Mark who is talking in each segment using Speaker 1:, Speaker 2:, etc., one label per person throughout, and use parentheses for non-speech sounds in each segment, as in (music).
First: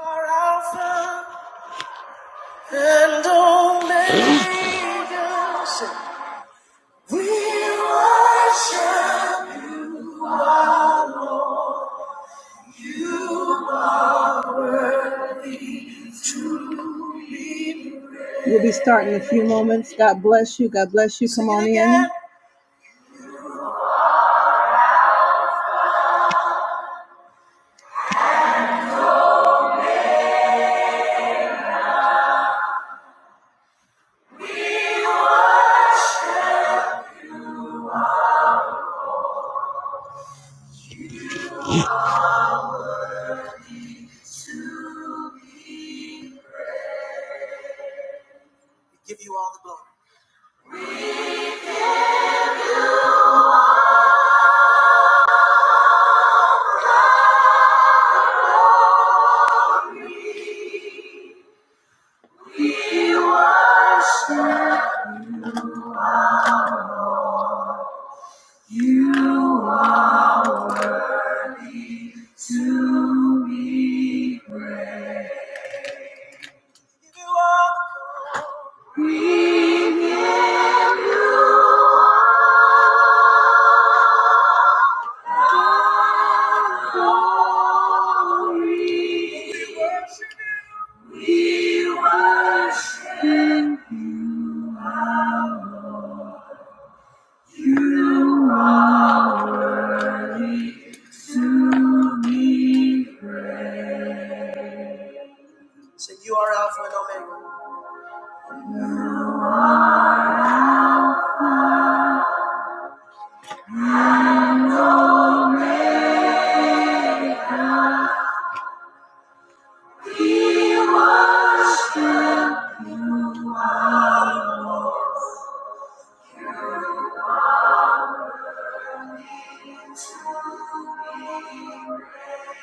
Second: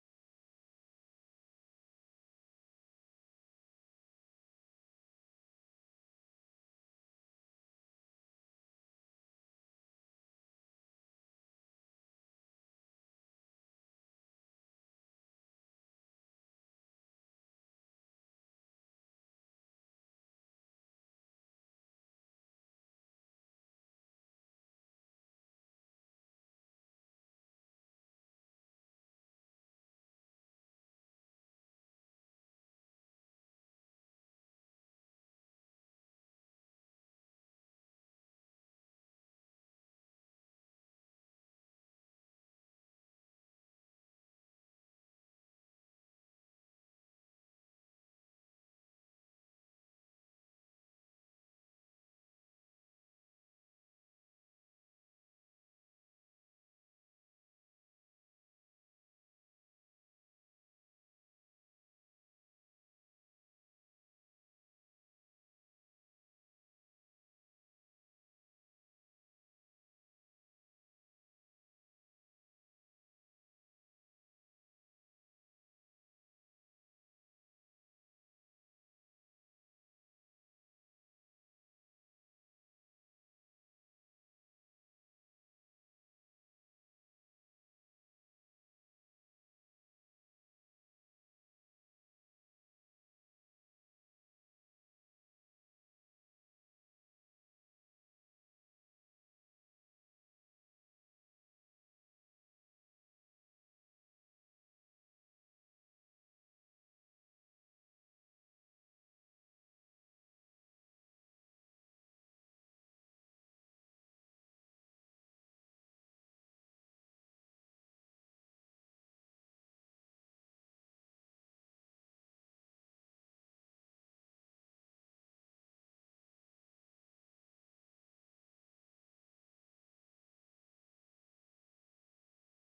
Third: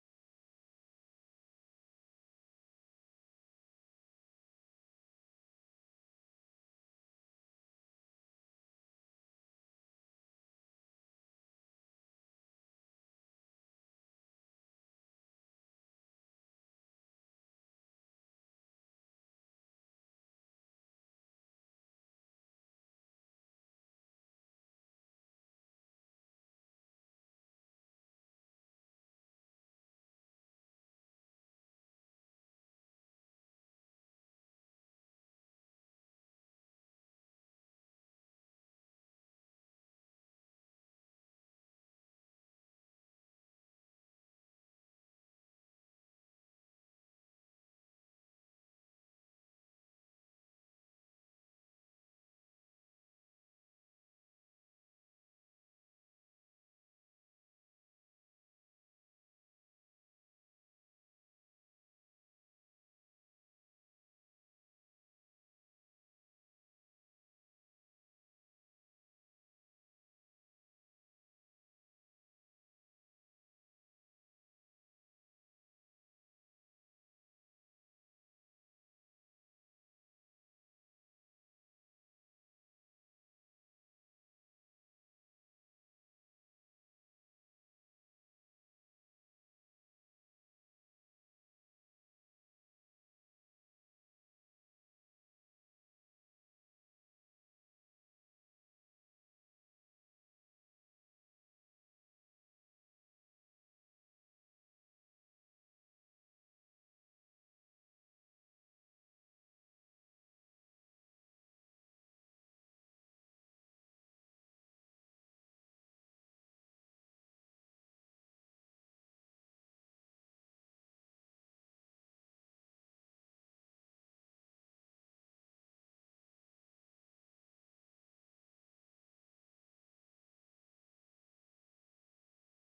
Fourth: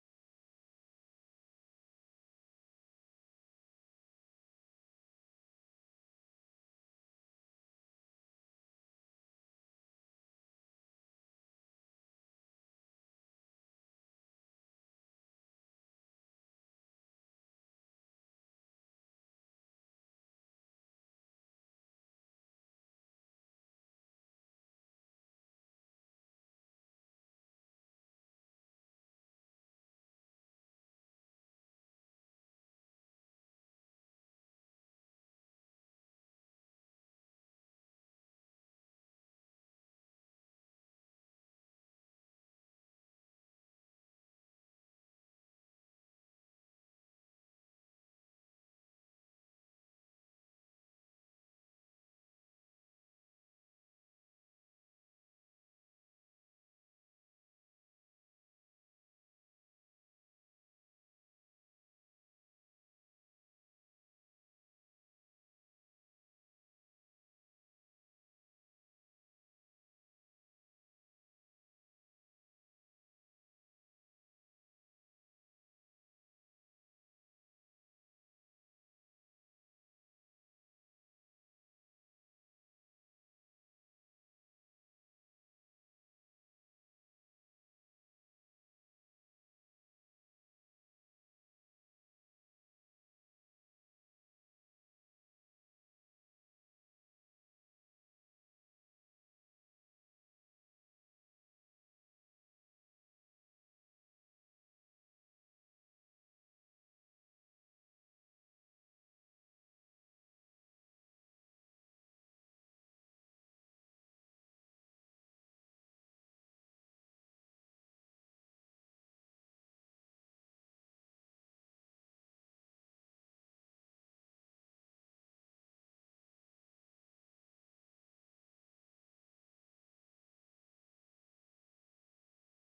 Speaker 1: are and Omega. We worship. We'll be starting in a few moments. God bless you. God bless you. Come on in. We give you all the glory. We give you all the glory. Say, you are Alpha and Omega.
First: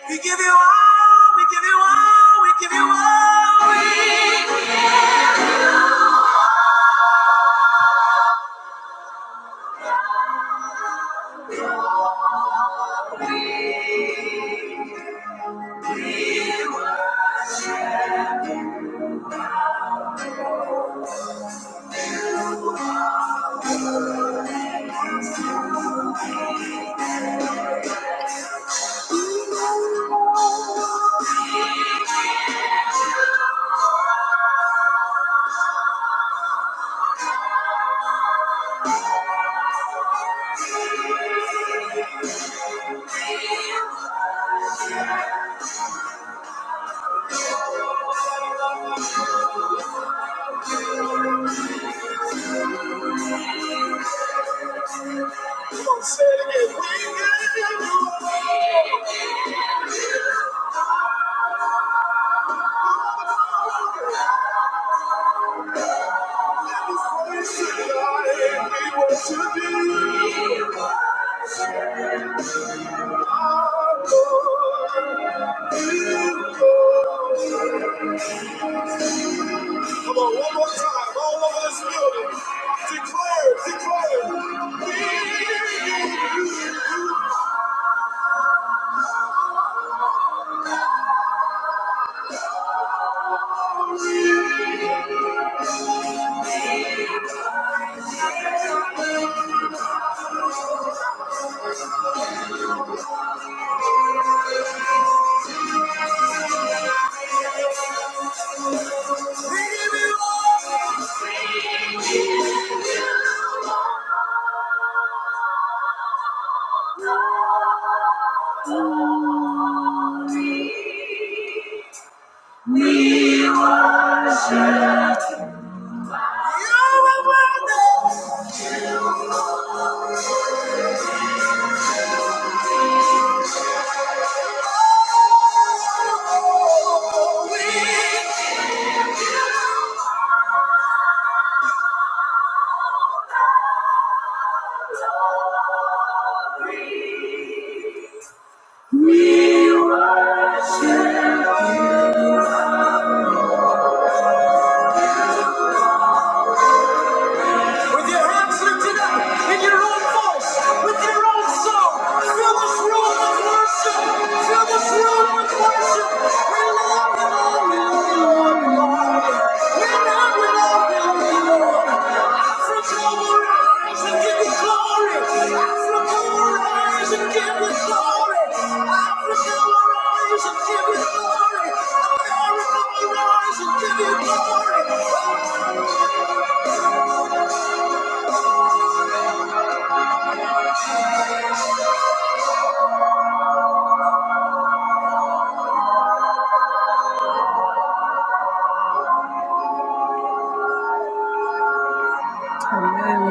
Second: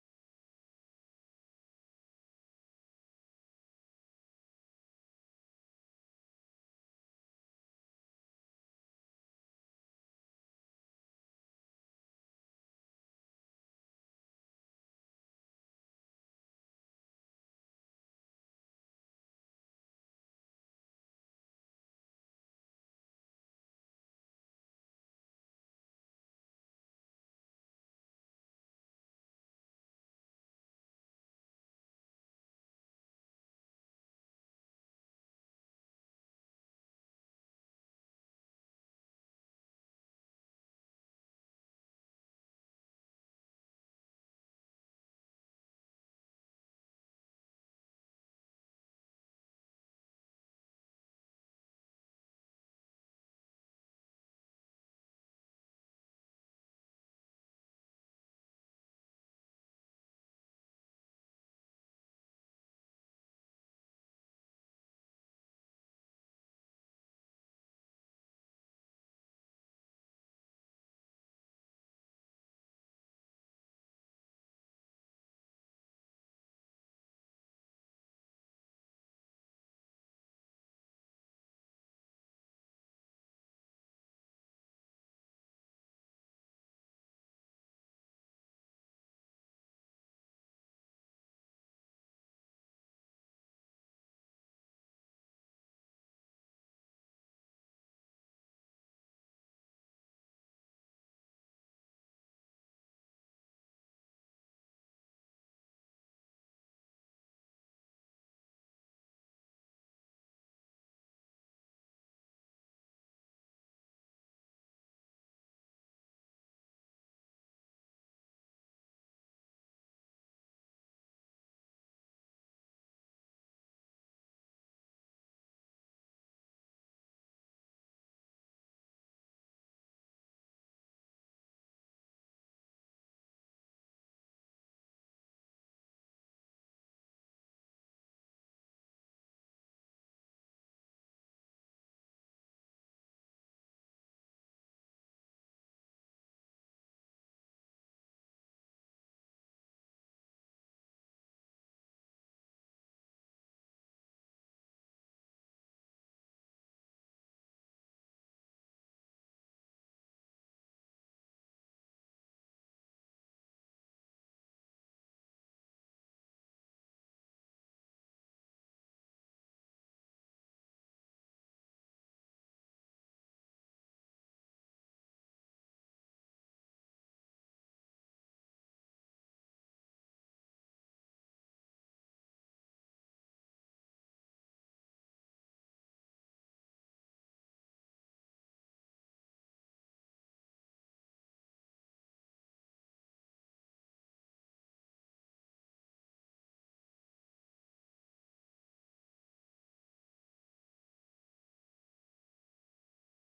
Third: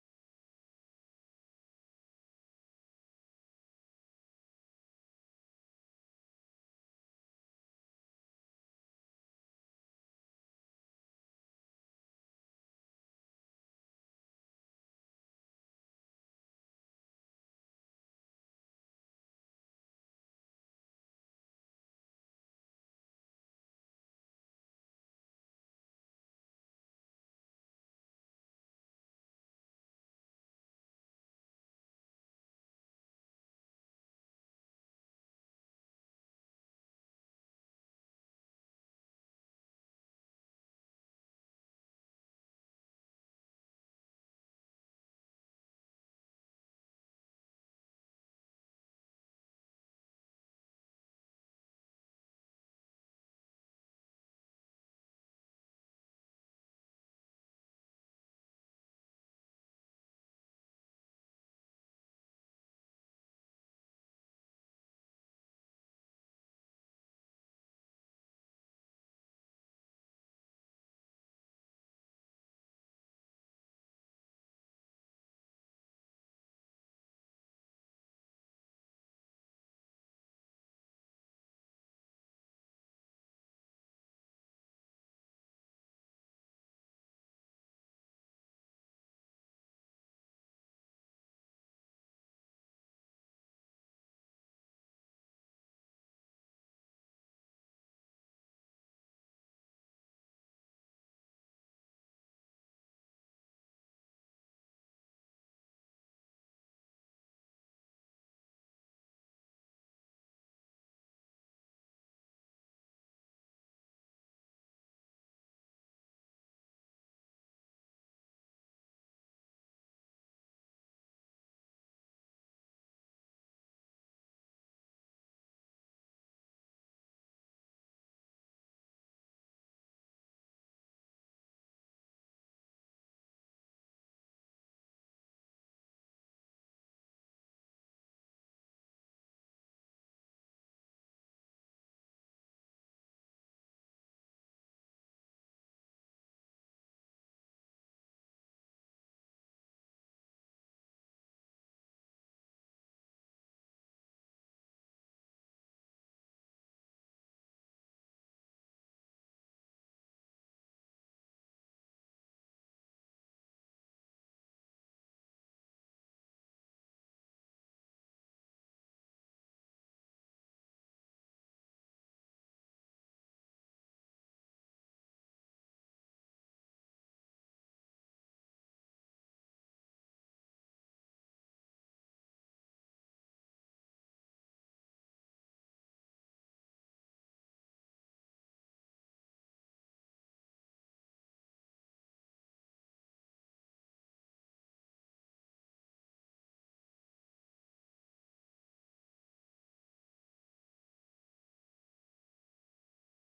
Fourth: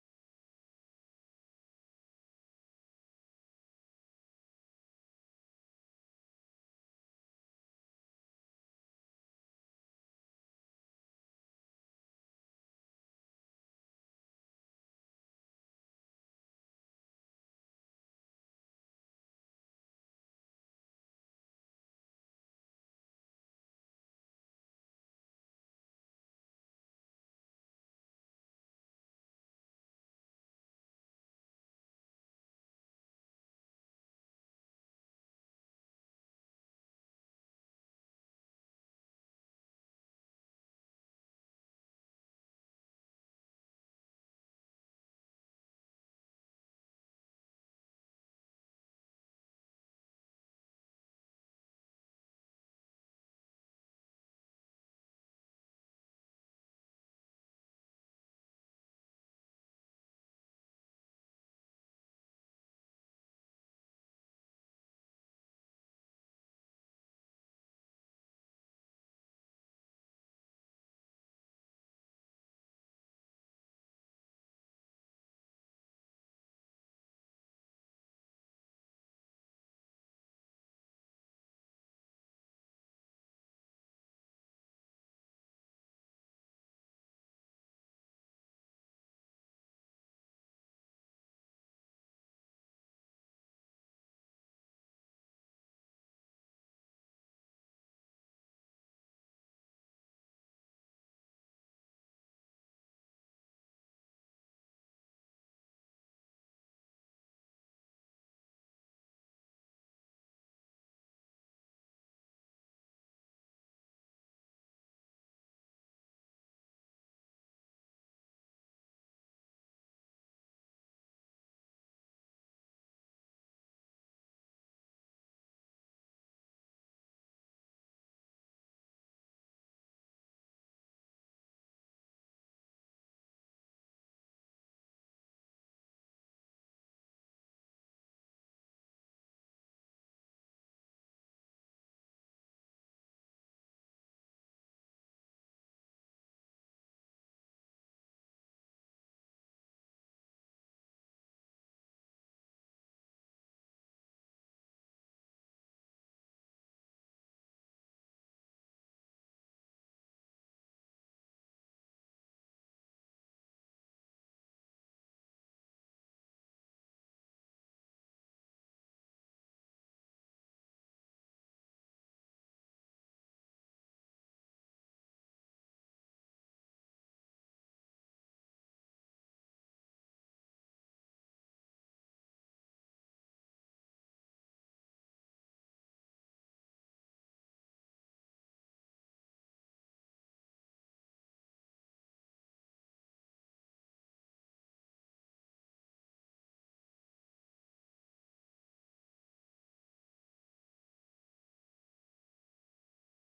Speaker 1: We give you all. We give you all. We give you all. We Don't say it again. We give you all. We sit high and we worship you. Come on, one more time. All of us building. Declare, declare. You're a wonder. Oh, with you. We love you, Lord. you, Lord. We love you. We you, Lord. We rise and give you glory. Africa rise and give you glory. Africa rise and give you glory. America rise and give you glory. Amen.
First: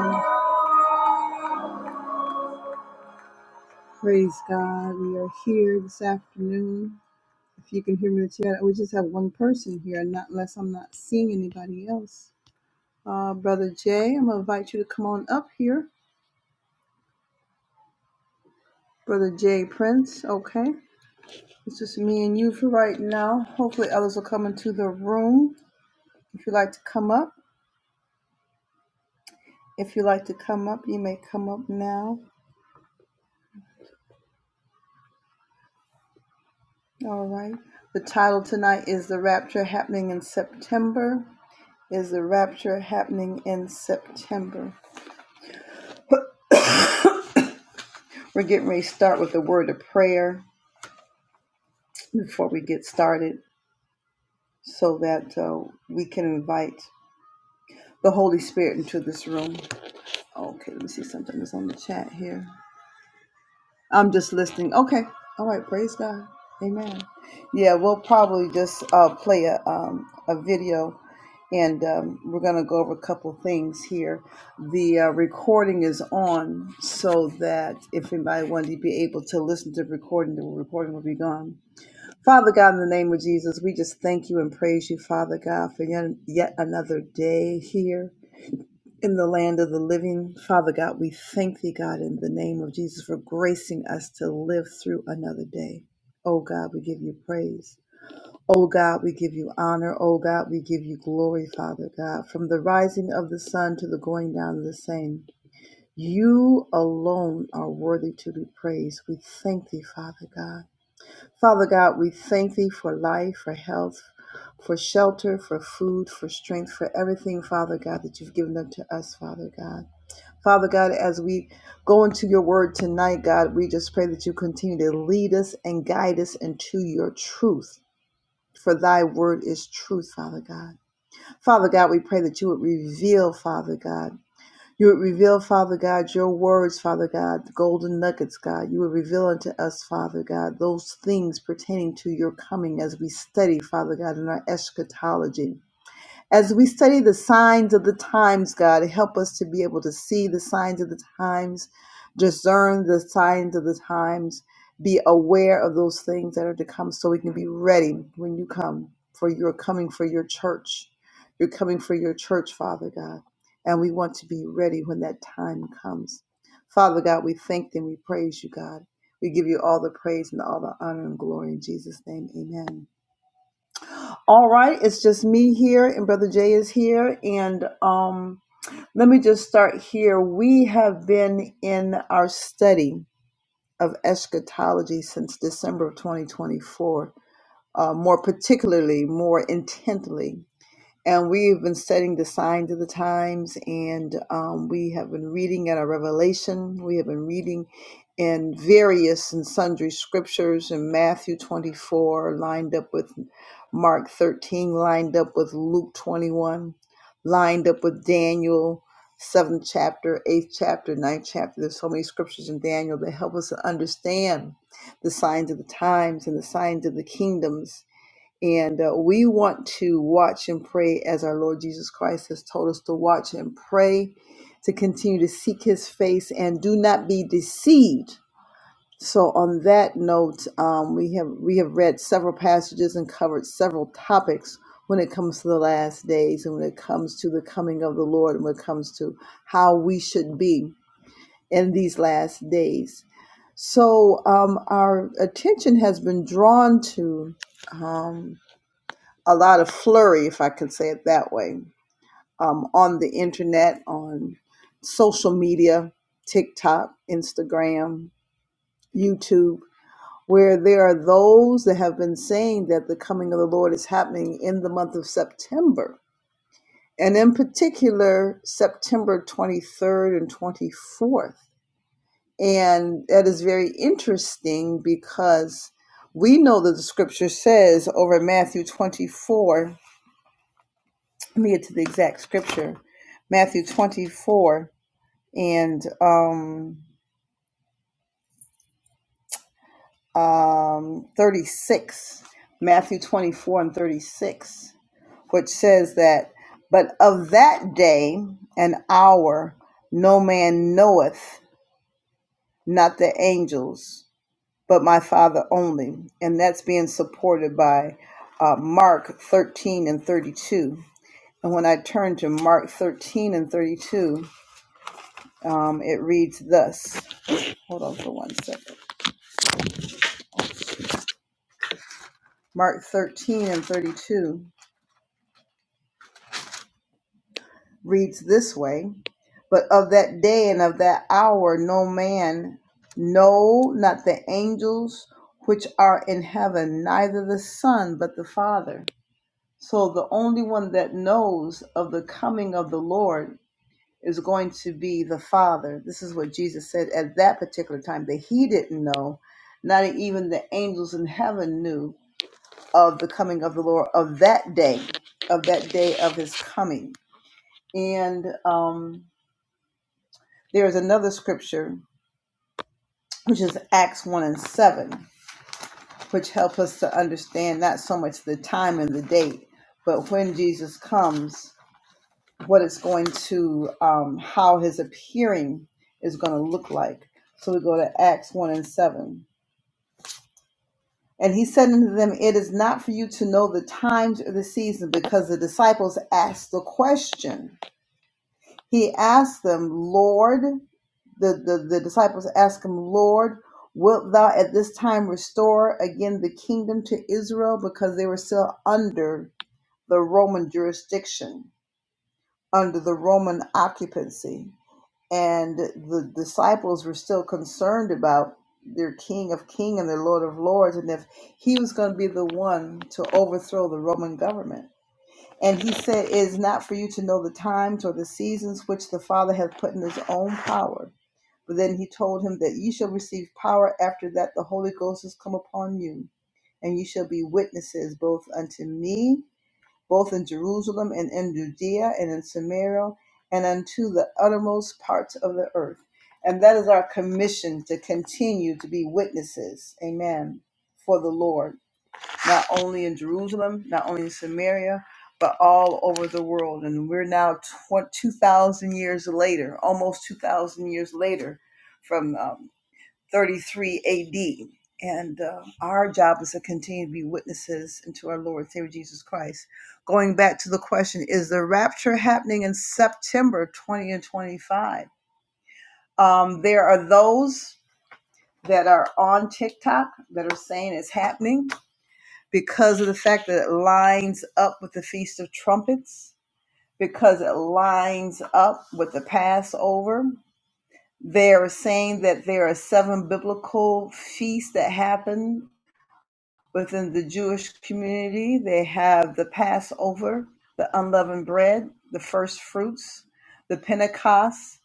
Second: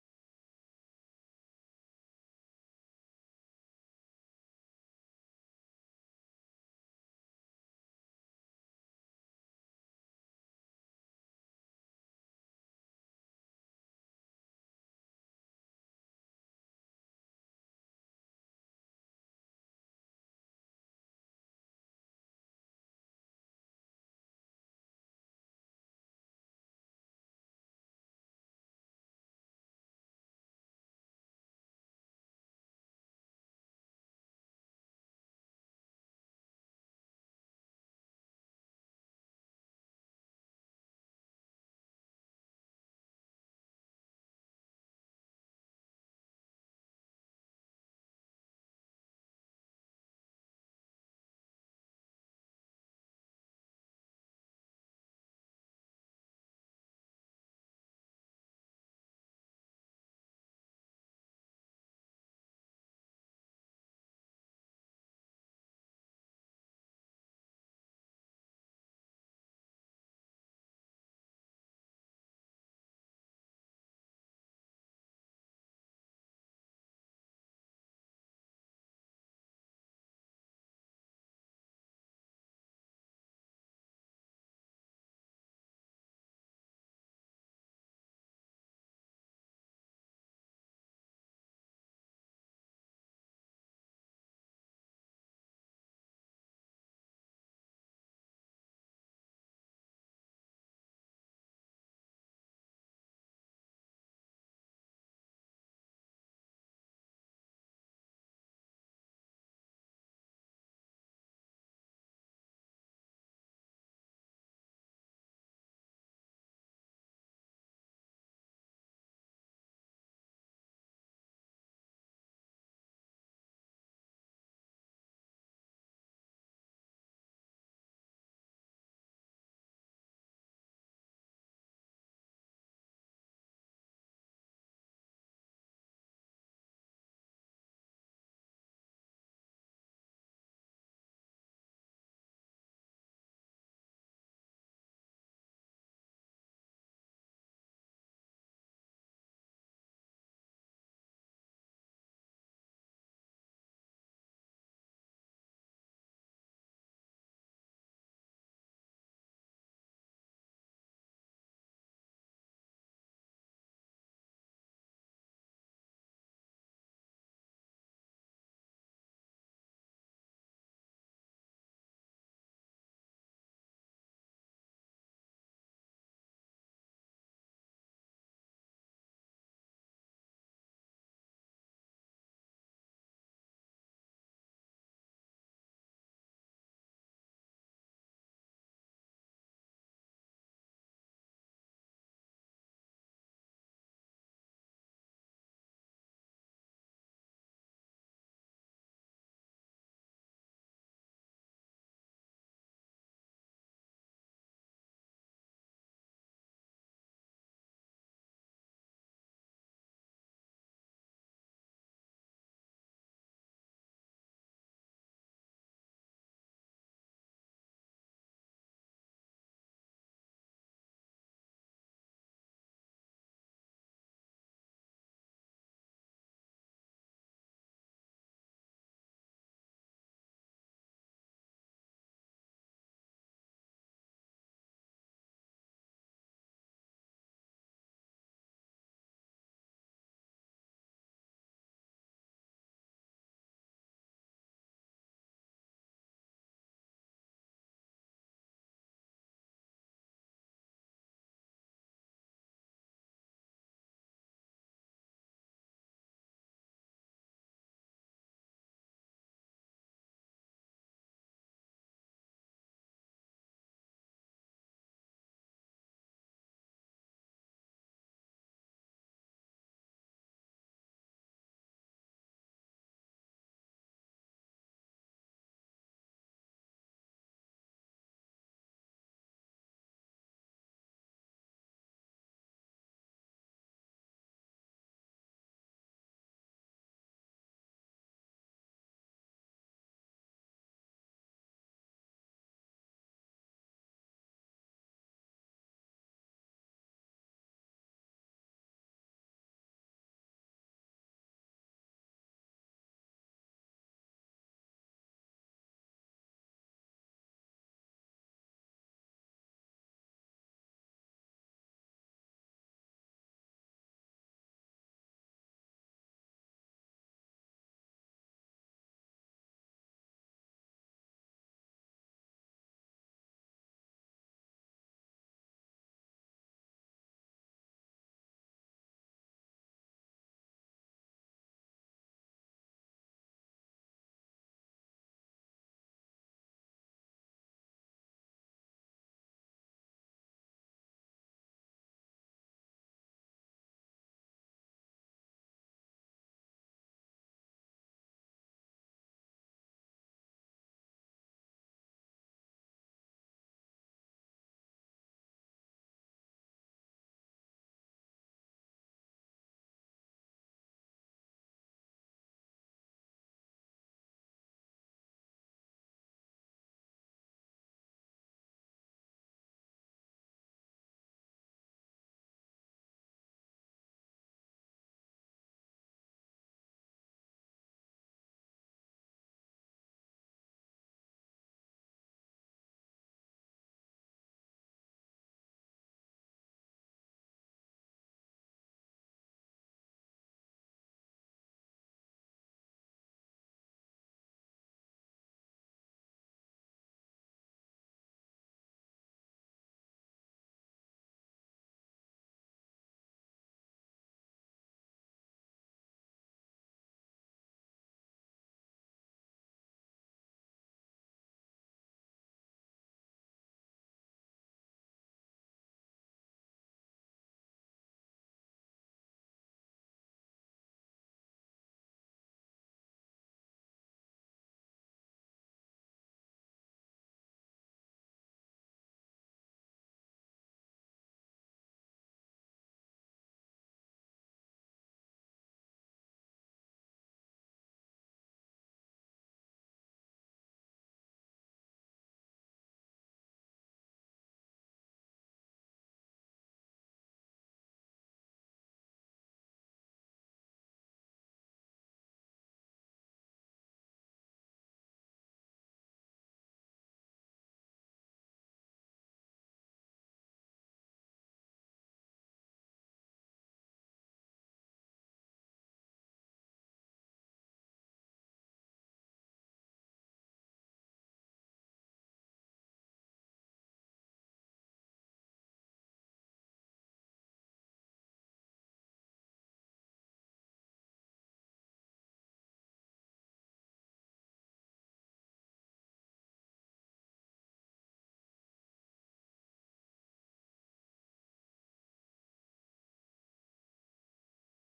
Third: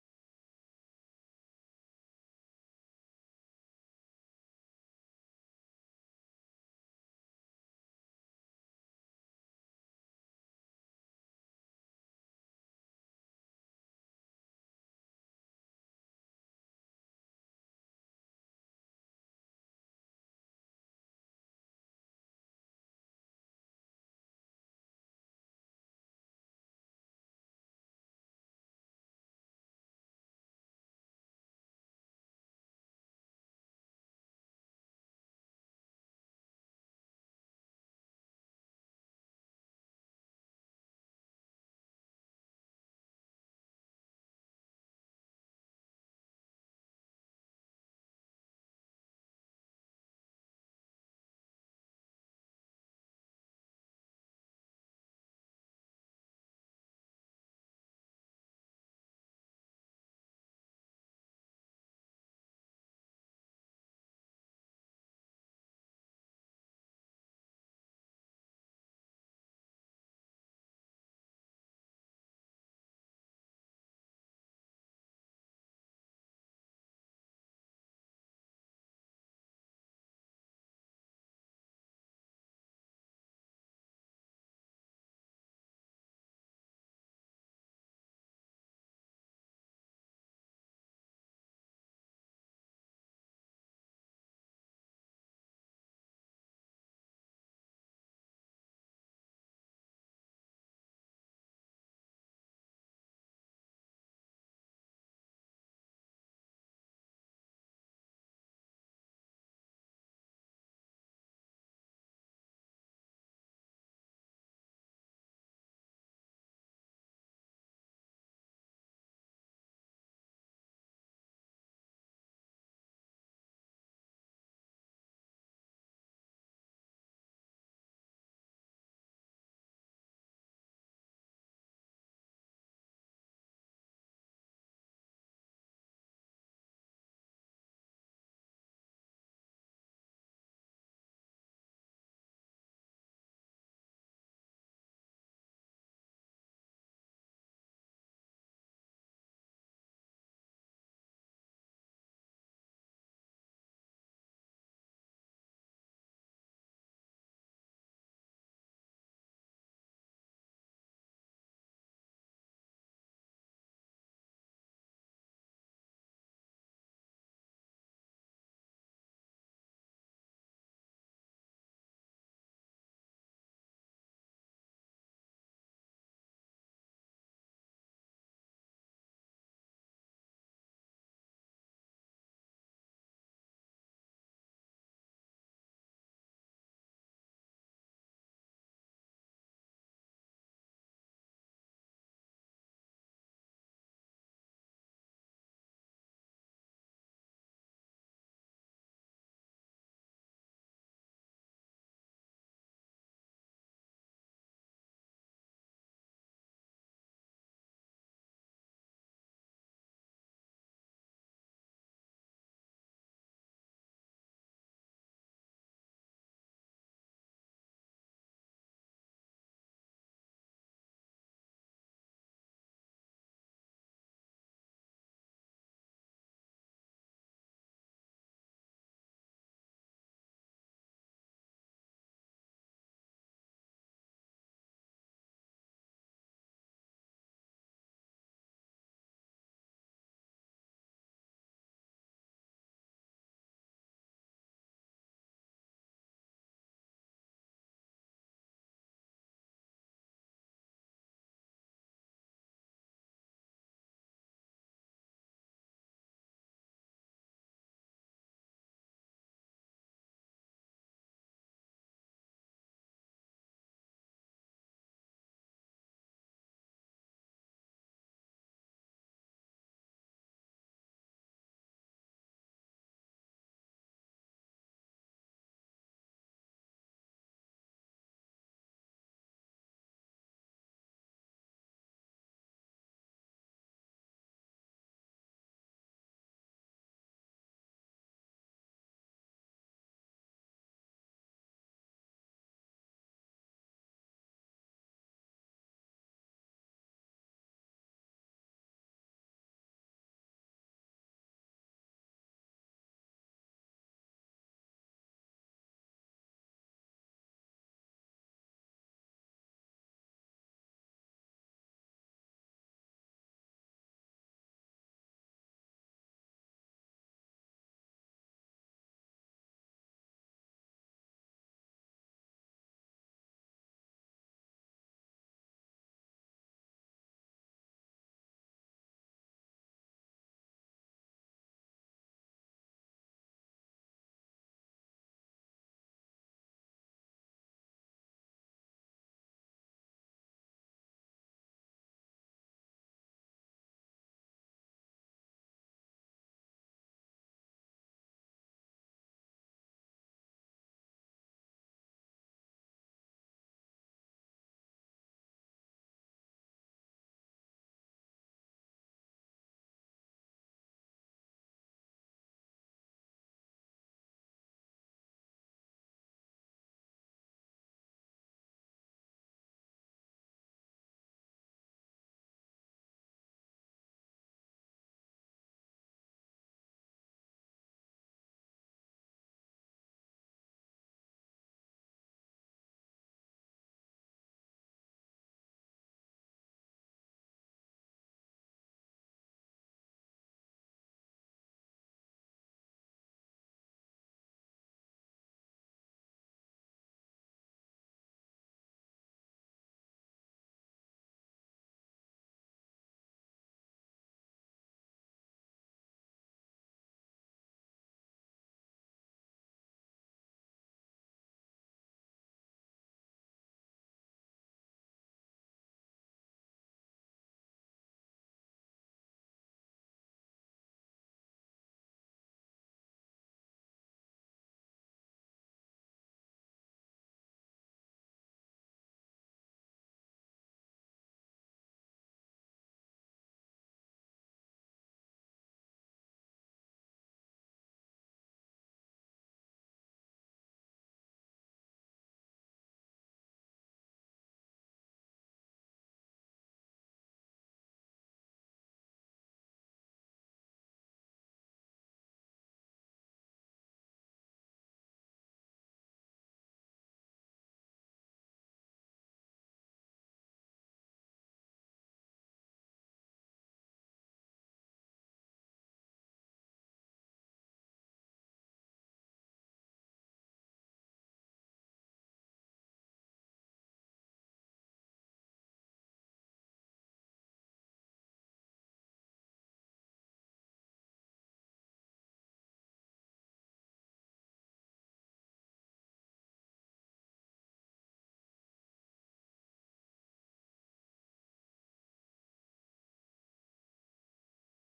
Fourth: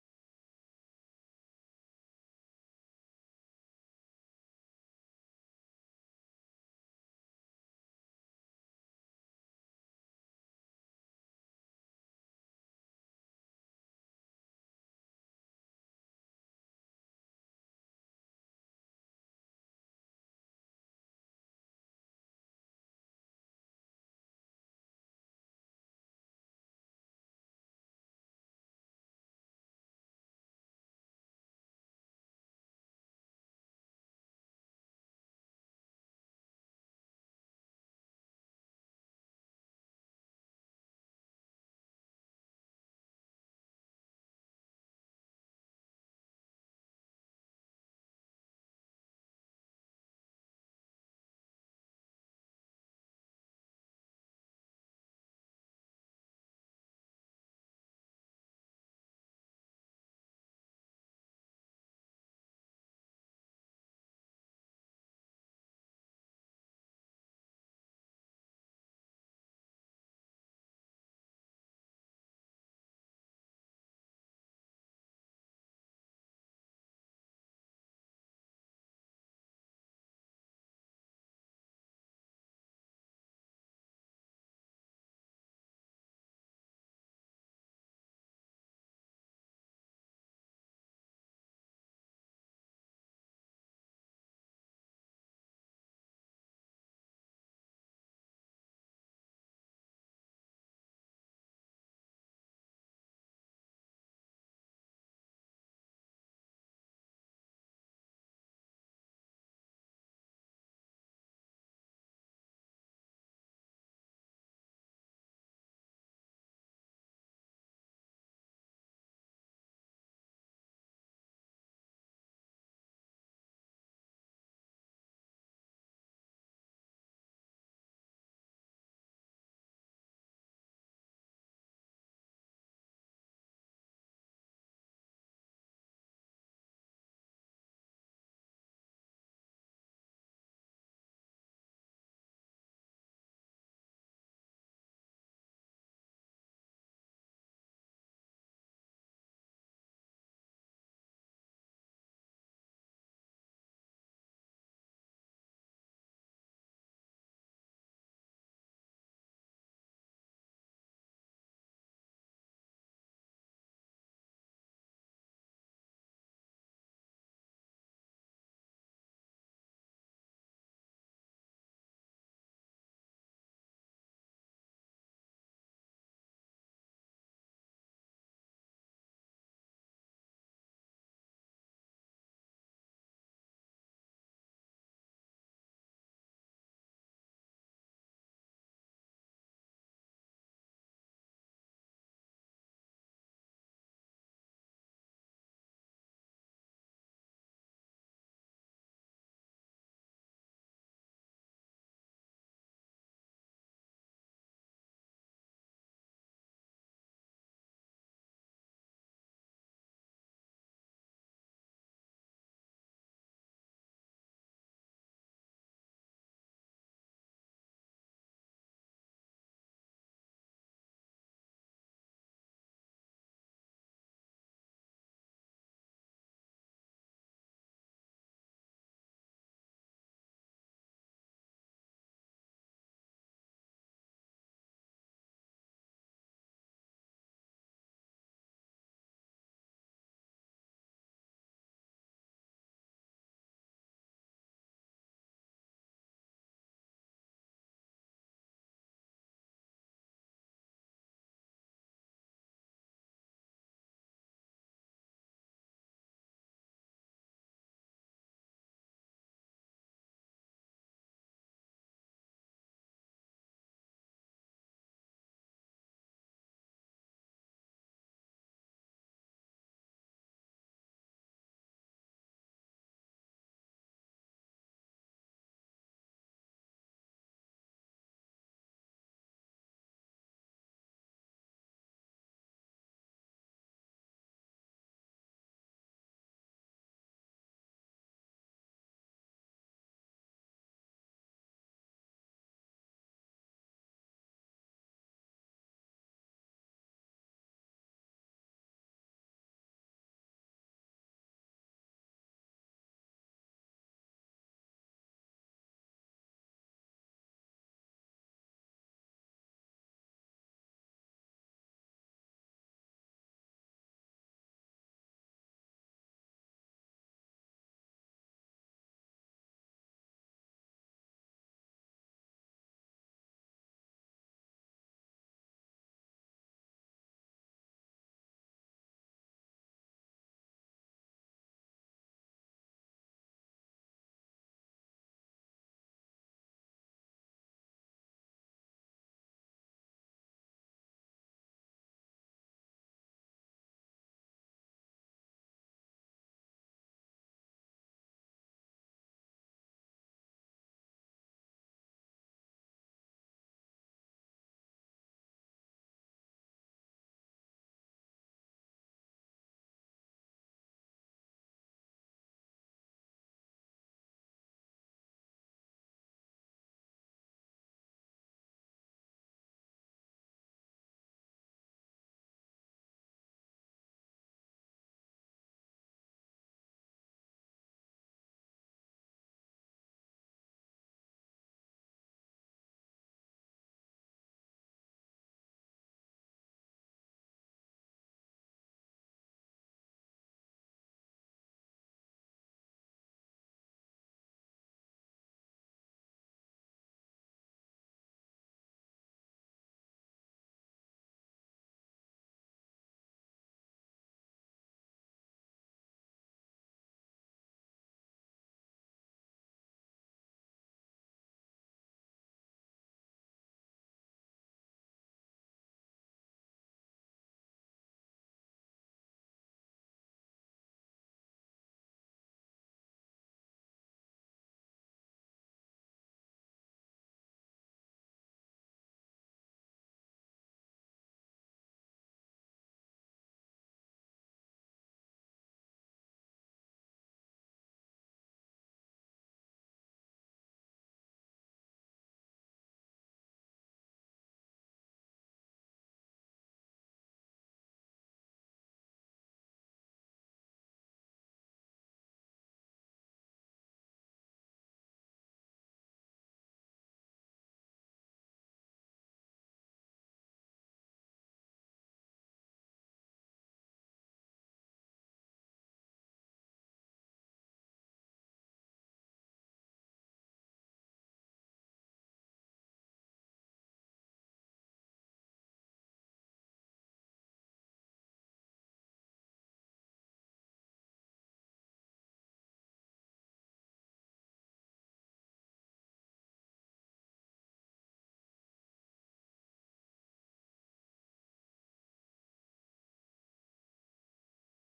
Speaker 1: Amen. Praise God. We are here this afternoon. If you can hear me the chat, we just have one person here, not unless I'm not seeing anybody else. Uh, Brother Jay, I'm going to invite you to come on up here. Brother Jay Prince, okay? It's just me and you for right now. Hopefully, others will come into the room. If you'd like to come up, if you'd like to come up, you may come up now. All right. The title tonight is The Rapture Happening in September. Is the rapture happening in September? We're getting ready to start with a word of prayer before we get started so that uh, we can invite the Holy Spirit into this room. Okay, let me see something that's on the chat here. I'm just listening. Okay, all right, praise God. Amen. Yeah, we'll probably just uh, play a, um, a video and um, we're going to go over a couple things here. The uh, recording is on so that if anybody wanted to be able to listen to the recording, the recording will be gone Father God, in the name of Jesus, we just thank you and praise you, Father God, for yet, yet another day here in the land of the living. Father God, we thank thee, God, in the name of Jesus, for gracing us to live through another day. Oh God, we give you praise. Oh God, we give you honor. Oh God, we give you glory, Father God, from the rising of the sun to the going down of the same. You alone are worthy to be praised. We thank thee, Father God. Father God, we thank thee for life, for health, for shelter, for food, for strength, for everything, Father God, that you've given unto us, Father God. Father God, as we go into your word tonight, God, we just pray that you continue to lead us and guide us into your truth. For thy word is truth, Father God. Father God, we pray that you would reveal, Father God. You would reveal, Father God, your words, Father God, the golden nuggets, God. You would reveal unto us, Father God, those things pertaining to your coming as we study, Father God, in our eschatology. As we study the signs of the times, God, help us to be able to see the signs of the times, discern the signs of the times, be aware of those things that are to come so we can be ready when you come, for you're coming for your church. You're coming for your church, Father God. And we want to be ready when that time comes. Father God, we thank you and we praise you, God. We give you all the praise and all the honor and glory in Jesus' name. Amen. All right, it's just me here, and Brother Jay is here. And um, let me just start here. We have been in our study of eschatology since December of 2024, uh, more particularly, more intently and we've been studying the signs of the times, and um, we have been reading in our Revelation. We have been reading in various and sundry scriptures, in Matthew 24 lined up with Mark 13, lined up with Luke 21, lined up with Daniel. Seventh chapter, eighth chapter, ninth chapter. There's so many scriptures in Daniel that help us to understand the signs of the times and the signs of the kingdoms and uh, we want to watch and pray as our Lord Jesus Christ has told us to watch and pray, to continue to seek his face and do not be deceived. So, on that note, um, we, have, we have read several passages and covered several topics when it comes to the last days and when it comes to the coming of the Lord and when it comes to how we should be in these last days. So, um, our attention has been drawn to. um, a lot of flurry, if I can say it that way, um, on the internet, on social media, TikTok, Instagram, YouTube, where there are those that have been saying that the coming of the Lord is happening in the month of September. And in particular, September 23rd and 24th. And that is very interesting because we know that the scripture says over in Matthew 24 Let me get to the exact scripture. Matthew 24 and um, um, 36. Matthew 24 and 36, which says that, But of that day and hour no man knoweth, not the angels, but my Father only. And that's being supported by uh, Mark 13 and 32. And when I turn to Mark 13 and 32, um, it reads thus Hold on for one second. Mark 13 and 32 reads this way But of that day and of that hour, no man, no, not the angels which are in heaven, neither the Son, but the Father. So the only one that knows of the coming of the Lord is going to be the Father. This is what Jesus said at that particular time that he didn't know. Not even the angels in heaven knew of the coming of the Lord of that day, of that day of his coming. And um, there is another scripture, which is Acts 1 and 7, which help us to understand not so much the time and the date, but when Jesus comes, what it's going to, um, how his appearing is going to look like. So we go to Acts 1 and 7. And he said unto them, It is not for you to know the times or the season, because the disciples asked the question He asked them, Lord, the, the, the disciples asked him, Lord, wilt thou at this time restore again the kingdom to Israel? Because they were still under the Roman jurisdiction, under the Roman occupancy. And the disciples were still concerned about their King of Kings and their Lord of Lords, and if he was going to be the one to overthrow the Roman government. And he said, It is not for you to know the times or the seasons which the Father hath put in his own power. But then he told him that ye shall receive power after that the Holy Ghost has come upon you, and ye shall be witnesses both unto me, both in Jerusalem and in Judea and in Samaria, and unto the uttermost parts of the earth. And that is our commission to continue to be witnesses, amen, for the Lord not only in Jerusalem, not only in Samaria, but all over the world. And we're now tw- 2,000 years later, almost 2,000 years later from um, 33 AD. And uh, our job is to continue to be witnesses into our Lord and Savior Jesus Christ. Going back to the question, is the rapture happening in September 20 and 25? Um, there are those that are on TikTok that are saying it's happening because of the fact that it lines up with the Feast of Trumpets, because it lines up with the Passover. They are saying that there are seven biblical feasts that happen within the Jewish community. They have the Passover, the unleavened bread, the first fruits, the Pentecost,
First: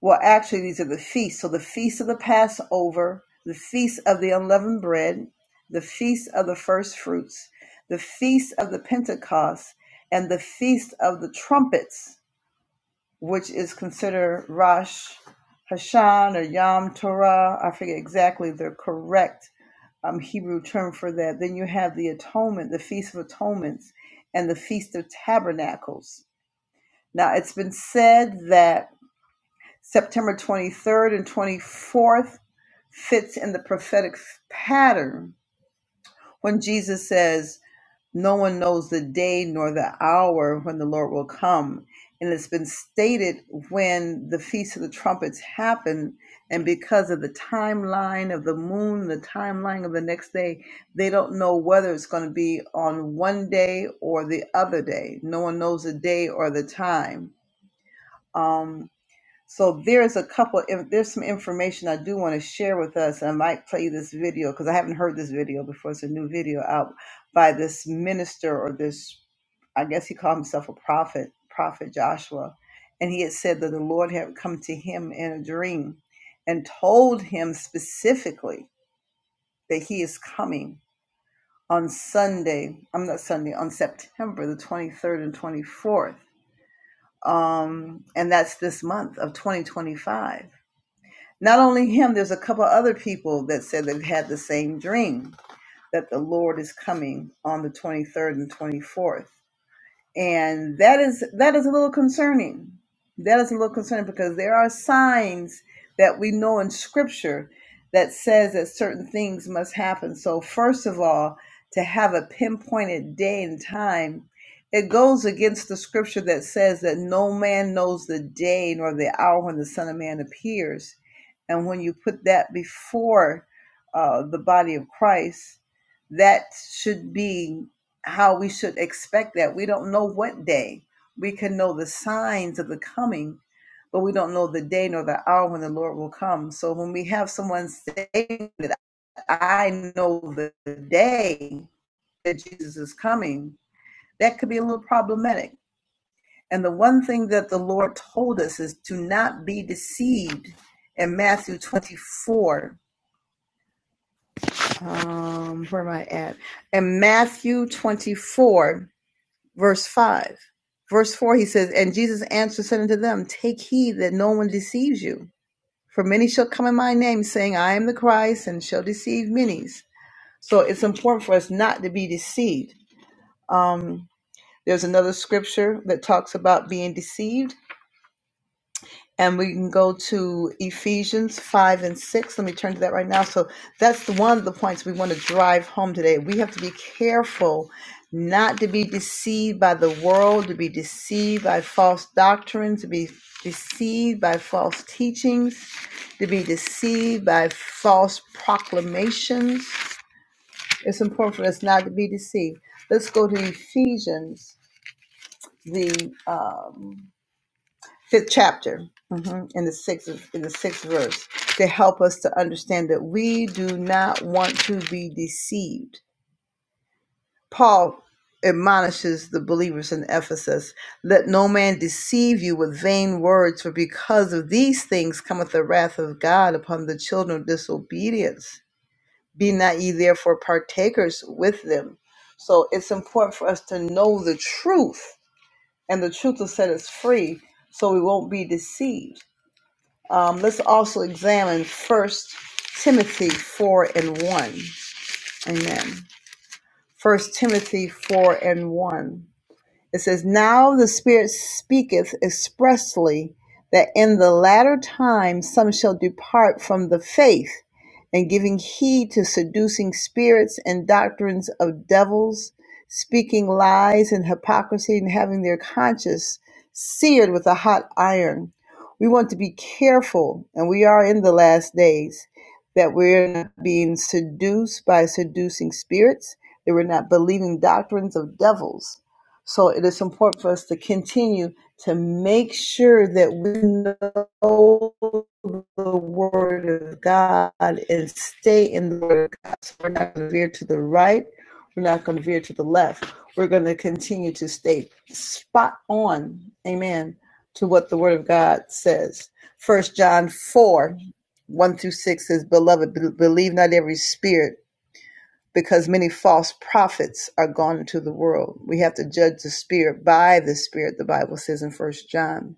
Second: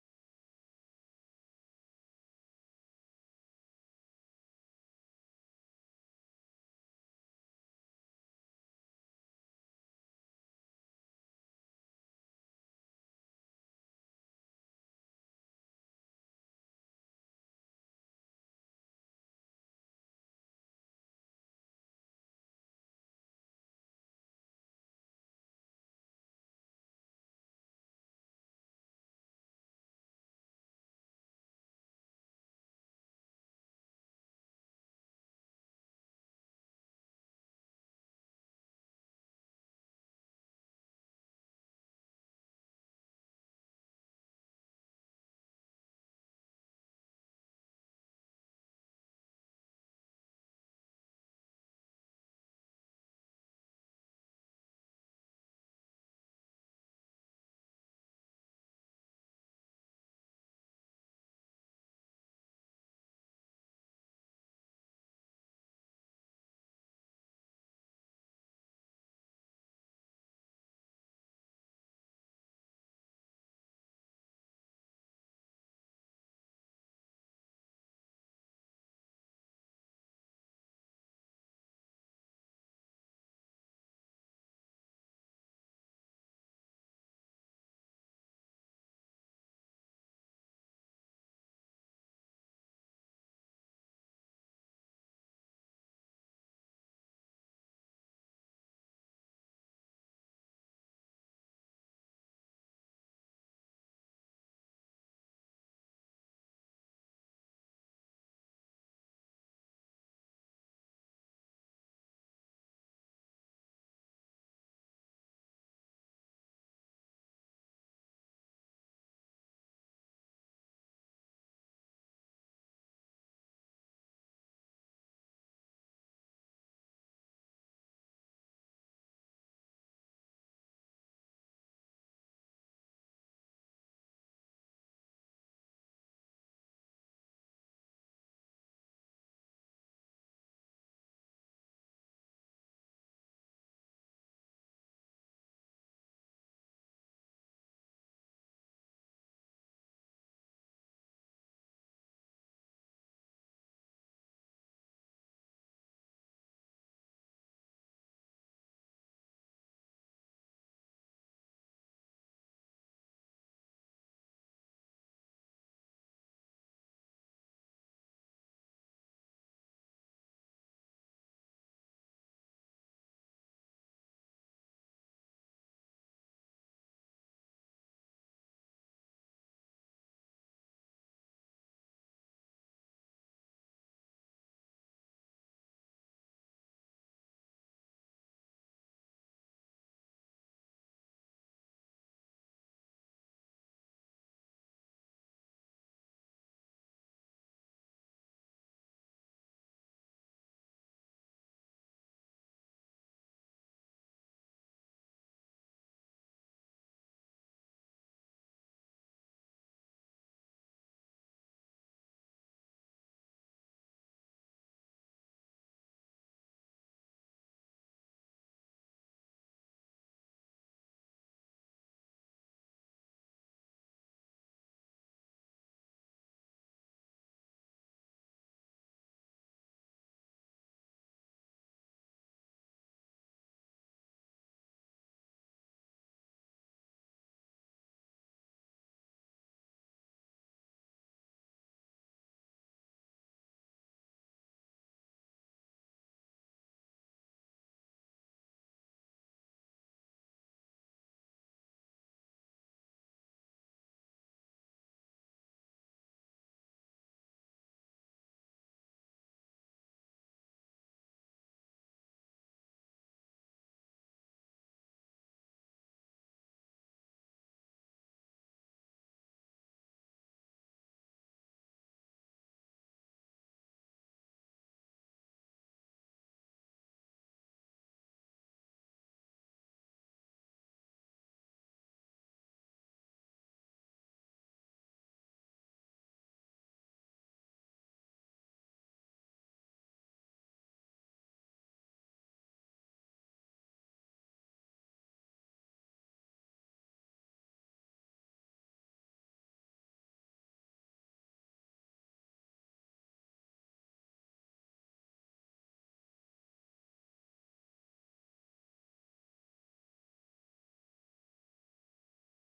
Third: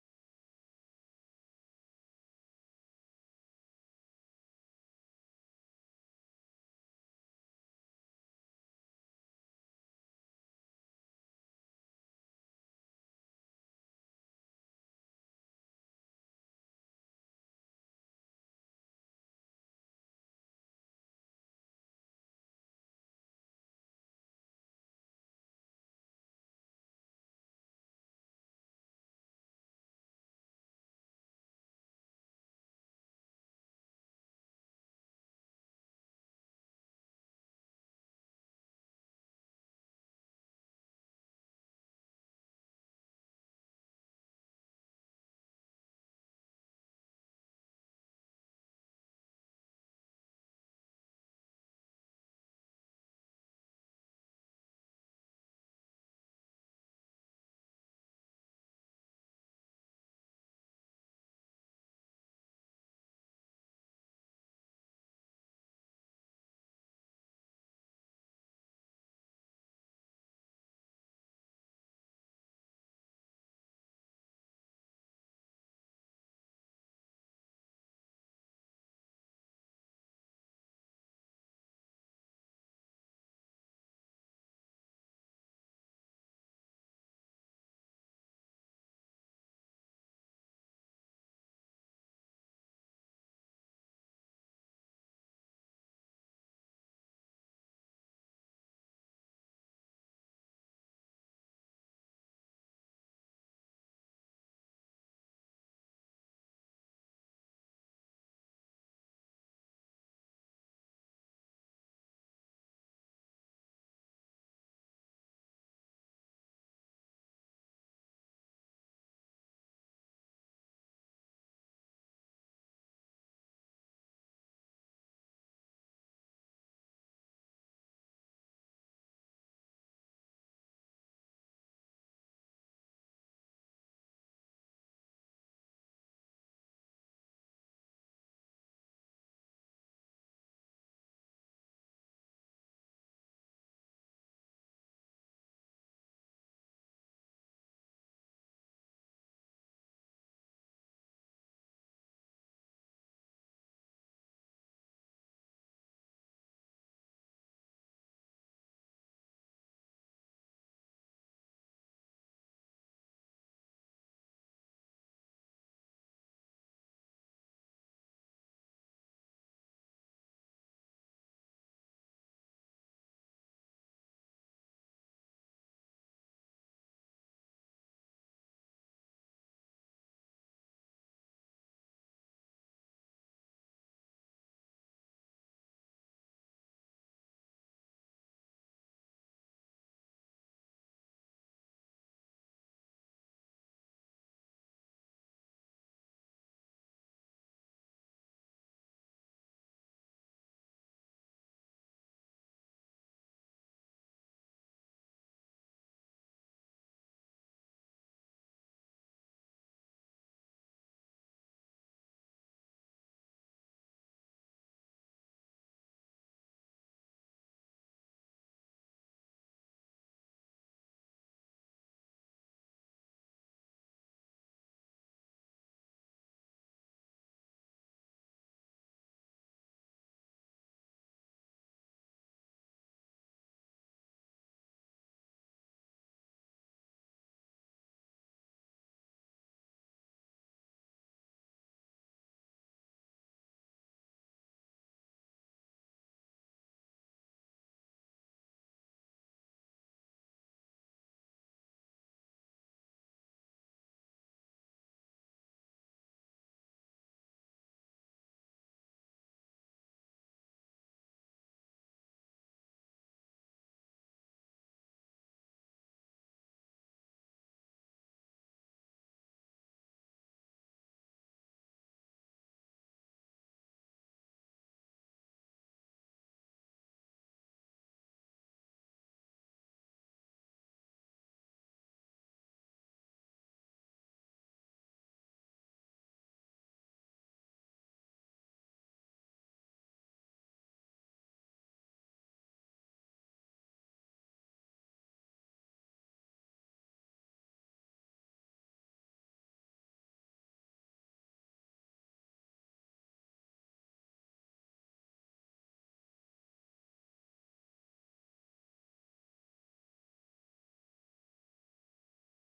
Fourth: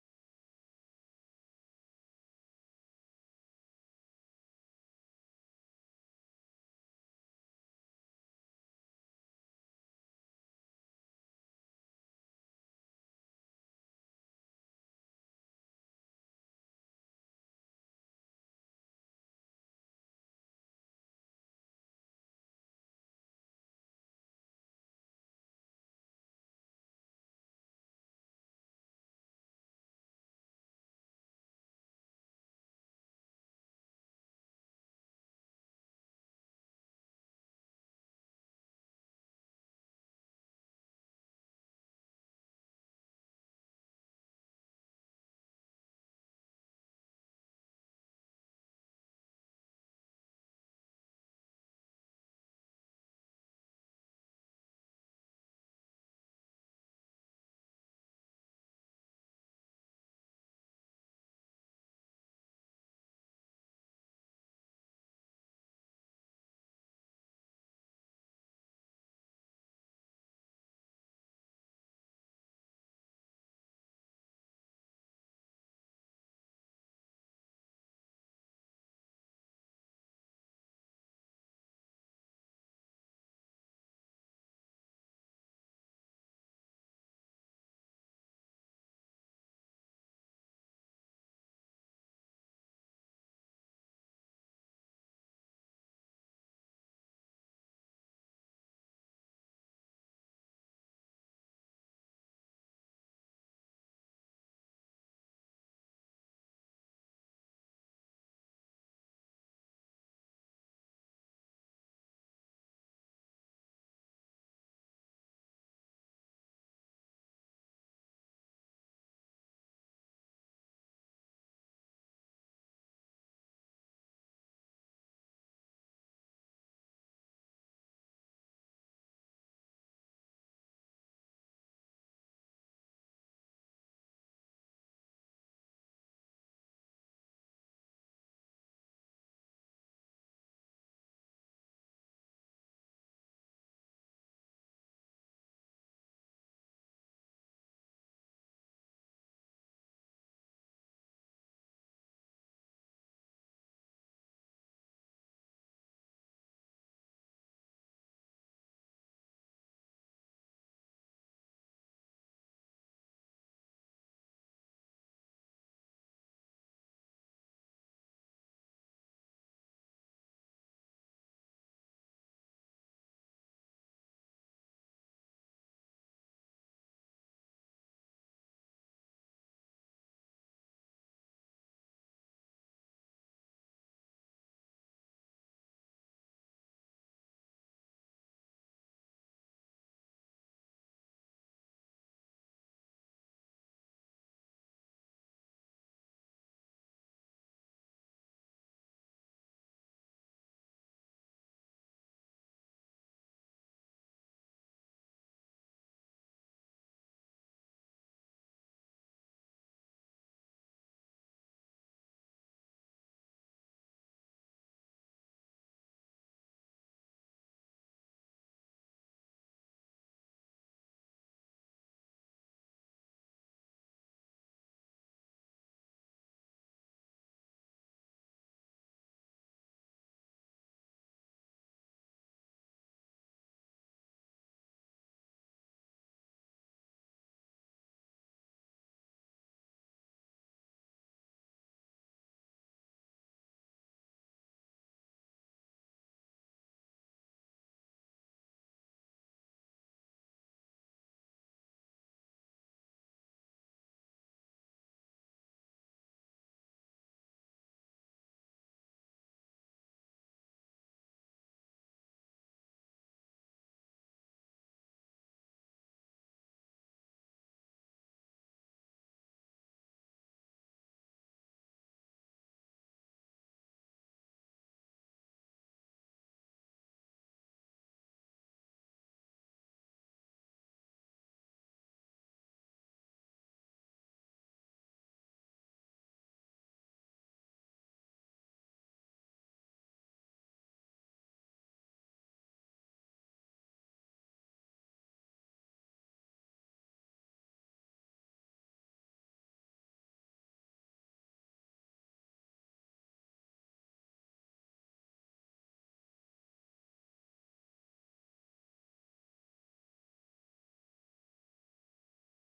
Speaker 1: well, actually, these are the feasts. So the feast of the Passover, the feast of the unleavened bread, the feast of the first fruits, the feast of the Pentecost, and the feast of the trumpets, which is considered Rosh Hashan or Yom Torah. I forget exactly the correct um, Hebrew term for that. Then you have the atonement, the feast of atonements, and the feast of tabernacles. Now, it's been said that September 23rd and 24th fits in the prophetic pattern when Jesus says, No one knows the day nor the hour when the Lord will come. And it's been stated when the Feast of the Trumpets happened. And because of the timeline of the moon, the timeline of the next day, they don't know whether it's going to be on one day or the other day. No one knows the day or the time Um. So there's a couple, in- there's some information I do want to share with us. and I might play this video because I haven't heard this video before. It's a new video out by this minister or this, I guess he called himself a prophet, Prophet Joshua. And he had said that the Lord had come to him in a dream and told him specifically that he is coming on Sunday, I'm not Sunday, on September the 23rd and 24th. Um, and that's this month of 2025 Not only him, there's a couple other people that said they've had the same dream that the Lord is coming on the 23rd and 24th and that is that is a little concerning that is a little concerning because there are signs that we know in scripture that says that certain things must happen so first of all to have a pinpointed day and time it goes against the scripture that says that no man knows the day nor the hour when the son of man appears and when you put that before uh, the body of christ that should be how we should expect that. We don't know what day. We can know the signs of the coming, but we don't know the day nor the hour when the Lord will come. So when we have someone saying that I know the day that Jesus is coming, that could be a little problematic. And the one thing that the Lord told us is to not be deceived in Matthew 24. Um, where am I at? In Matthew 24 verse 5. Verse 4, he says, And Jesus answered, said unto them, Take heed that no one deceives you. For many shall come in my name, saying, I am the Christ, and shall deceive many. So it's important for us not to be deceived. Um, there's another scripture that talks about being deceived and we can go to Ephesians 5 and 6. Let me turn to that right now. So that's the one of the points we want to drive home today. We have to be careful not to be deceived by the world, to be deceived by false doctrines, to be deceived by false teachings, to be deceived by false proclamations. It's important for us not to be deceived. Let's go to Ephesians, the um, fifth chapter mhm, in the sixth in the sixth verse to help us to understand that we do not want to be deceived paul admonishes the believers in ephesus let no man deceive you with vain words for because of these things cometh the wrath of god upon the children of disobedience be not ye therefore partakers with them so it's important for us to know the truth and the truth will set us free so we won't be deceived um, let's also examine First Timothy 4 and 1. Amen. First Timothy 4 and 1. It says, Now the Spirit speaketh expressly that in the latter time some shall depart from the faith, and giving heed to seducing spirits and doctrines of devils, speaking lies and hypocrisy, and having their conscience seared with a hot iron. We want to be careful, and we are in the last days, that we're not being seduced by seducing spirits, that we're not believing doctrines of devils so it is important for us to continue to make sure that we know the Word of God and stay in the Word of God. So we're not going to veer to the right. We're not going to veer to the left. We're going to continue to stay spot on, amen, to what the Word of God says. First John 4 1 through 6 says, Beloved, believe not every spirit because many false prophets are gone into the world. We have to judge the spirit by the spirit, the Bible says in First John.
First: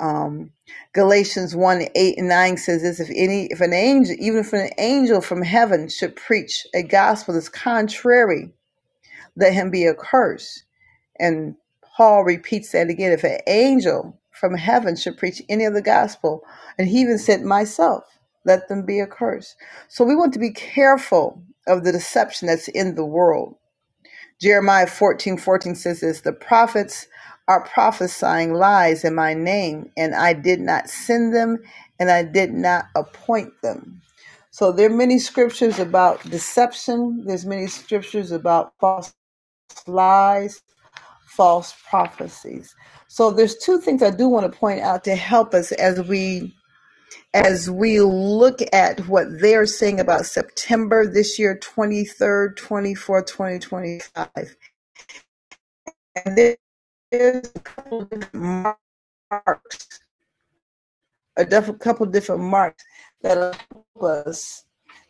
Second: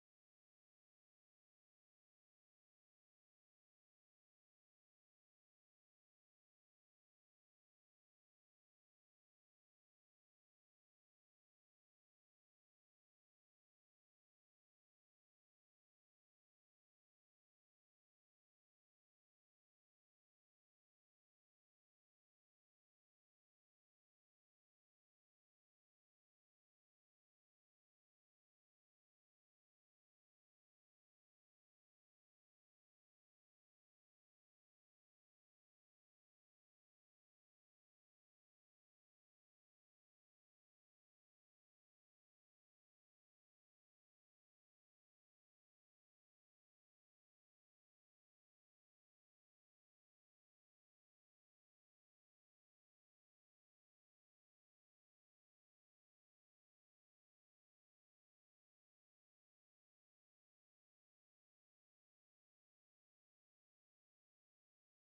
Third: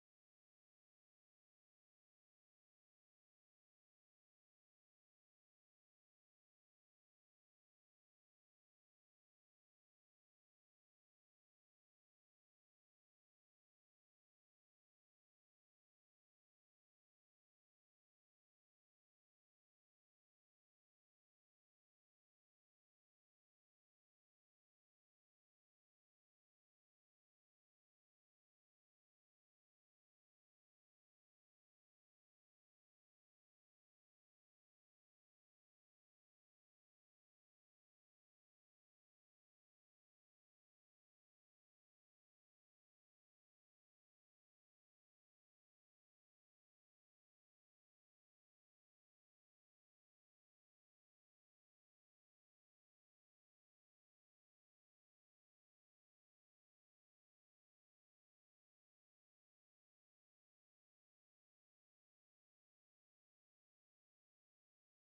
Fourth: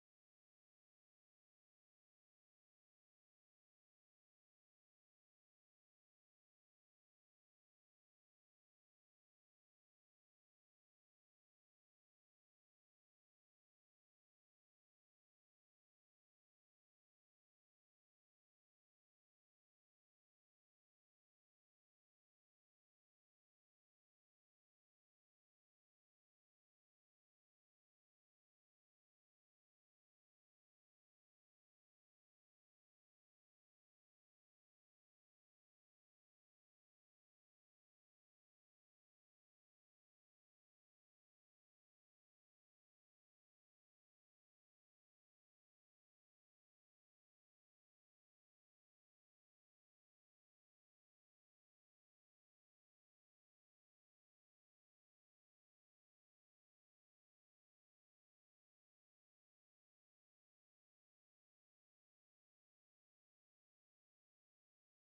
Speaker 1: Um, Galatians 1 8 and 9 says this if any if an angel, even if an angel from heaven should preach a gospel that's contrary, let him be accursed. And Paul repeats that again. If an angel from heaven should preach any of the gospel, and he even said, Myself, let them be accursed. So we want to be careful of the deception that's in the world. Jeremiah fourteen fourteen says this The prophets are prophesying lies in my name, and I did not send them, and I did not appoint them. So there are many scriptures about deception. There's many scriptures about false lies false prophecies. So there's two things I do want to point out to help us as we as we look at what they're saying about September this year, 23rd, 24th, 2025. And there's a couple of different marks, a diff- couple of different marks that help us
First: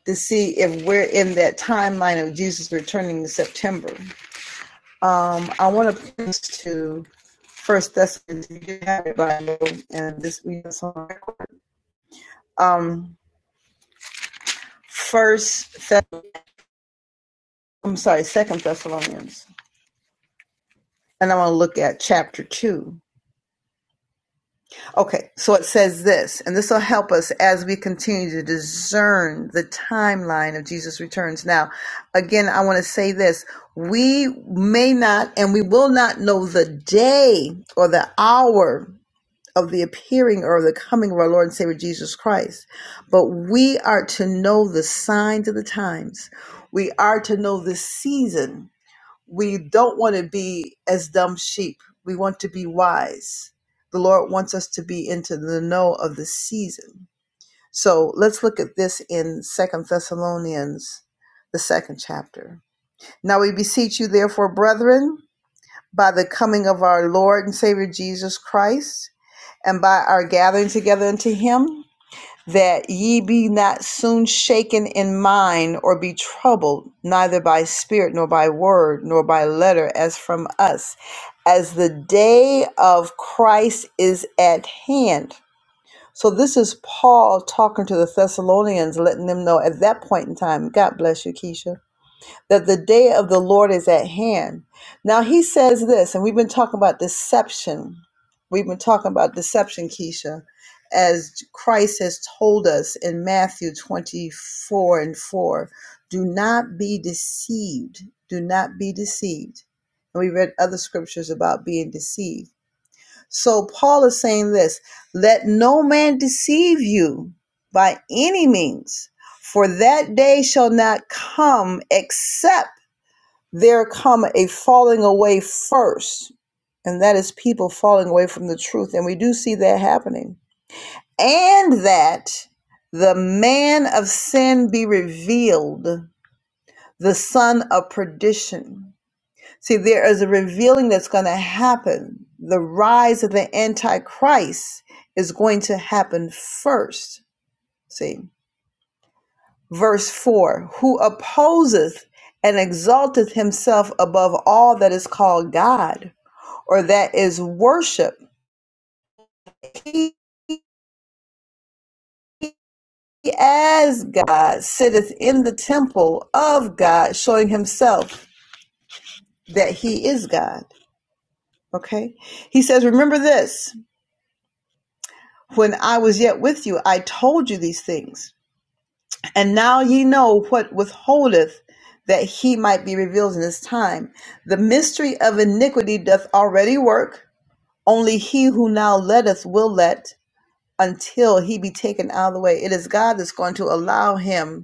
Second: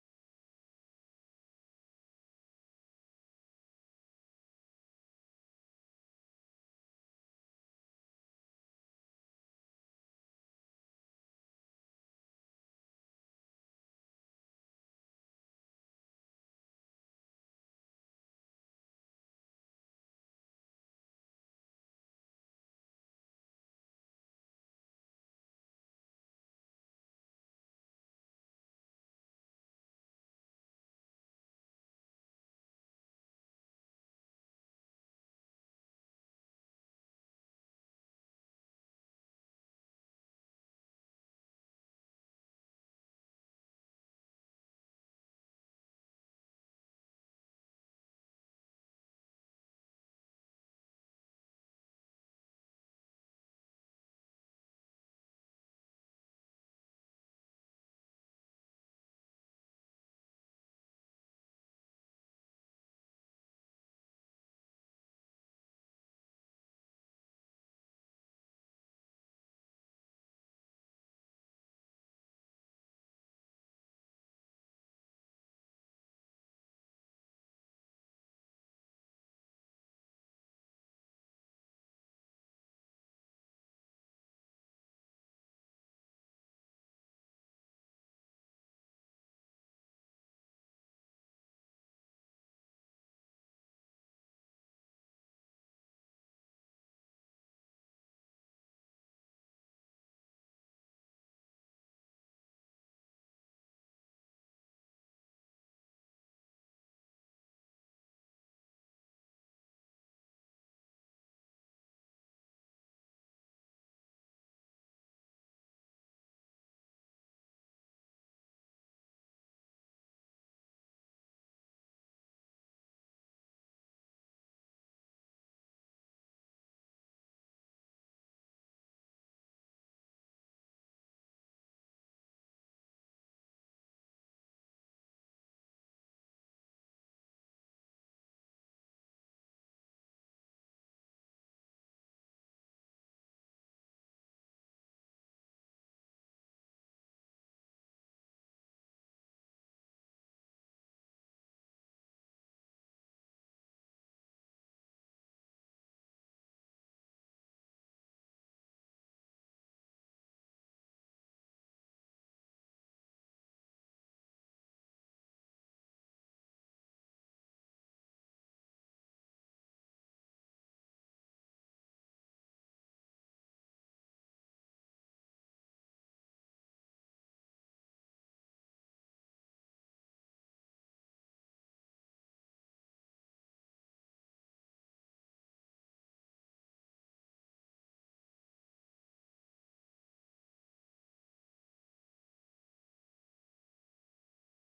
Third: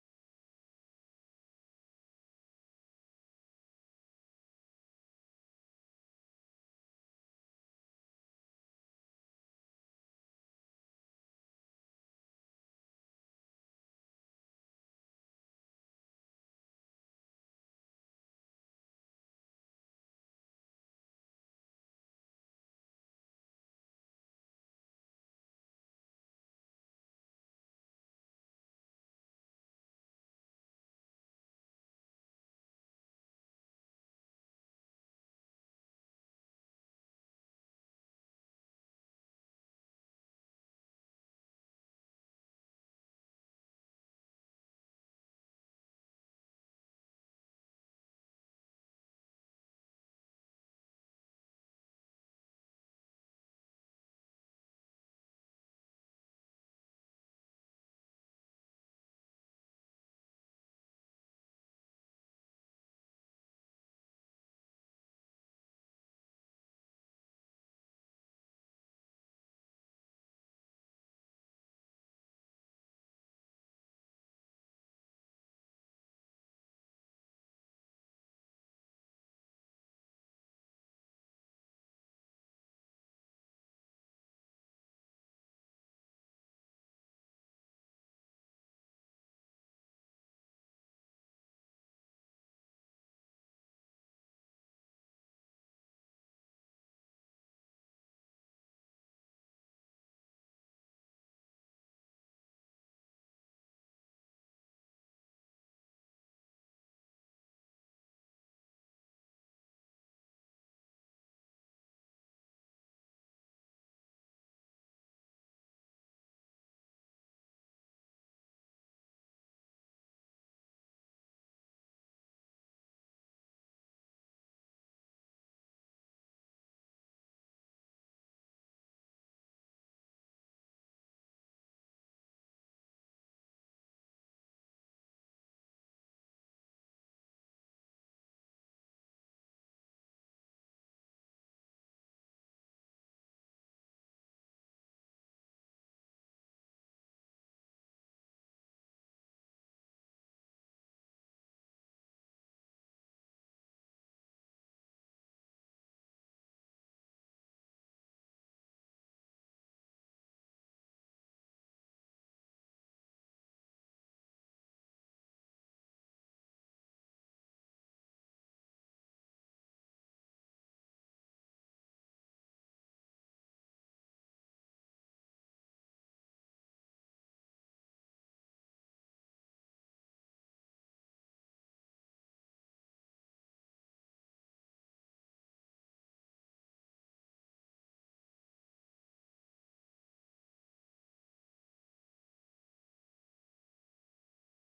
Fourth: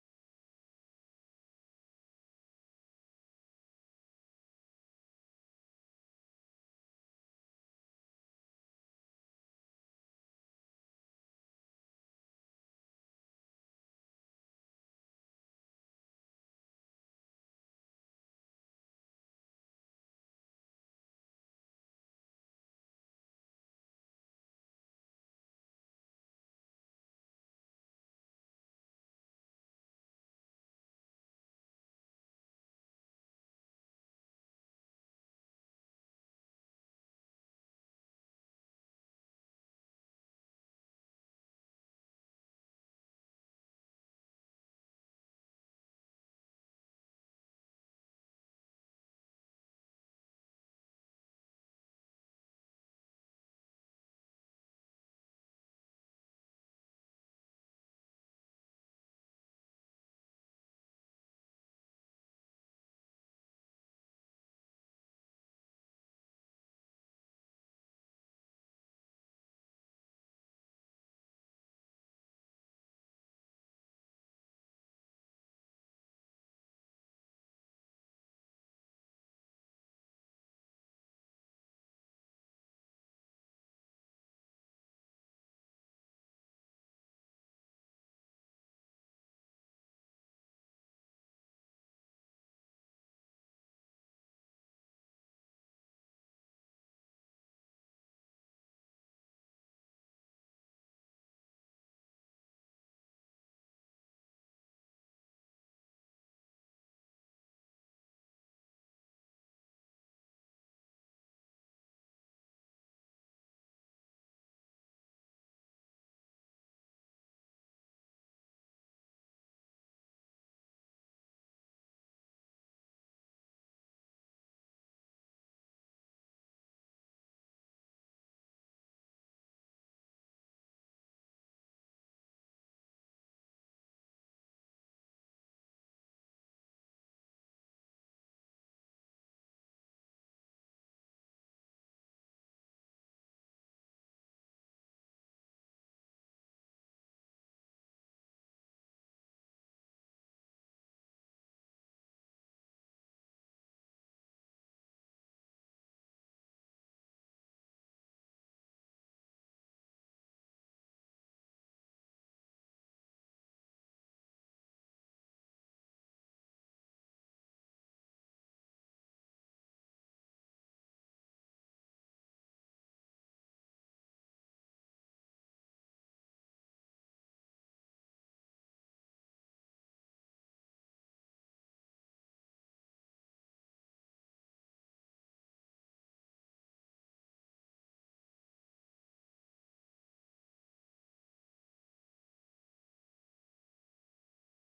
Speaker 1: to see if we're in that timeline of Jesus returning in September. Um, I want to point to First Thessalonians, you can have it by you, and this we have some record. Um, First, Thess- I'm sorry, Second Thessalonians, and I want to look at chapter two. Okay, so it says this, and this will help us as we continue to discern the timeline of Jesus' returns. Now, again, I want to say this: we may not, and we will not know the day or the hour of the appearing or the coming of our Lord and Savior Jesus Christ. But we are to know the signs of the times. We are to know the season. We don't want to be as dumb sheep. We want to be wise. The Lord wants us to be into the know of the season. So let's look at this in Second Thessalonians, the second chapter. Now we beseech you, therefore, brethren, by the coming of our Lord and Savior Jesus Christ and by our gathering together unto him, that ye be not soon shaken in mind or be troubled, neither by spirit, nor by word, nor by letter, as from us, as the day of Christ is at hand. So this is Paul talking to the Thessalonians, letting them know at that point in time. God bless you, Keisha that the day of the Lord is at hand. Now he says this, and we've been talking about deception. We've been talking about deception, Keisha, as Christ has told us in Matthew 24 and 4. Do not be deceived. Do not be deceived. And we read other scriptures about being deceived. So Paul is saying this let no man deceive you by any means, for that day shall not come except there come a falling away first, and that is people falling away from the truth. And we do see that happening. And that the man of sin be revealed, the son of perdition. See, there is a revealing that's going to happen. The rise of the Antichrist is going to happen first. See, verse 4 Who opposeth and exalteth himself above all that is called God or that is worship. He as God sitteth in the temple of God, showing himself that he is God. Okay? He says, Remember this, when I was yet with you, I told you these things, and now ye know what withholdeth that he might be revealed in his time. The mystery of iniquity doth already work, only he who now letteth will let until he be taken out of the way. It is God that's going to allow him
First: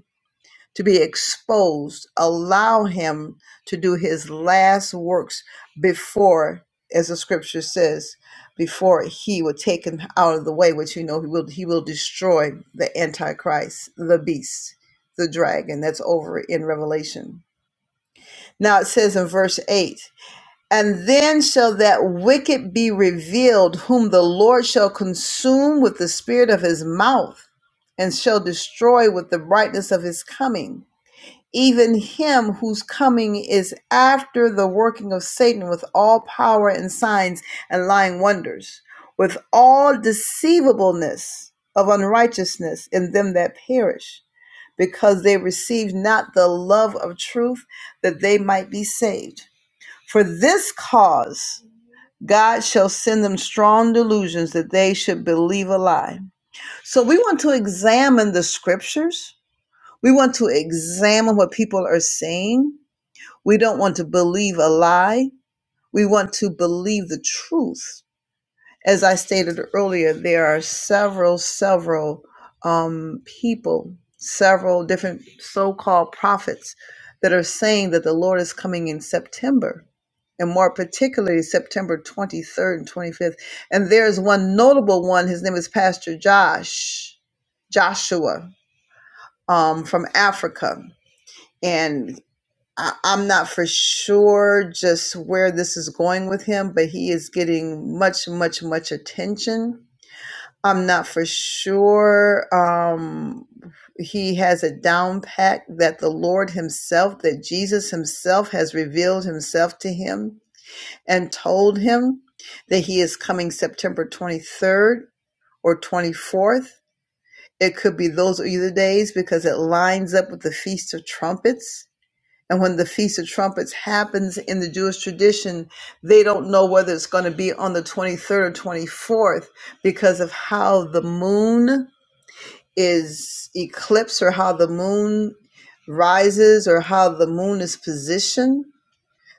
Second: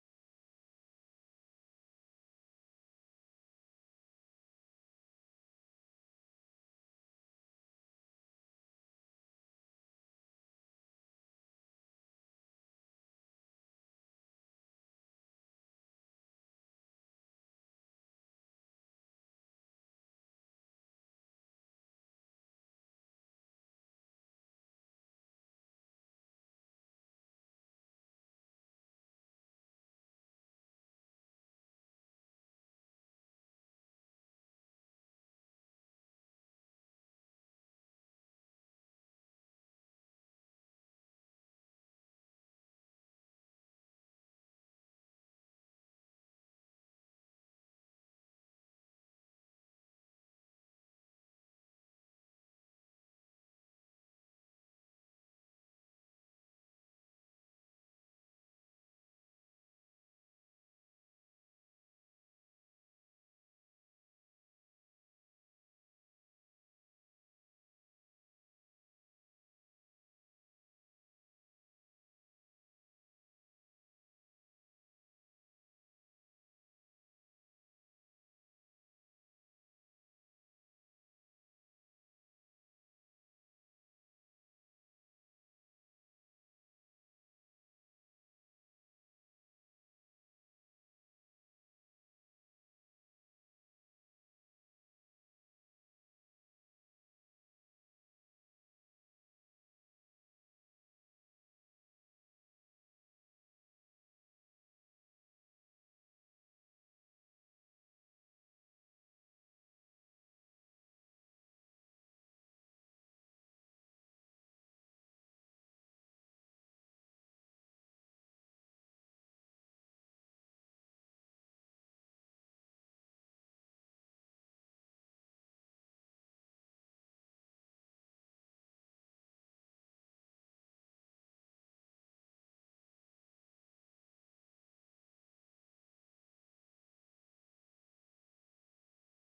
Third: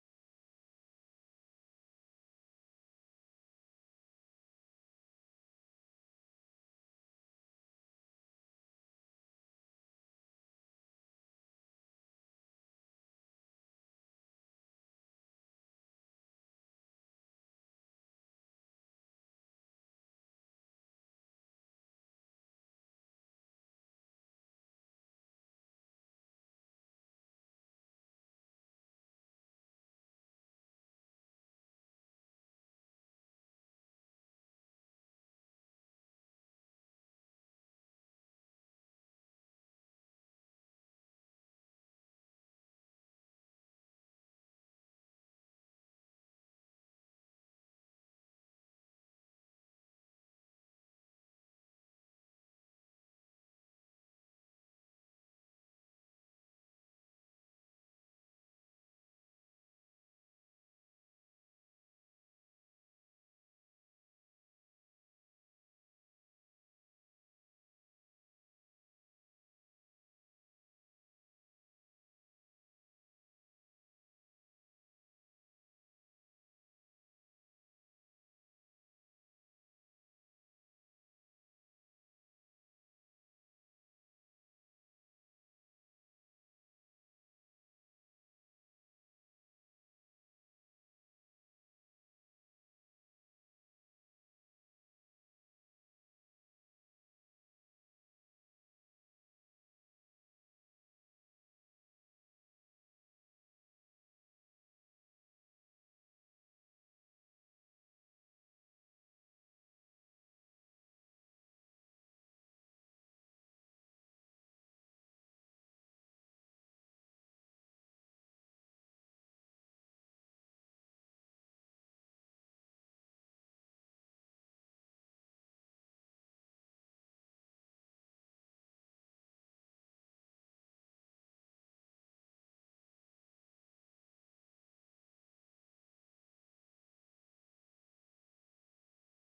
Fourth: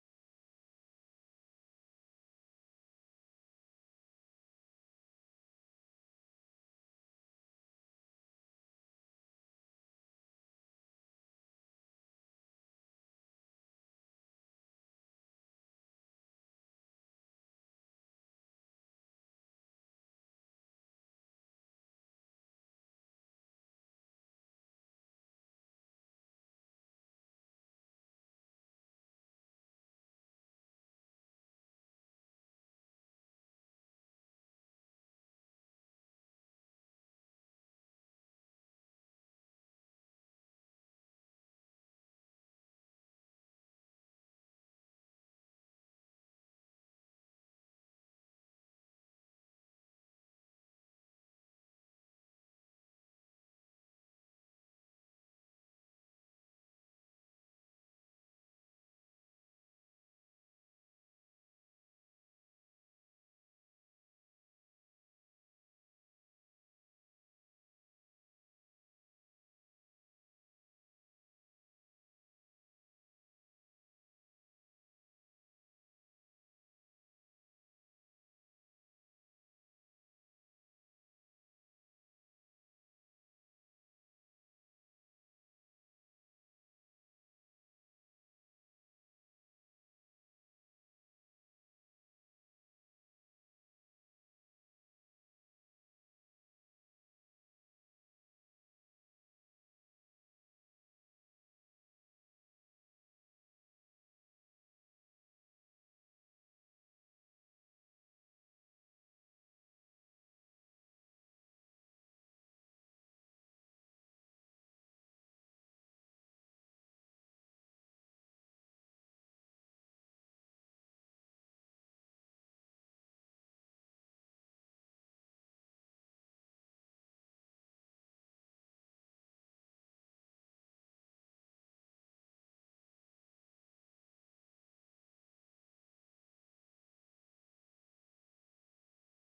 Speaker 1: to be exposed. Allow him to do his last works before, as the scripture says, before he will take him out of the way, which you know he will he will destroy the antichrist, the beast, the dragon. That's over in Revelation. Now it says in verse 8, and then shall that wicked be revealed, whom the Lord shall consume with the spirit of his mouth, and shall destroy with the brightness of his coming even him whose coming is after the working of Satan with all power and signs and lying wonders, with all deceivableness of unrighteousness in them that perish, because they received not the love of truth that they might be saved. For this cause, God shall send them strong delusions that they should believe a lie. So we want to examine the scriptures. We want to examine what people are saying we don't want to believe a lie. We want to believe the truth. As I stated earlier, there are several, several um, people, several different so called prophets that are saying that the Lord is coming in September, and more particularly September 23rd and 25th. And there's one notable one. His name is Pastor Josh, Joshua um, from Africa. And I, I'm not for sure just where this is going with him, but he is getting much, much, much attention. I'm not for sure. Um, he has a down pack that the Lord Himself, that Jesus Himself has revealed Himself to him and told him that He is coming September 23rd or 24th. It could be those either days because it lines up with the Feast of Trumpets and when the Feast of Trumpets happens in the Jewish tradition, they don't know whether it's going to be on the 23rd or 24th because of how the moon is eclipsed or how the moon rises or how the moon is positioned.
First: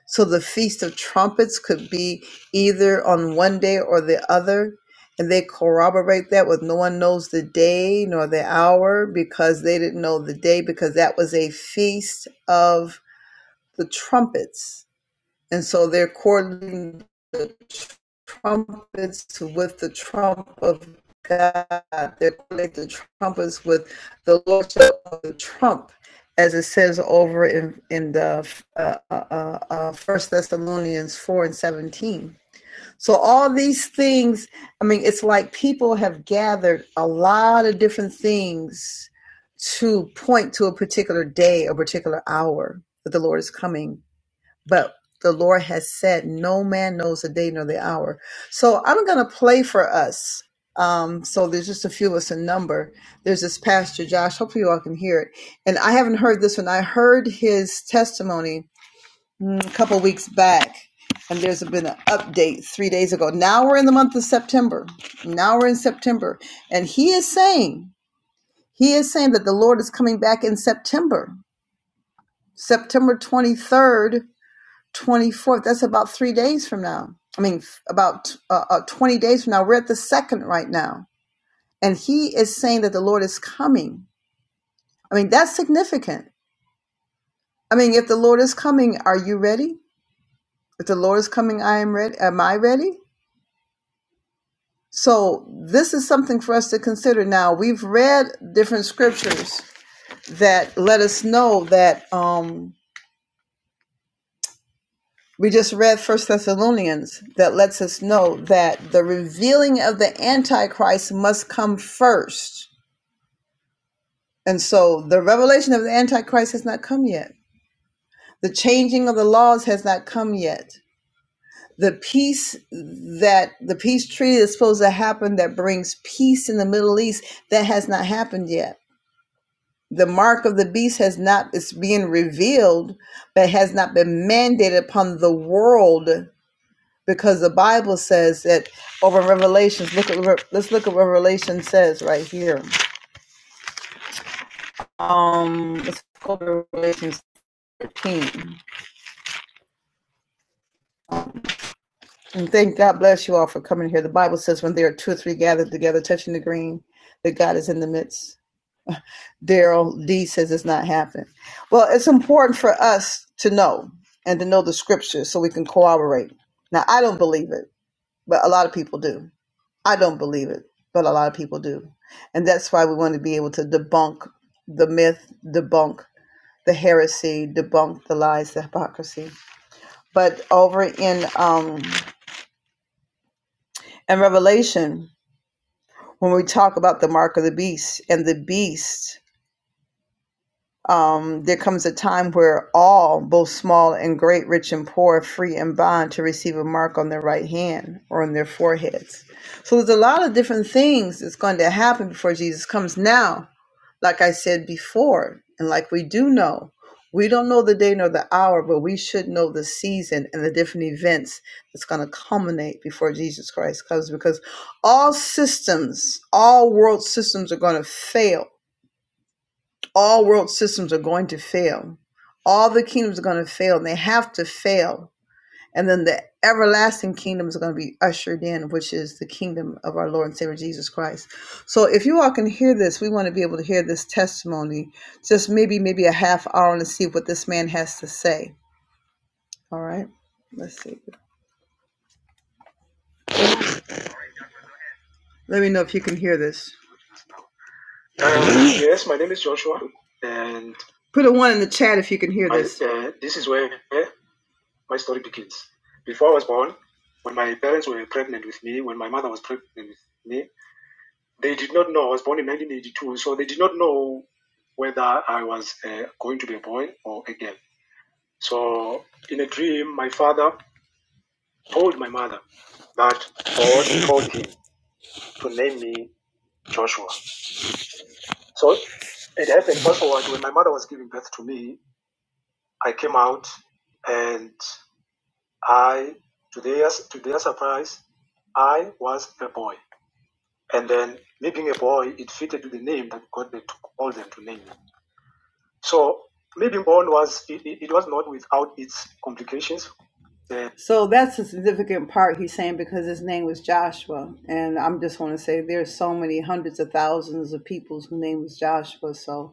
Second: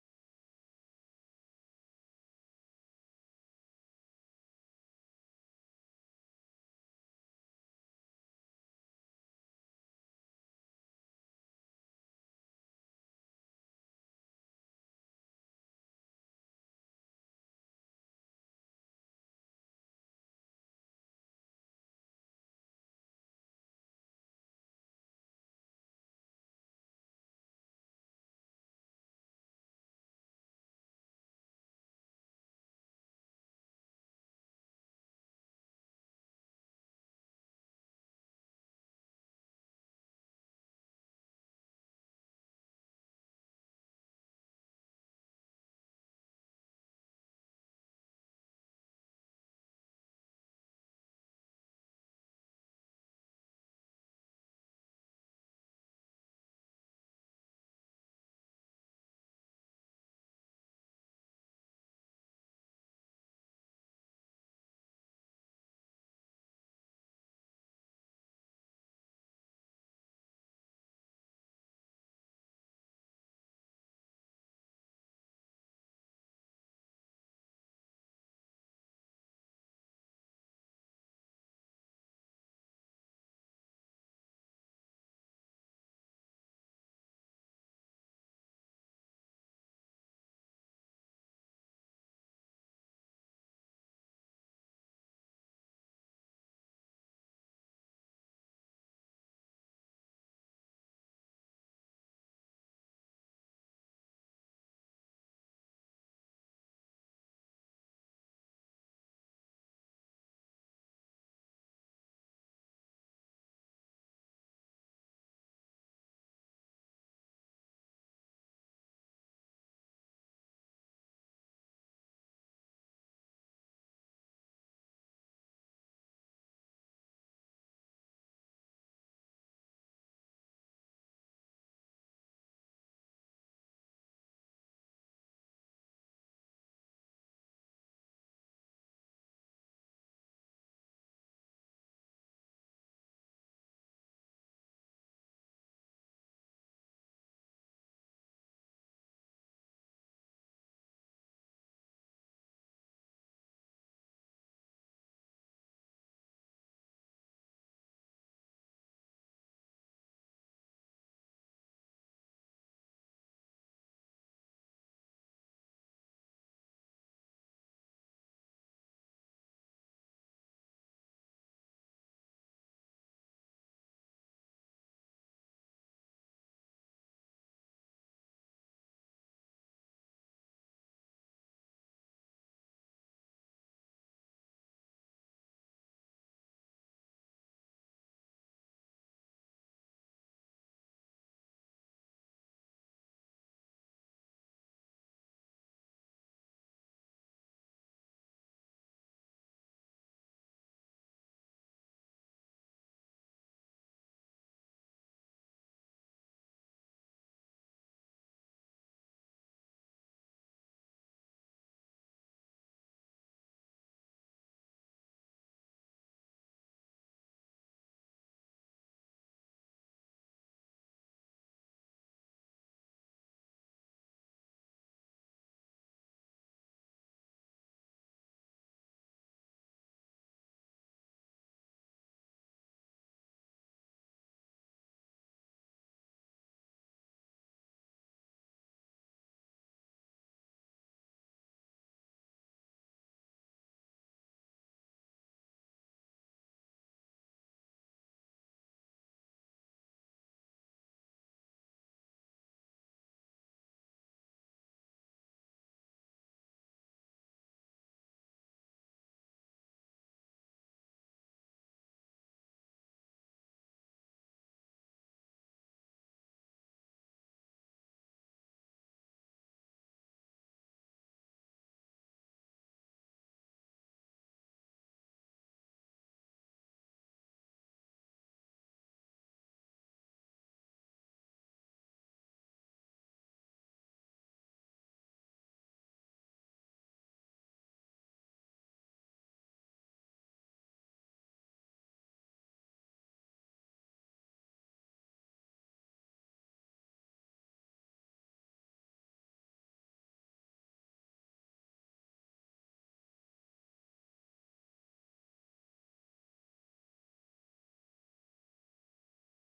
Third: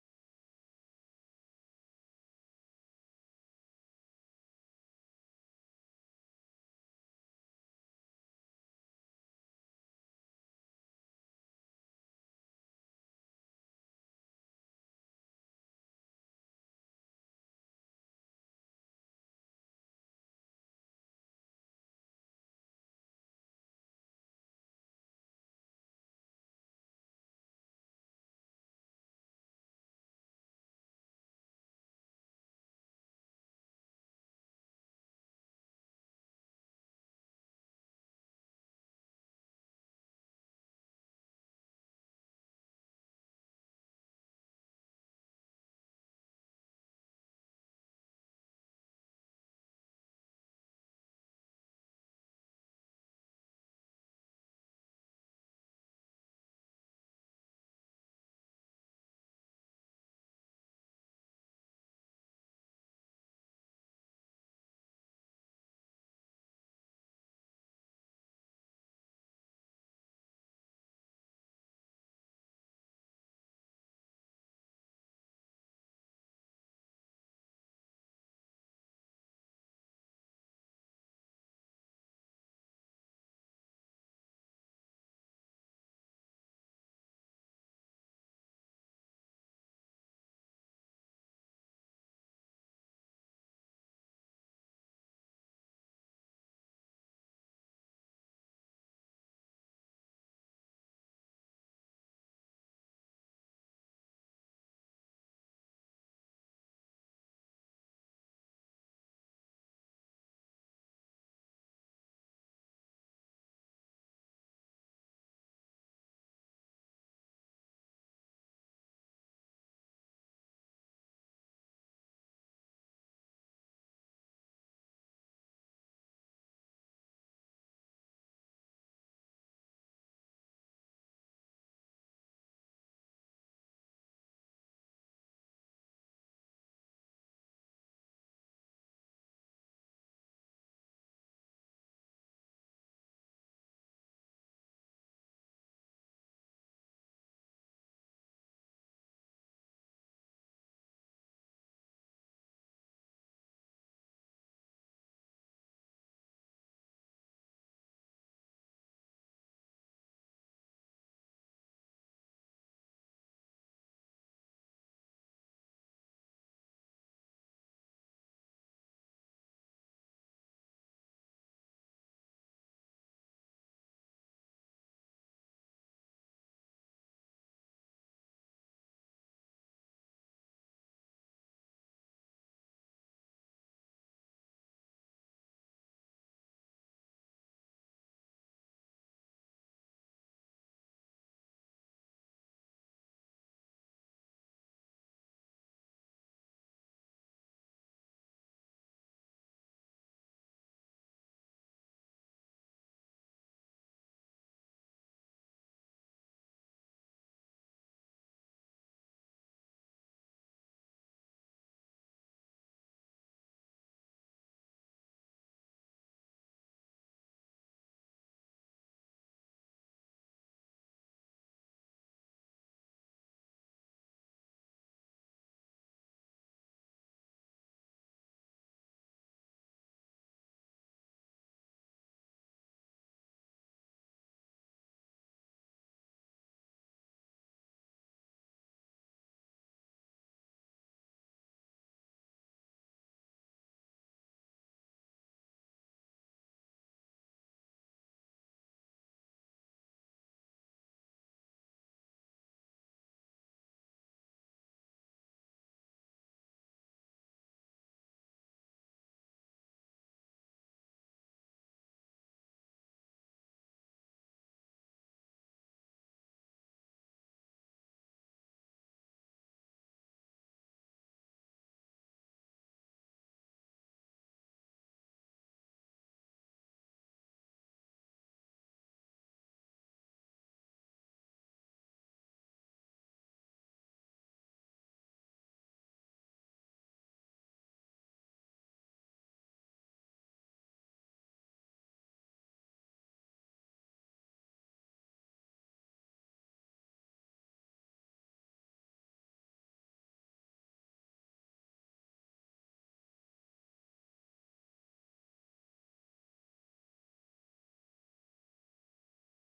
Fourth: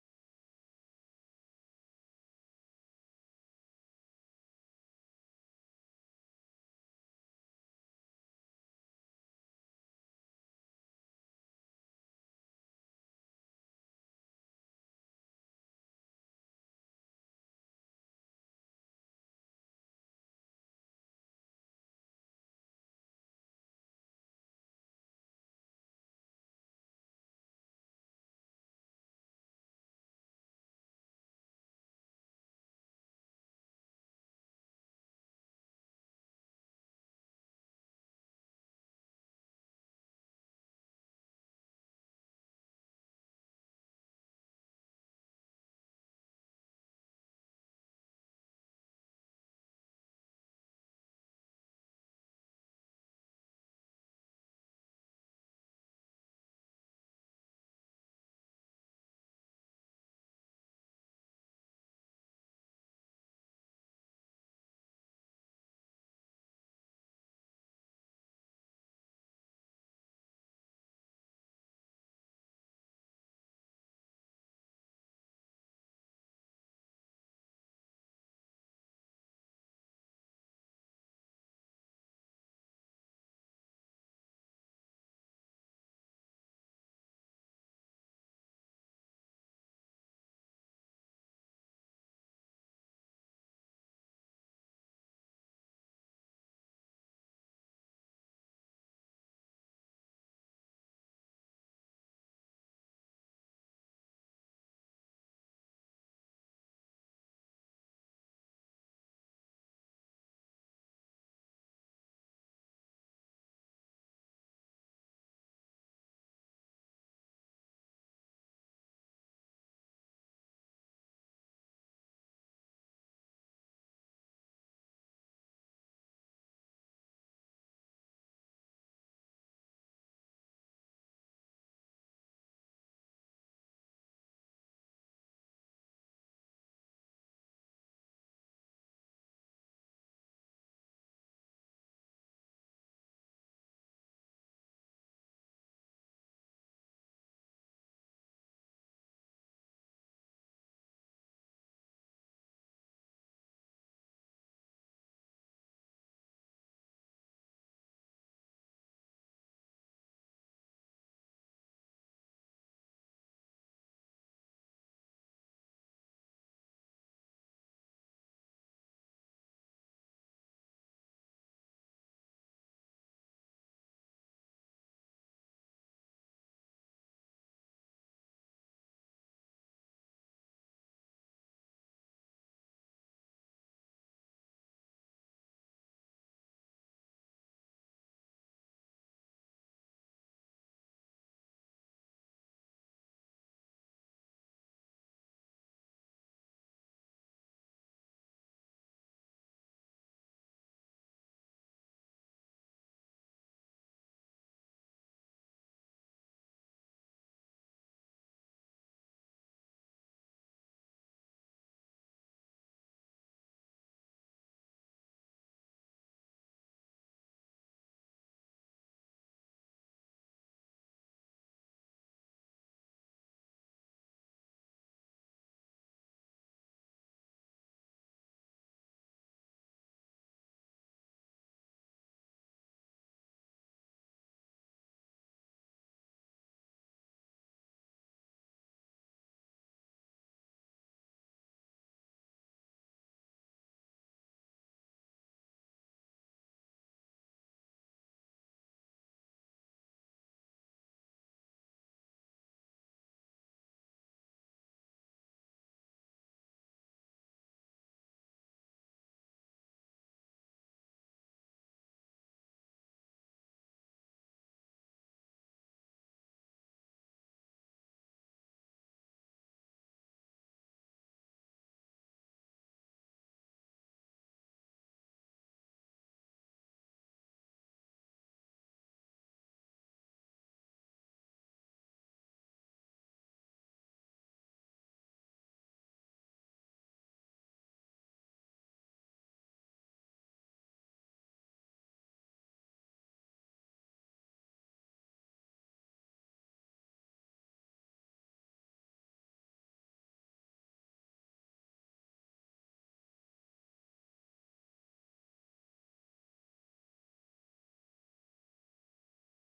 Speaker 1: So the Feast of Trumpets could be either on one day or the other. And they corroborate that with no one knows the day nor the hour because they didn't know the day because that was a feast of the trumpets. And so they're coordinating the trumpets with the trump of God. They're coordinating the trumpets with the lordship of the trump, as it says over in, in the uh, uh, uh, uh, First Thessalonians 4 and 17. So all these things, I mean, it's like people have gathered a lot of different things to point to a particular day, a particular hour that the Lord is coming but the Lord has said, no man knows the day nor the hour. So I'm going to play for us. Um, so there's just a few of us in number. There's this pastor, Josh. Hopefully you all can hear it. And I haven't heard this one. I heard his testimony mm, a couple weeks back. And there's been an update three days ago. Now we're in the month of September. Now we're in September. And he is saying, he is saying that the Lord is coming back in September, September 23rd 24th. That's about three days from now. I mean, about uh, uh, 20 days from now. We're at the second right now. And he is saying that the Lord is coming. I mean, that's significant. I mean, if the Lord is coming, are you ready? If the Lord is coming, I am ready. Am I ready? So this is something for us to consider. Now we've read different scriptures that let us know that. Um, We just read First Thessalonians that lets us know that the revealing of the Antichrist must come first. And so the revelation of the Antichrist has not come yet. The changing of the laws has not come yet. The peace that the peace treaty is supposed to happen that brings peace in the Middle East that has not happened yet. The mark of the beast has not it's being revealed, but has not been mandated upon the world because the Bible says that over in Revelations. Look at Re- let's look at what Revelation says right here. Um, let's go to Revelation thirteen. And thank God bless you all for coming here. The Bible says when there are two or three gathered together, touching the green, that God is in the midst. Daryl D says it's not happening. Well, it's important for us to know and to know the scripture so we can corroborate. Now, I don't believe it, but a lot of people do. I don't believe it, but a lot of people do. And that's why we want to be able to debunk the myth, debunk the heresy, debunk the lies, the hypocrisy. But over in um in Revelation, when we talk about the mark of the beast and the beast, um, there comes a time where all, both small and great, rich and poor, free and bond, to receive a mark on their right hand or on their foreheads. So there's a lot of different things that's going to happen before Jesus comes now like I said before, and like we do know, we don't know the day nor the hour, but we should know the season and the different events that's going to culminate before Jesus Christ comes because all systems, all world systems are going to fail. All world systems are going to fail. All the kingdoms are going to fail, and they have to fail and then the everlasting kingdom is going to be ushered in, which is the kingdom of our Lord and Savior Jesus Christ. So if you all can hear this, we want to be able to hear this testimony, just maybe, maybe a half hour and see what this man has to say. All right. Let's see. Let me know if you can hear this. Put a one in the chat if you can hear. So that's the significant part he's saying because his name was Joshua. And I'm just want to say there's so many hundreds of thousands of people's name was Joshua. So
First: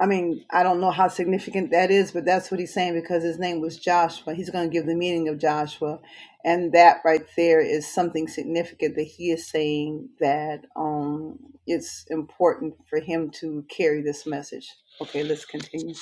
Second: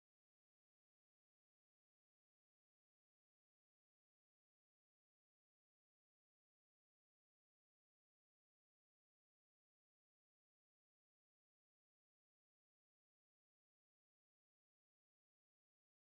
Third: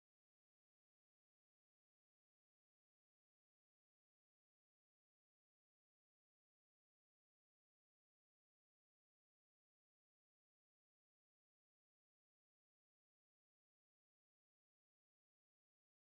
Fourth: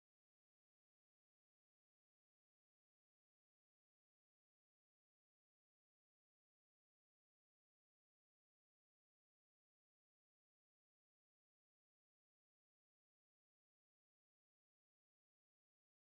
Speaker 1: I mean, I don't know how significant that is, but that's what he's saying because his name was Joshua. He's going to give the meaning of Joshua. And that right there is something significant that he is saying that um, it's important for him to carry this message. Okay, let's continue.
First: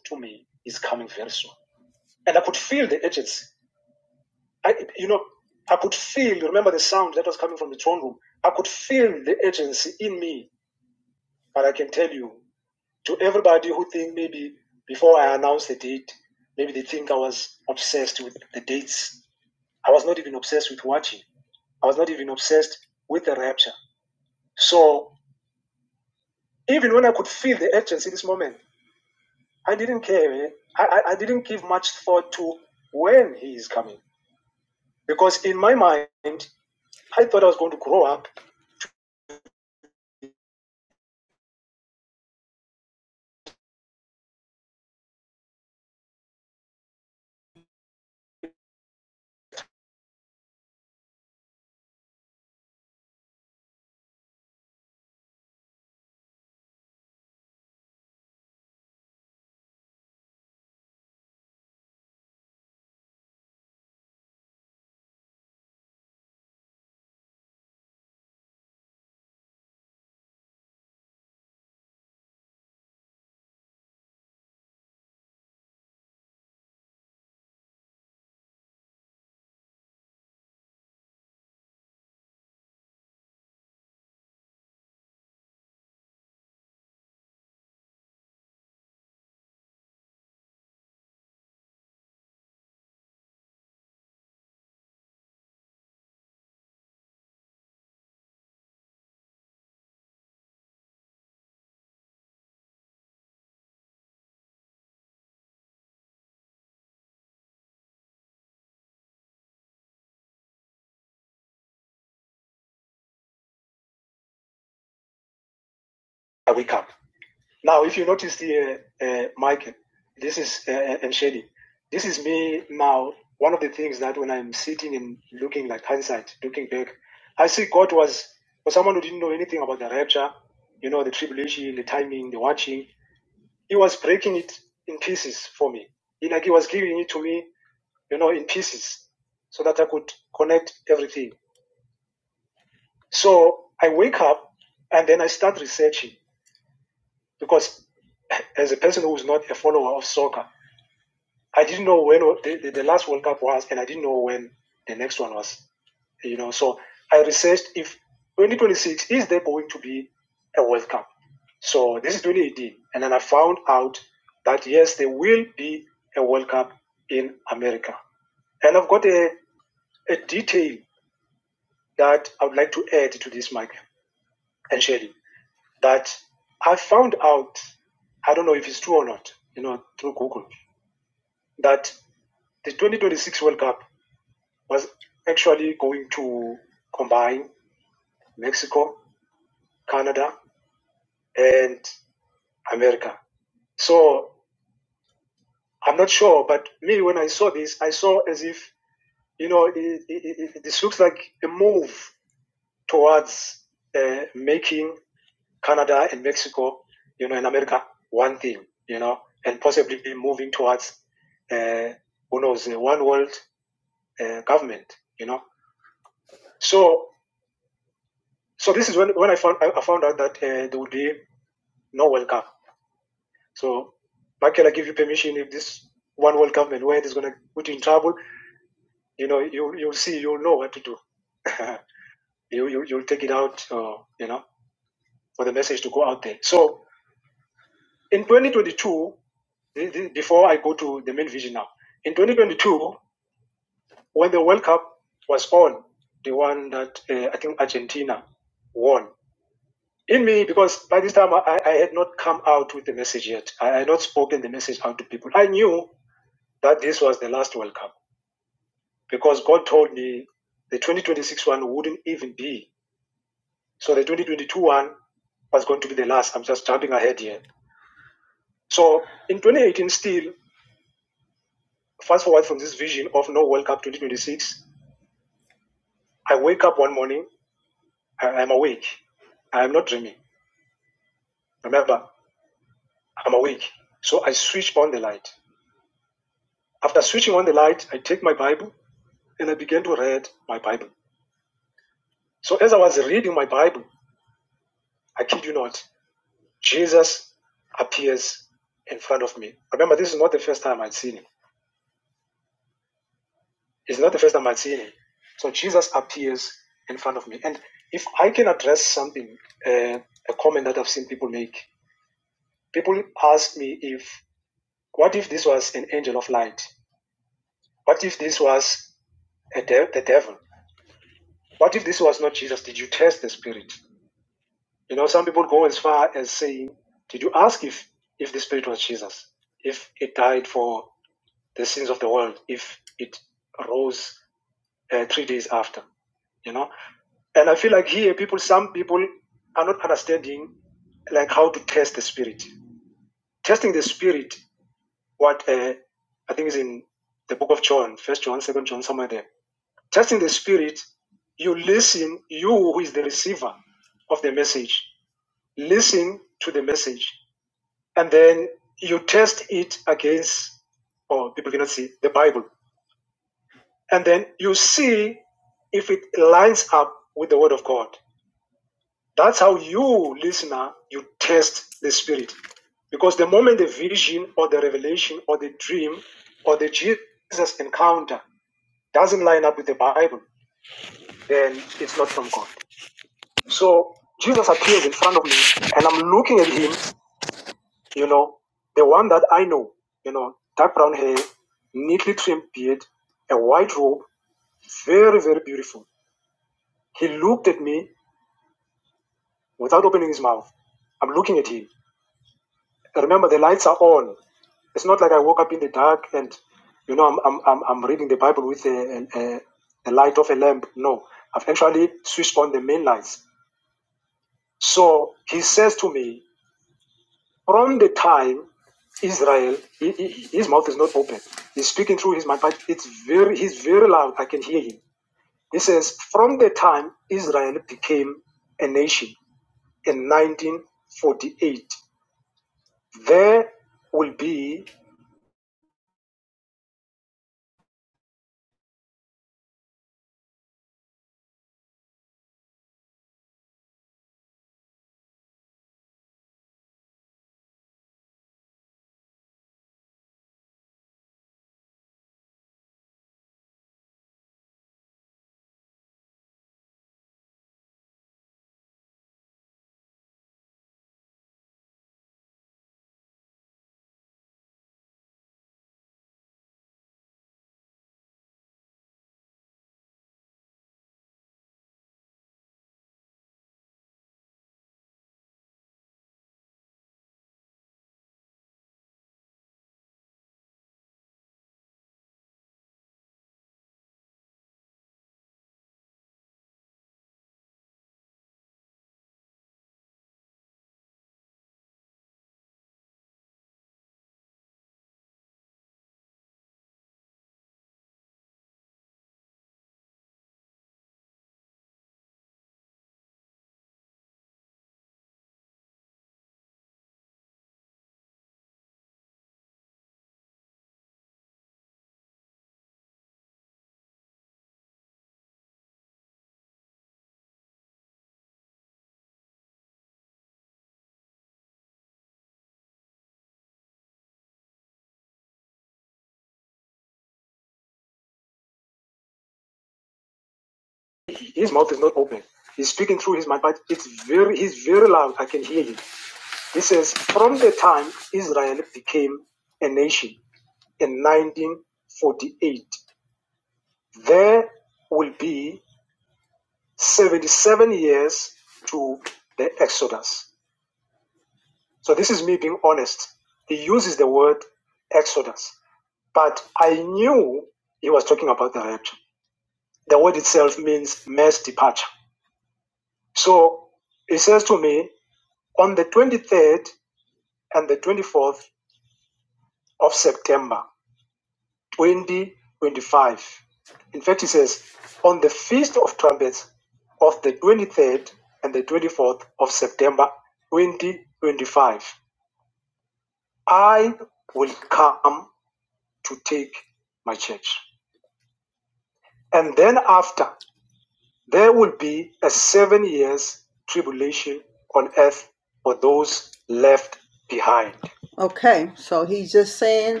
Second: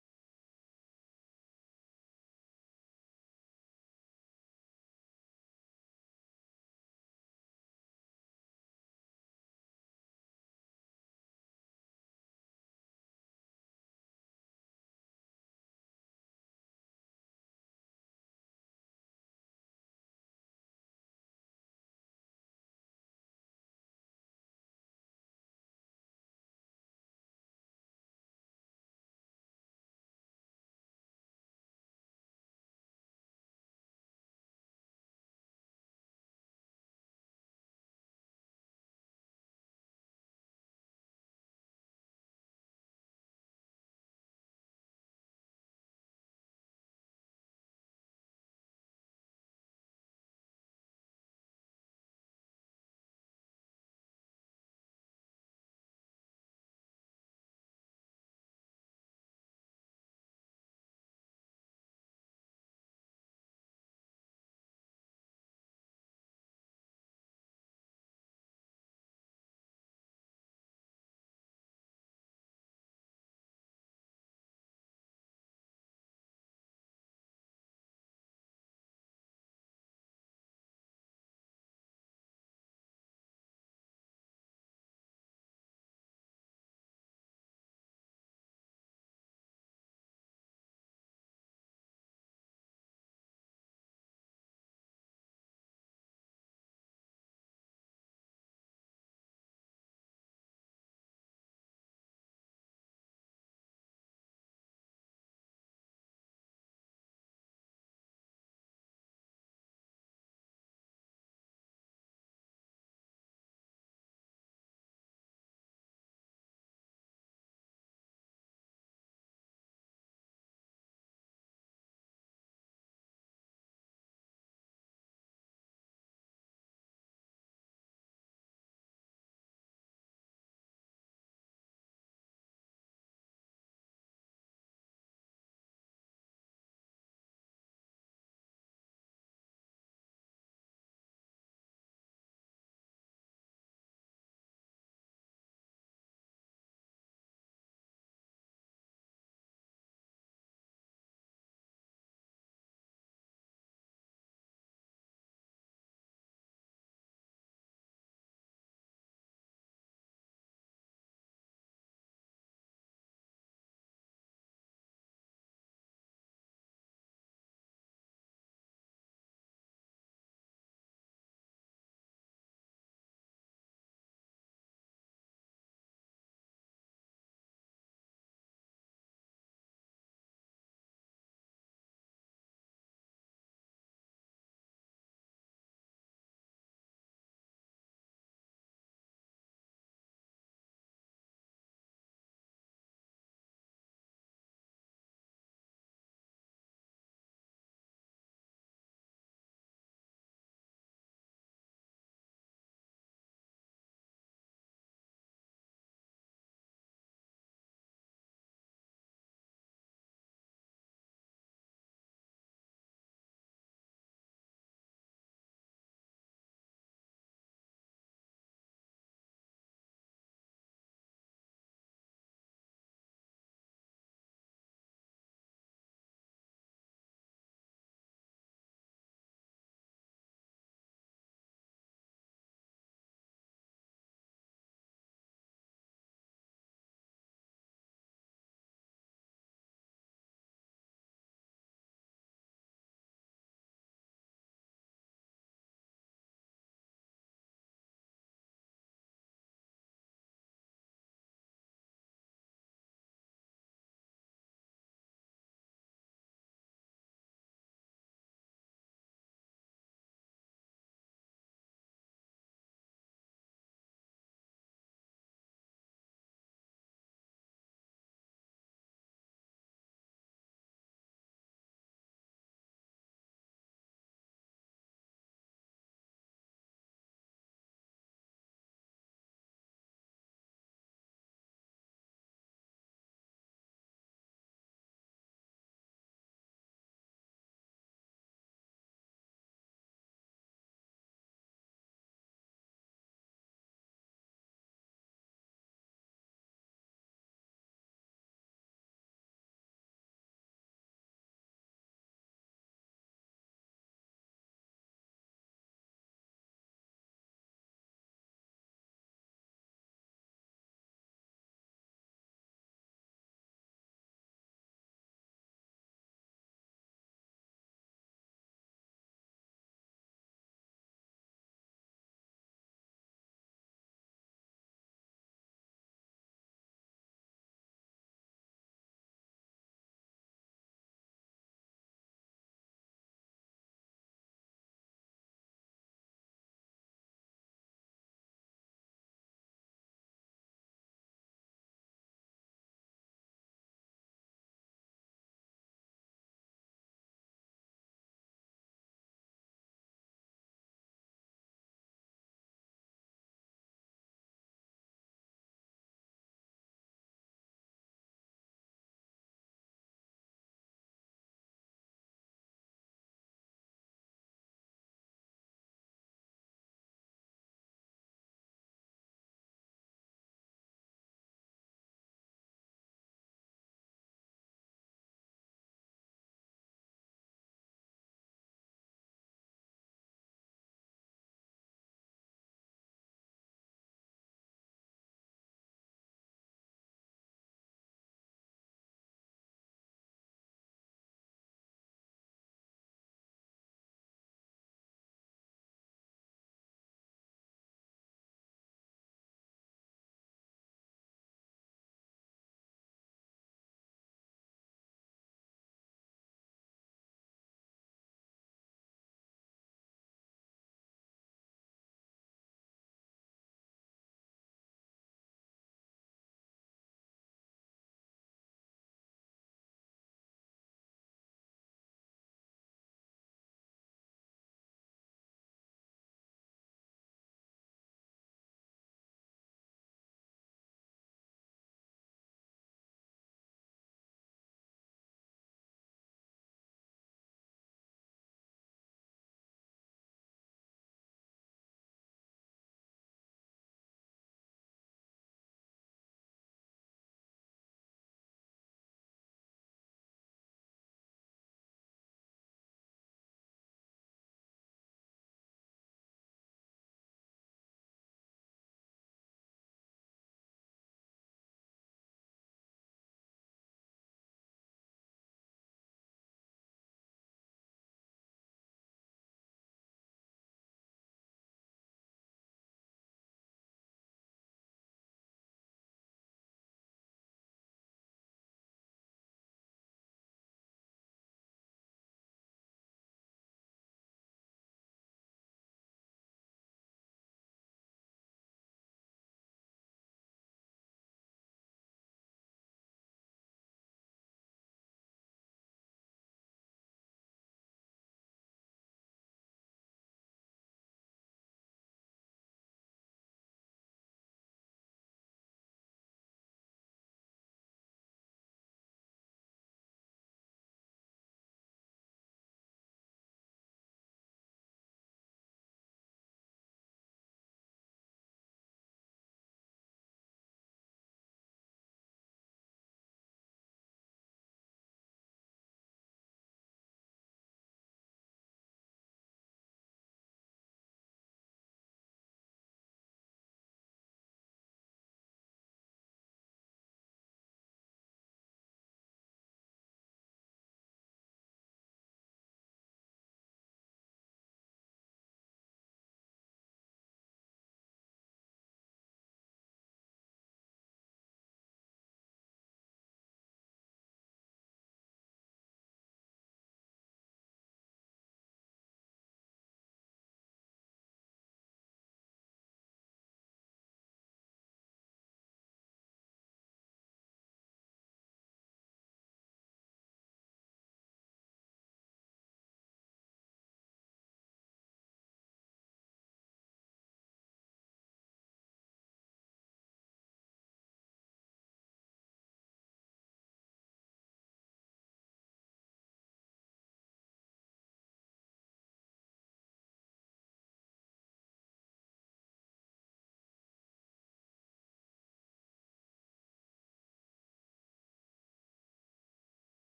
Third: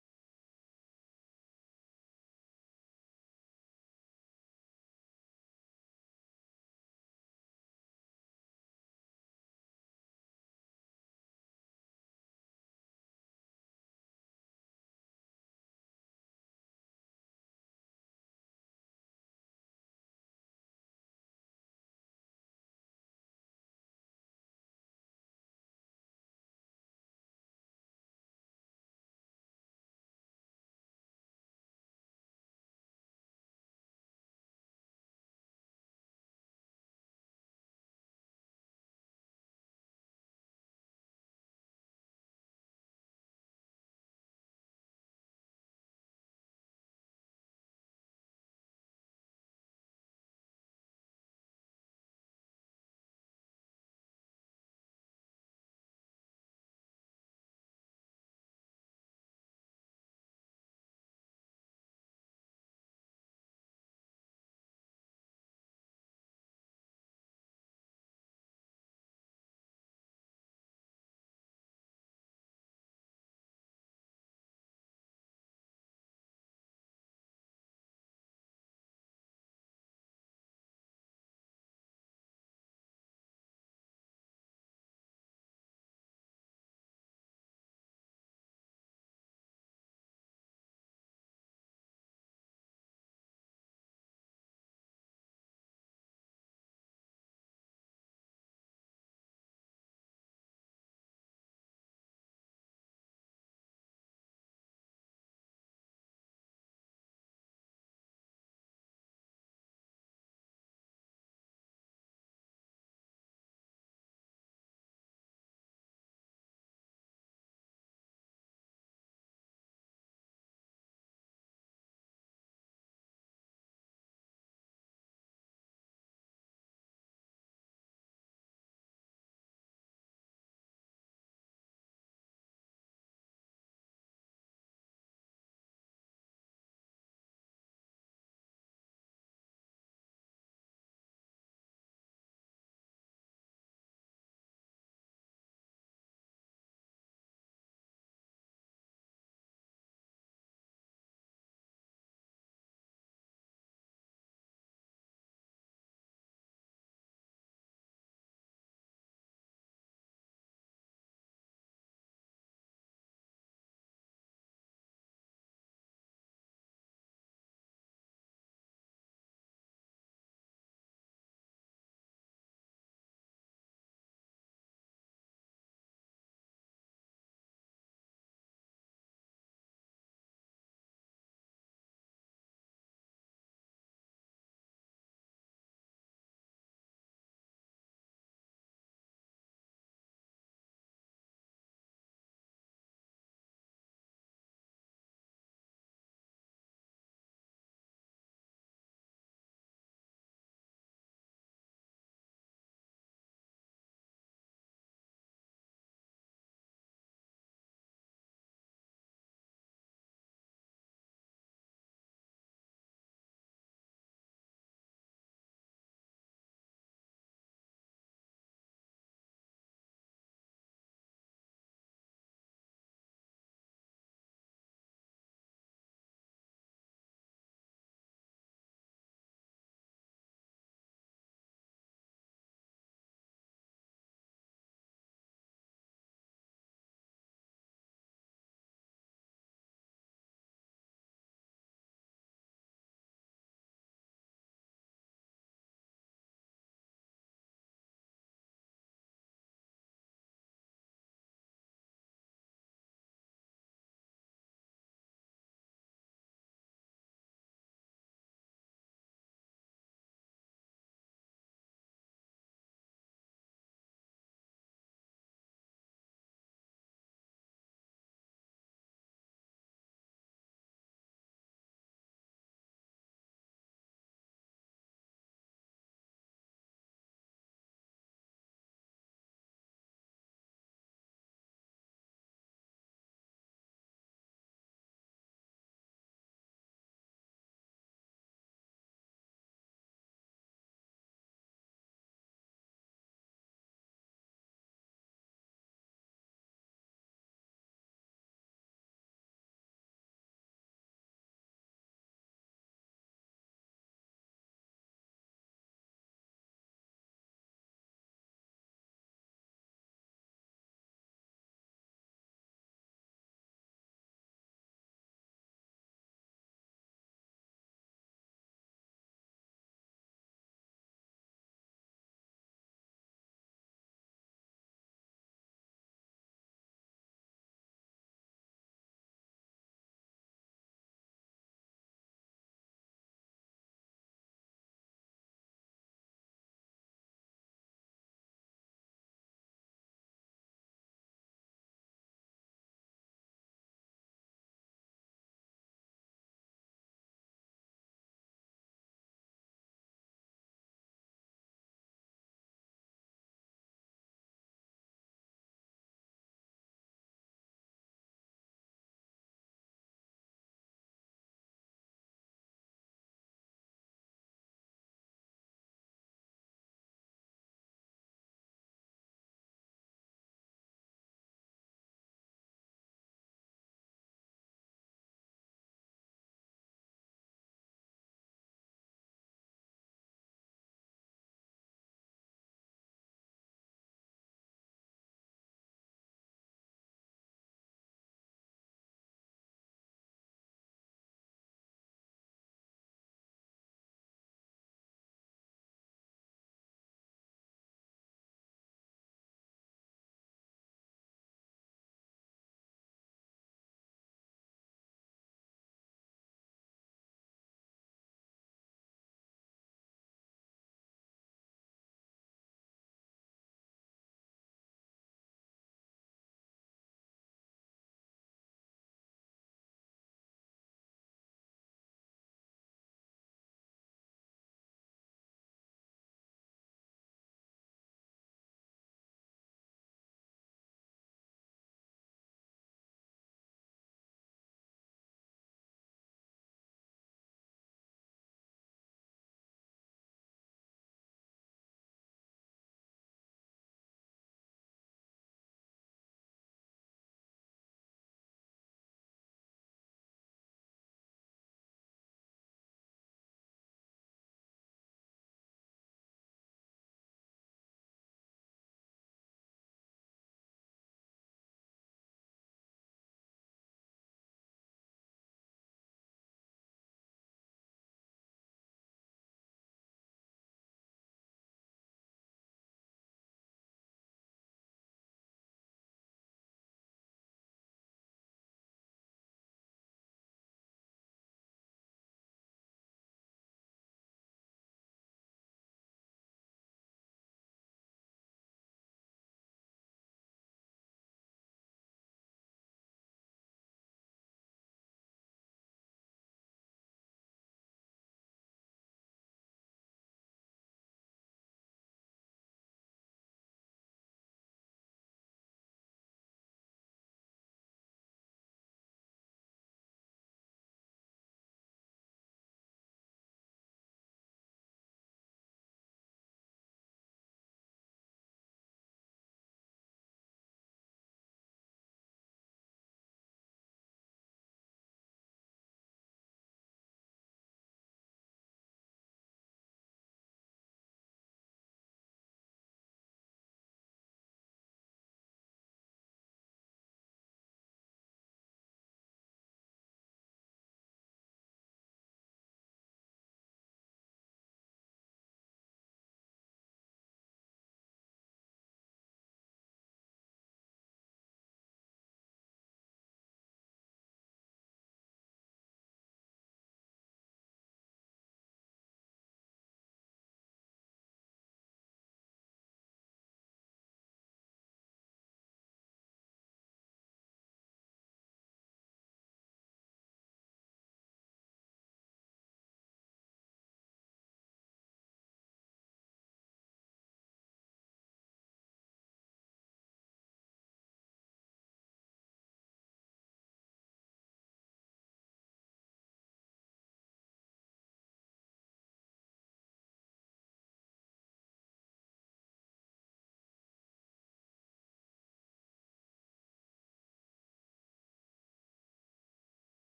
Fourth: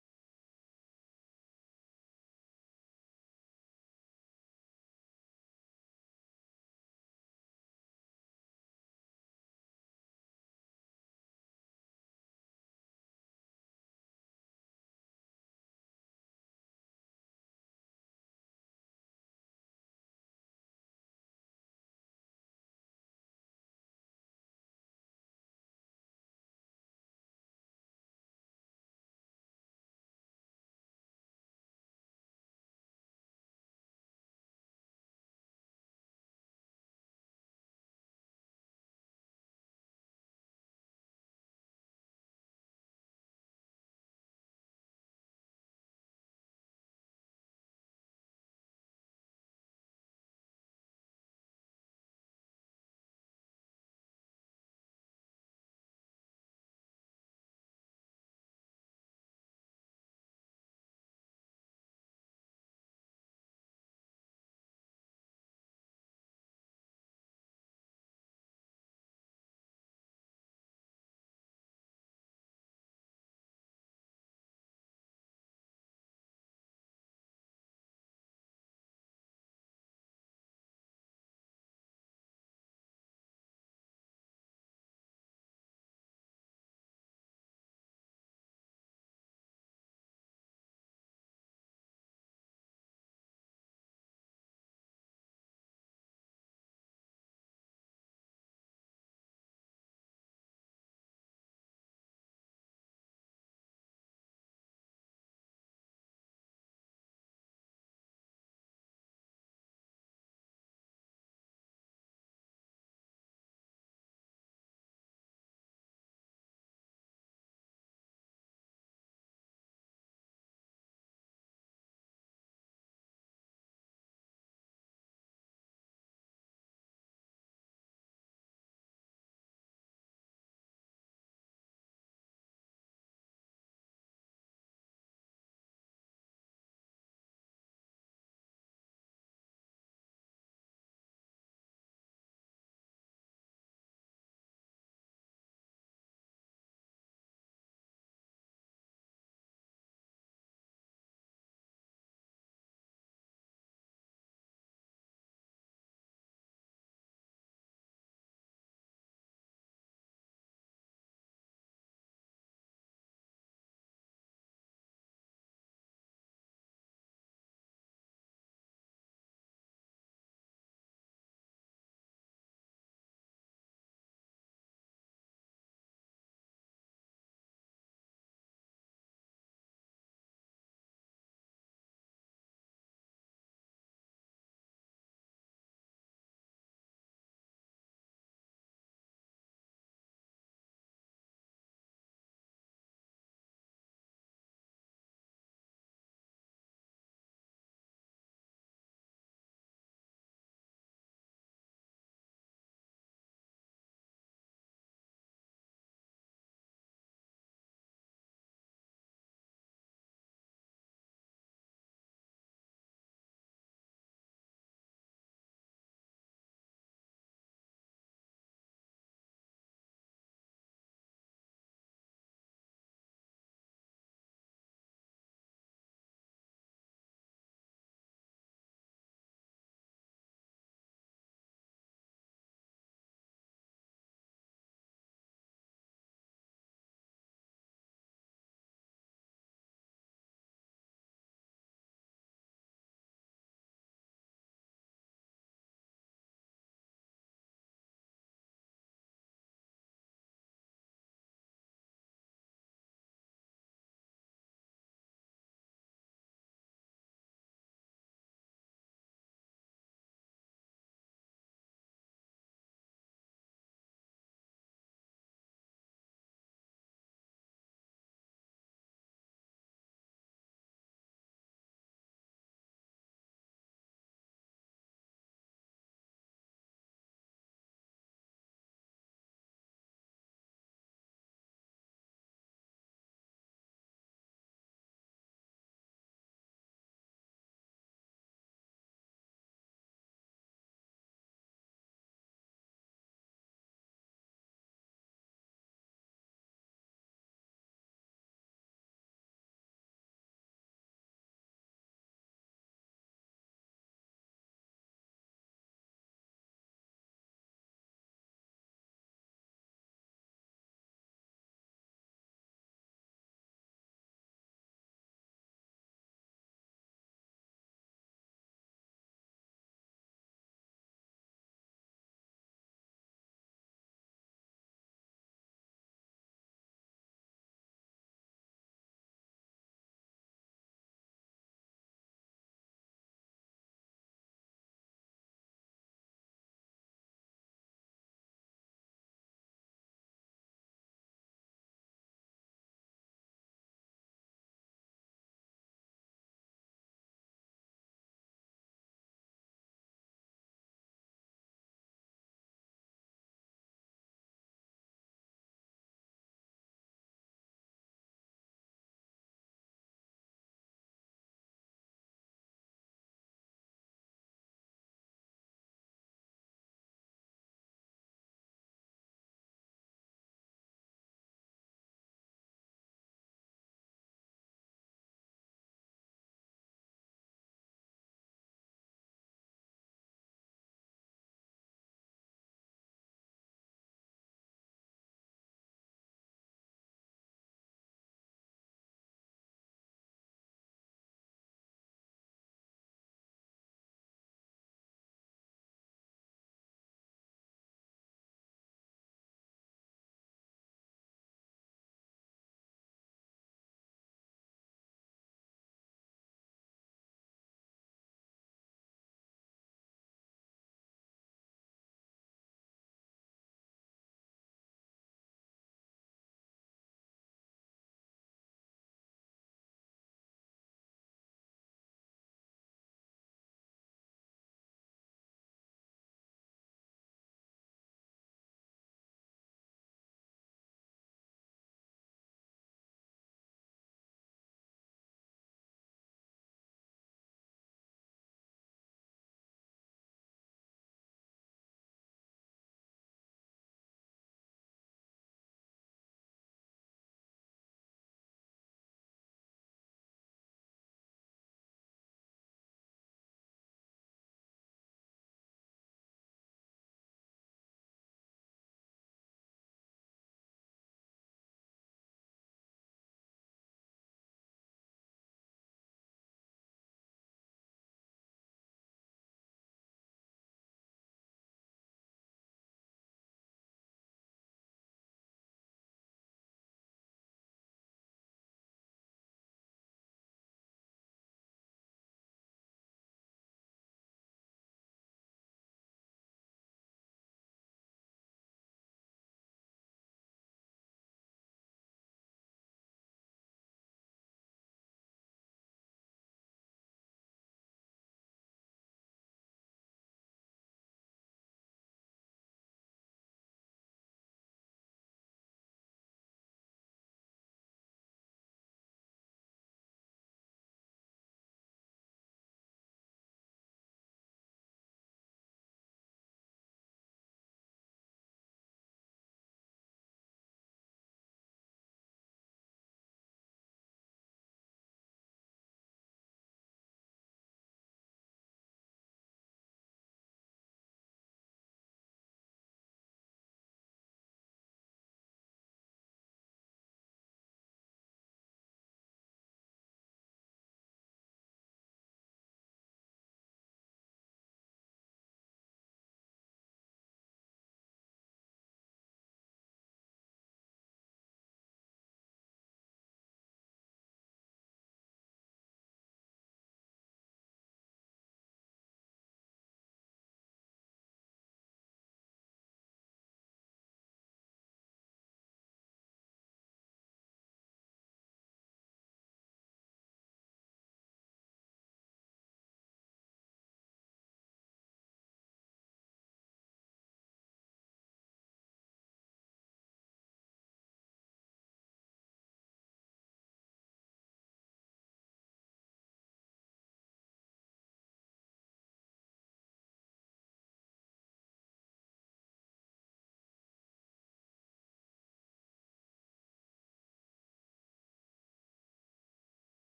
Speaker 1: Okay, so he's just saying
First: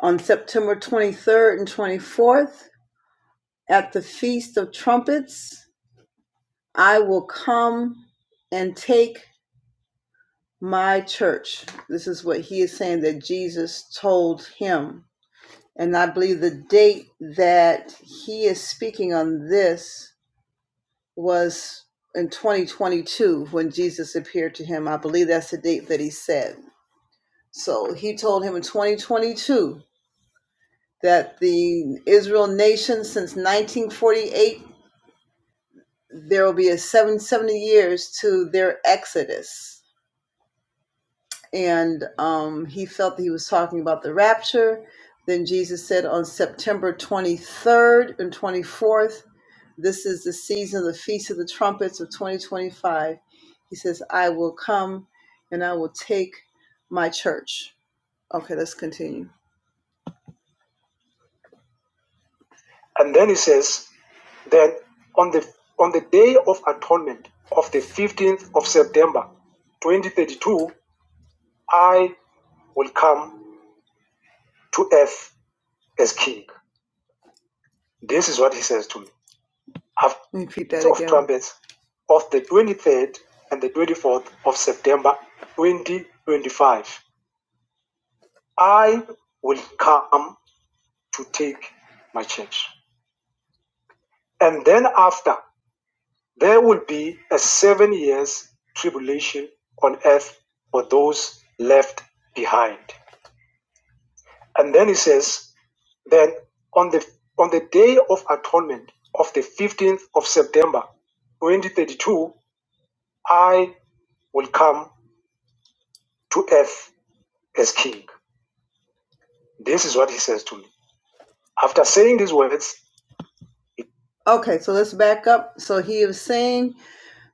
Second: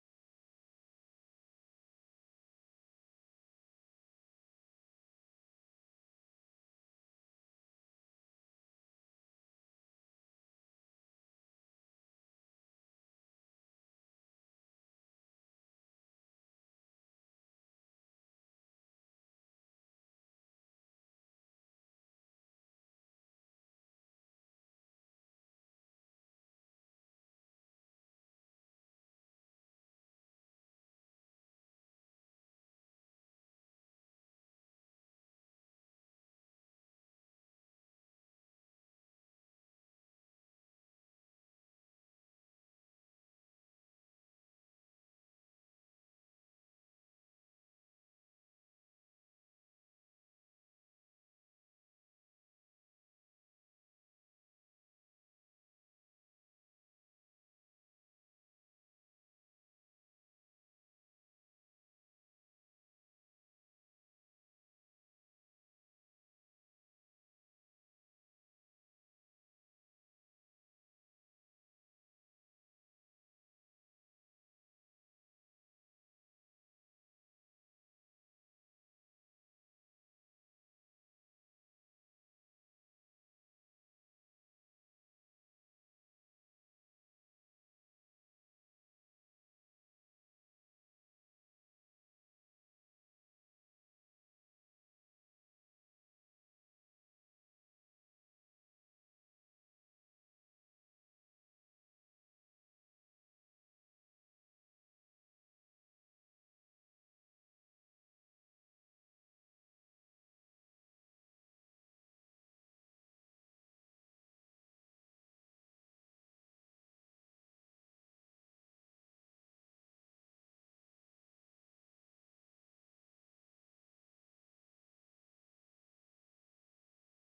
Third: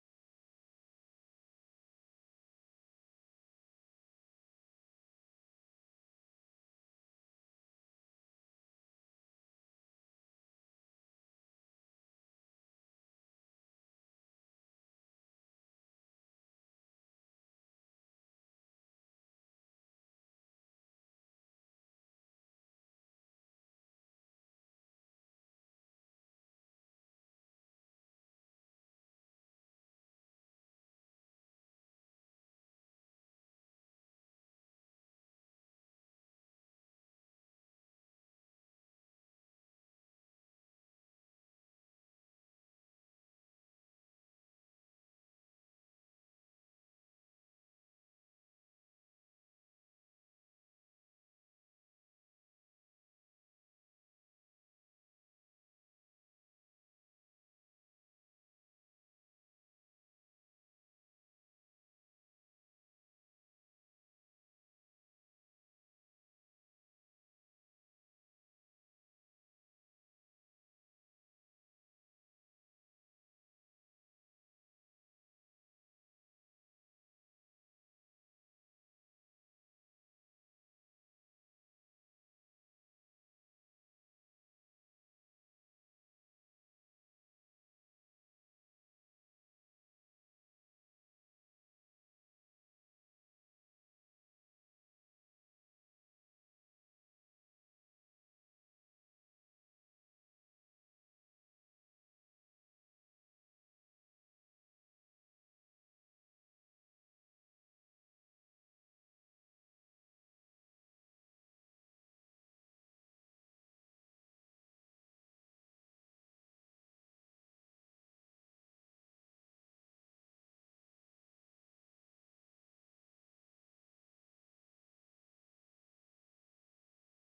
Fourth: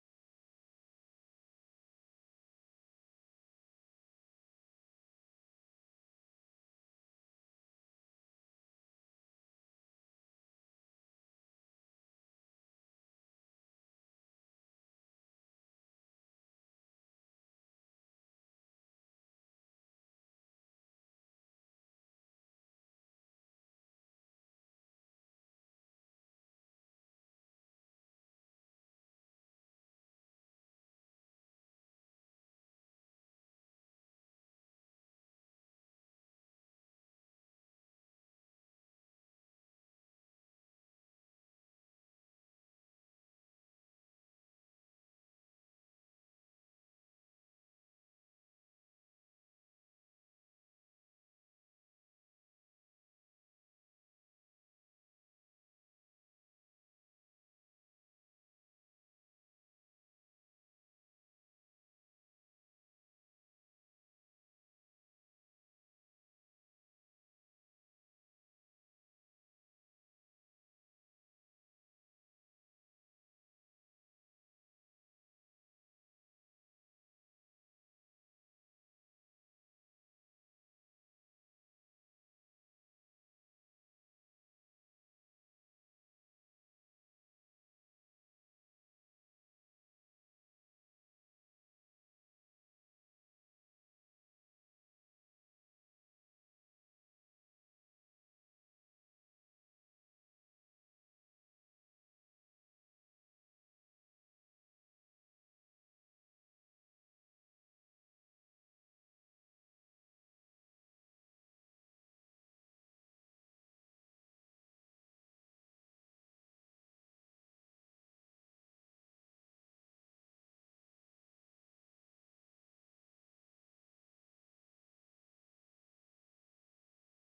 Speaker 1: on September 23rd and 24th at the Feast of Trumpets, I will come and take. my church. This is what he is saying that Jesus told him. And I believe the date that he is speaking on this was in 2022 when Jesus appeared to him. I believe that's the date that he said. So he told him in 2022 that the Israel nation since 1948, there will be a 770 years to their exodus and um, he felt that he was talking about the rapture. Then Jesus said on September 23rd and 24th, this is the season of the Feast of the Trumpets of 2025. He says, I will come and I will take my church. Okay, let's continue. Let me Repeat that. Okay, so let's back up. So he was saying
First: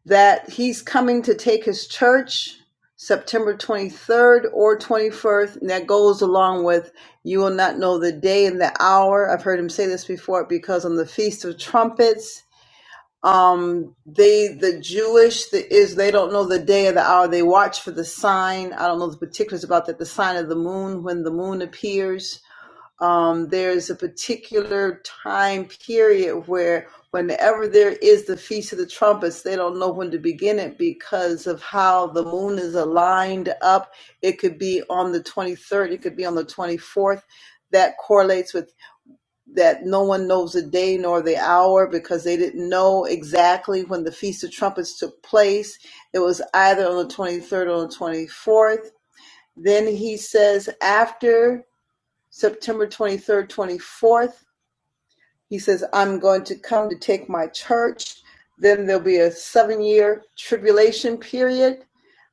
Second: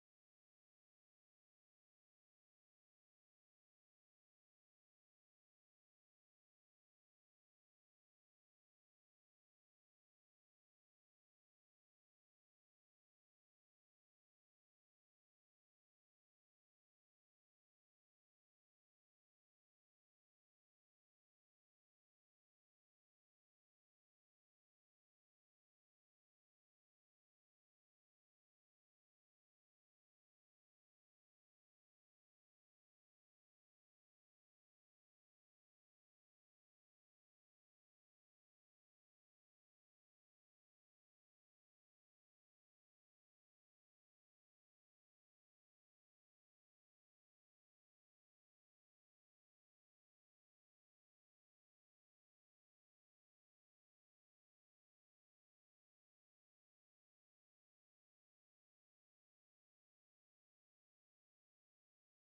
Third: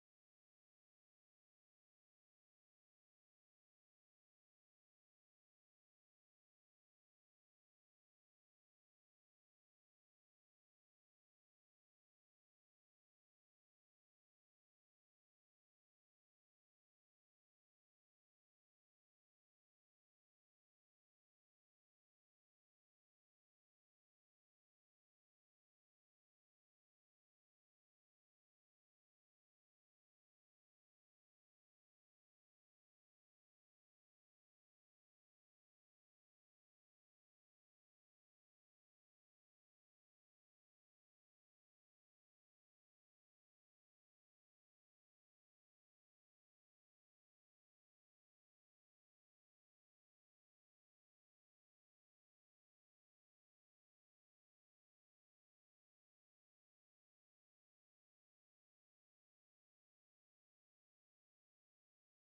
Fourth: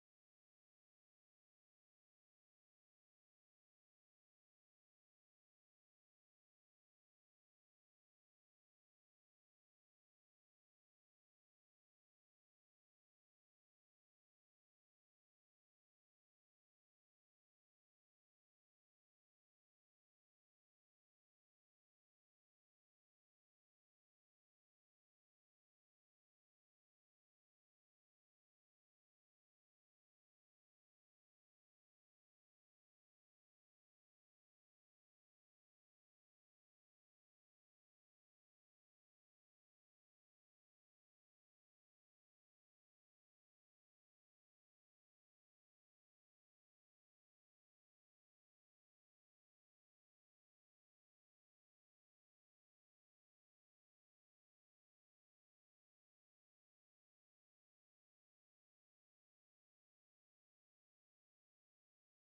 Speaker 1: that he's coming to take his church September 23rd or 21st. And that goes along with you will not know the day and the hour. I've heard him say this before because on the Feast of Trumpets, um, they, the Jewish, the, is they don't know the day or the hour. They watch for the sign. I don't know the particulars about that. The sign of the moon when the moon appears um, there's a particular time period where, whenever there is the Feast of the Trumpets, they don't know when to begin it because of how the moon is aligned up. It could be on the 23rd, it could be on the 24th. That correlates with that no one knows the day nor the hour because they didn't know exactly when the Feast of Trumpets took place. It was either on the 23rd or on the 24th. Then he says, after September 23rd, 24th. He says, I'm going to come to take my church. Then there'll be a seven year tribulation period.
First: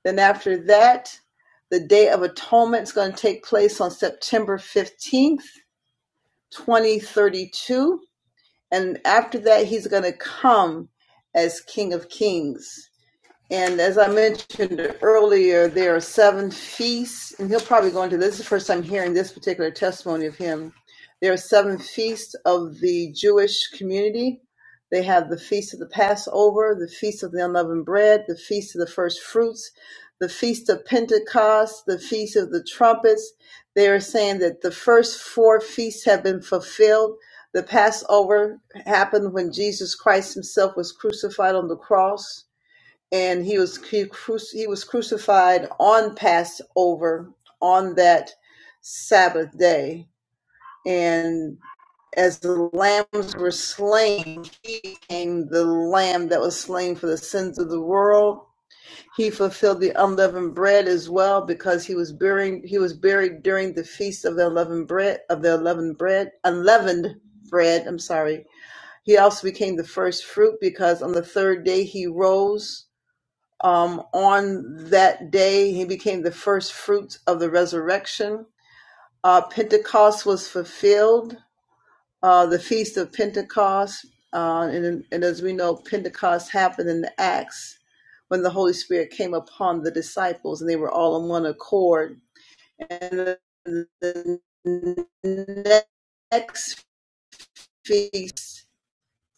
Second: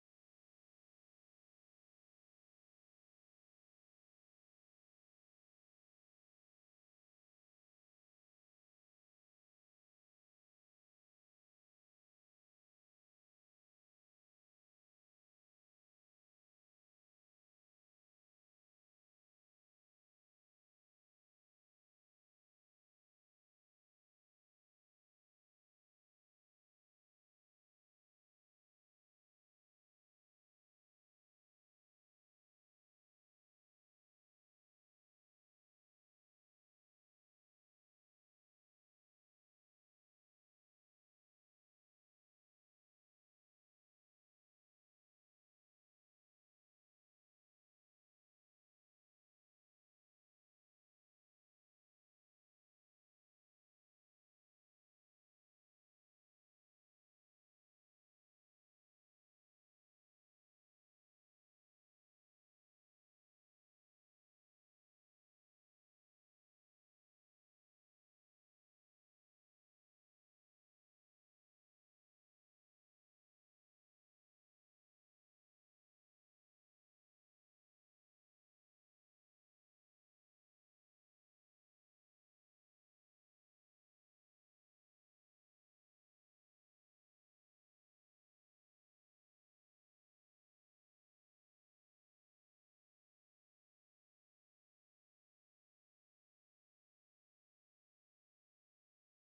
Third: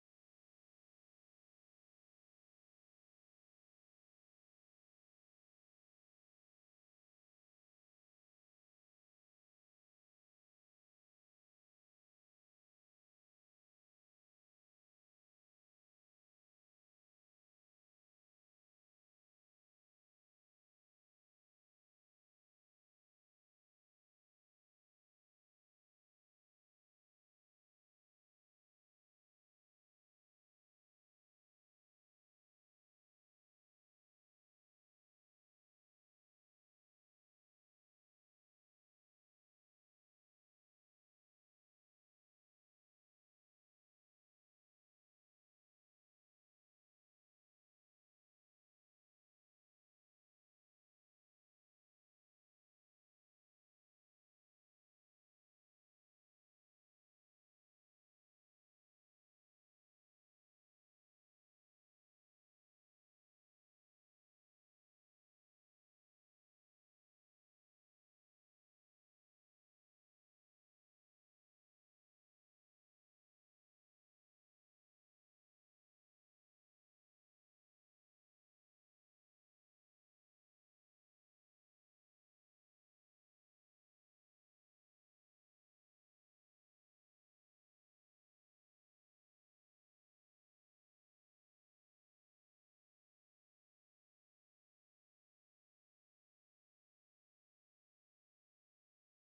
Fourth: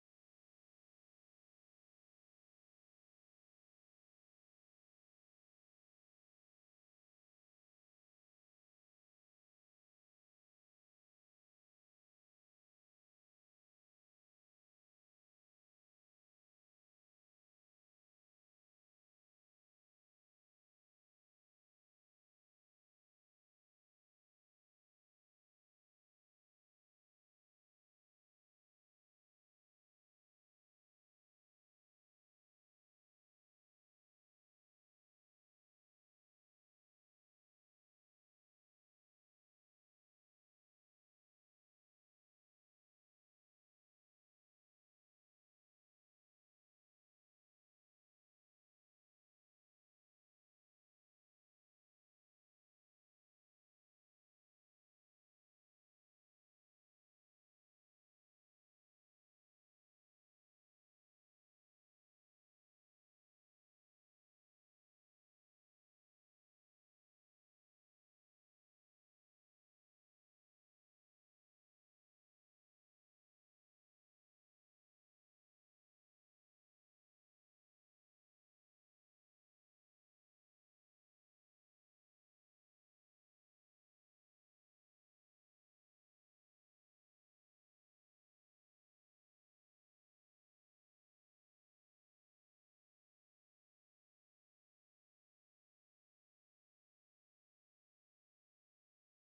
Speaker 1: Then after that, the Day of Atonement is going to take place on September 15th, 2032. And after that, he's going to come as King of Kings. And as I mentioned earlier, there are seven feasts, and he'll probably go into this. This is the first time hearing this particular testimony of him. There are seven feasts of the Jewish community. They have the feast of the Passover, the feast of the unleavened bread, the feast of the first fruits, the feast of Pentecost, the feast of the trumpets. They are saying that the first four feasts have been fulfilled. The Passover happened when Jesus Christ himself was crucified on the cross and he was he, cru- he was crucified on Passover on that Sabbath day, and as the lambs were slain, he became the lamb that was slain for the sins of the world. He fulfilled the unleavened bread as well because he was buried. He was buried during the feast of the unleavened bread of the unleavened bread unleavened bread. I'm sorry. He also became the first fruit because on the third day he rose um, on that day, he became the first fruits of the resurrection. Uh, Pentecost was fulfilled, uh, the feast of Pentecost. Uh, and, and as we know, Pentecost happened in the Acts when the Holy Spirit came upon the disciples and they were all on one accord. And the next feast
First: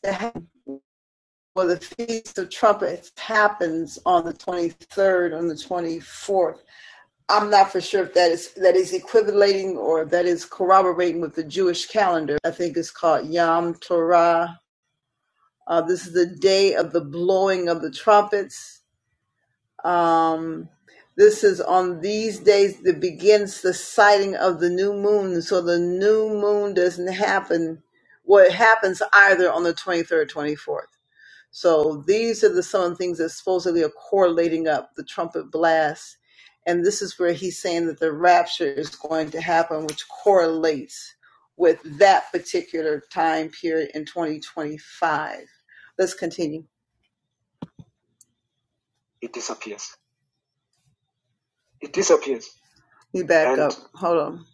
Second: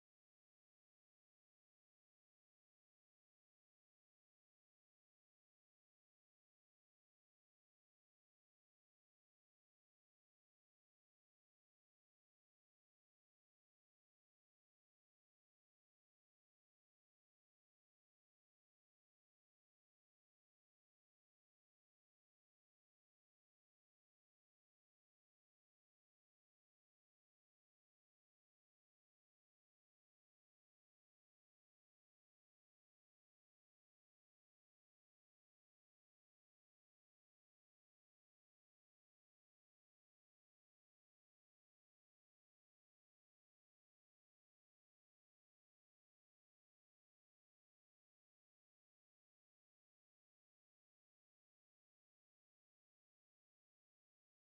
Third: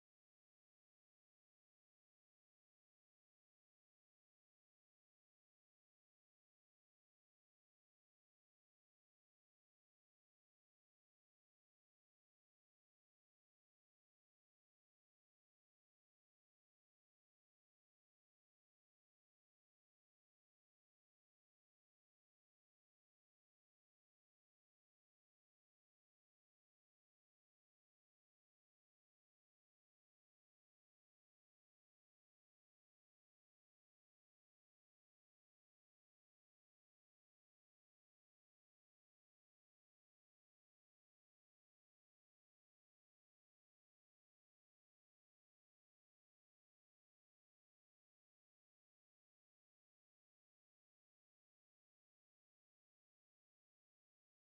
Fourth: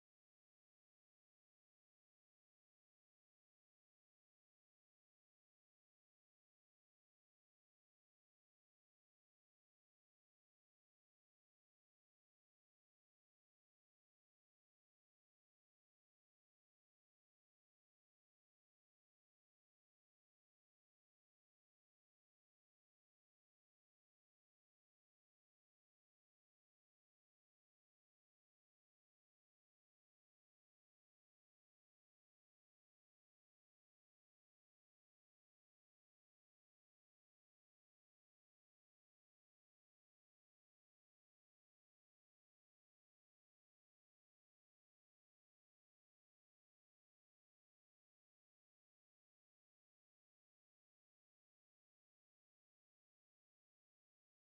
Speaker 1: that or the Feast of Trumpets happens on the 23rd, on the 24th I'm not for sure if that is that is equivalating or that is corroborating with the Jewish calendar. I think it's called Yom Torah. Uh, this is the day of the blowing of the trumpets. Um, this is on these days that begins the sighting of the new moon. So the new moon doesn't happen. What happens either on the 23rd, 24th. So these are the some of the things that supposedly are correlating up the trumpet blast. And this is where he's saying that the rapture is going to happen, which correlates with that particular time period in 2025. Let's continue. You back. Hold on.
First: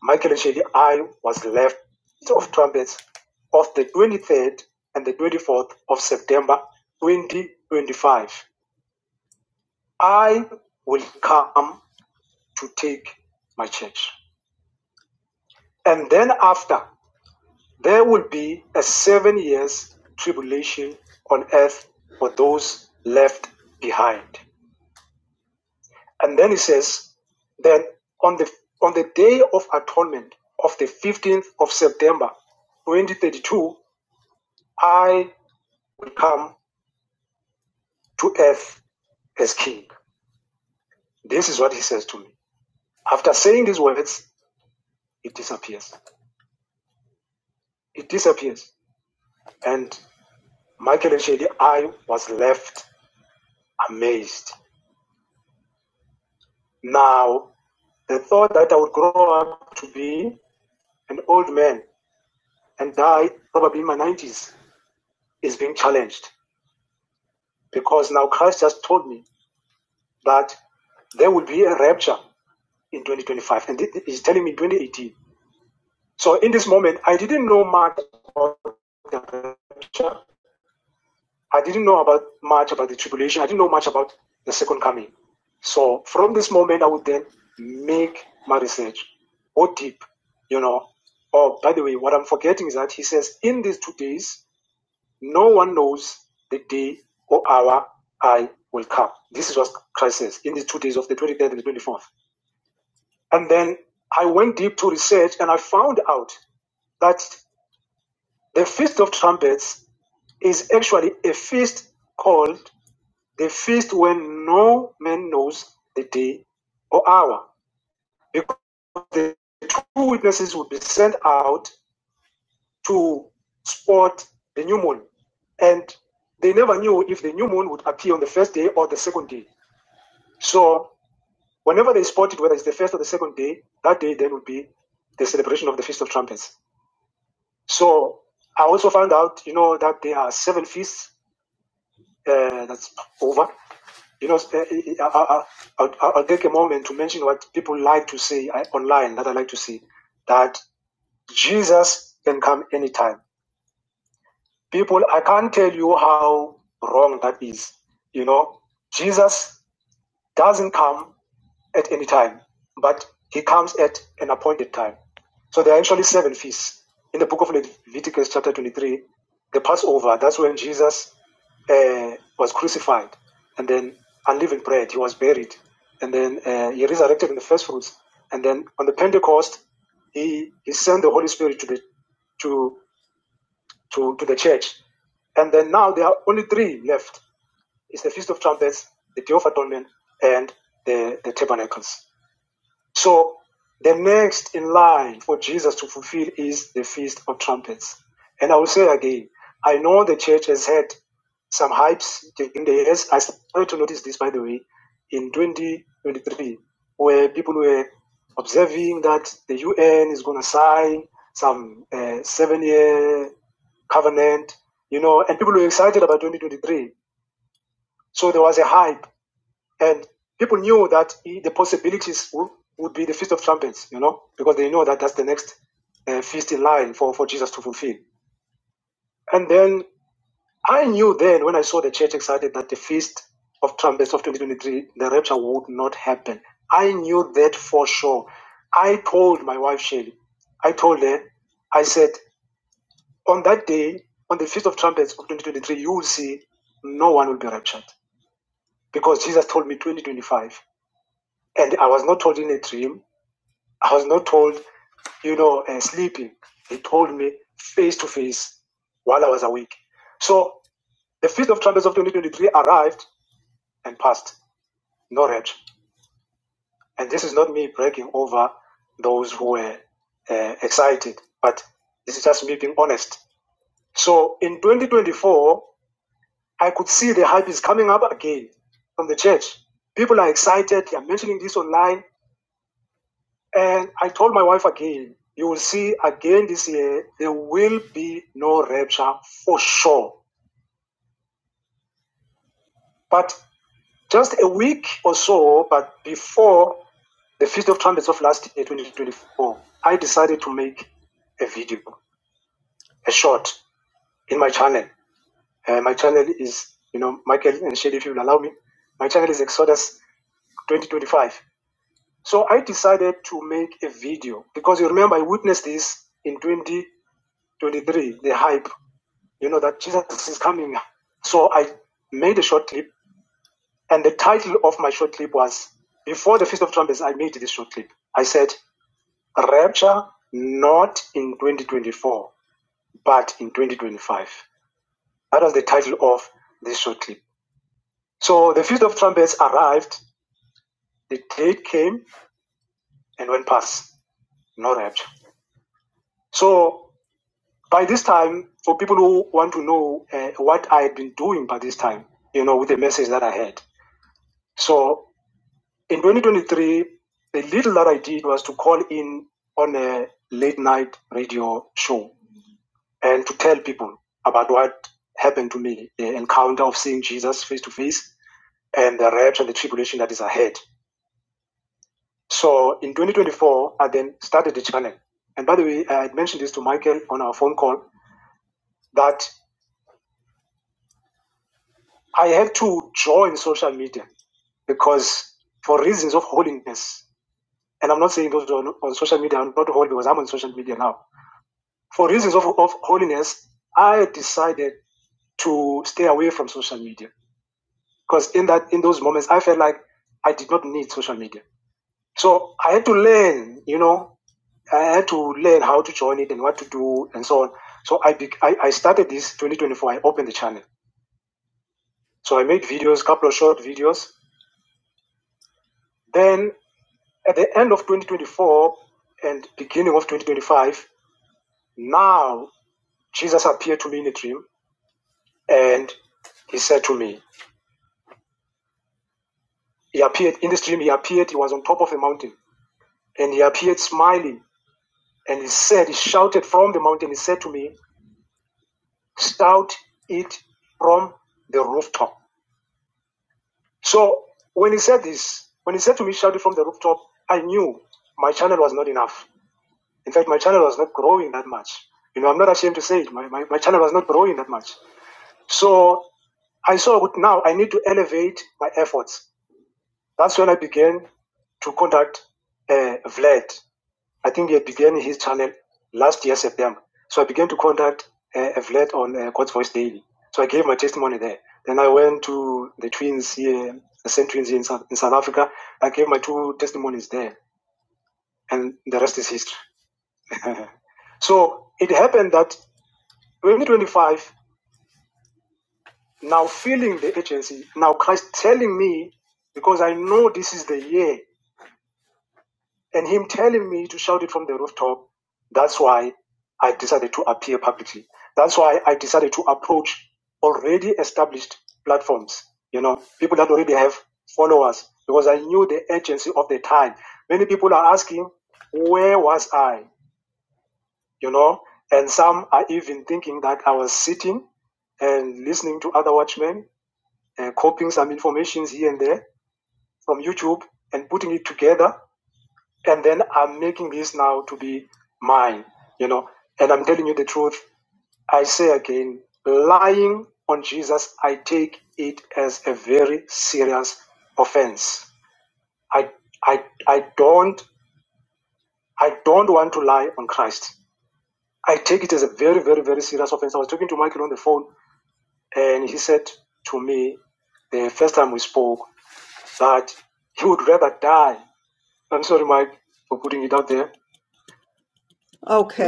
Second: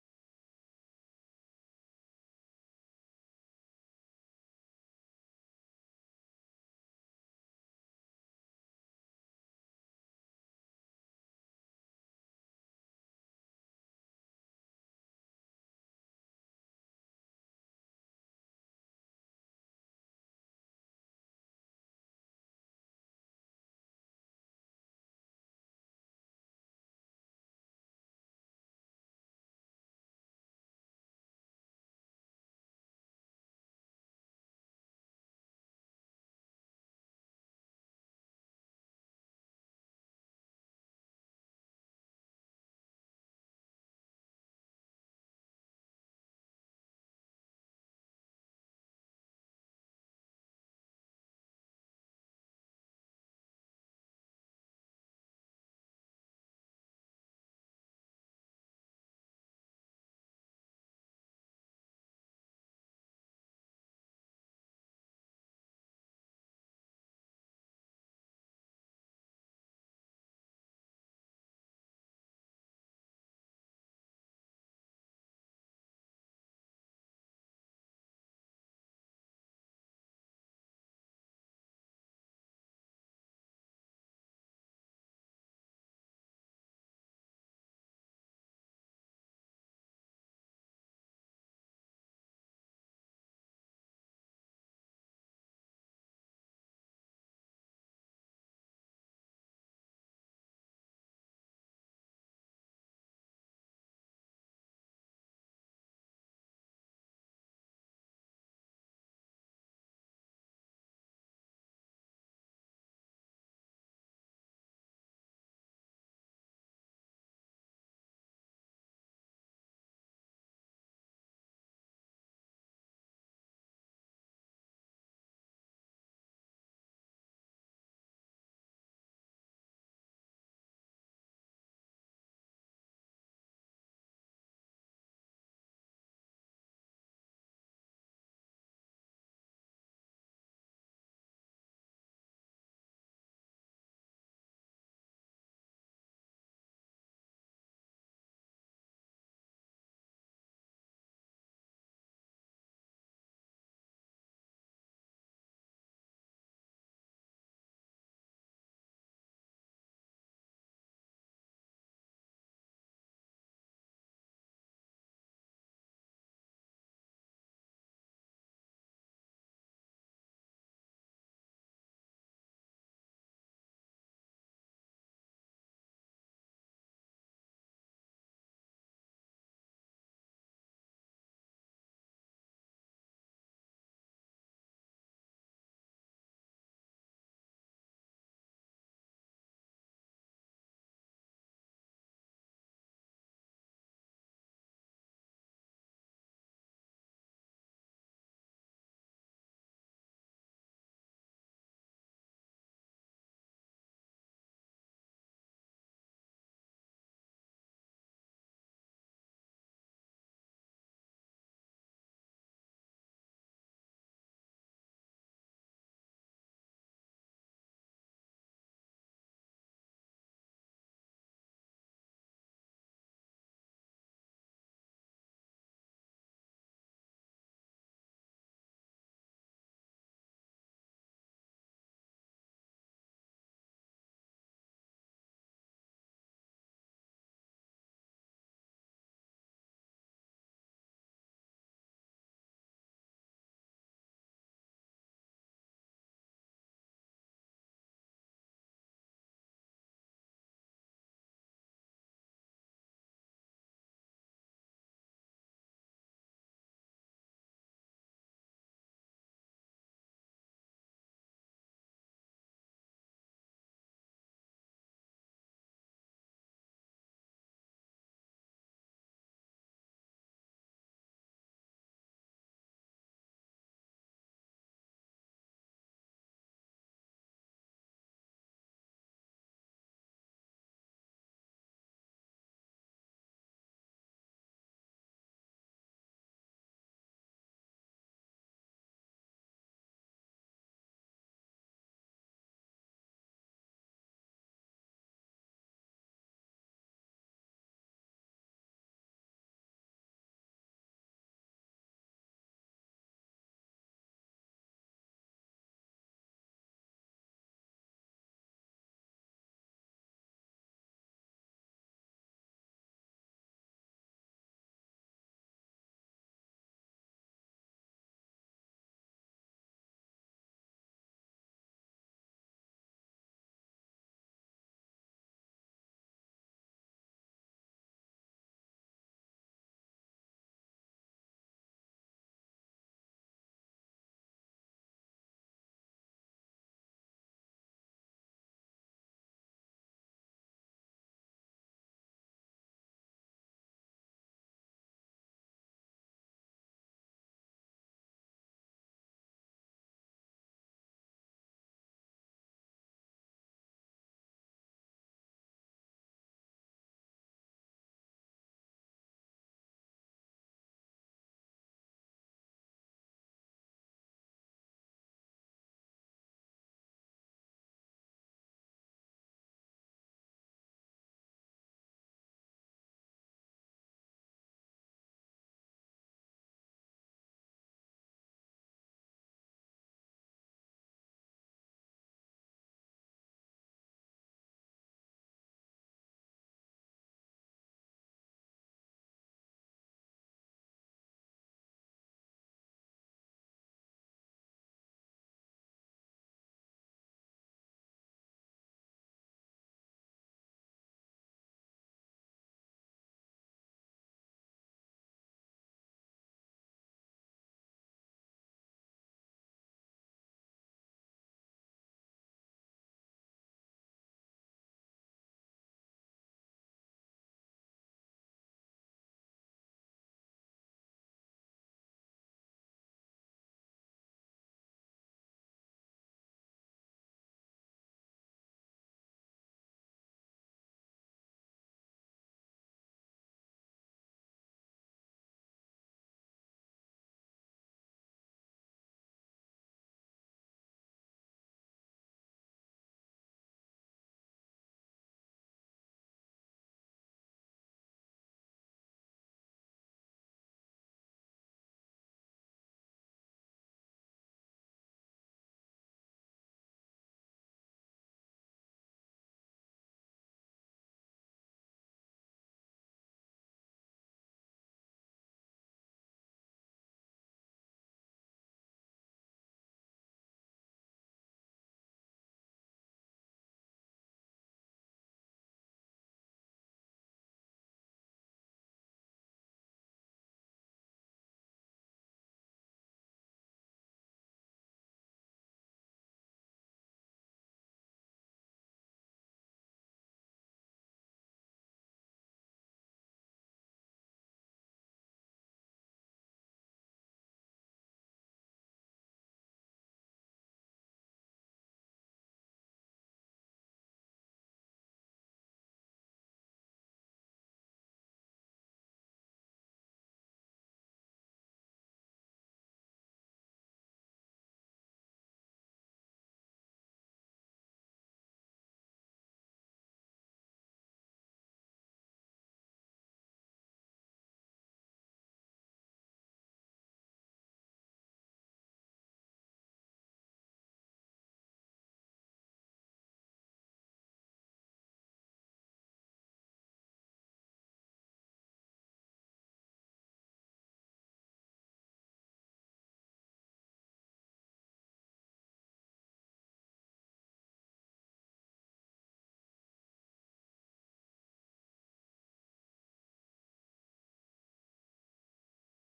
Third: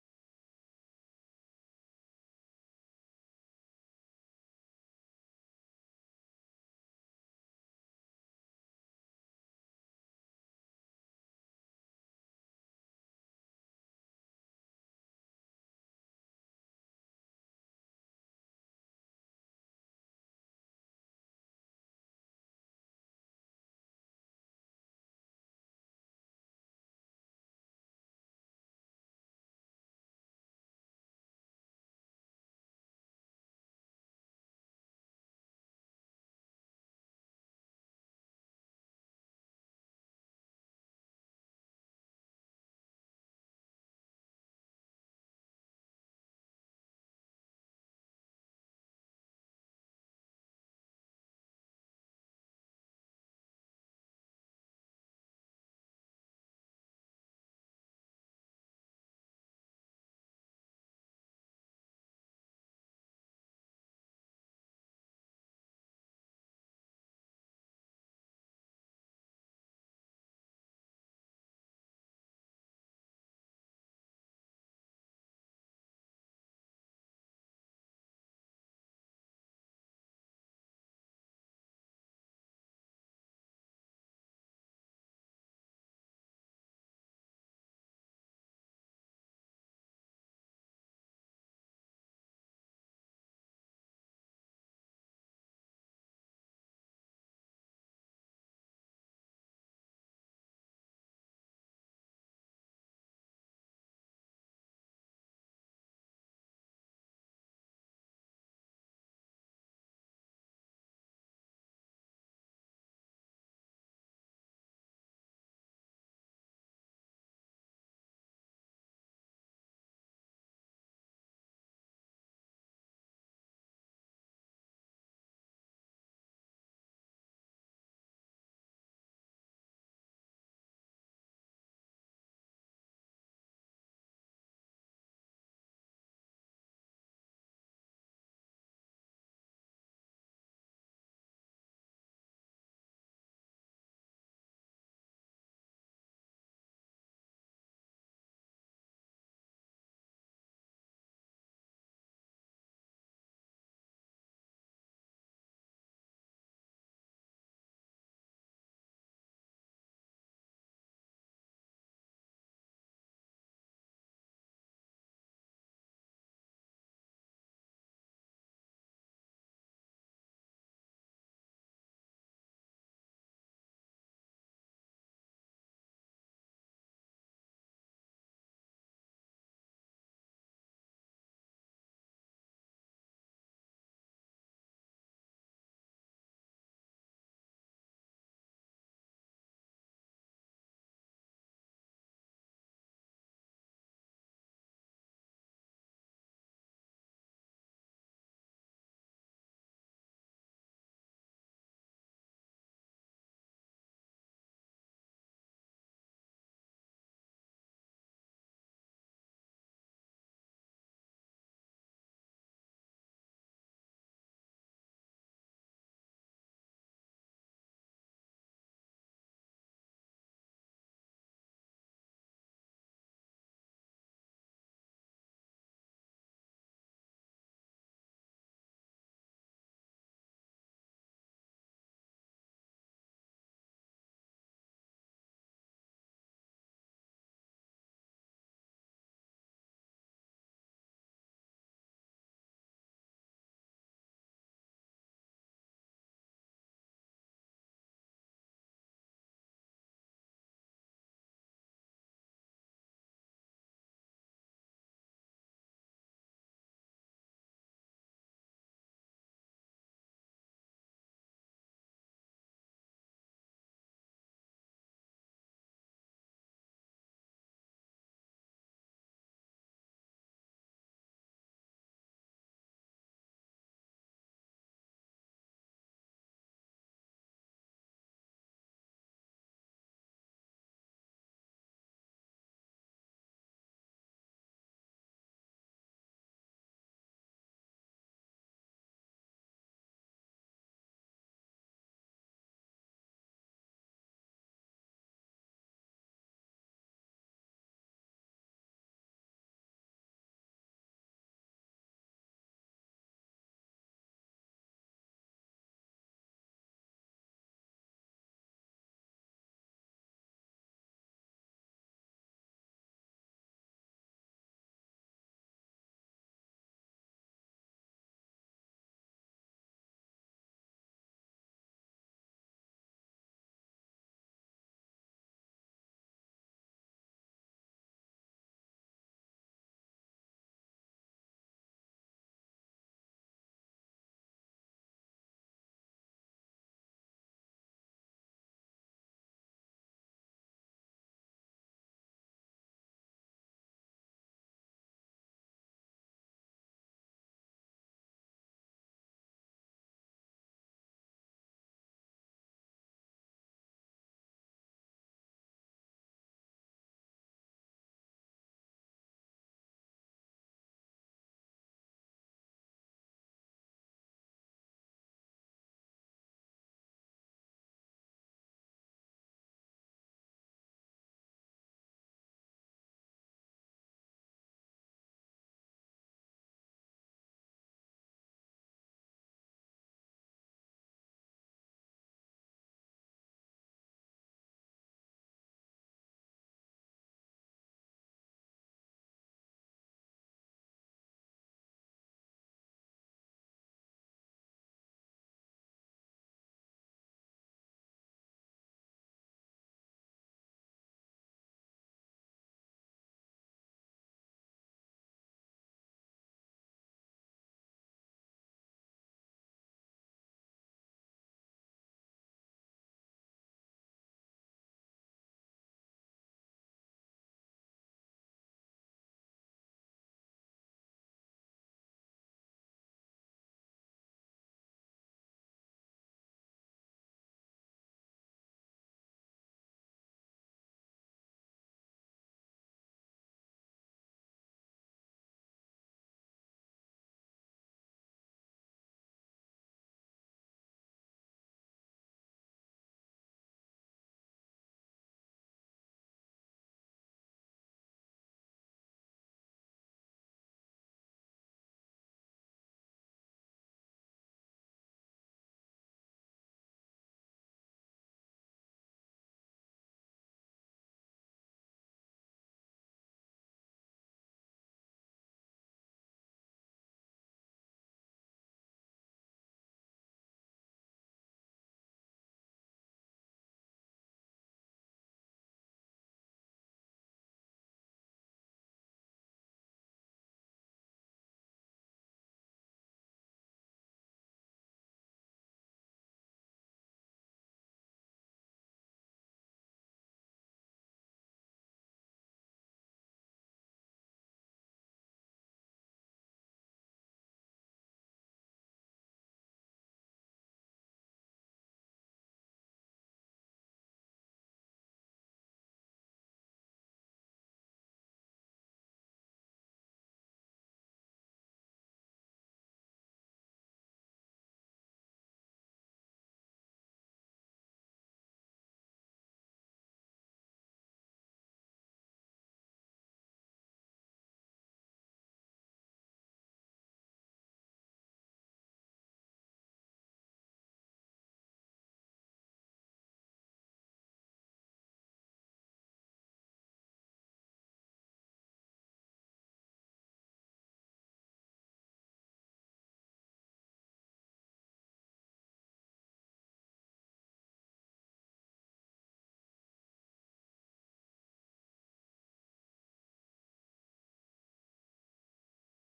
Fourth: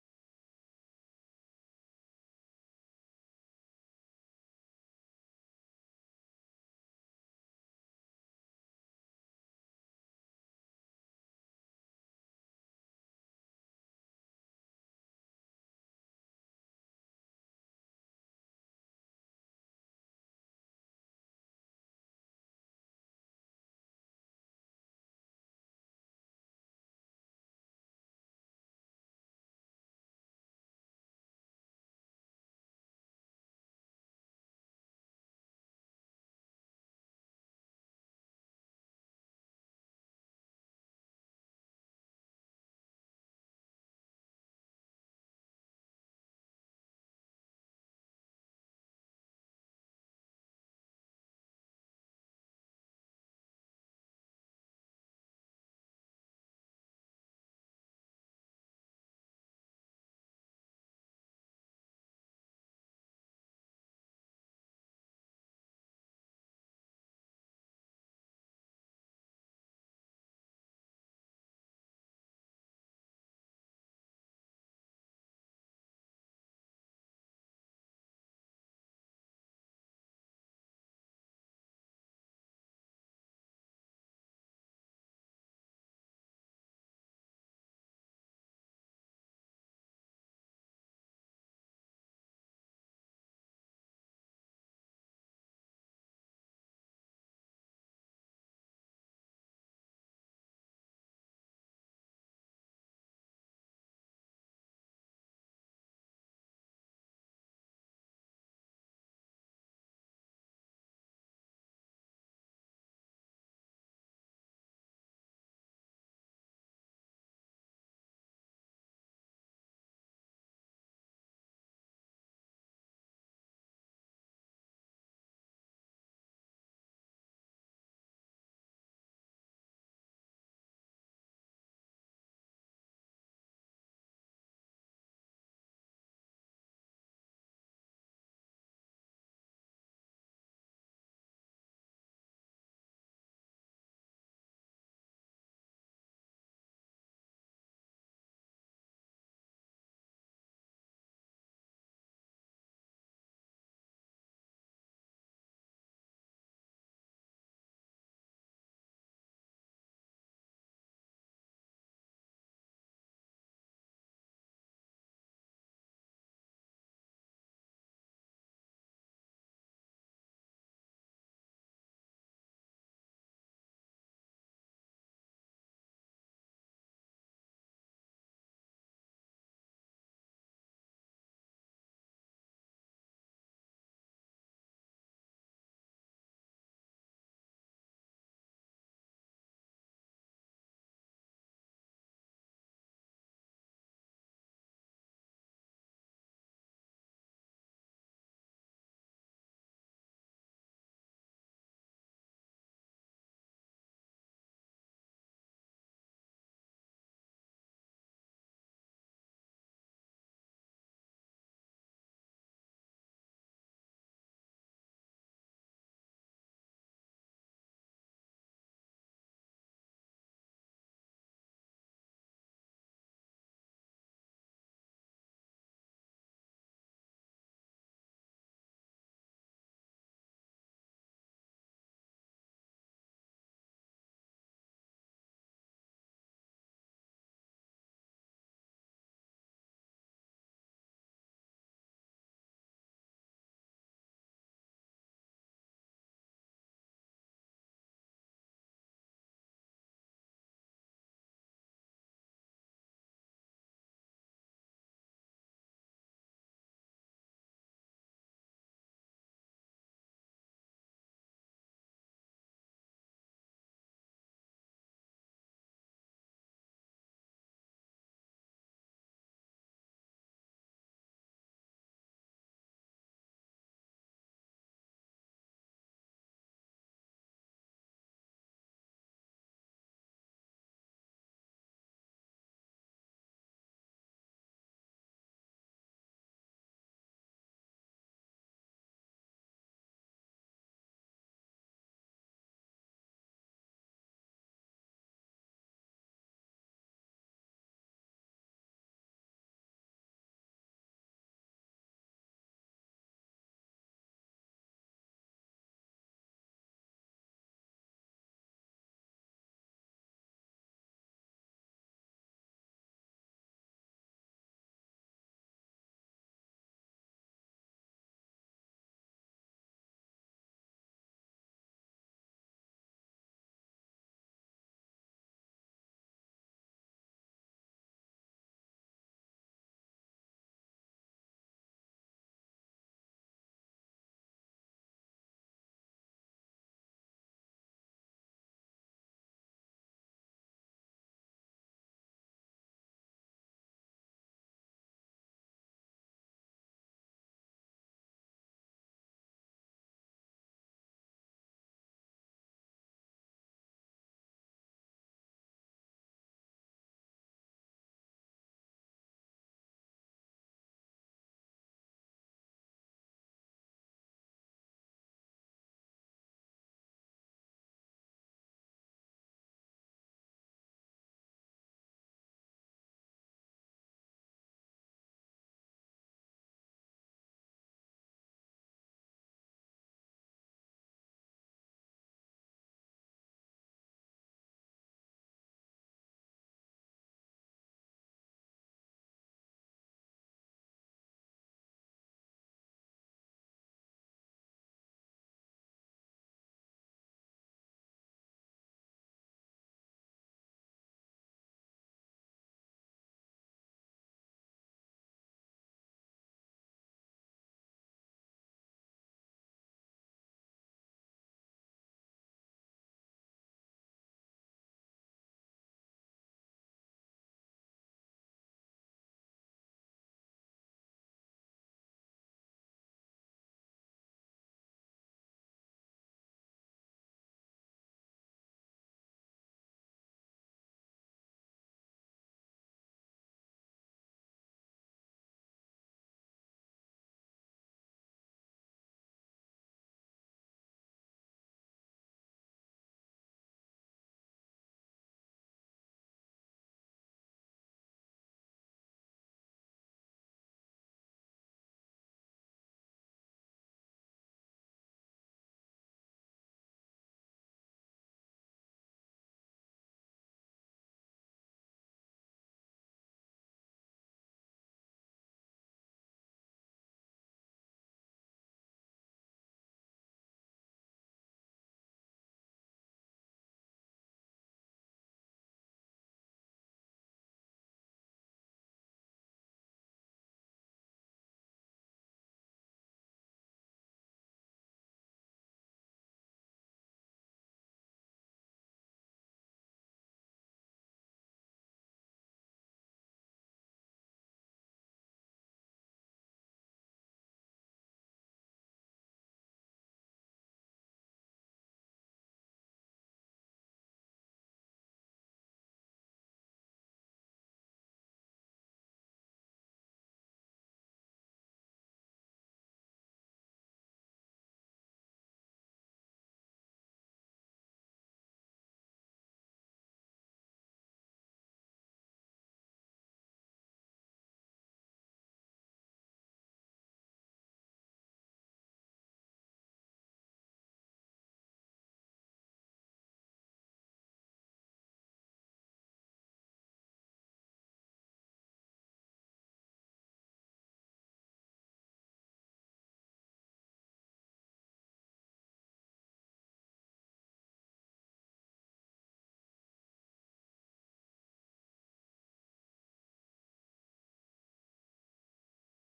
Speaker 1: Okay.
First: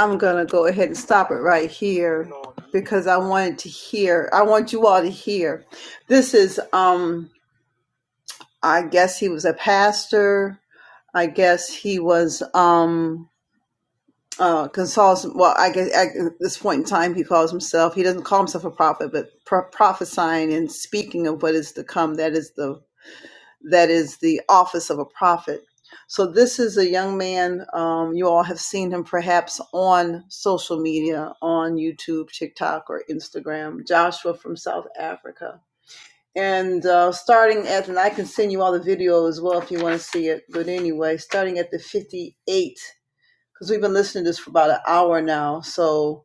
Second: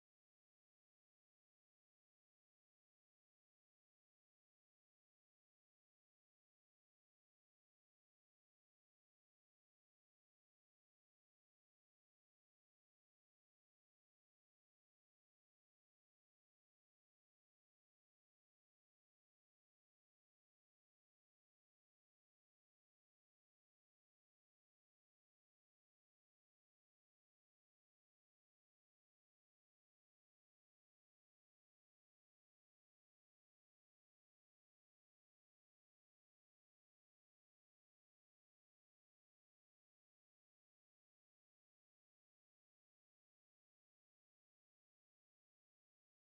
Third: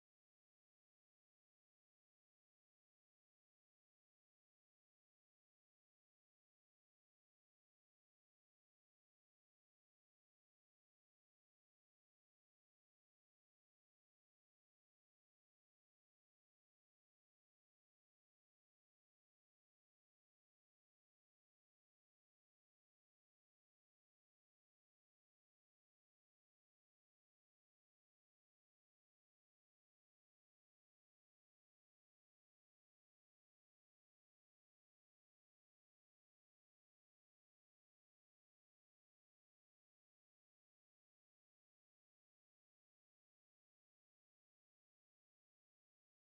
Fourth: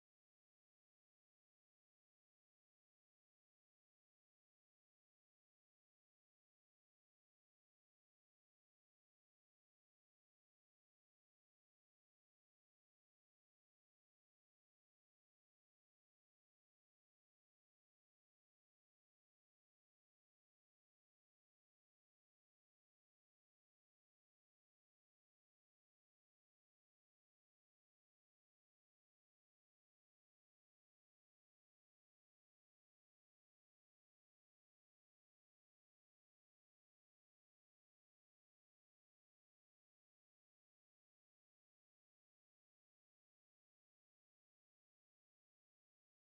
Speaker 1: I'm going to go ahead and stop it right here because I wanted to hear, I want you all to hear. This is, um, I guess he was a pastor. I guess he was, um, uh, consoles. Well, I guess at this point in time, he calls himself. He doesn't call himself a prophet, but pro- prophesying and speaking of what is to come. That is the that is the office of a prophet. So this is a young man. Um, you all have seen him perhaps on social media, on YouTube, TikTok, or Instagram. Joshua from South Africa. And uh, starting at, and I can send you all the video as well if you want to see it. But anyway, starting at the 58 because we've been listening to this for about an hour now. So,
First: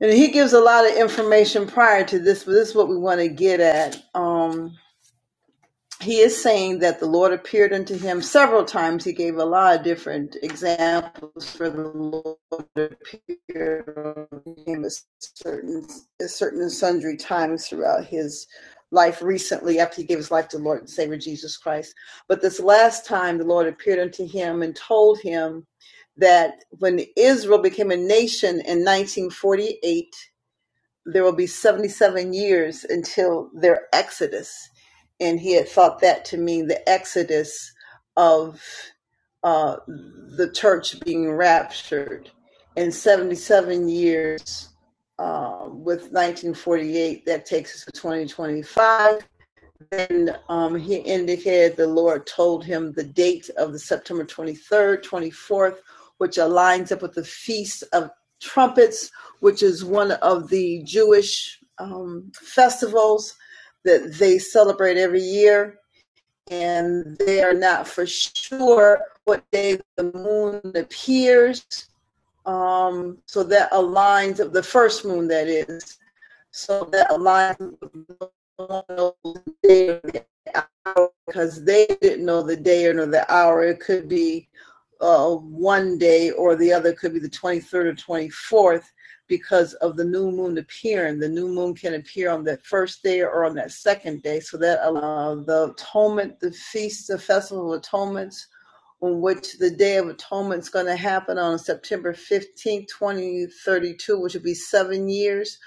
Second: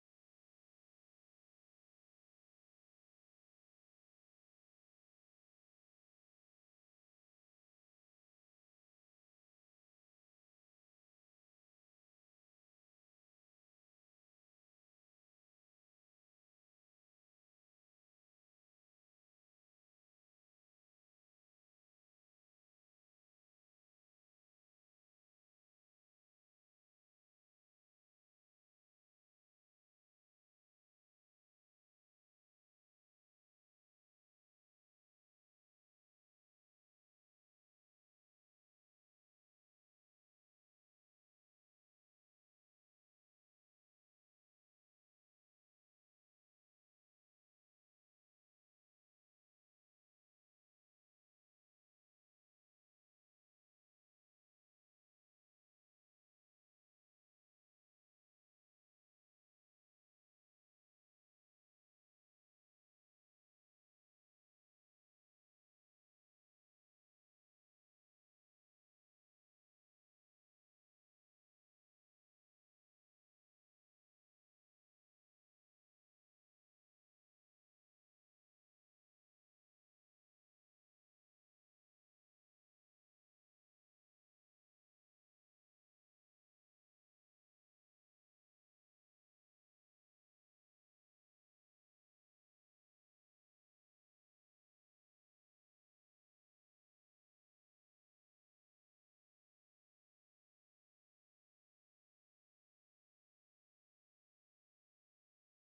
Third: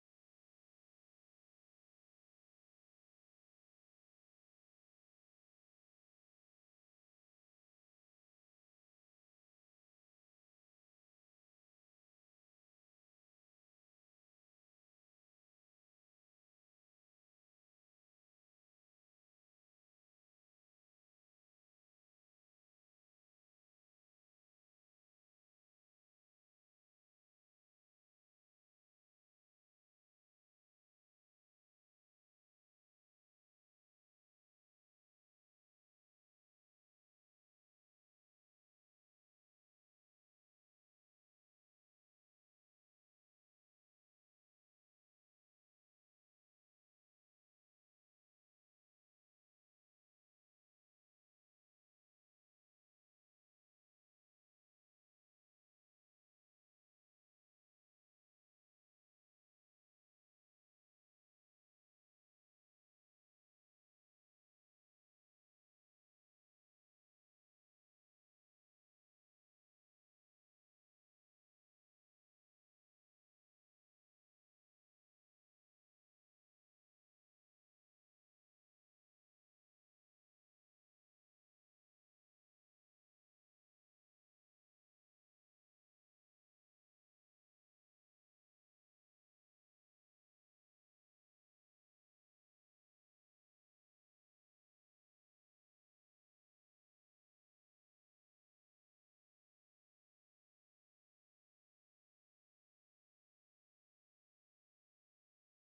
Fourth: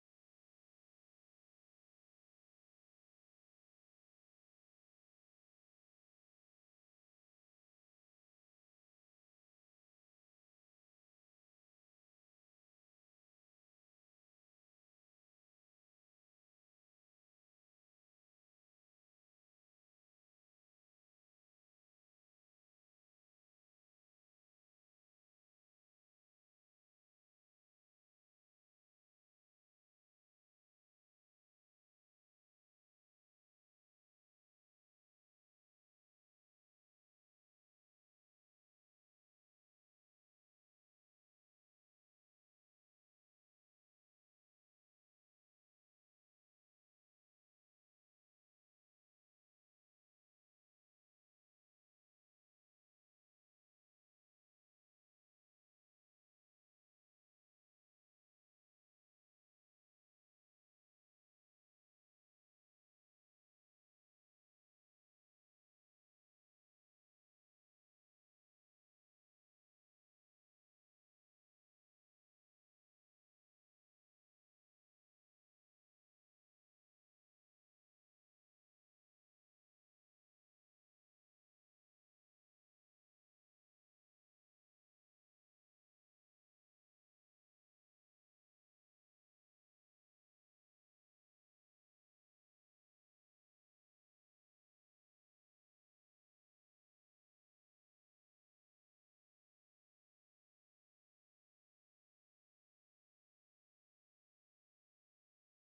Speaker 1: and he gives a lot of information prior to this, but this is what we want to get at. Um, he is saying that the Lord appeared unto him several times. He gave a lot of different examples for the Lord appeared unto him at certain at certain and sundry times throughout his life recently after he gave his life to the Lord and Savior Jesus Christ. But this last time the Lord appeared unto him and told him that when Israel became a nation in 1948 there will be 77 years until their exodus. And he had thought that to mean the exodus of uh, the church being raptured. And 77 years uh, with 1948, that takes us to 2025. And um, he indicated the Lord told him the date of the September 23rd, 24th, which aligns up with the Feast of Trumpets, which is one of the Jewish um, festivals that they celebrate every year. And they are not for sure what day the moon appears. Um, so that aligns up the first moon, that is so that aligns with because they didn't know the day or know the hour. It could be uh, one day or the other. It could be the 23rd or 24th because of the new moon appearing. The new moon can appear on that first day or on that second day. So that uh, the atonement, the feast, the festival of atonements in which the Day of Atonement is going to happen on September 15th, 2032, which will be seven years.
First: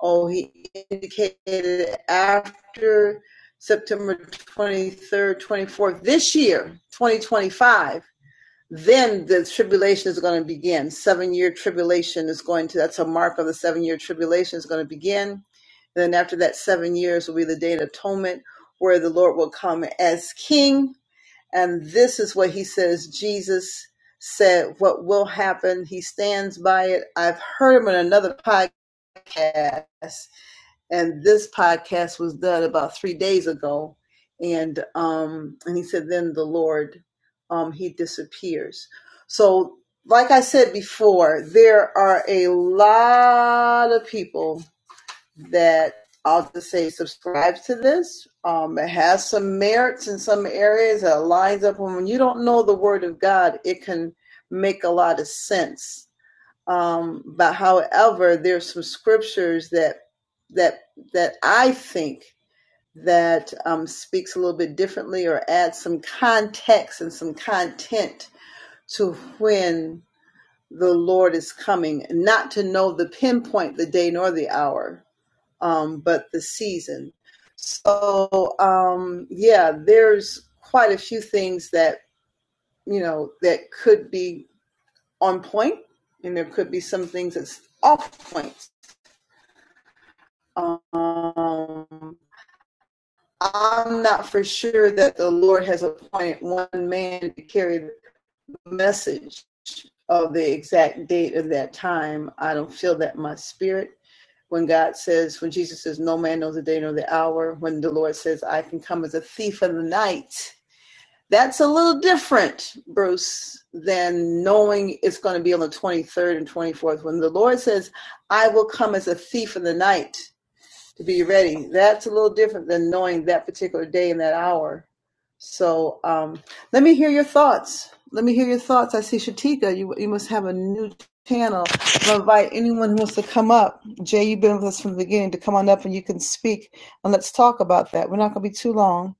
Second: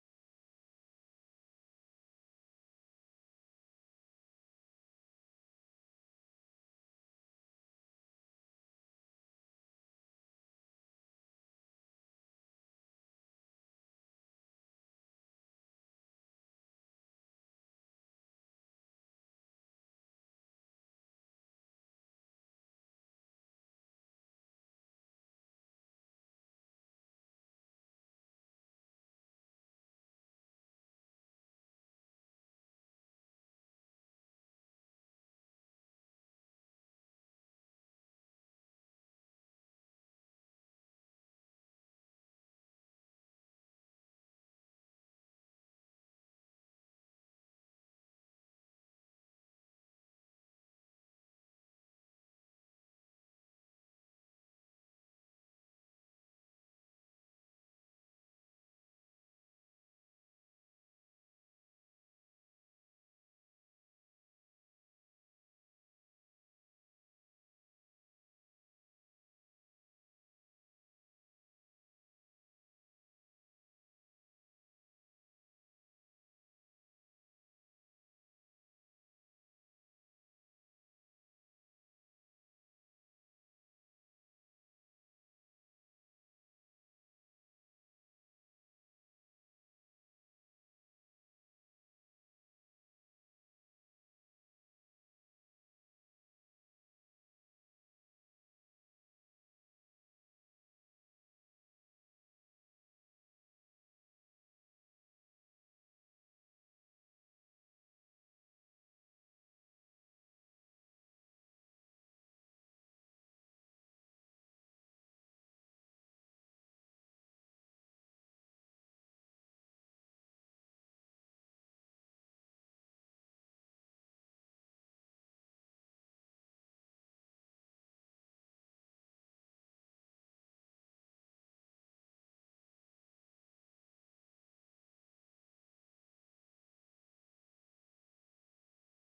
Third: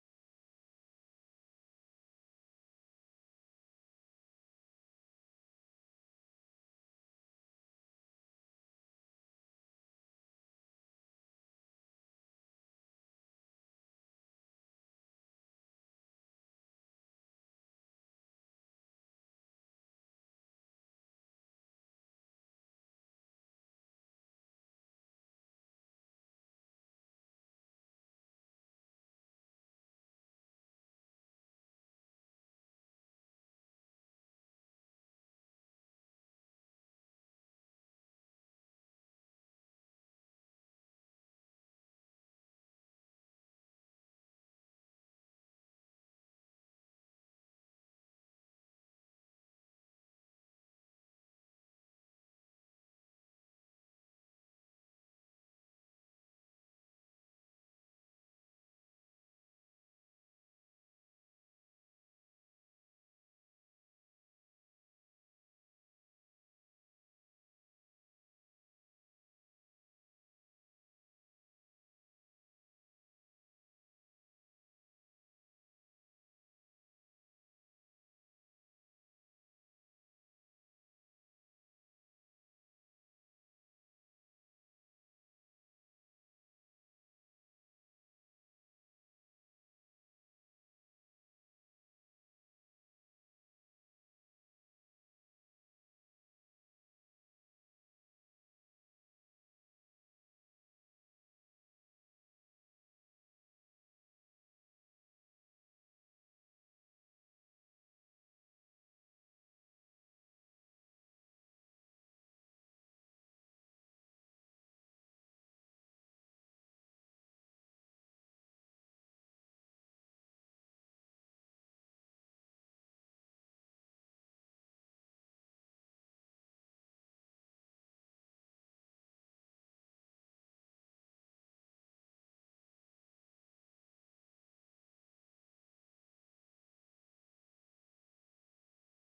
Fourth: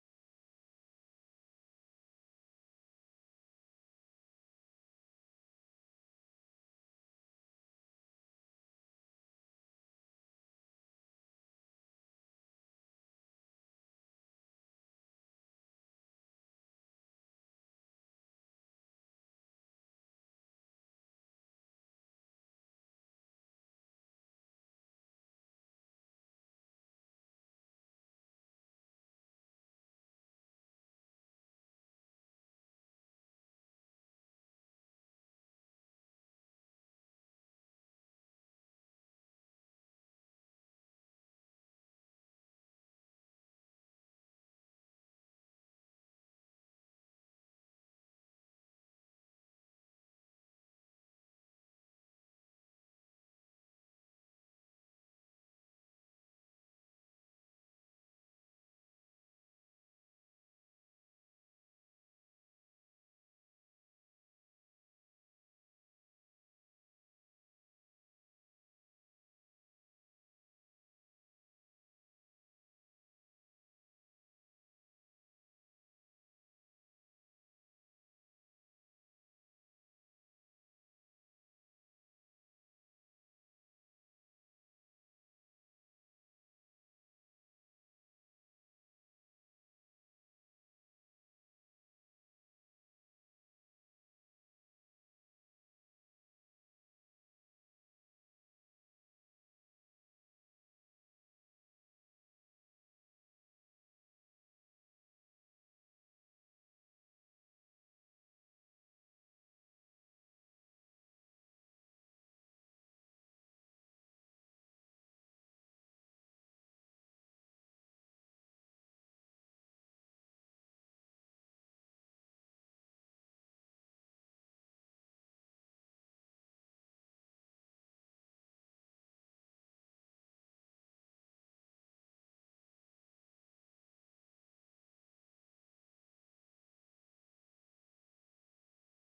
Speaker 1: Oh, he indicated after September 23rd, 24th, this year, 2025, then the tribulation is going to begin. Seven year tribulation is going to, that's a mark of the seven year tribulation is going to begin. Then after that, seven years will be the Day of Atonement where the Lord will come as King and this is what he says Jesus said, What will happen? He stands by it. I've heard him in another podcast, and this podcast was done about three days ago. And um, and he said, Then the Lord um, he disappears. So like I said before, there are a lot of people that I'll just say subscribe to this. Um, it has some merits in some areas. It lines up when you don't know the Word of God. It can make a lot of sense. Um, but however, there's some scriptures that that that I think that um, speaks a little bit differently or adds some context and some content to when the Lord is coming, not to know the pinpoint, the day nor the hour, um, but the season. So um, yeah, there's quite a few things that you know that could be on point, and there could be some things that's off point. Um, I'm not for sure that the Lord has appointed one man to carry the message of the exact date of that time. I don't feel that in my spirit. when God says, when Jesus says, no man knows the day nor the hour, when the Lord says, I can come as a thief in the night, that's a little different, Bruce, than knowing it's going to be on the 23rd and 24th. When the Lord says, I will come as a thief in the night to be ready, that's a little different than knowing that particular day and that hour so um, let me hear your thoughts. Let me hear your thoughts. I see Shatika. You you must have a new channel. I invite anyone who wants to come up. Jay, you've been with us from the beginning to come on up and you can speak and let's talk about that. We're not going to be too long,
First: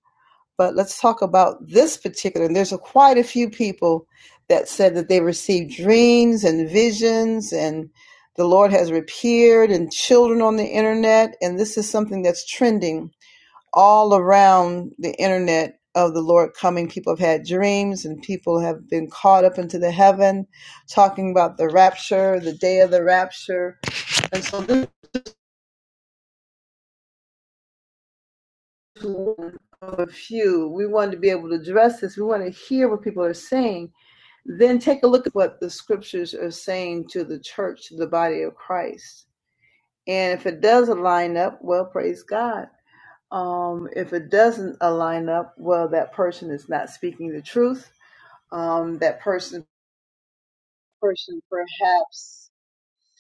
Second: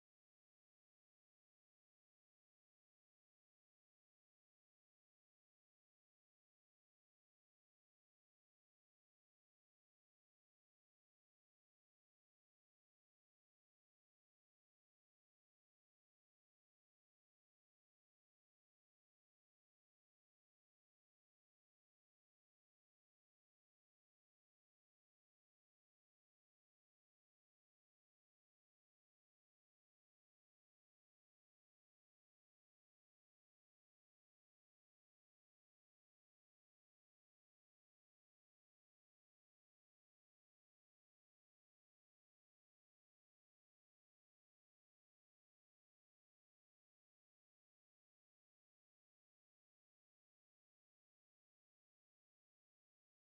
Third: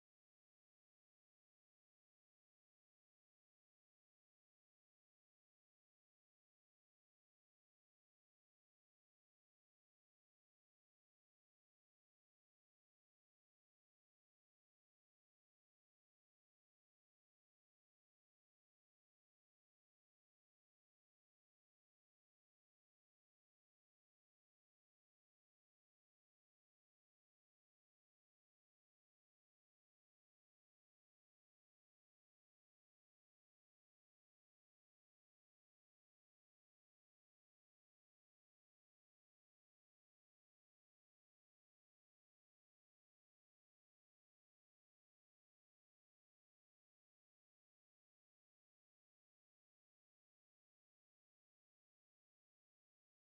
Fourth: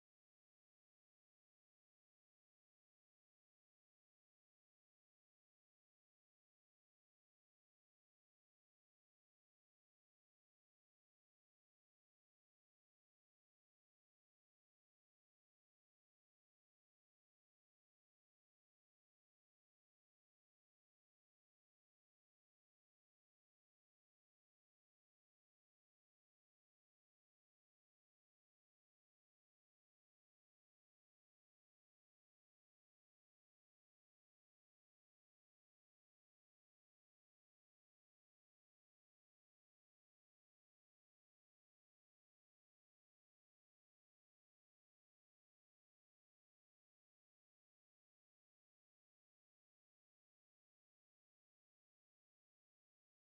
Speaker 1: but let's talk about this particular. And there's a, quite a few people that said that they received dreams and visions and the Lord has appeared and children on the internet and this is something that's trending all around the internet of the Lord coming. People have had dreams and people have been caught up into the heaven, talking about the rapture, the day of the rapture. And so this is one of a few. We wanted to be able to address this. We want to hear what people are saying. Then take a look at what the scriptures are saying to the church, to the body of Christ. And if it does not line up, well, praise God. Um, if it doesn't align up, well, that person is not speaking the truth um, that person person perhaps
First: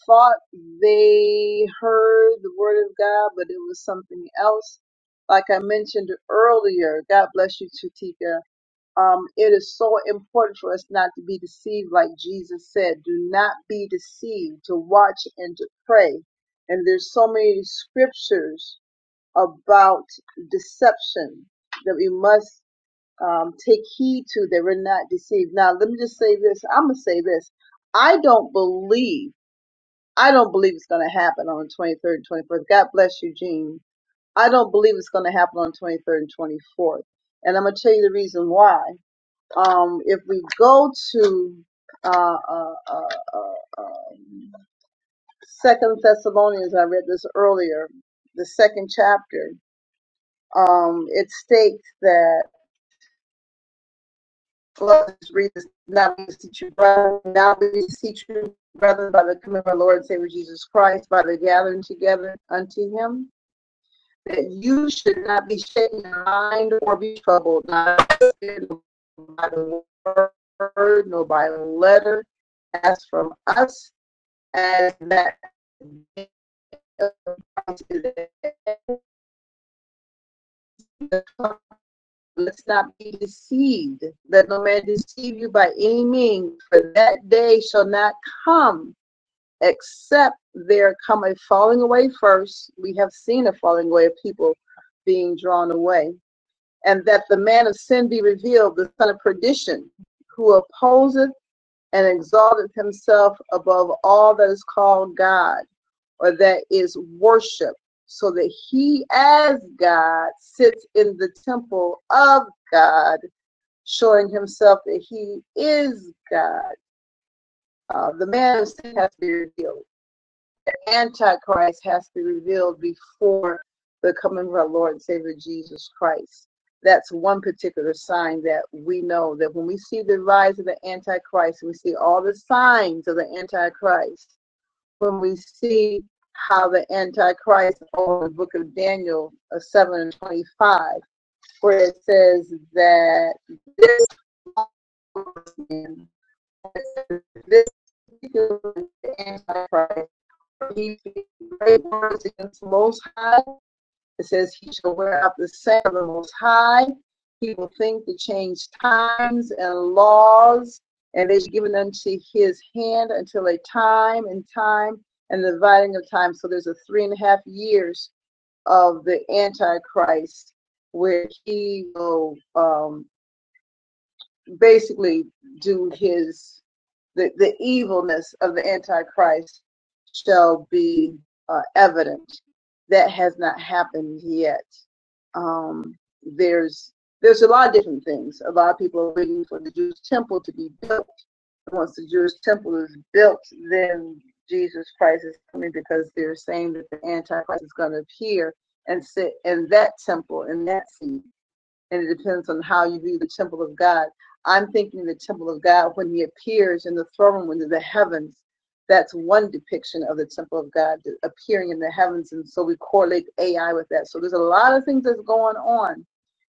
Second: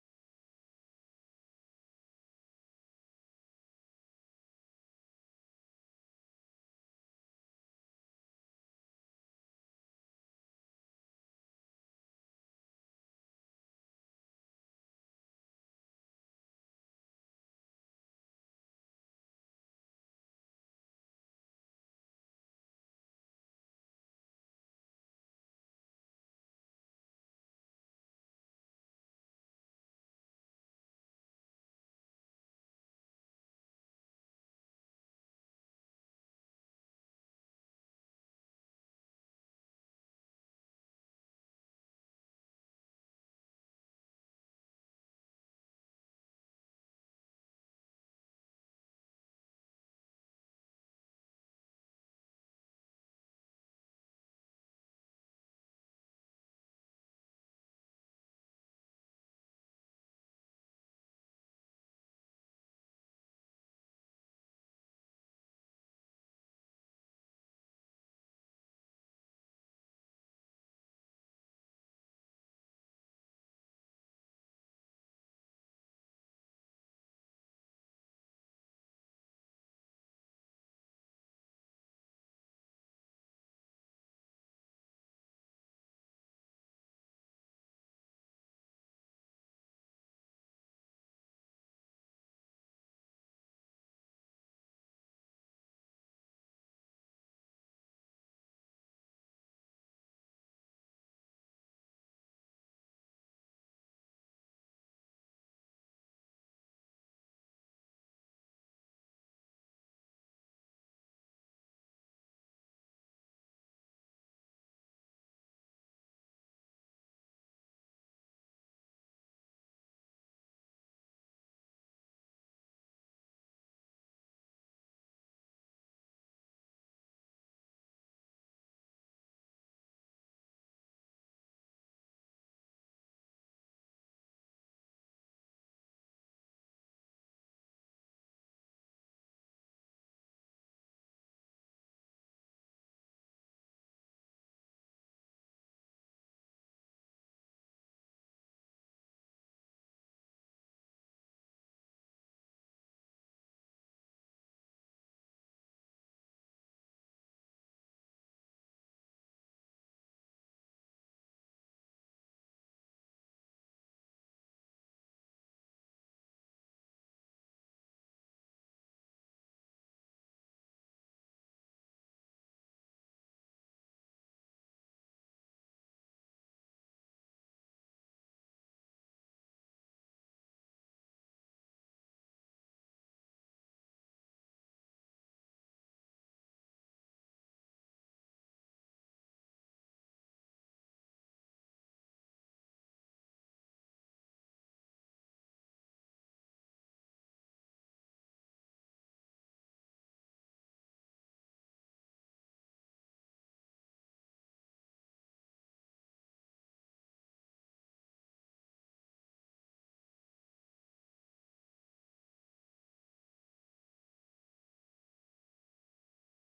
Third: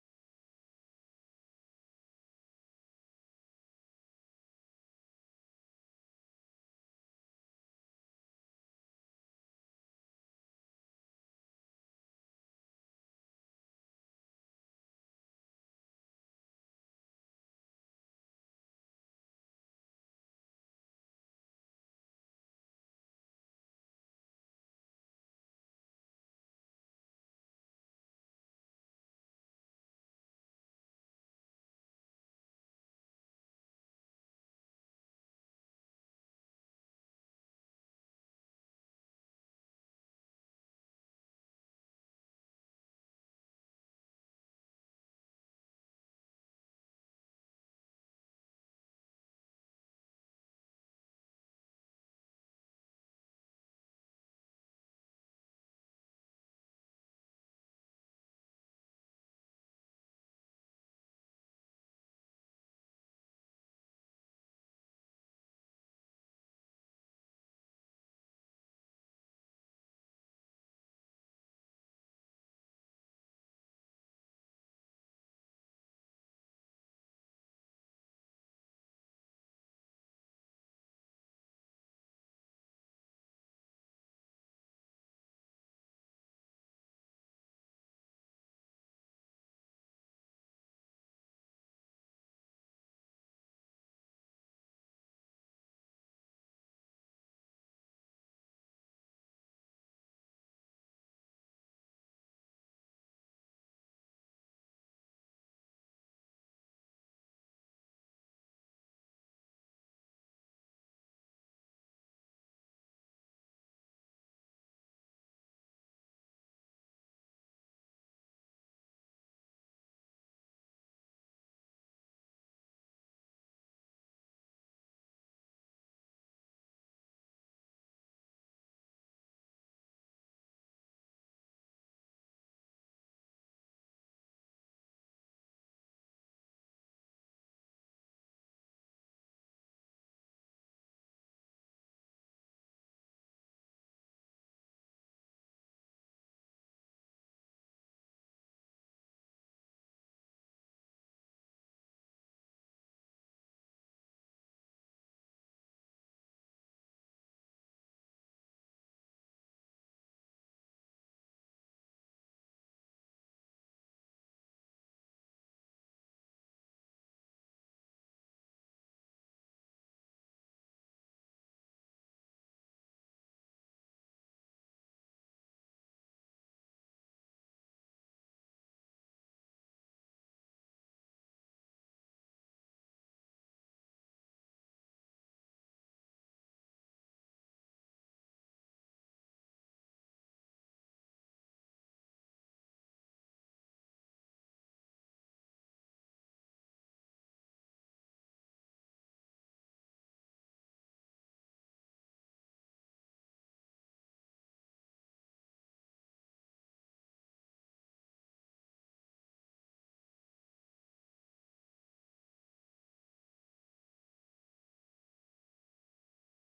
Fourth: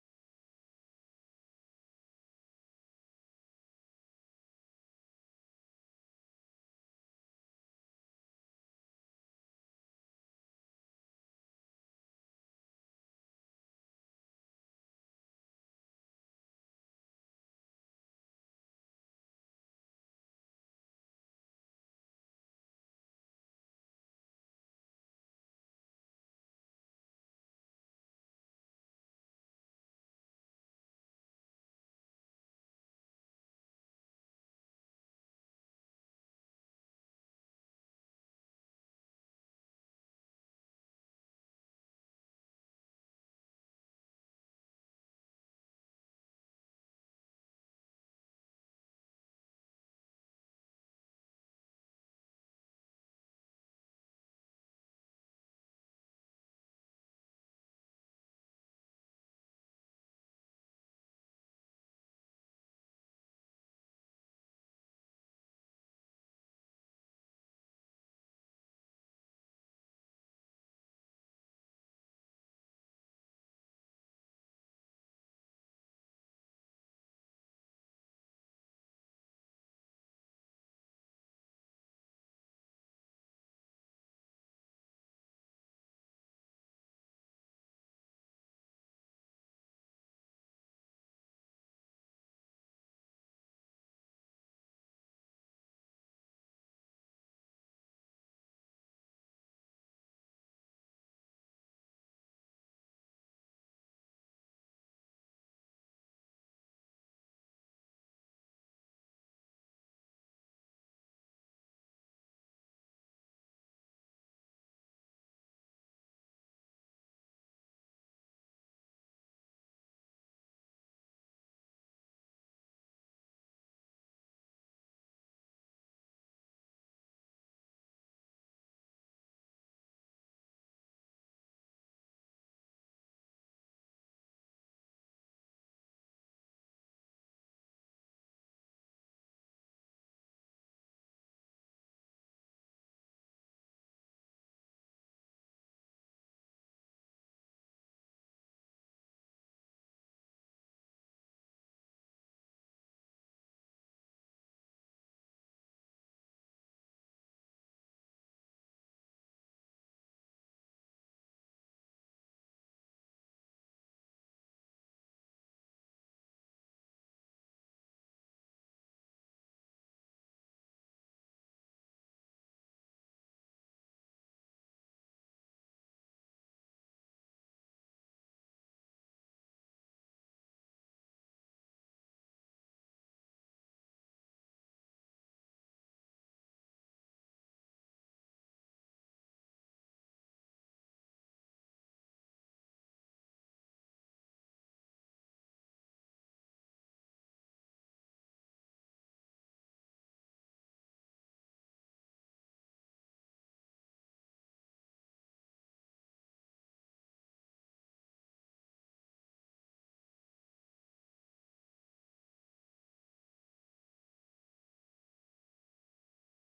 Speaker 1: thought they heard the word of God, but it was something else. Like I mentioned earlier, God bless you, Chatika. Um, it is so important for us not to be deceived, like Jesus said. Do not be deceived. To watch and to pray. And there's so many scriptures about deception that we must um, take heed to that we're not deceived. Now, let me just say this. I'm gonna say this. I don't believe. I don't believe it's gonna happen on the 23rd and 24th. God bless you, Gene. I don't believe it's gonna happen on the 23rd and 24th. And I'm gonna tell you the reason why. Um, if we go to uh, uh, uh, uh, um, Second Thessalonians, I read this earlier, the second chapter. Um, it states that. Let's read this. Now we beseech you, brethren, now we beseech you, brethren, by the coming of our Lord and Savior Jesus Christ, by the gathering together unto him, that you should not be shaken in mind or be troubled, not by the word, nor by the letter, as from us, as that day Let's not be deceived. Let no man deceive you by any means, for that day shall not come except there come a falling away first. We have seen a falling away of people being drawn away, and that the man of sin be revealed, the son of perdition, who opposeth and exalteth himself above all that is called God or that is worship, so that he as God sits in the temple of God showing himself that he is God. Uh, the man of sin has to be revealed. The Antichrist has to be revealed before the coming of our Lord and Savior Jesus Christ. That's one particular sign that we know that when we see the rise of the Antichrist, we see all the signs of the Antichrist. When we see how the Antichrist over the book of Daniel uh, 7 and 25, where it says that this man. This is Antichrist. He speaks great words against the Most High. It says he shall wear out the sand of the Most High. He will think to change times and laws, and it is given unto his hand until a time and time and the dividing of time. So there's a three and a half years of the Antichrist where he will um, basically do his the, the evilness of the Antichrist shall be uh, evident. That has not happened yet. Um, there's there's a lot of different things. A lot of people are waiting for the Jewish temple to be built. once the Jewish temple is built, then Jesus Christ is coming because they're saying that the Antichrist is going to appear and sit in that temple in that seat and it depends on how you view the temple of God. I'm thinking the temple of God when he appears in the throne room in the heavens. That's one depiction of the temple of God appearing in the heavens. And so we correlate AI with that. So there's a lot of things that's going on,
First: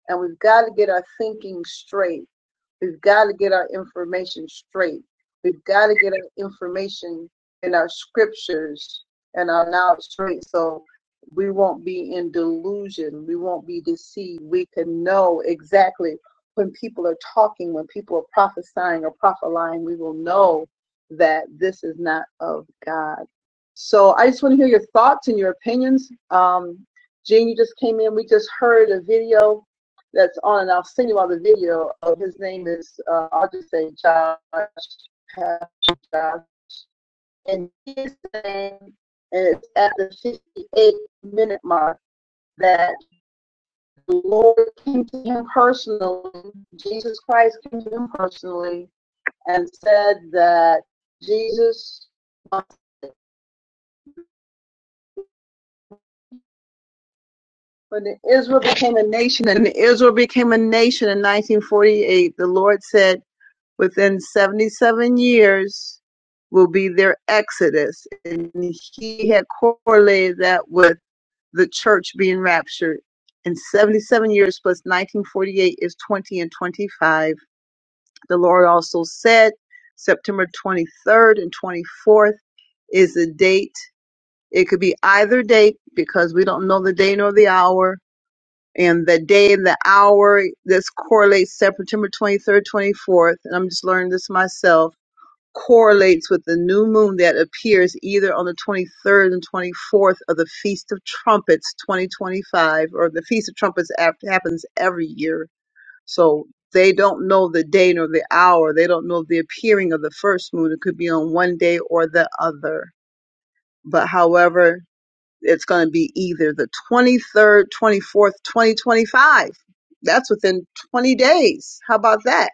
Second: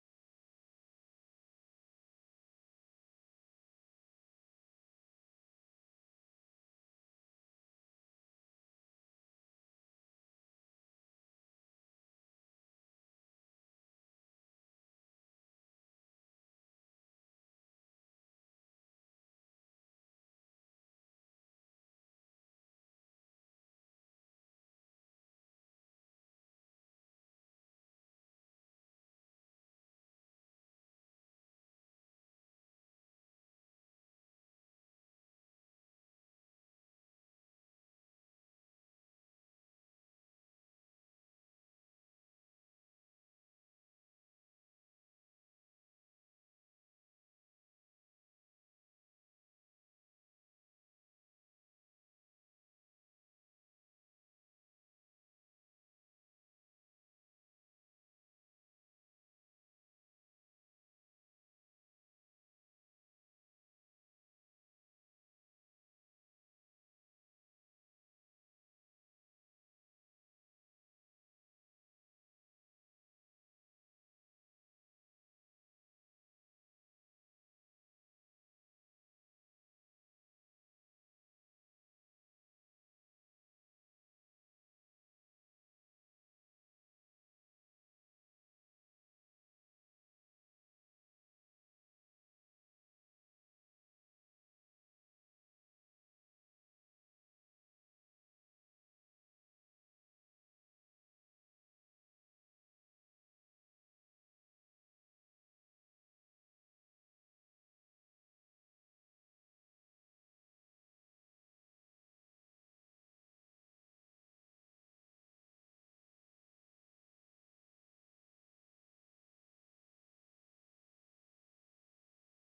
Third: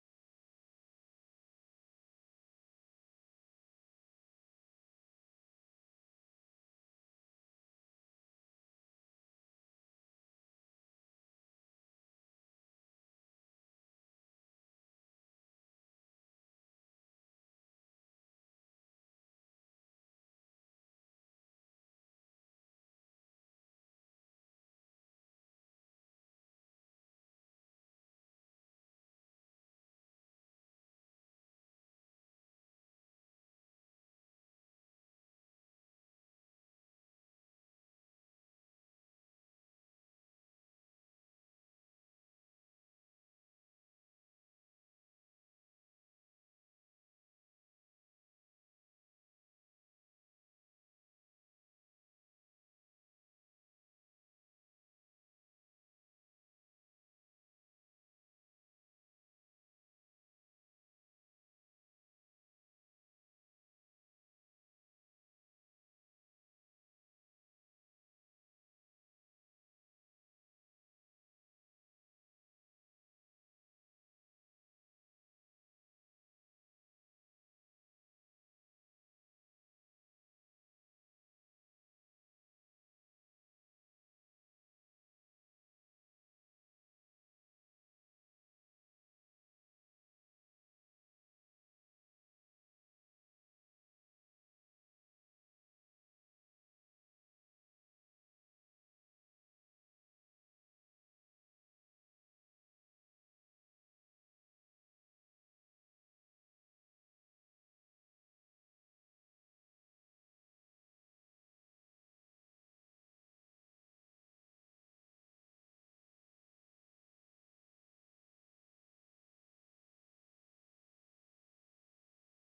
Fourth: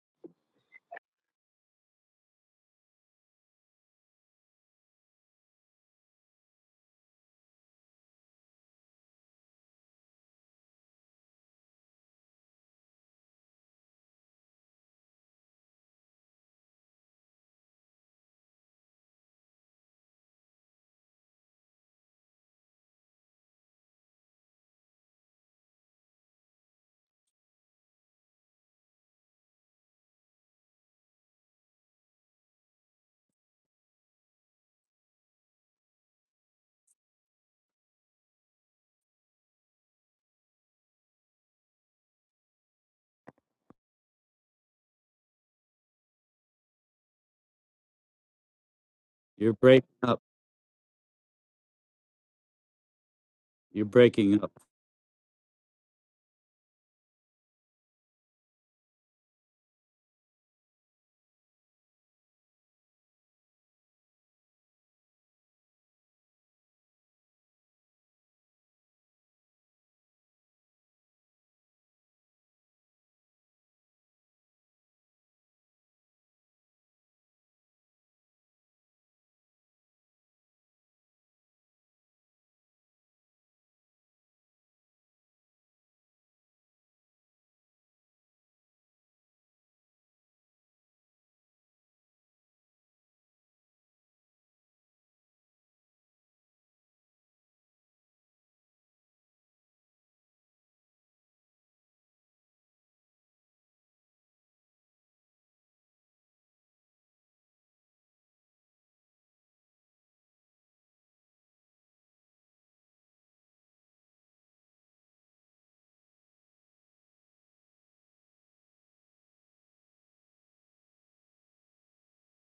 Speaker 1: and we've got to get our thinking straight We've got to get our information straight. We've got to get our information and our scriptures and our knowledge straight so we won't be in delusion. We won't be deceived. We can know exactly when people are talking, when people are prophesying or prophesying, we will know that this is not of God. So I just want to hear your thoughts and your opinions. Um, Gene, you just came in. We just heard a video that's on, and I'll send you all the video. Of his name is, uh, I'll just say Josh, and his name, and it's at the 58 minute mark that the Lord came to him personally. Jesus Christ came to him personally
Speaker 2: You're
Speaker 1: and
Speaker 2: breaking
Speaker 1: said
Speaker 2: up.
Speaker 1: that Jesus wants
Speaker 2: You're breaking up.
Speaker 1: When Israel became a nation, and Israel became a nation in 1948, the Lord said, within 77 years will be their exodus. And he had correlated that with the church being raptured. And 77 years plus 1948 is 20 and 25. The Lord also said September 23rd and 24th is the date. It could be either date because we don't know the day nor the hour and the day and the hour this correlates september 23rd 24th and i'm just learning this myself correlates with the new moon that appears either on the 23rd and 24th of the feast of trumpets 2025 or the feast of trumpets after, happens every year so they don't know the day nor the hour they don't know the appearing of the first moon it could be on one day or the other but however it's going to be either the 23rd, 24th, 2025. That's within 20 days. How about that?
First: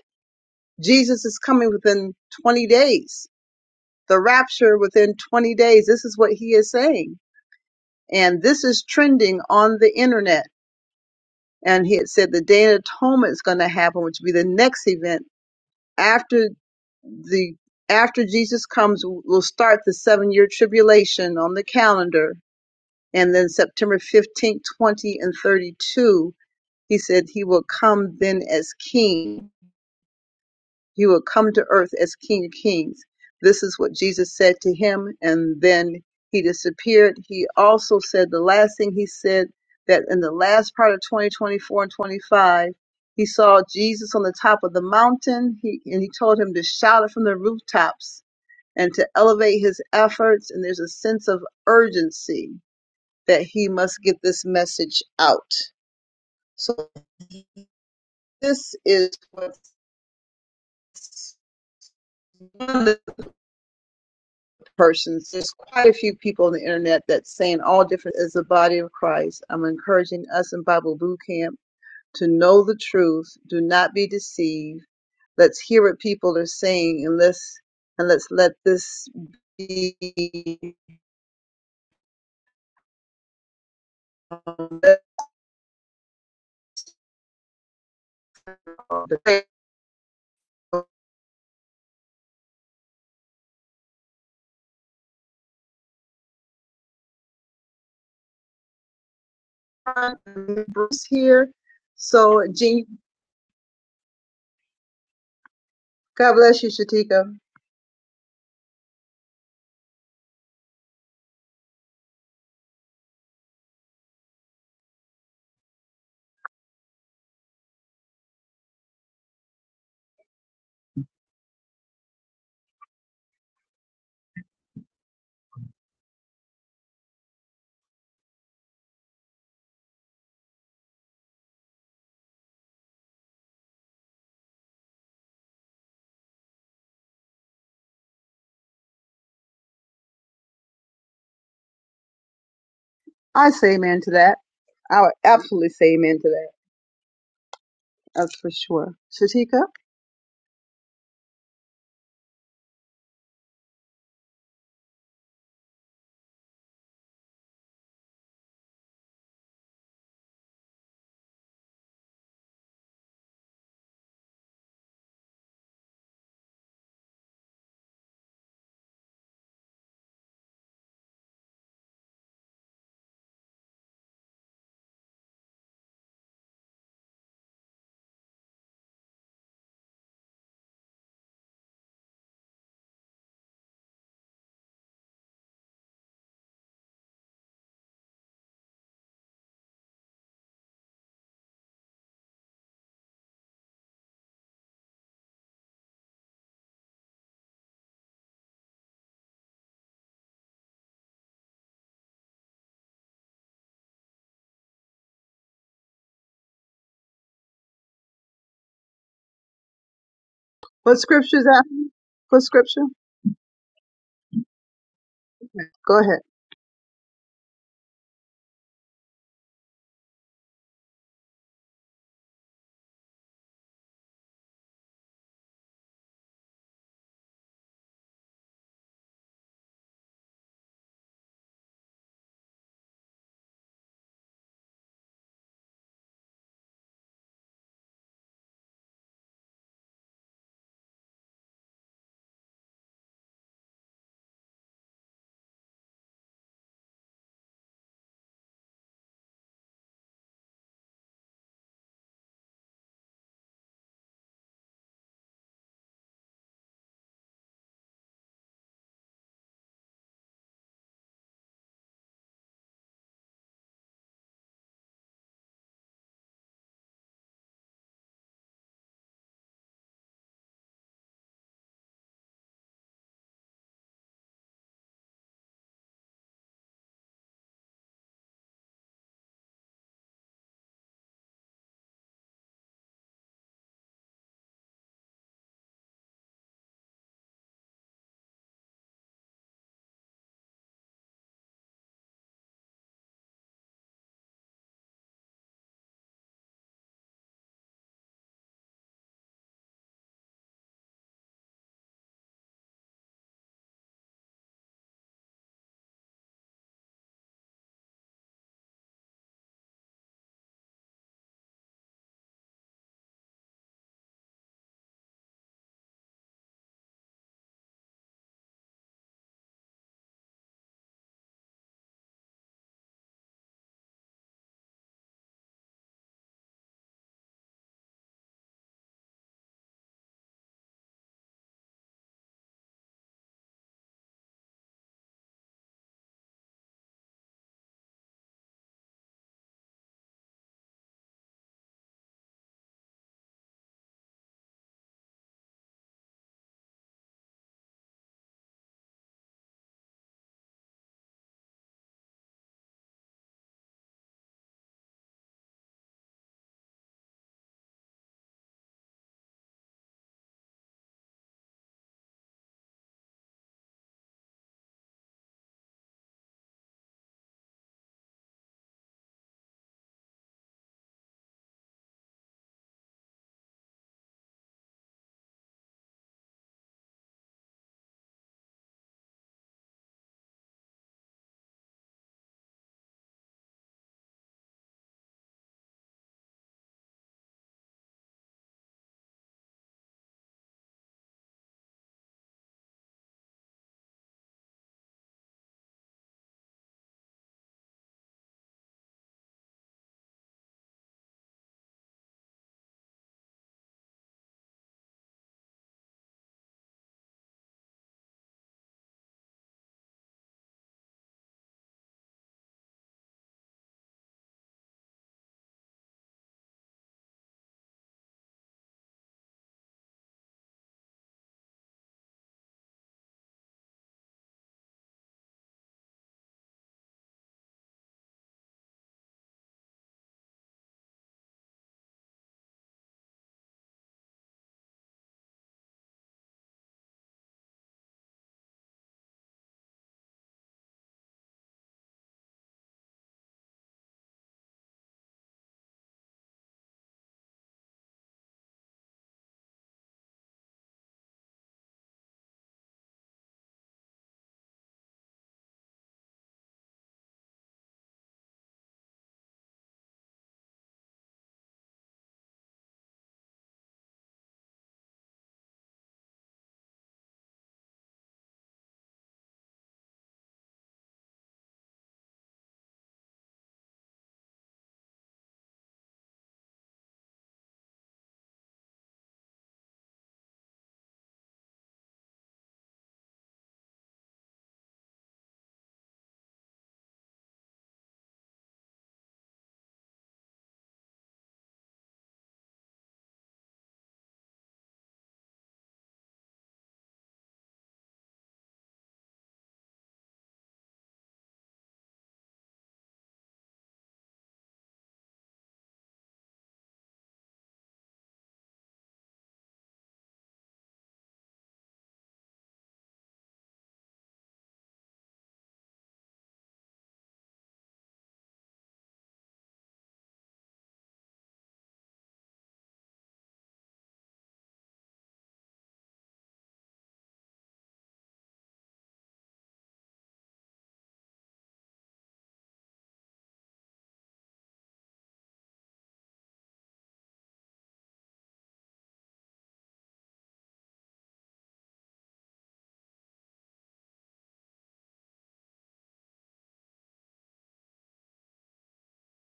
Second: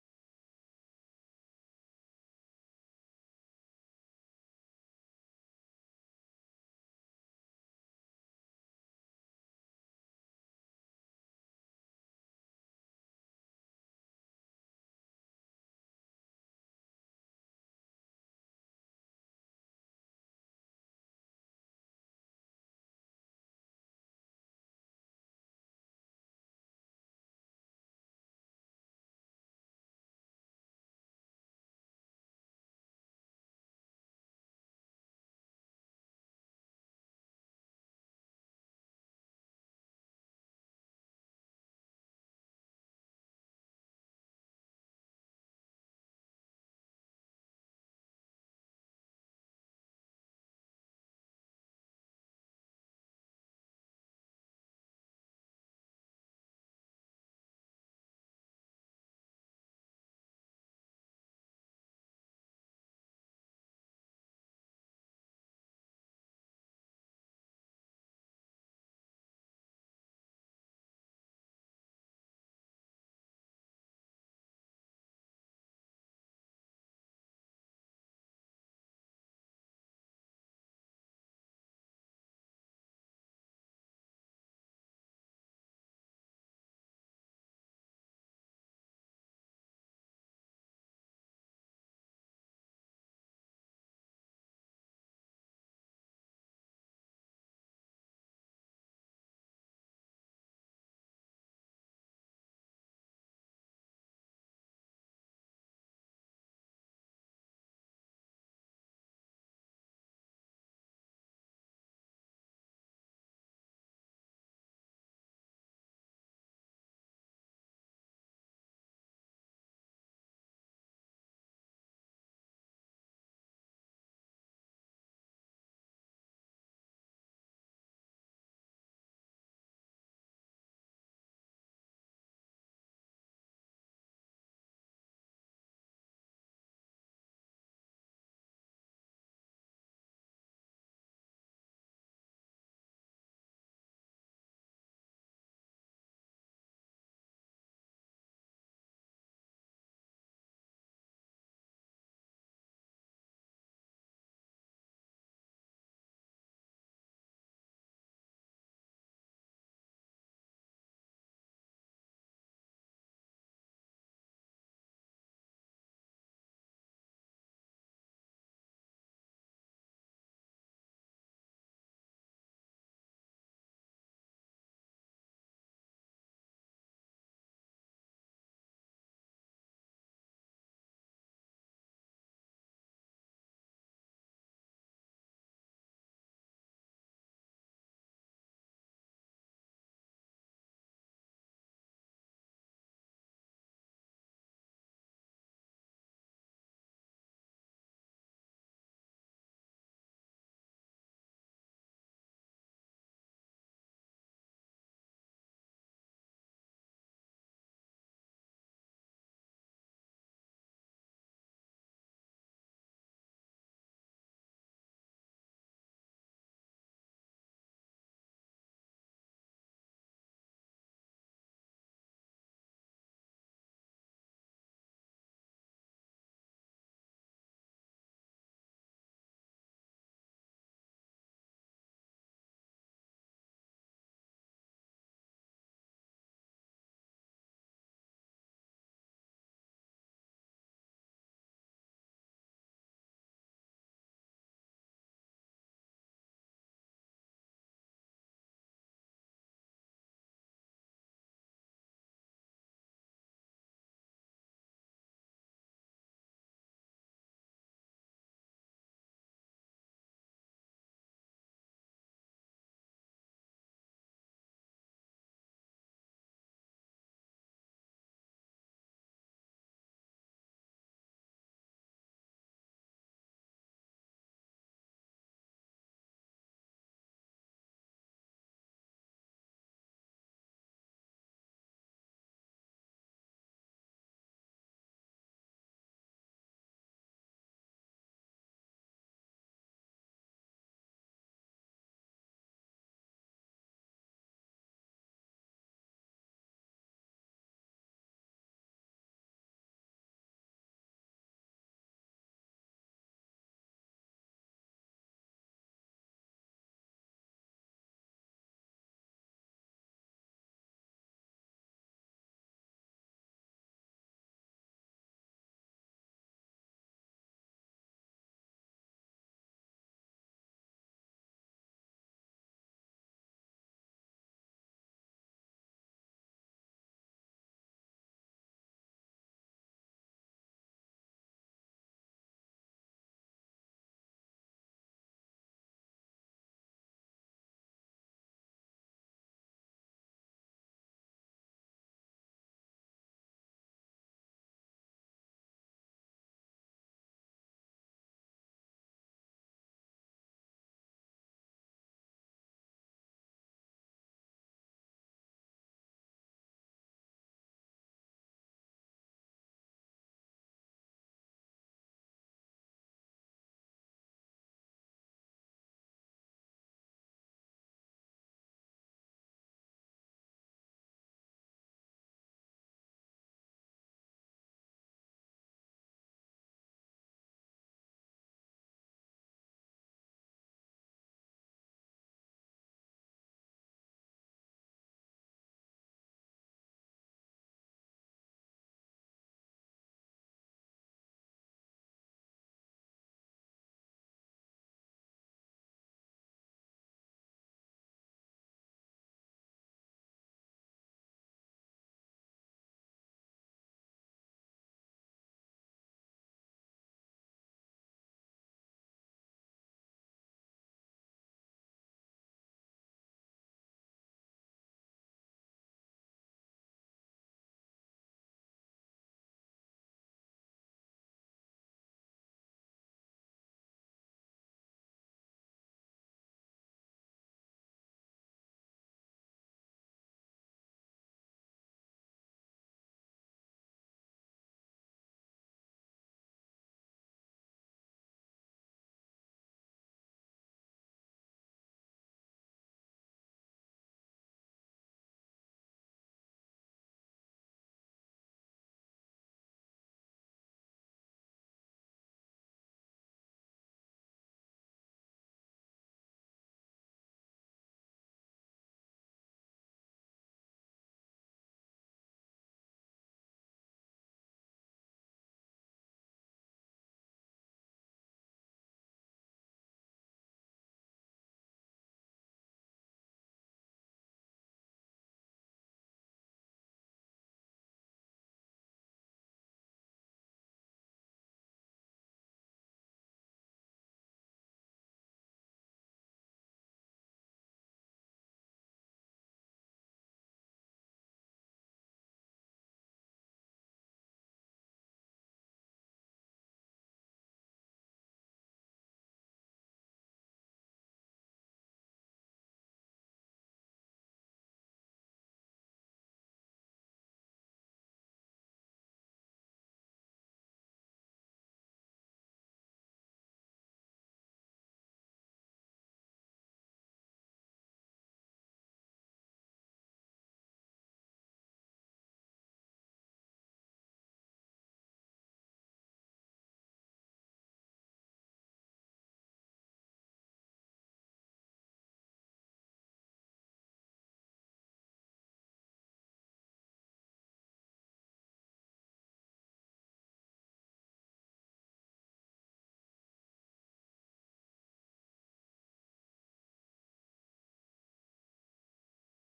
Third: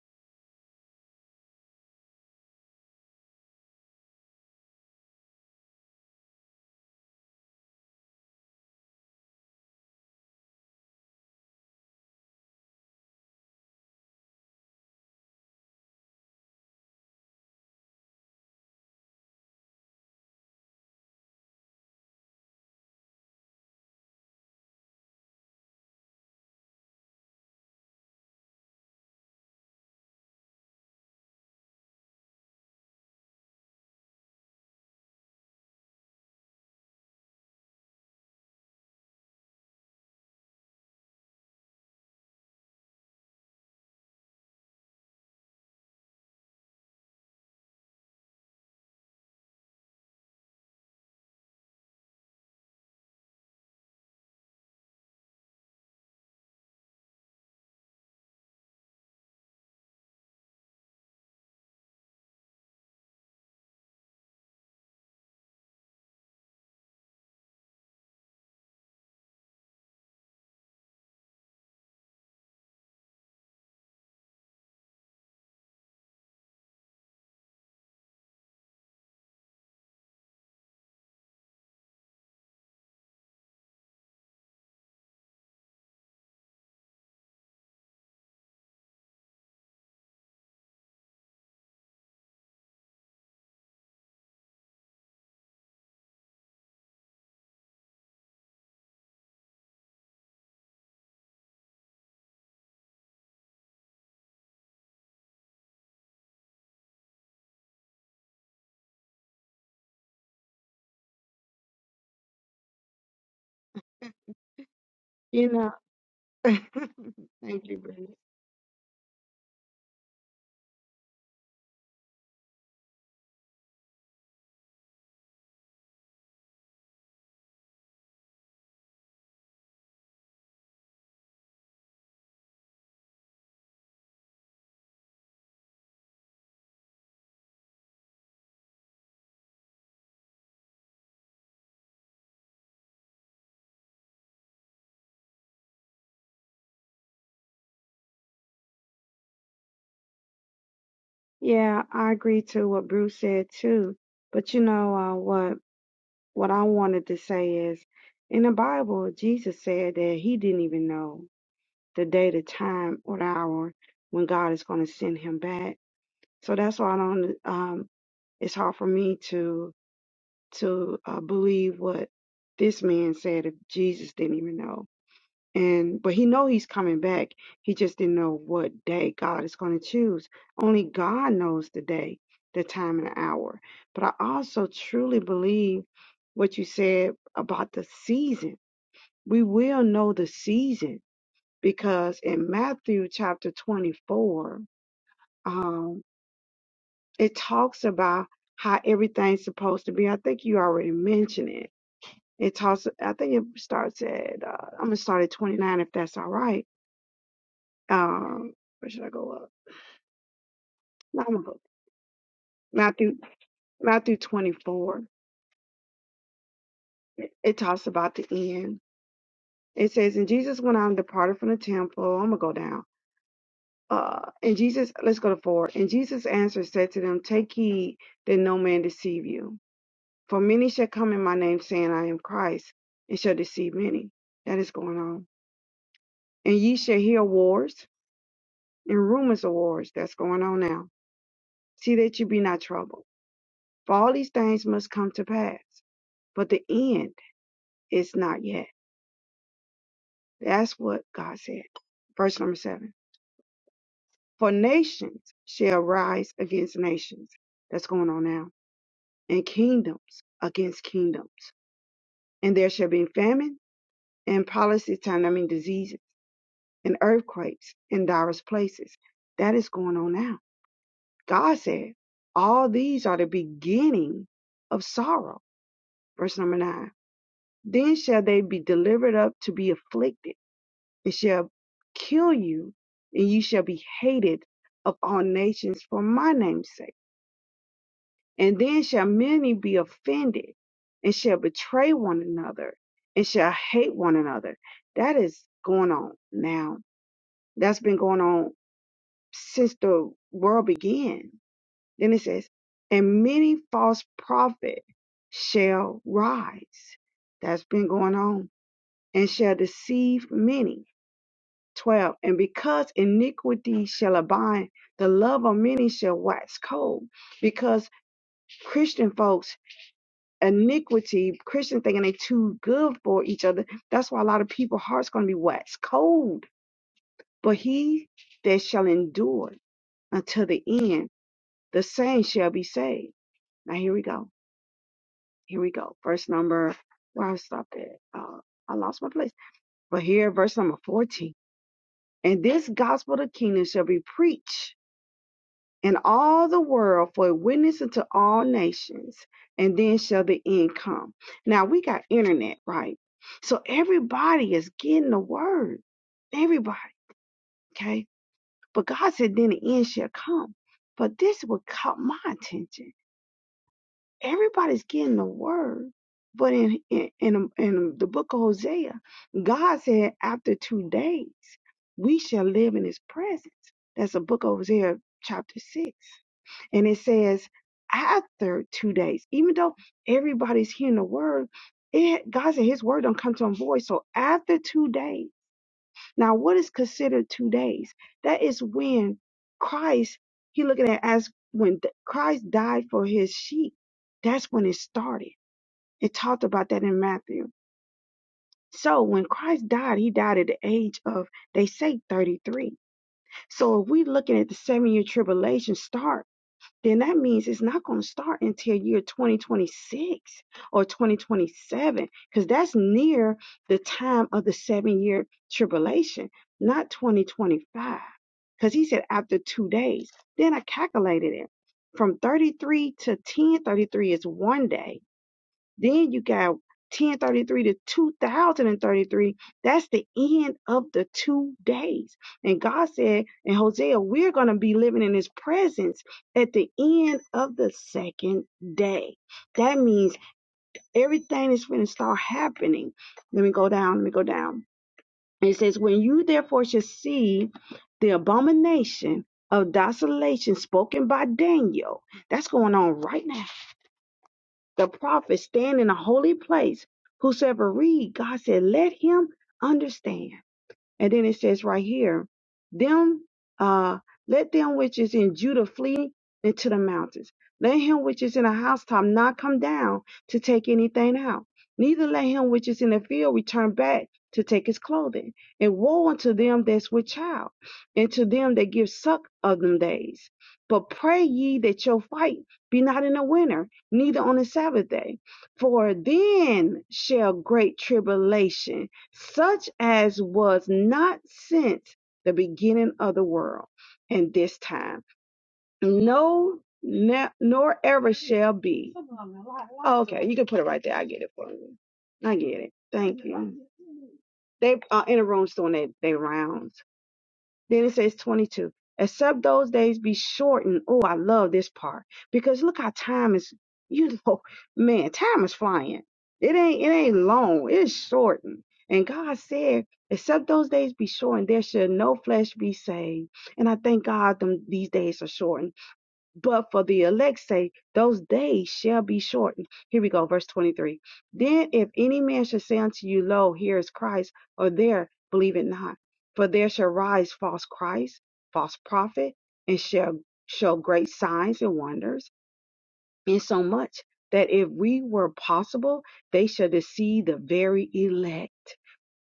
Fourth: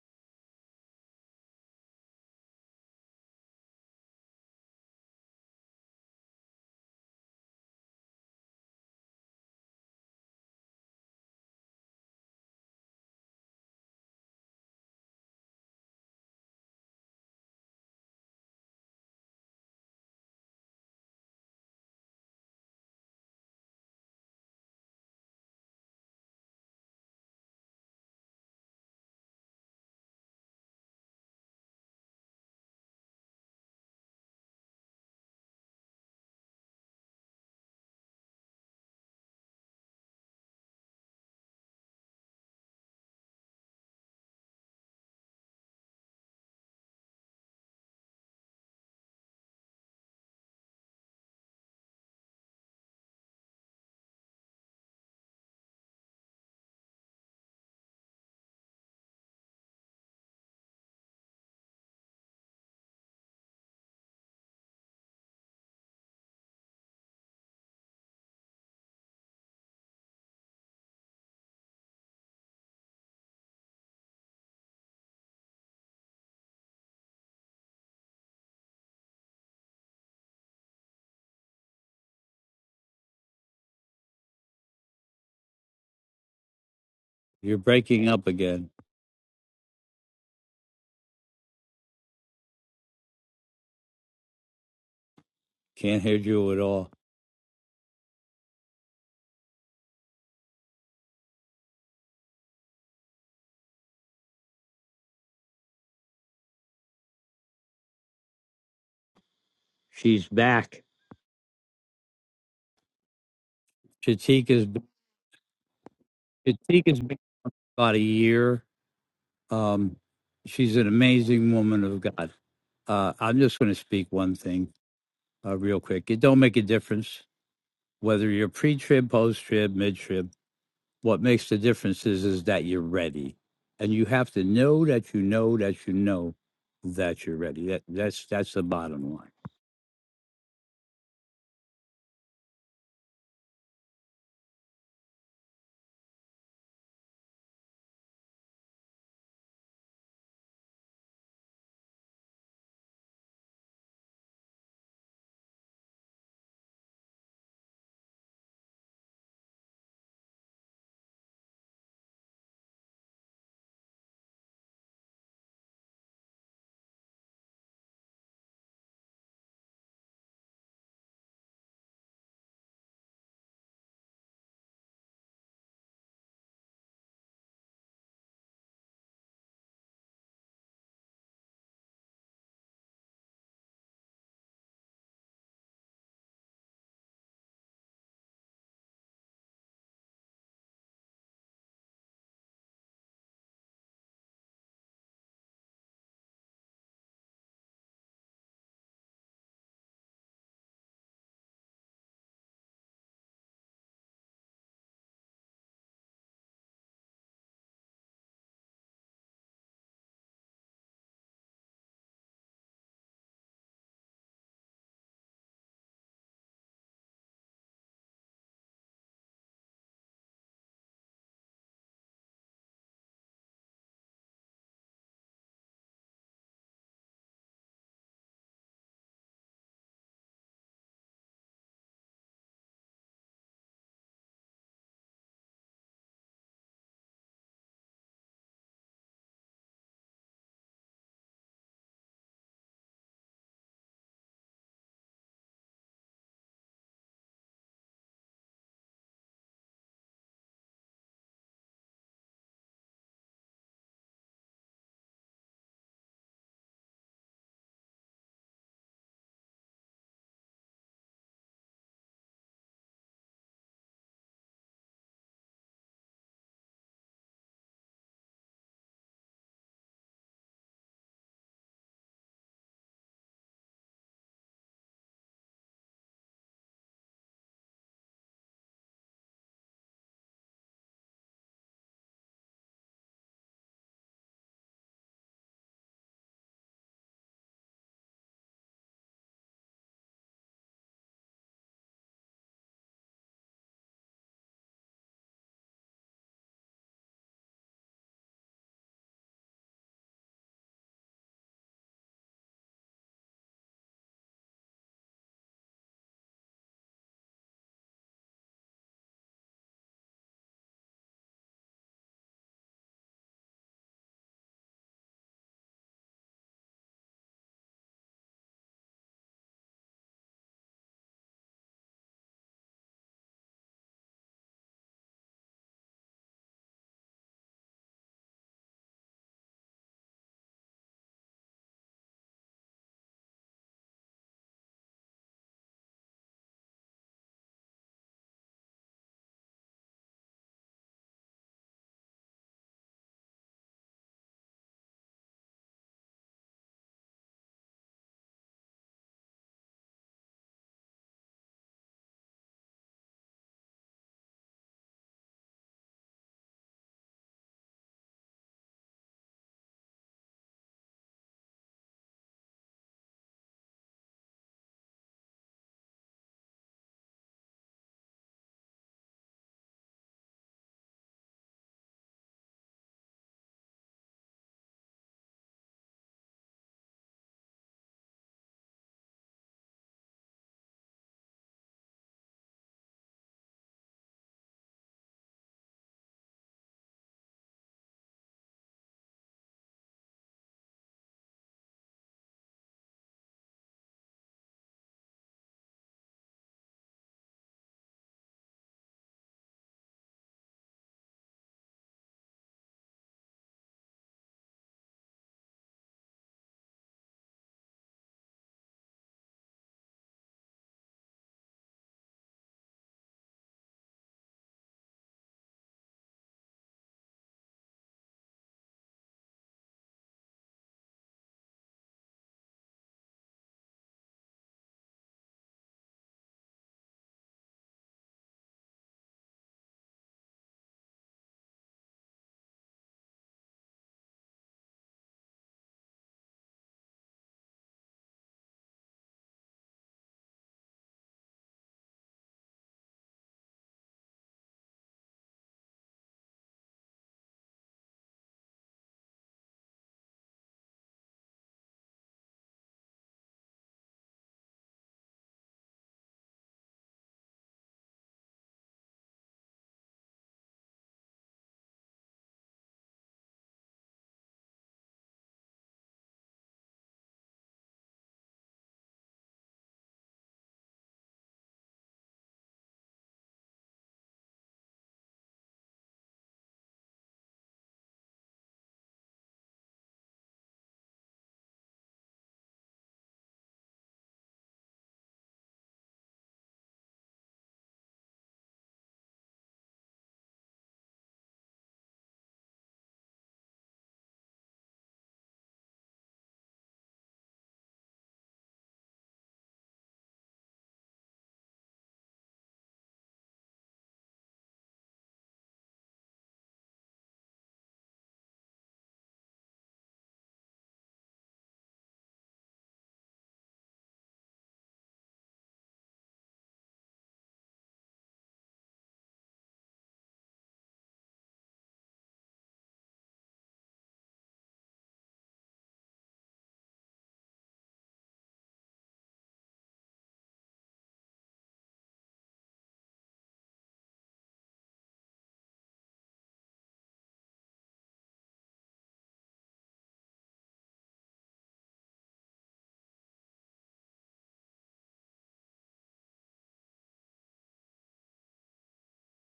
Speaker 1: Jesus is coming within 20 days. The rapture within 20 days. This is what he is saying. And this is trending on the internet. And he had said the Day of Atonement is going to happen, which will be the next event after the after Jesus comes, we'll start the seven year tribulation on the calendar. And then September 15th, 20, and 32 He said he will come then as king. He will come to earth as king of kings. This is what Jesus said to him, and then he disappeared. He also said the last thing he said that in the last part of 2024 and 25, he saw Jesus on the top of the mountain, he, and he told him to shout it from the rooftops and to elevate his efforts. And there's a sense of urgency that he must get this message out. So this is what one of the persons. There's quite a few people on the internet that's saying all different as the body of Christ. I'm encouraging us in Bible Boot Camp to know the truth. Do not be deceived. Let's hear what people are saying, and let's and let's let this be
Speaker 2: You're breaking up again. Can't hear you at all.
Speaker 1: Bruce (laughs) here. So, Jean, God bless you, Shatika.
Speaker 2: She's back. Chatika's
Speaker 3: You know, (laughs)
Speaker 2: Chatika's been
Speaker 3: thank you,
Speaker 2: about a
Speaker 3: Bruce.
Speaker 2: year. Um, she's an amazing woman of God. Uh, I'm just going to speak one thing uh, real quick. It don't make a difference whether you're pre-trib, post-trib, mid-trib. What makes the difference is is that you're ready, and you have to know that you know that you know that you're ready. That that's that's the bottom line.
Speaker 1: I say amen to that. I would absolutely say amen to that. That's for sure. Shatika.
Speaker 3: Yeah, I agree to what Bruce said too. But you know, uh, what what I wanted to say is, in the Bible, Jesus said that he didn't even know the day, the time, or the hour when God is going to send him back. So that's why I don't. Um, it's hard for me to to uh, believe what this man said if Jesus didn't even know. and but he know he's coming back he just didn't know what day god is going to choose only god knows the day the time and the hour but i also truly believe what you said about the season we will know the season because in matthew chapter 24 um it talks about how everything's supposed to be i think you already mentioned it it talks i think it starts at uh, i'm gonna start at 29 if that's all right um where should I go up?
Speaker 1: What
Speaker 3: Not I'm
Speaker 1: scripture's
Speaker 3: going
Speaker 1: that? What scripture?
Speaker 3: Matthew Matthew twenty four.
Speaker 1: Go ahead.
Speaker 3: It talks about the end. It says, And Jesus went out and departed from the temple. I'm gonna go down. Uh and Jesus let's go to four. And Jesus answered said to them, Take heed that no man deceive you. For many shall come in my name saying, I am Christ, and shall deceive many. That is going on. And ye shall hear wars and rumors of wars. That's going on now. See that you be not troubled. For all these things must come to pass but the end is not yet. That's what God said. Verse number seven. For nations shall rise against nations. That's going on now. And kingdoms against kingdoms. And there shall be famine and policy time, I mean diseases and earthquakes in diverse places. That is going on now. God said, all these are the beginning of sorrow. Verse number nine. Then shall they be delivered up to be afflicted It shall kill you, and you shall be hated of all nations for my name's sake. And then shall many be offended, and shall betray one another, and shall hate one another. That is going on now. That's been going on since the world began. Then it says, and many false prophets shall rise. That's been going on, and shall deceive many 12. And because iniquity shall abide, the love of many shall wax cold. Because Christian folks, iniquity, Christian thinking they too good for each other. That's why a lot of people hearts going to be waxed cold. But he that shall endure until the end, the same shall be saved. Now here we go. Here we go. Verse number, where I stopped at? Uh, I lost my place. But here, verse number 14. And this gospel of the kingdom shall be preached and all the world for a witness unto all nations, and then shall the end come. Now we got internet, right? So everybody is getting the word. Everybody, okay? But God said, then the end shall come. But this would caught my attention. Everybody's getting the word. But in, in in in the book of Hosea, God said, after two days, we shall live in his presence. That's the book of Hosea chapter six. And it says after two days, even though everybody's hearing the word, it God said his word don't come to him void. So after two days, now what is considered two days? That is when Christ, he looking at it as when th- Christ died for his sheep. That's when it started. It talked about that in Matthew. So when Christ died, he died at the age of, they say 33. So if we looking at the seven year tribulation start, then that means it's not going to start until year 2026 or 2027 because that's near the time of the seven year tribulation, not 2025. Because he said after two days. Then I calculated it from 33 to 10, 33 is one day. Then you got 1033 to 2033. That's the end of the two days. And God said in Hosea, we're going to be living in his presence at the end of the second day. That means everything is going to start happening. Let me go down. Let me go down. It says, When you therefore shall see the abomination of desolation spoken by Daniel, that's going on right now the prophets stand in a holy place. Whosoever read, God said, let him understand. And then it says right here, them uh let them which is in Judah flee into the mountains. Let him which is in a housetop not come down to take anything out. Neither let him which is in the field return back to take his clothing. And woe unto them that's with child, and to them that give suck of them days. But pray ye that your fight be not in the winter, neither on the Sabbath day. For then shall great tribulation such as was not since the beginning of the world and this time, no, ne- nor ever shall be. Okay, you can put it right there. I get it for you. I get it. Thank you. They are in a room doing their they rounds. Then it says 22. Except those days be shortened. Oh, I love this part because look how time is, (laughs) you know, man, time is flying. It ain't, it ain't long. It's shortened. And God said, except those days be shortened, there shall no flesh be saved. And I thank God them, these days are shortened but for the elect's sake, those days shall be shortened. Here we go, verse 23. Then if any man shall say unto you, Lo, here is Christ, or there, believe it not. For there shall rise false Christ, false prophet, and shall show great signs and wonders, insomuch that if we were possible, they shall deceive the very elect.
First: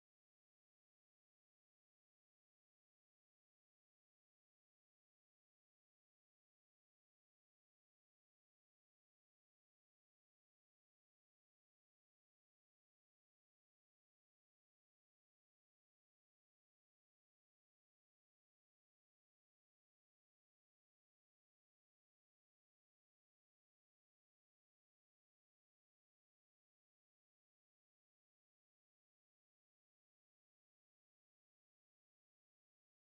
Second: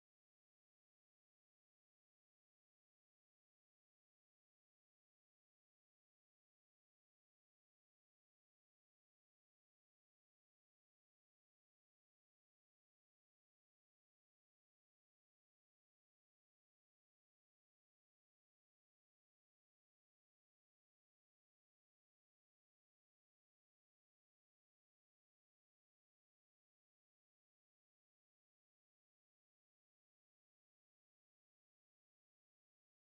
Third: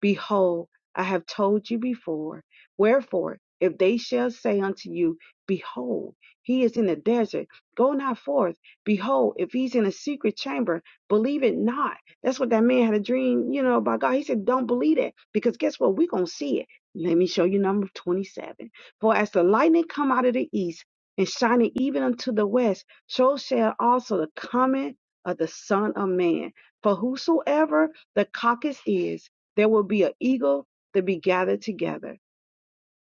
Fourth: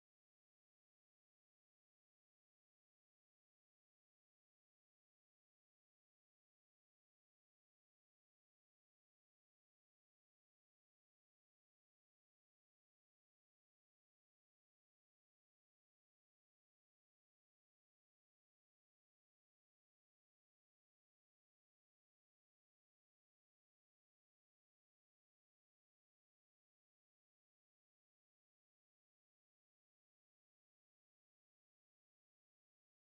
Speaker 3: Behold, I have told you before. Wherefore, if they shall say unto you, Behold, he is in the desert, go not forth. Behold, if he's in a secret chamber, believe it not. That's what that man had a dream, you know, about God. He said, Don't believe it, because guess what? We're going to see it. Let me show you number 27. For as the lightning come out of the east and shining even unto the west, so shall also the coming of the Son of Man. For whosoever the caucus is, there will be an eagle to be gathered together.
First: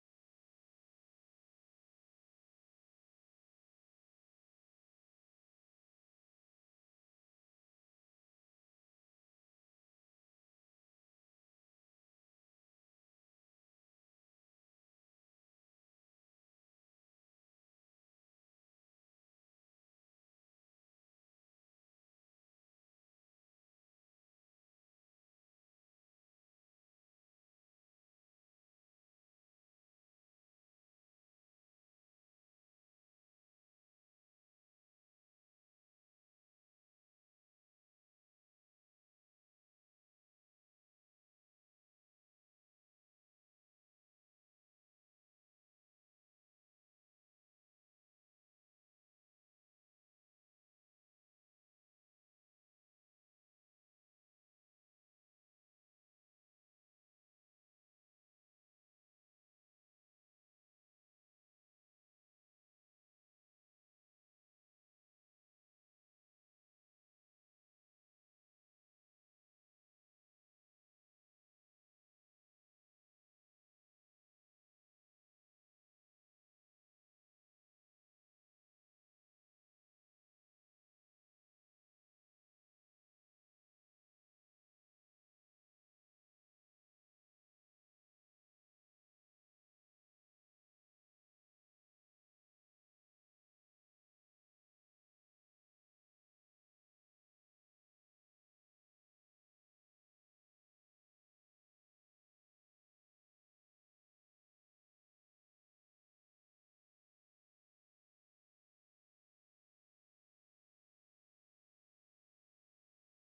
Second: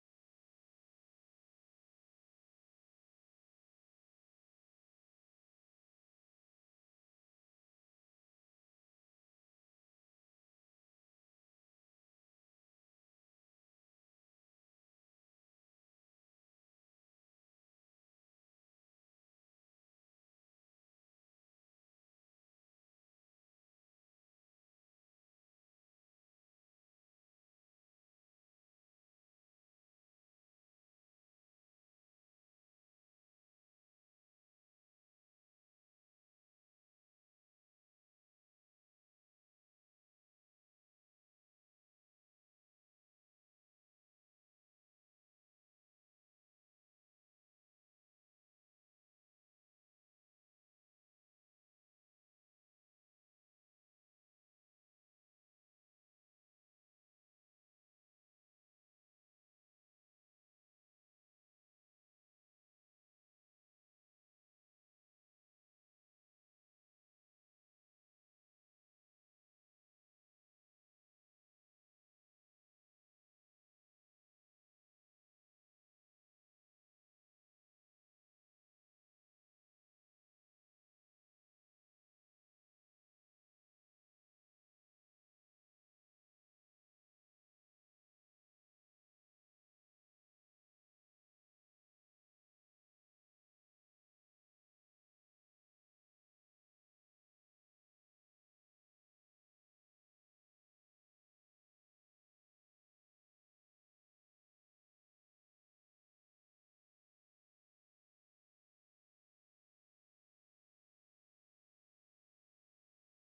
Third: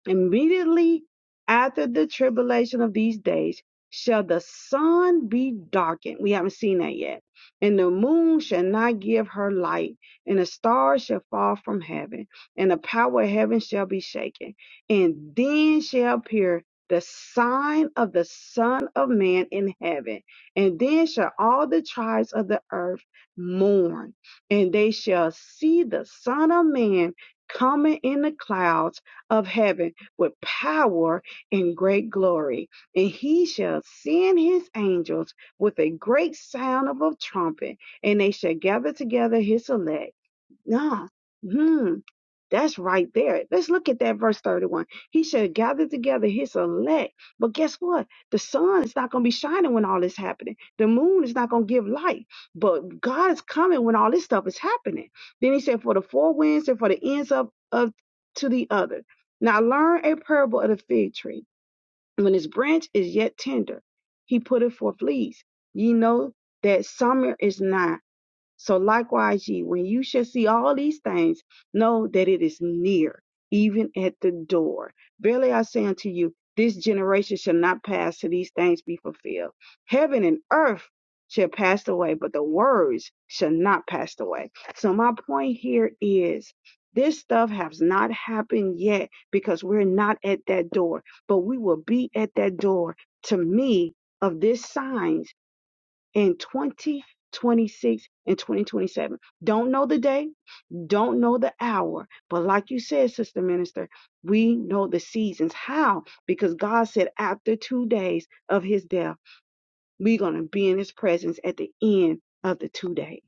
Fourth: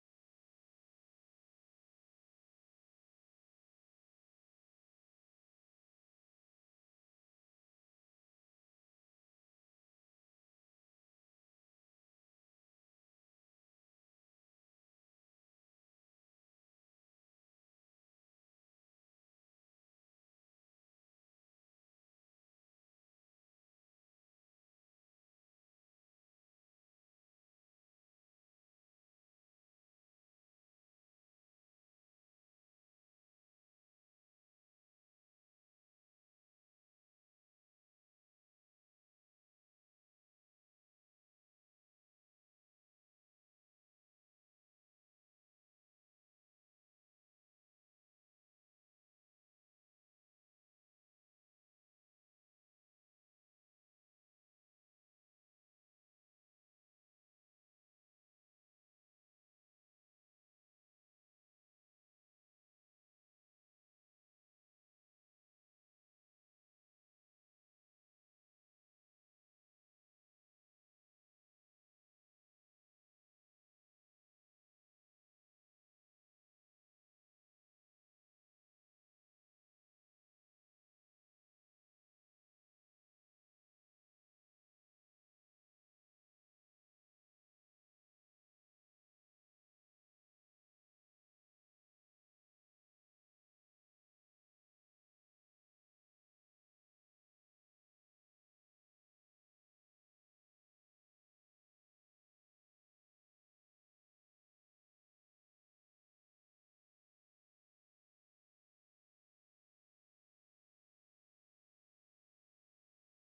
Speaker 3: Immediately after the tribulation of these days shall the sun be darkened. We haven't seen that yet. And the moon shall not give her light, and the stars shall fall from heaven, and the power of heaven shall be shaken. And then shall appear the sign of the Son of Man in heaven. And then shall all the tribes of the earth mourn, and they shall see the Son of Man coming in the clouds of heaven with power and great glory. And he shall send his angels with a great sound of a trumpet, and they shall gather together his elect. Nah. Hmm. That's right there. Let's look at that verse 31. He shall gather together his elect. But guess what? The sun is not going to be shining when all this happening. The moon is not going to give light. But God is coming when all this stuff is happening. Then he said, For the four winds and for the ends of, of to the other. Now learn a parable of the fig tree. When its branch is yet tender, he put it forth leaves. Ye know that summer is nigh. So likewise, ye, when you shall see all these things, know that it is near, even at the door. Verily I say unto you, this generation shall not pass till these things be fulfilled. Heaven and earth shall pass away, but the words shall not pass away. So my point here is this stuff has not happened yet because we're not at that door, but we will be at that door to me of this signs in 2026 and 2027. Don't know the day, don't know the hour, but like you said, Sister Minister, we know the seasons. How? Because God said after two days of his death, we're going to be in his presence at the end of the two days.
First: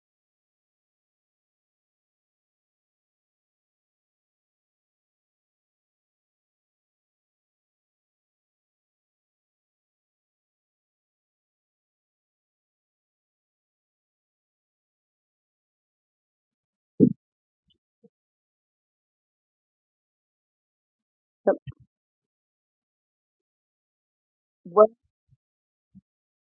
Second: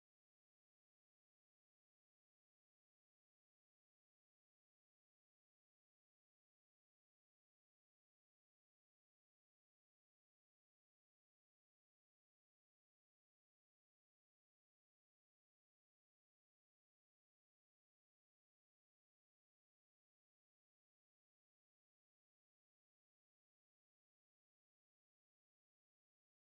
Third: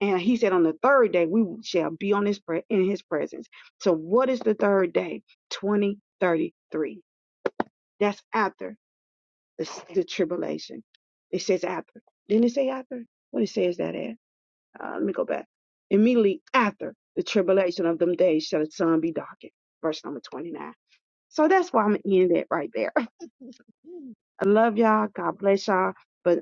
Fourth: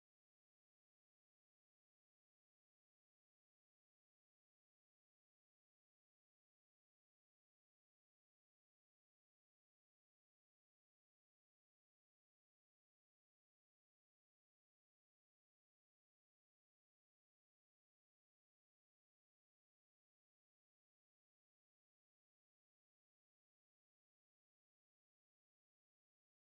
Speaker 3: And he said on the third day, we shall be on his pre- in his presence. So what is the third day? 2033. That's after the, the tribulation. It says after. Didn't it say after? What it says that at? uh, let me go back. Immediately after the tribulation of them days shall the sun be darkened. Verse number 29. So
Speaker 1: Yep.
Speaker 3: that's why I'm going to end it right there. (laughs) I love
Speaker 1: What?
Speaker 3: y'all. God bless y'all. But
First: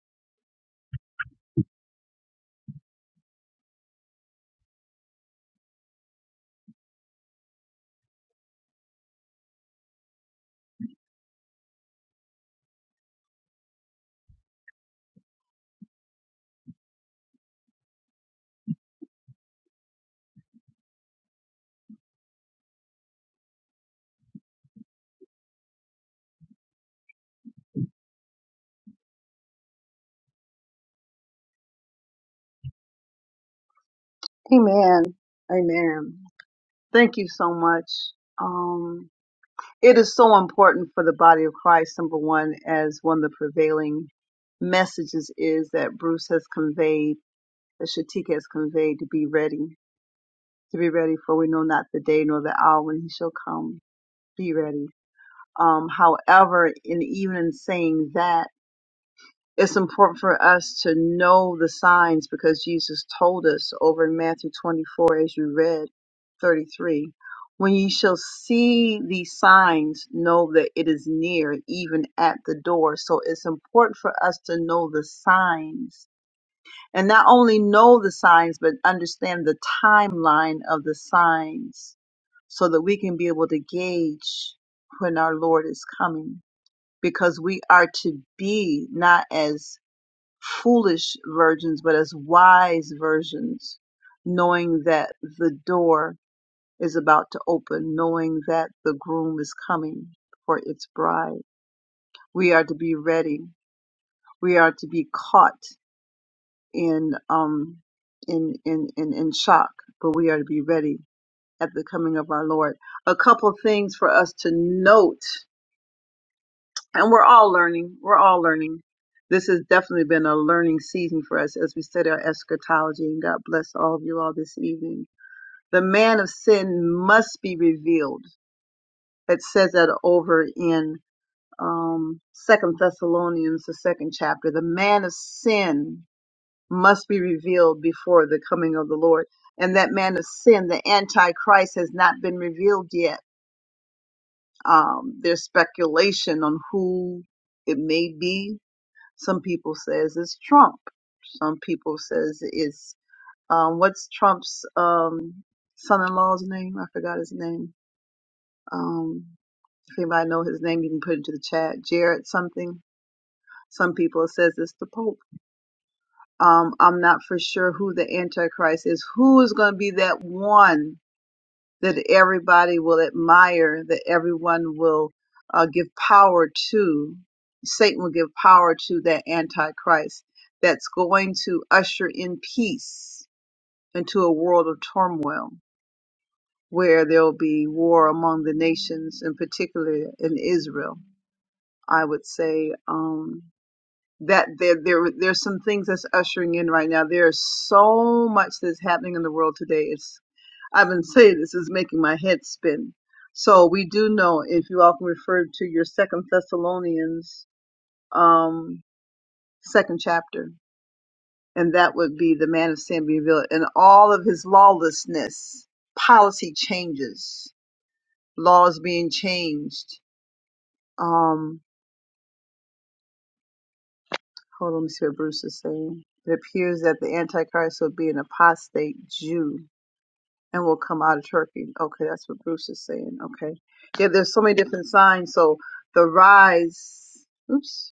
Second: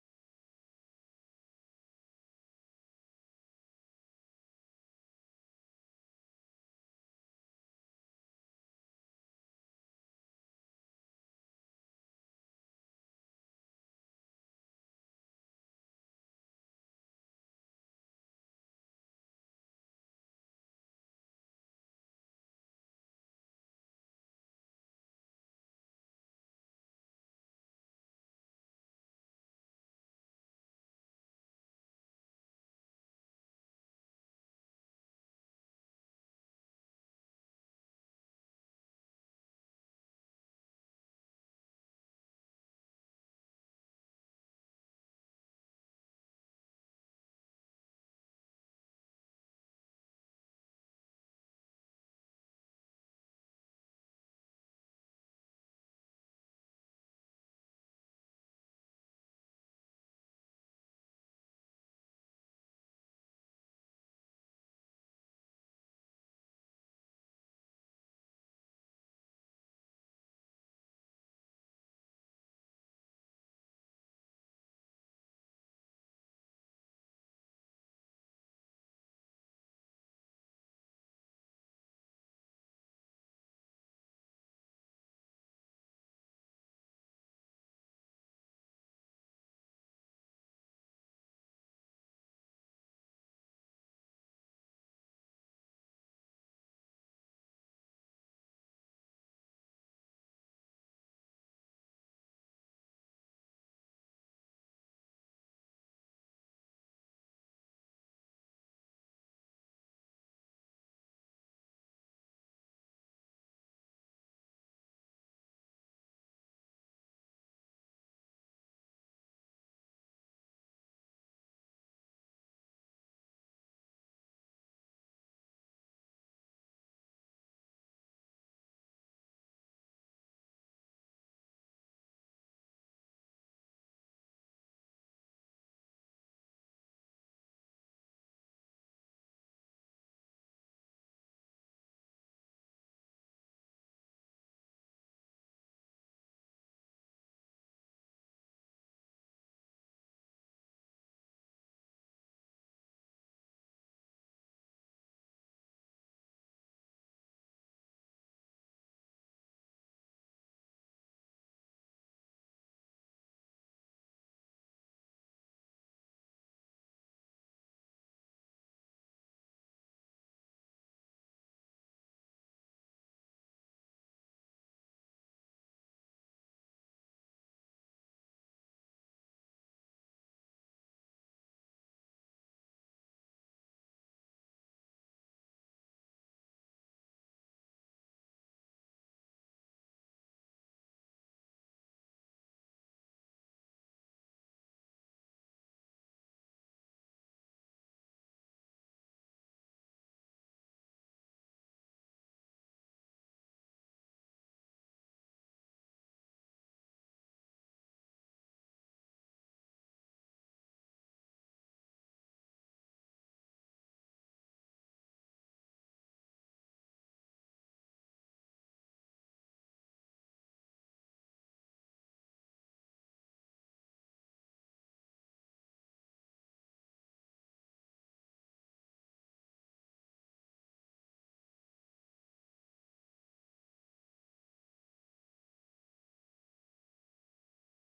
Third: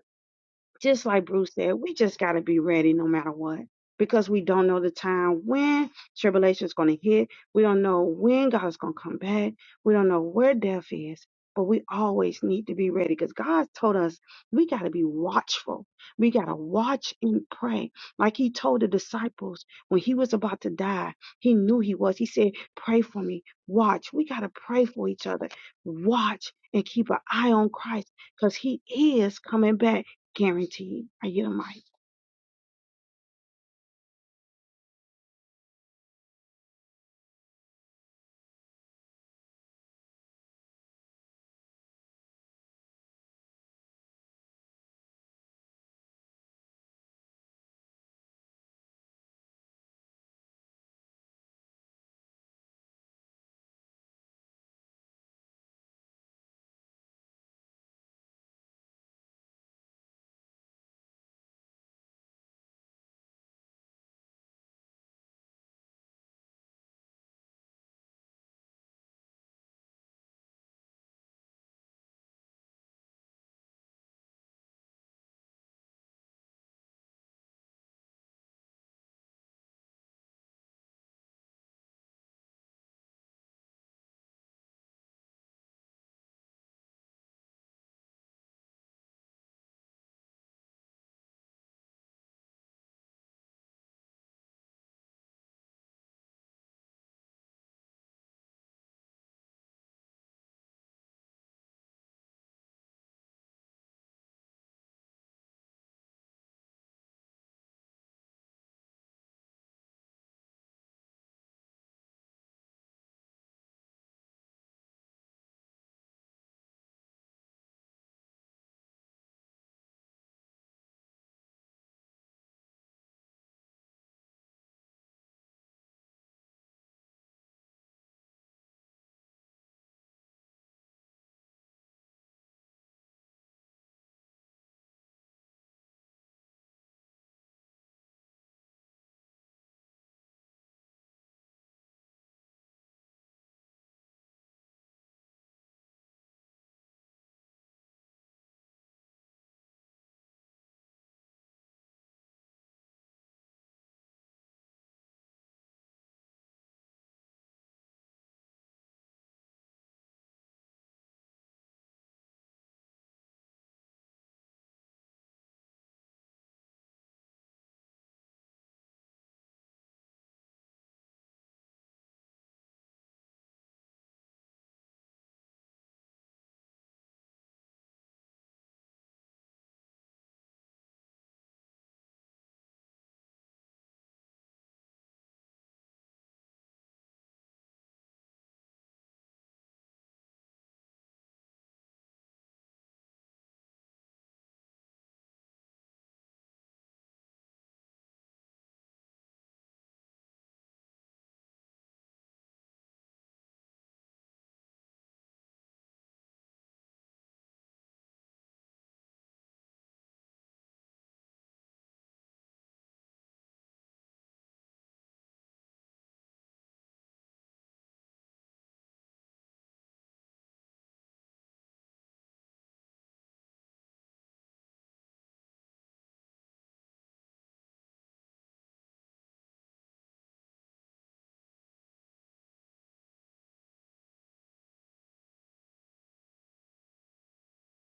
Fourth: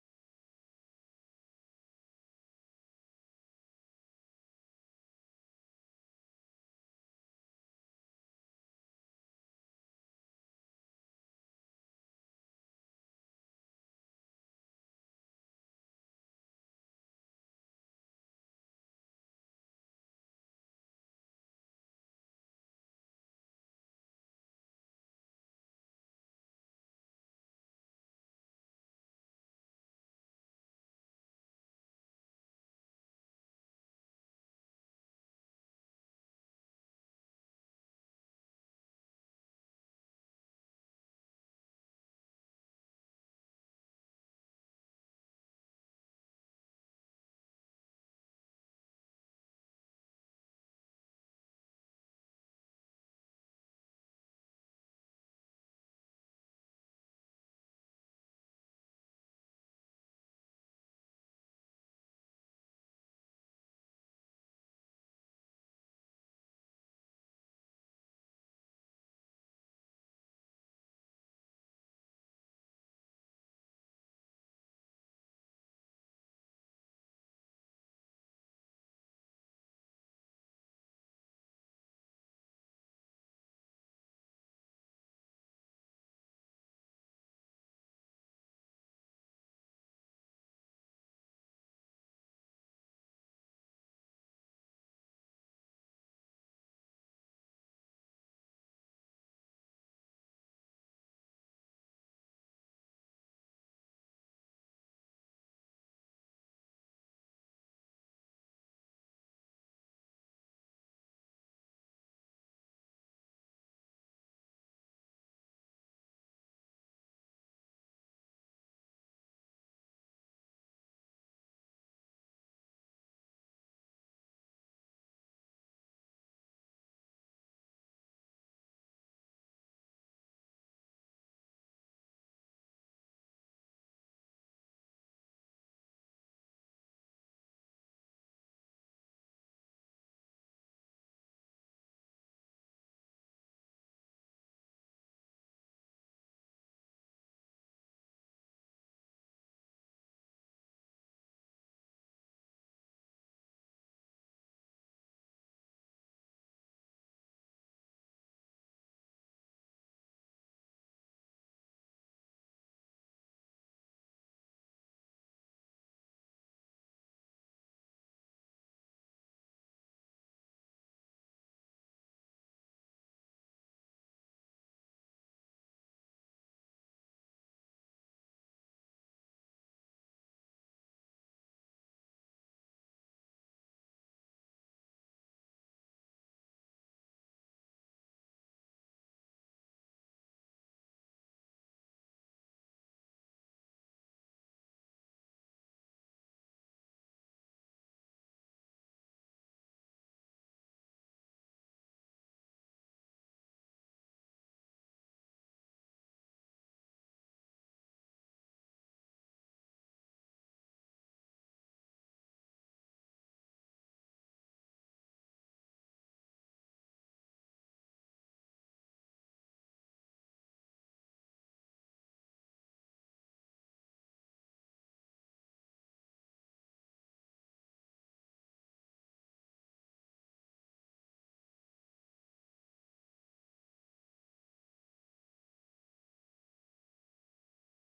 Speaker 3: just like Bruce said, we just got to be ready no matter what because we don't know the time when tribulation is going to hit. We don't know when God's going to come back. We don't know where death is, but we always need to be ready because God told us we got to be watchful. We got to watch and pray. Like he told the disciples when he was about to die, he knew he was. He said, Pray for me, watch. We got to pray for each other, watch and keep an eye on Christ because he is coming back Guaranteed. I get a mic.
Speaker 1: Amen. Amen. Thank you so much. Um, it is so important for the body of Christ, number one, as one of the prevailing messages is that Bruce has conveyed, that Shatika has conveyed to be ready, to be ready for we know not the day nor the hour when he shall come. Be ready. Um, however, in even in saying that, It's important for us to know the signs because Jesus told us over in Matthew 24, as you read 33, when ye shall see these signs, know that it is near, even at the door. So it's important for us to know the signs and not only know the signs, but understand the timeline of the signs so that we can be able to gauge when our Lord is coming because we are to be not as foolish virgins, but as wise virgins, knowing that the door is about to open, knowing that the groom is coming for its bride. We are to be ready. We are to be caught in um in in in, in shock, but we are to be ready at the coming of our Lord. A couple things for us to note and we're all learning. We're all learning. This has definitely been a learning season for us as we study our eschatology. And God bless all of you all this evening. The man of sin must be revealed. It says that over in um, Second Thessalonians, the second chapter. The man of sin must be revealed before the coming of the Lord. And that man of sin, the Antichrist, has not been revealed yet. Um, there's speculation on who it may be, Some people says it's Trump. Some people says it's um, what's Trump's um, son-in-law's name? I forgot his name. Um, if anybody know his name, you can put it into the chat. Jared something. Some people says it's the Pope. Um, I'm not for sure who the Antichrist is. Who is going to be that one? that everybody will admire, that everyone will uh, give power to, Satan will give power to that Antichrist that's going to usher in peace into a world of turmoil where there'll be war among the nations, in particular in Israel. I would say um, that there, there there's some things that's ushering in right now. There is so much that's happening in the world today. It's I've been saying this is making my head spin. So we do know if you all can refer to your Second Thessalonians um, second chapter, and that would be the man of sin being revealed and all of his lawlessness, policy changes, laws being changed. Um, hold on, let me see what Bruce is saying. It appears that the Antichrist will be an apostate Jew and will come out of Turkey. Okay, that's what Bruce is saying. Okay. Yeah, there's so many different signs. So the rise. Oops.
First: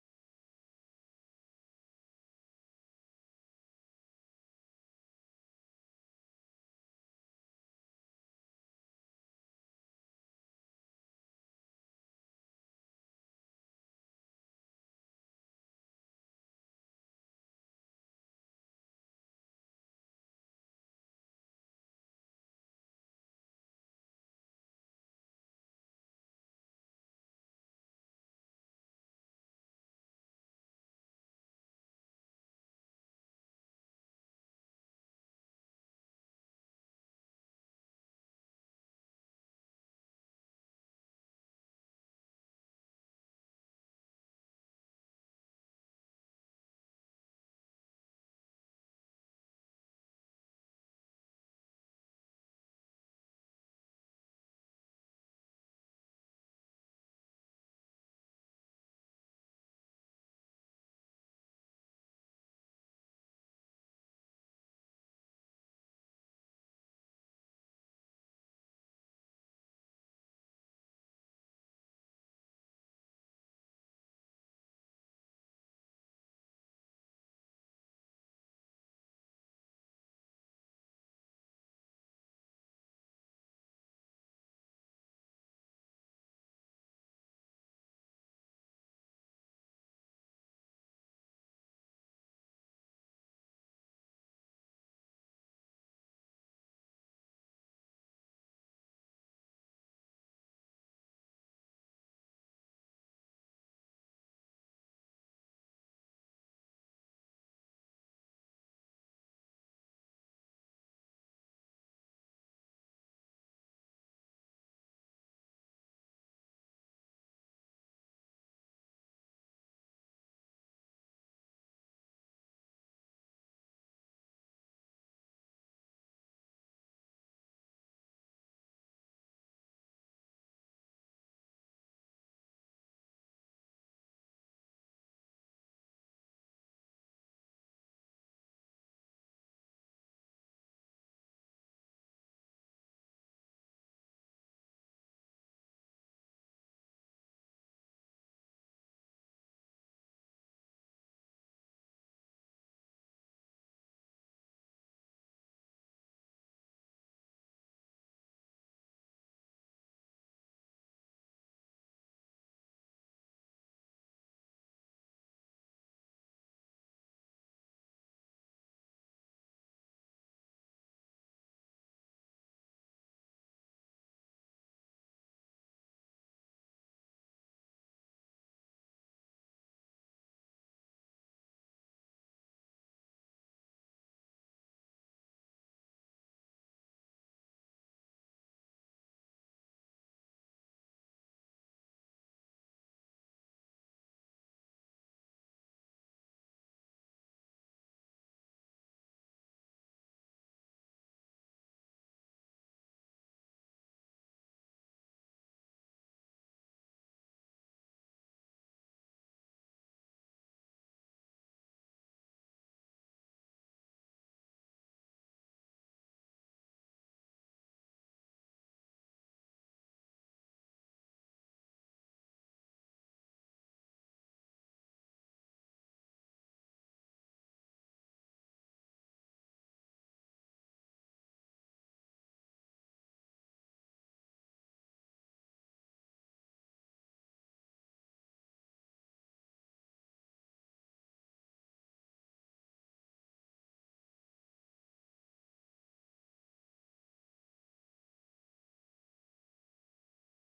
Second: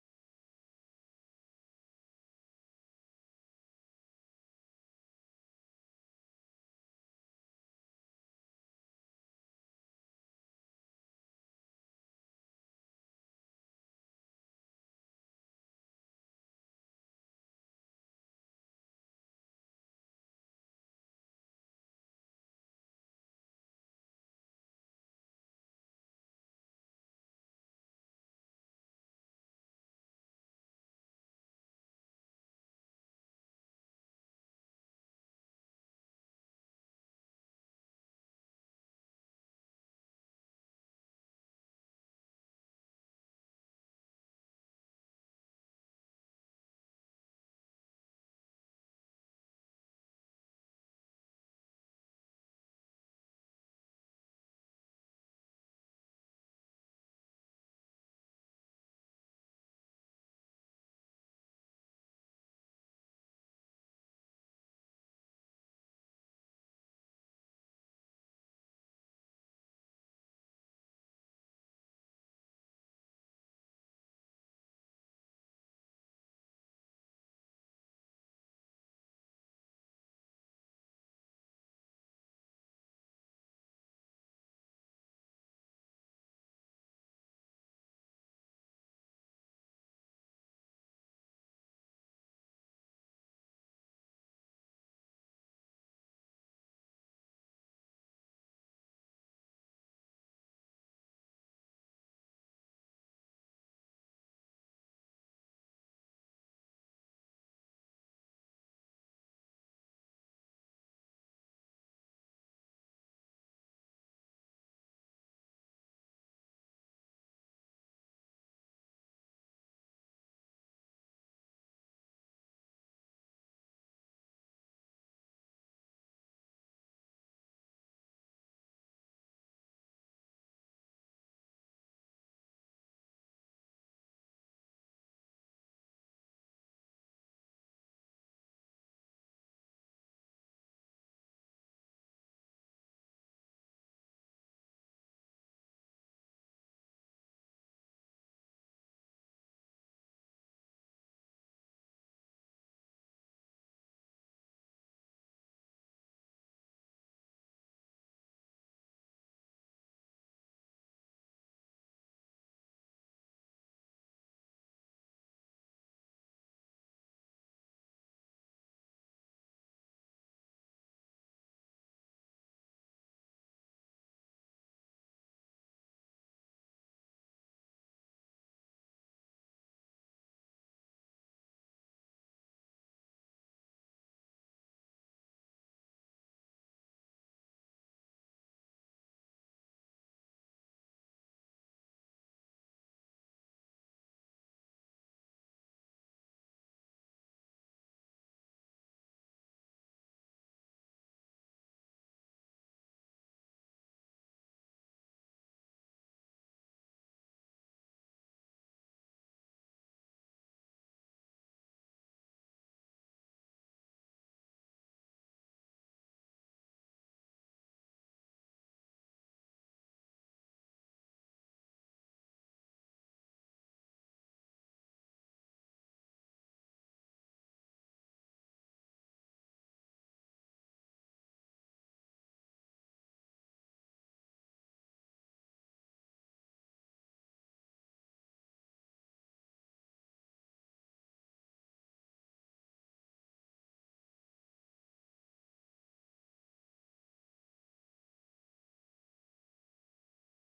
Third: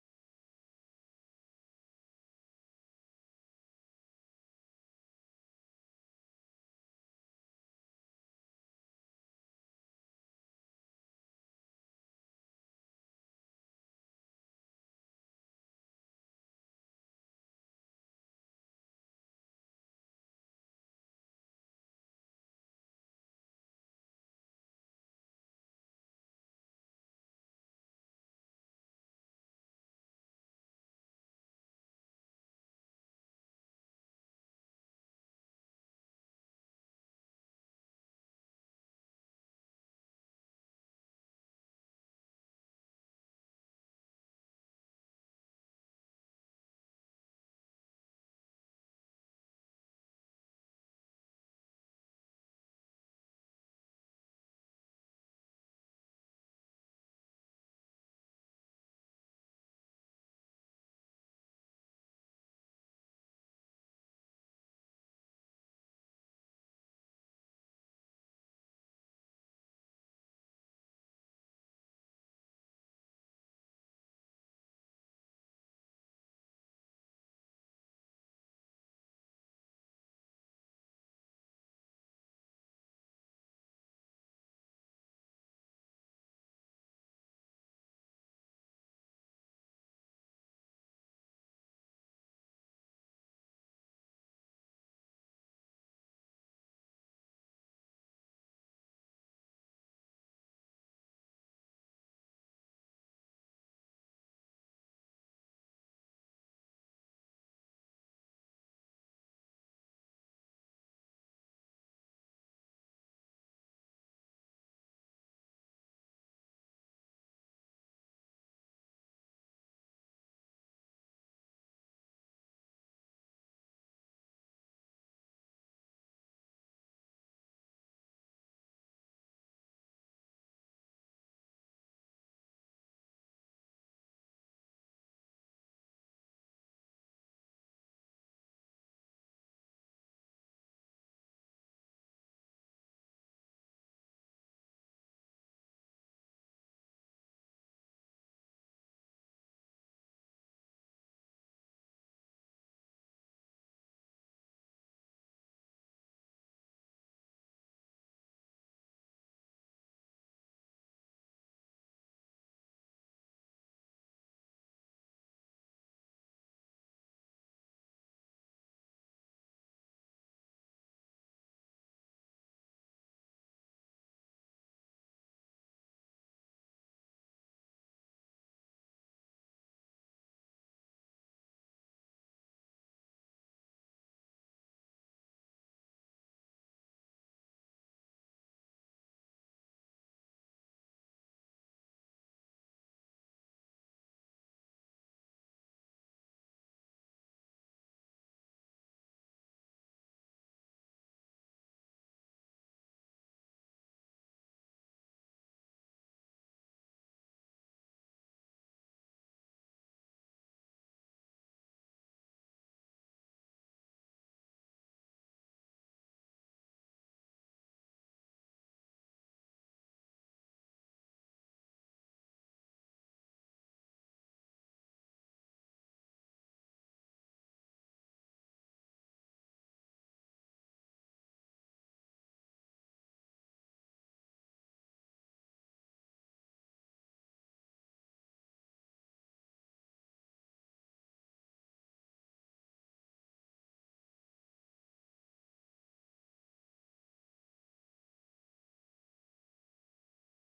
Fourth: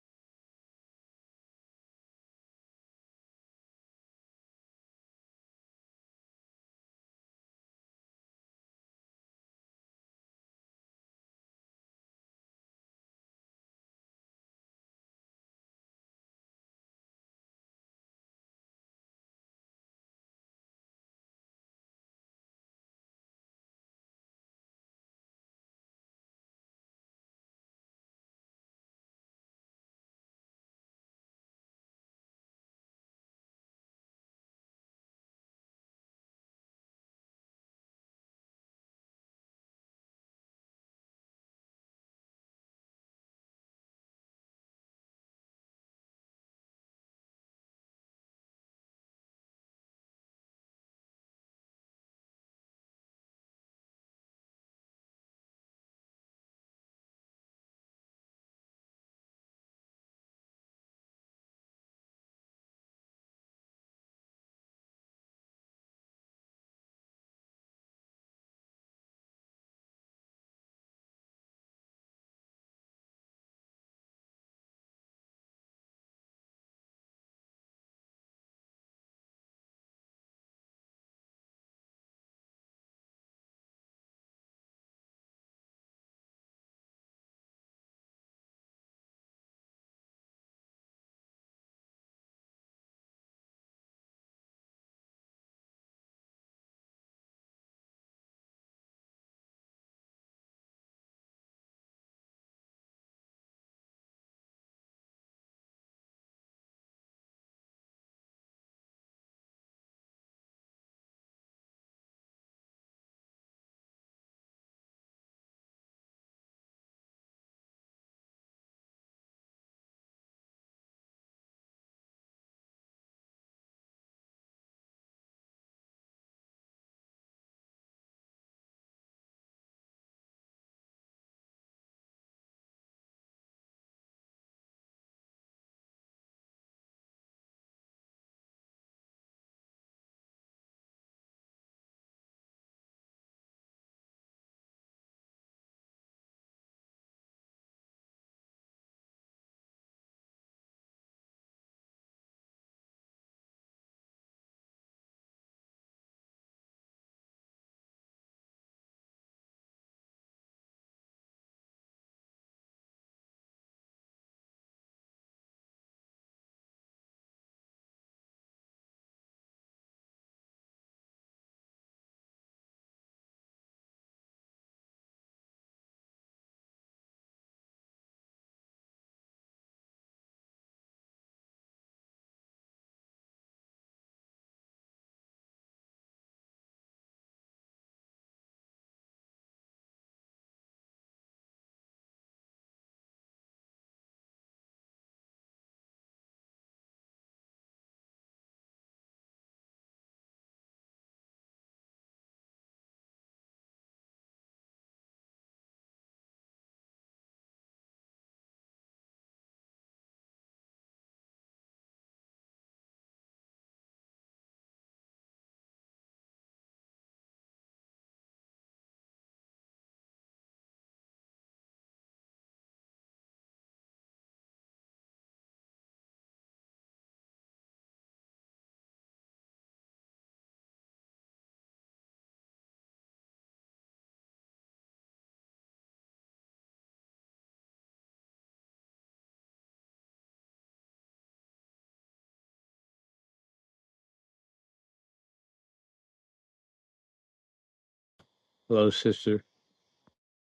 Speaker 2: Hello, sister.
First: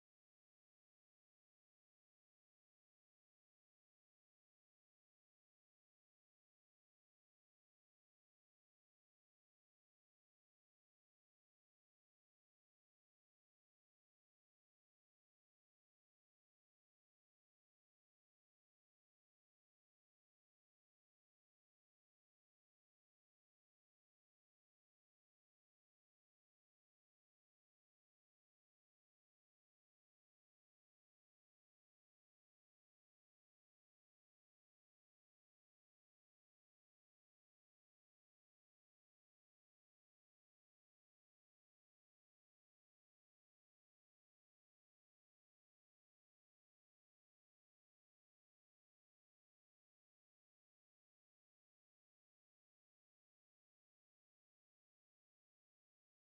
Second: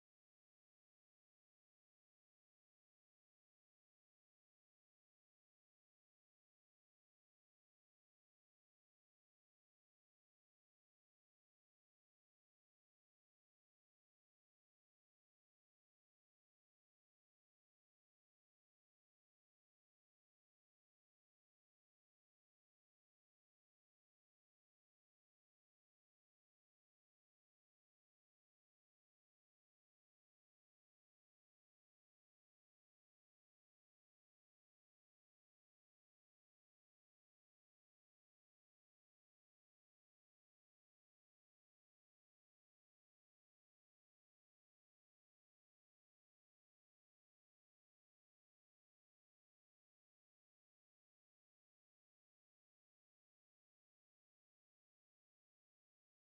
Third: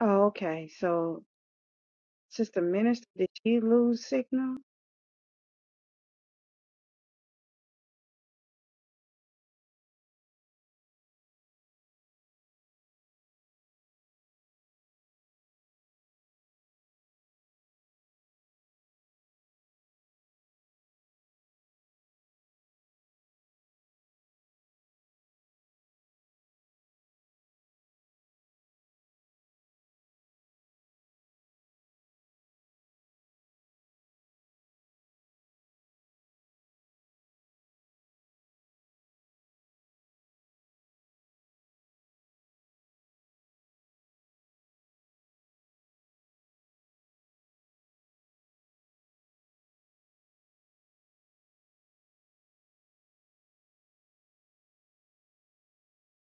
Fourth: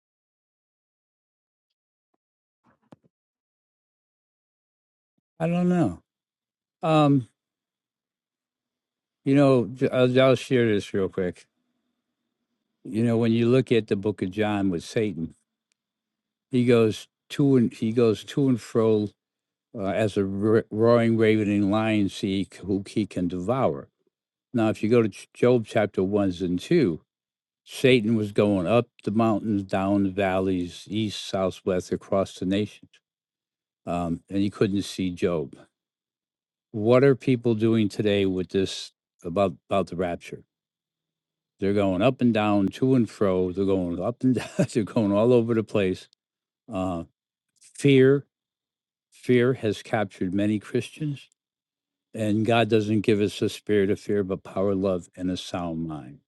Speaker 3: Oh, okay. So, Sister Minister, did she lose signal?
Speaker 2: I don't know. Um, you know, j- I'll, I'll share this real quick. You know, when you look at the Book of John with Satan, he goes to and he goes to and fro uh, as a ro- roaring, ravening lion, seek who he can devour. Now, if you go to Ch- Job chapter one, and two, Satan was going up the mountains, down the valleys, east, south, west, across the nations, um, and he couldn't see Job. What are people doing today with this about about the rapture? They're going up and down, to and fro. They're going up and (laughs) down. They're going all over the place. Uh, fear, fear has captured many Christians, and God doesn't give us a spirit of fear, but power, love, and a sound mind.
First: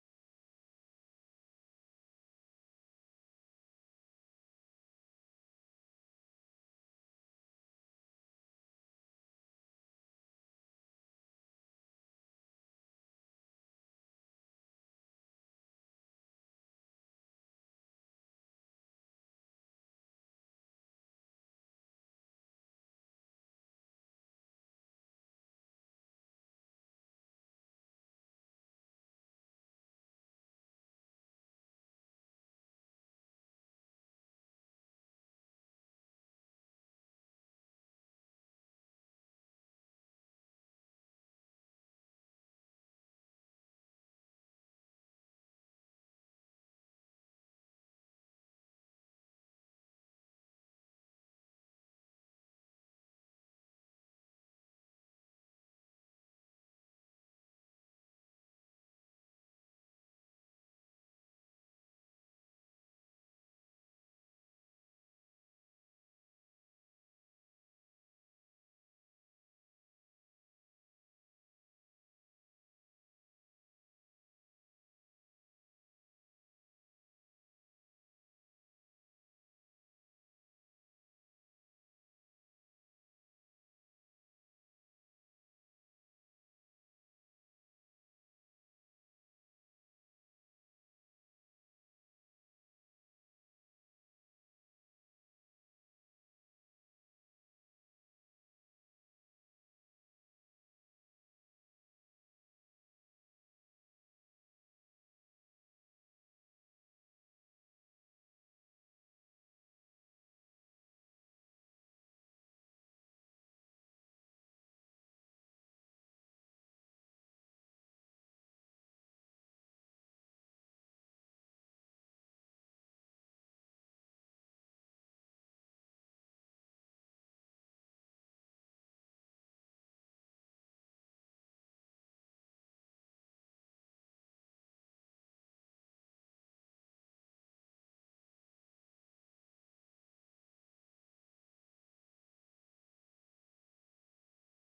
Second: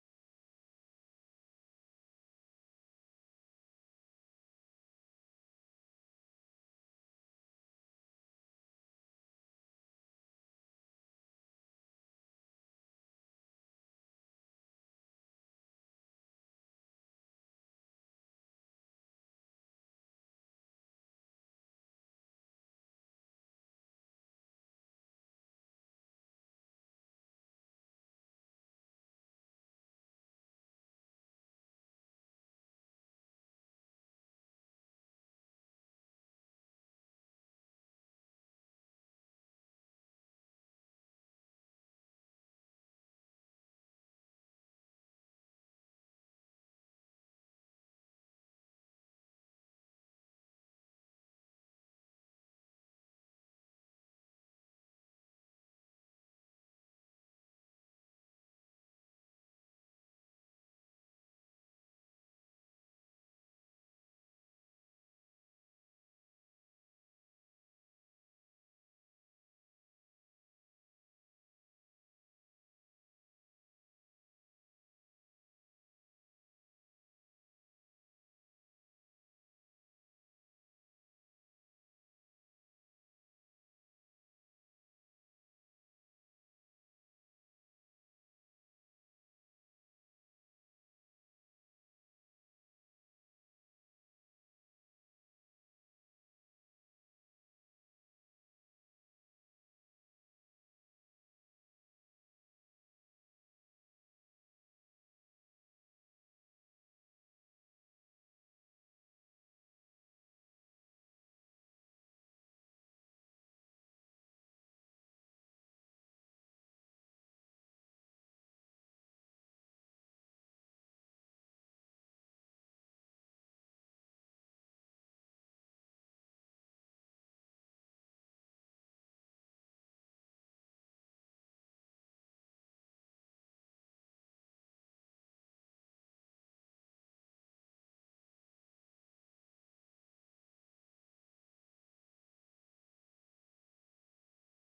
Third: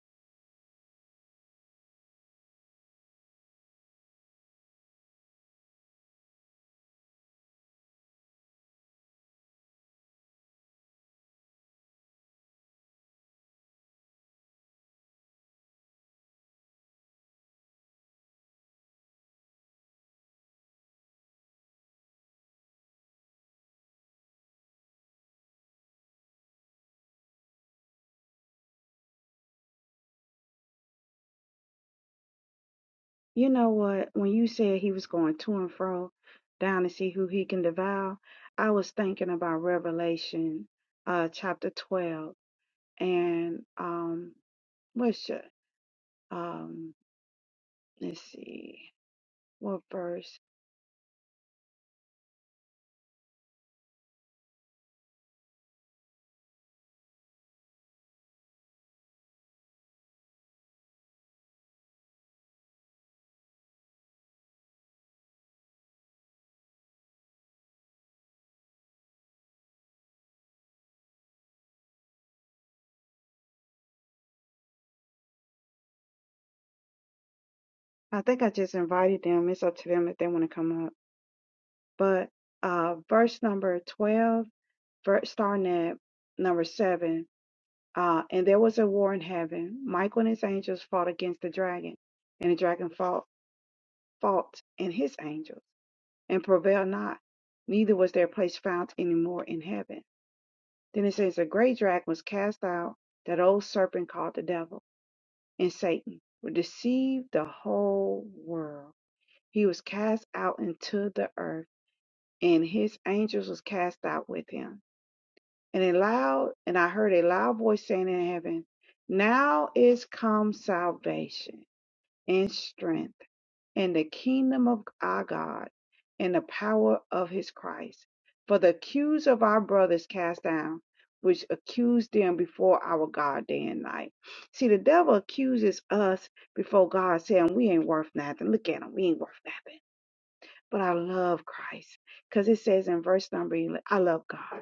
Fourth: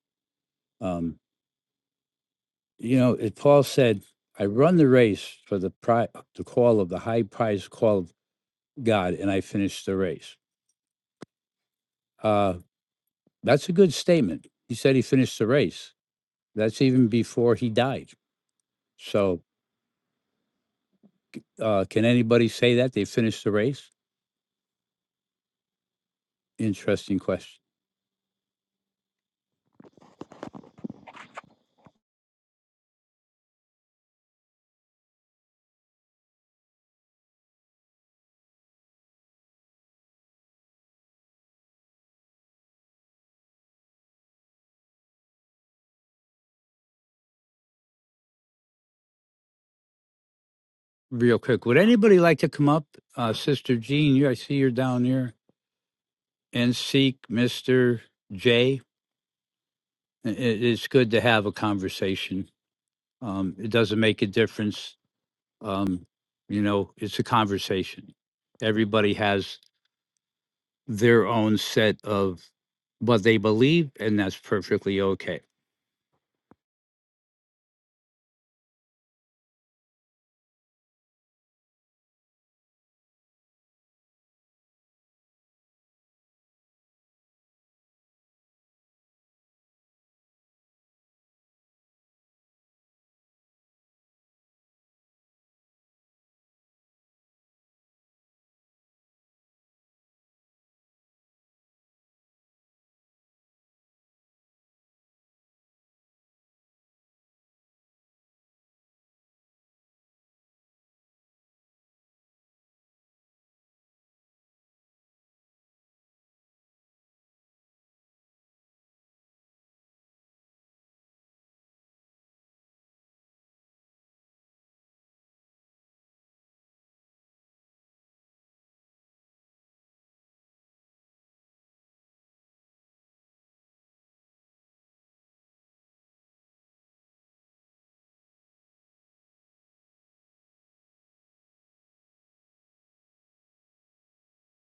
Speaker 2: Um, you know, it, Paul said, "I run the race for the pri- the call of the high prize call of God, and I finished the race." Uh, that's a good statement. He said he finished the race. That's even before he died. So, uh, can anybody say that they finished the race? interesting question.
Speaker 3: You know what? When you said he was going to and fro down to see who he can devour, I was thinking about Revelation, uh, chapter twelve, and um, what's your um? Let's see, what verse?
Speaker 2: Real quick, would anybody like to come up, uh, Sister Jean? You, I see you're down there, and seek Mister J. I- i- It's good to have a conversation. Um, it doesn't make a difference. Um, you know, it's a conversation. Everybody has their own set of what they believe, and that's perfectly okay.
Speaker 3: I think I just invited them. It's up to them if they want to come up. But uh, verse number twelve, verse starting at number seven Uh, and there was a war in heaven. Michael and his angels fought against the dragon, and the dragon fought, fought and his angels, and prevailed not. Neither was their place found any more in heaven. Then it says, A great dragon was cast out, that old serpent called the devil and Satan, who deceived the whole world. He was cast out into the earth, and his angels was cast out with him. and a loud and I heard a loud voice saying in heaven, Now is come salvation and strength and the kingdom of our God and the power of his Christ. For the accuse of our brothers cast down, which accused them before our God day and night. See, the devil accuses us before God, saying we ain't worth nothing. Look at him, we ain't worth nothing but I love Christ. Because it says in verse number 11, I love God.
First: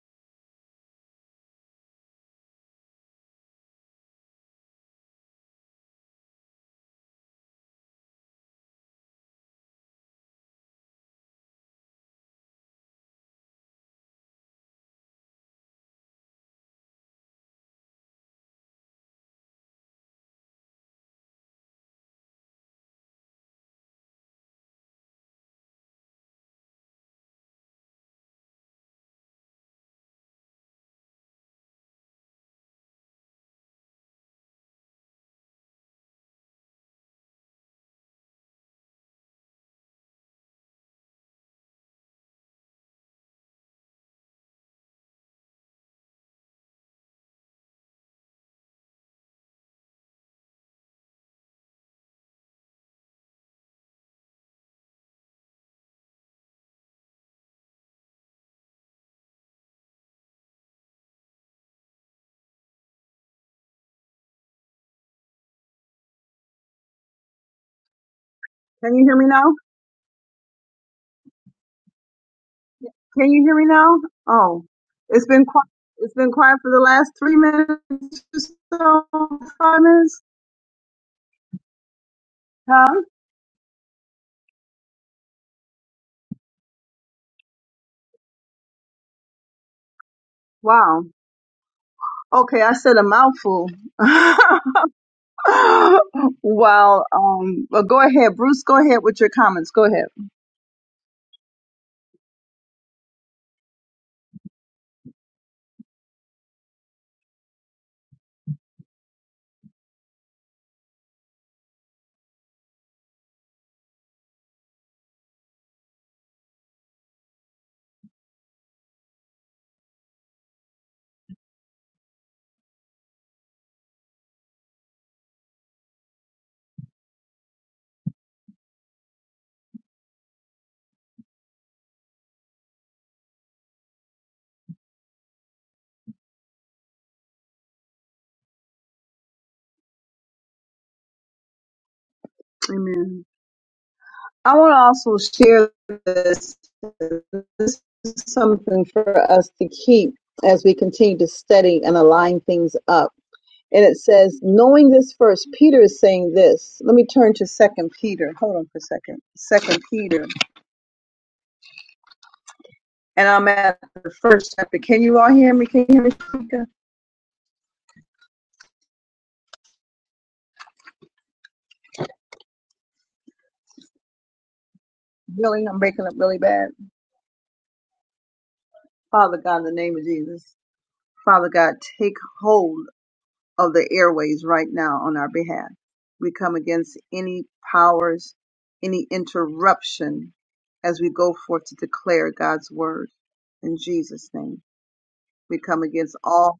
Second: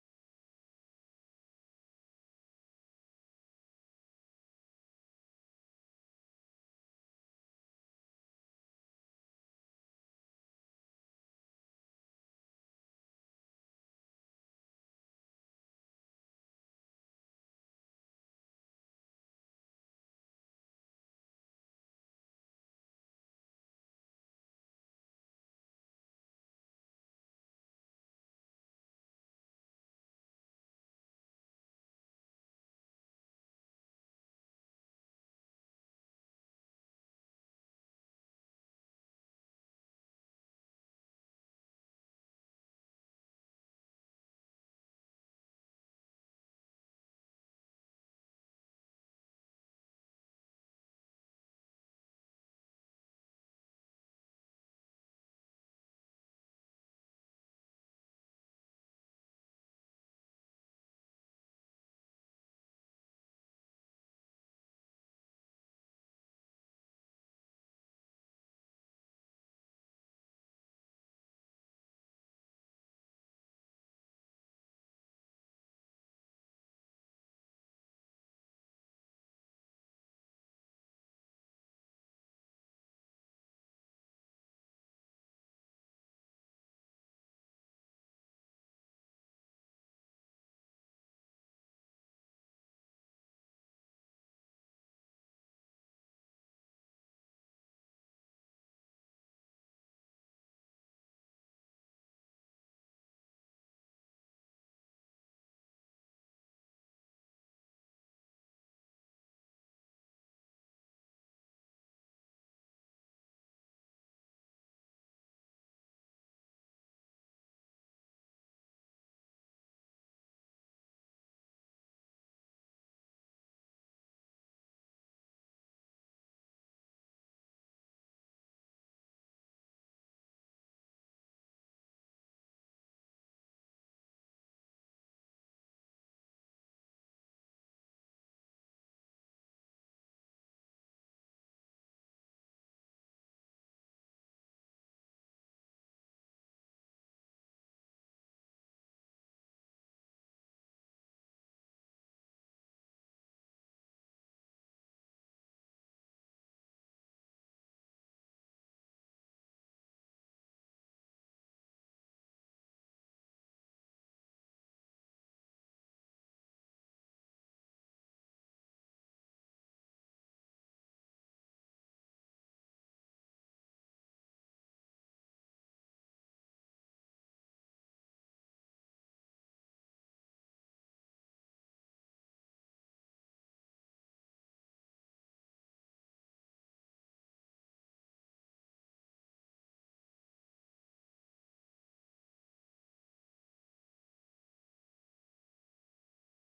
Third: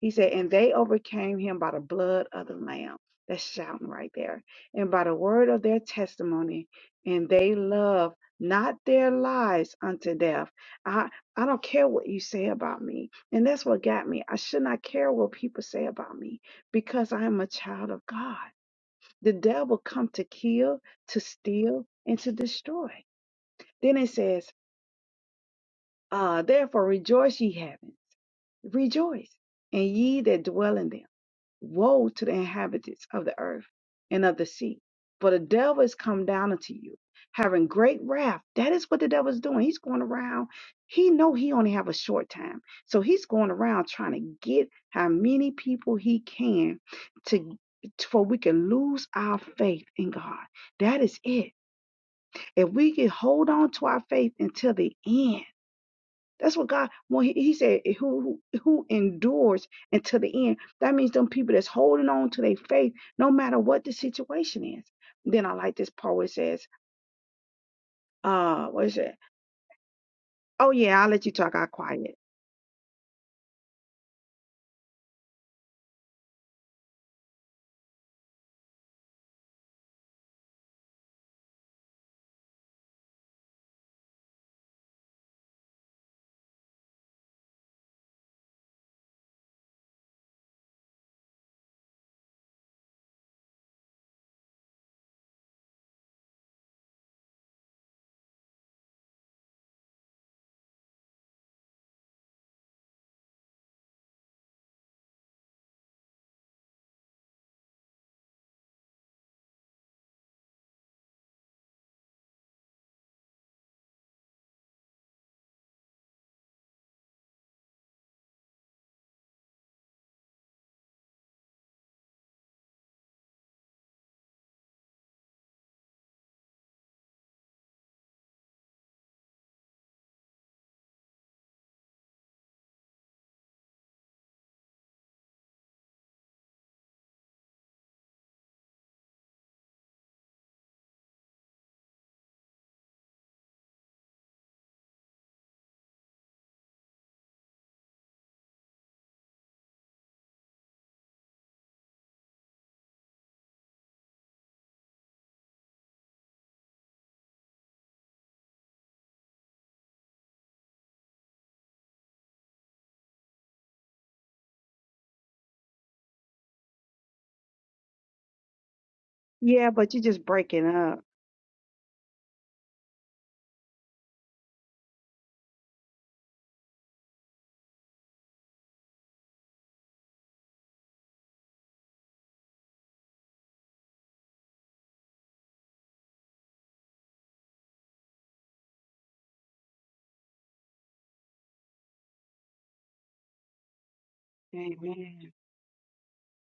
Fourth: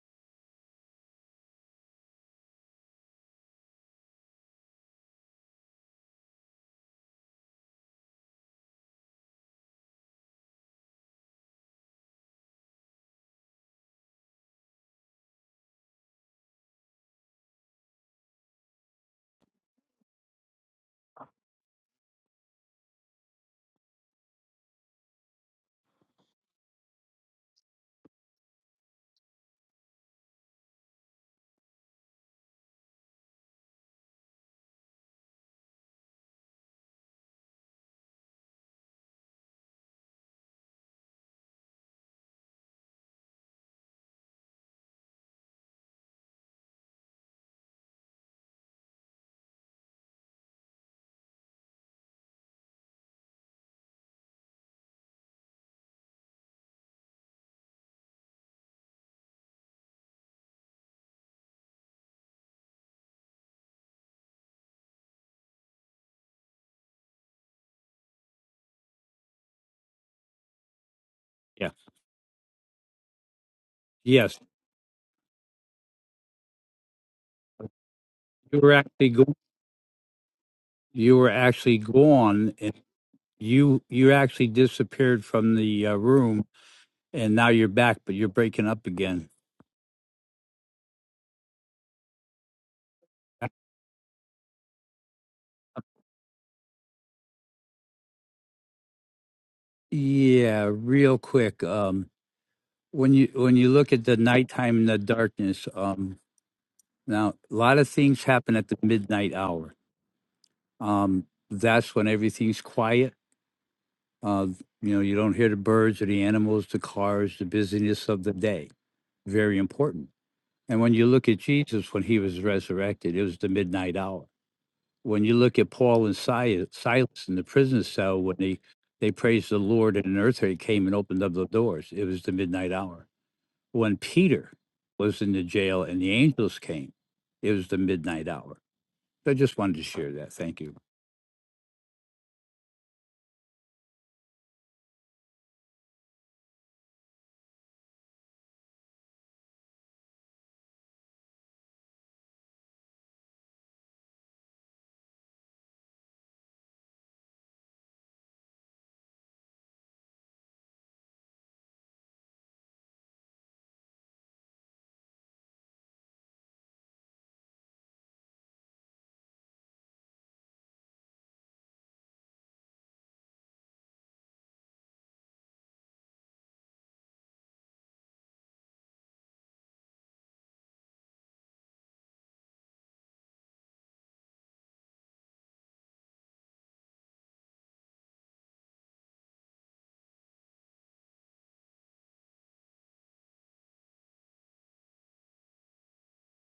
Speaker 3: He said, and they overcame him by the blood of the Lamb. That's shouting right there. And by the word of their testimony, and they love not their lives unto death. I, I don't care what you say about me. And that's what got me. I should not care what people say about me because I am a child of God. The devil come to kill, to steal, and to destroy. Then it says, uh, therefore rejoice, ye heavens, rejoice, and ye that dwell in them. Woe to the inhabitants of the earth and of the sea, for the devil is come down unto you, having great wrath. That is what the devil is doing. He's going around. He know he only have a short time, so he's going around trying to get how many people he can to for we can lose our faith in God. That is it. If we can hold on to our faith until the end that's what God when He, he said, "Who who who endures until the end?" That means them people that's holding on to their faith, no matter what the situation is. Then I like this part where it says, "Uh, what
Speaker 1: Can
Speaker 3: is
Speaker 1: you
Speaker 3: it?
Speaker 1: hear me now?
Speaker 3: Oh yeah, I'll let you talk. I'll
Speaker 2: Yeah.
Speaker 3: quiet.
Speaker 1: Can you hear me now?
Speaker 2: Yes,
Speaker 1: Oh, it's been quiet. It's been quiet for the last three minutes
Speaker 2: you were
Speaker 1: or
Speaker 2: actually going
Speaker 1: so, five minutes.
Speaker 2: you were actually gone and
Speaker 1: Huh?
Speaker 2: you you actually disappeared from the uh, room and now you're back but you're breaking up again
Speaker 1: Wow. Okay, I said a mouthful. (laughs) well, um, well, go ahead, Bruce. Go ahead with your comments. Go ahead.
Speaker 2: yeah real quick um when you when you look at the nighttime and the darkness um now a lot of things happen at the midnight hour um that's when everything's quiet uh you know you don't hear the birds or the animals the cars the busyness of the day very important and when you look at jesus when he was resurrected it was the midnight hour when you look at Paul and Si- Silas in the prison cell, when they, they praised the Lord and an earthquake came and opened up the doors, it was the midnight hour. When Peter was in the jail and the angels came, it was the midnight hour. So I just wanted to share that. Thank you.
Speaker 1: Amen. I want to also share this. This is something for us to keep as we continue to study and align things up. And it says, knowing this first, Peter is saying this. Let me turn to Second Peter. Hold on for a second. Second Peter, and I'm at the first chapter. Can you all hear me? Can you hear me? Shanika?
Speaker 3: Yeah, but you're just breaking up."
Speaker 1: Really, I'm breaking up really bad. Father God, in the name of Jesus, Father God, take hold of the airways right now on our behalf. We come against any powers, any interruption as we go forth to declare God's word in Jesus' name.
Speaker 3: Amen.
Speaker 1: We come against all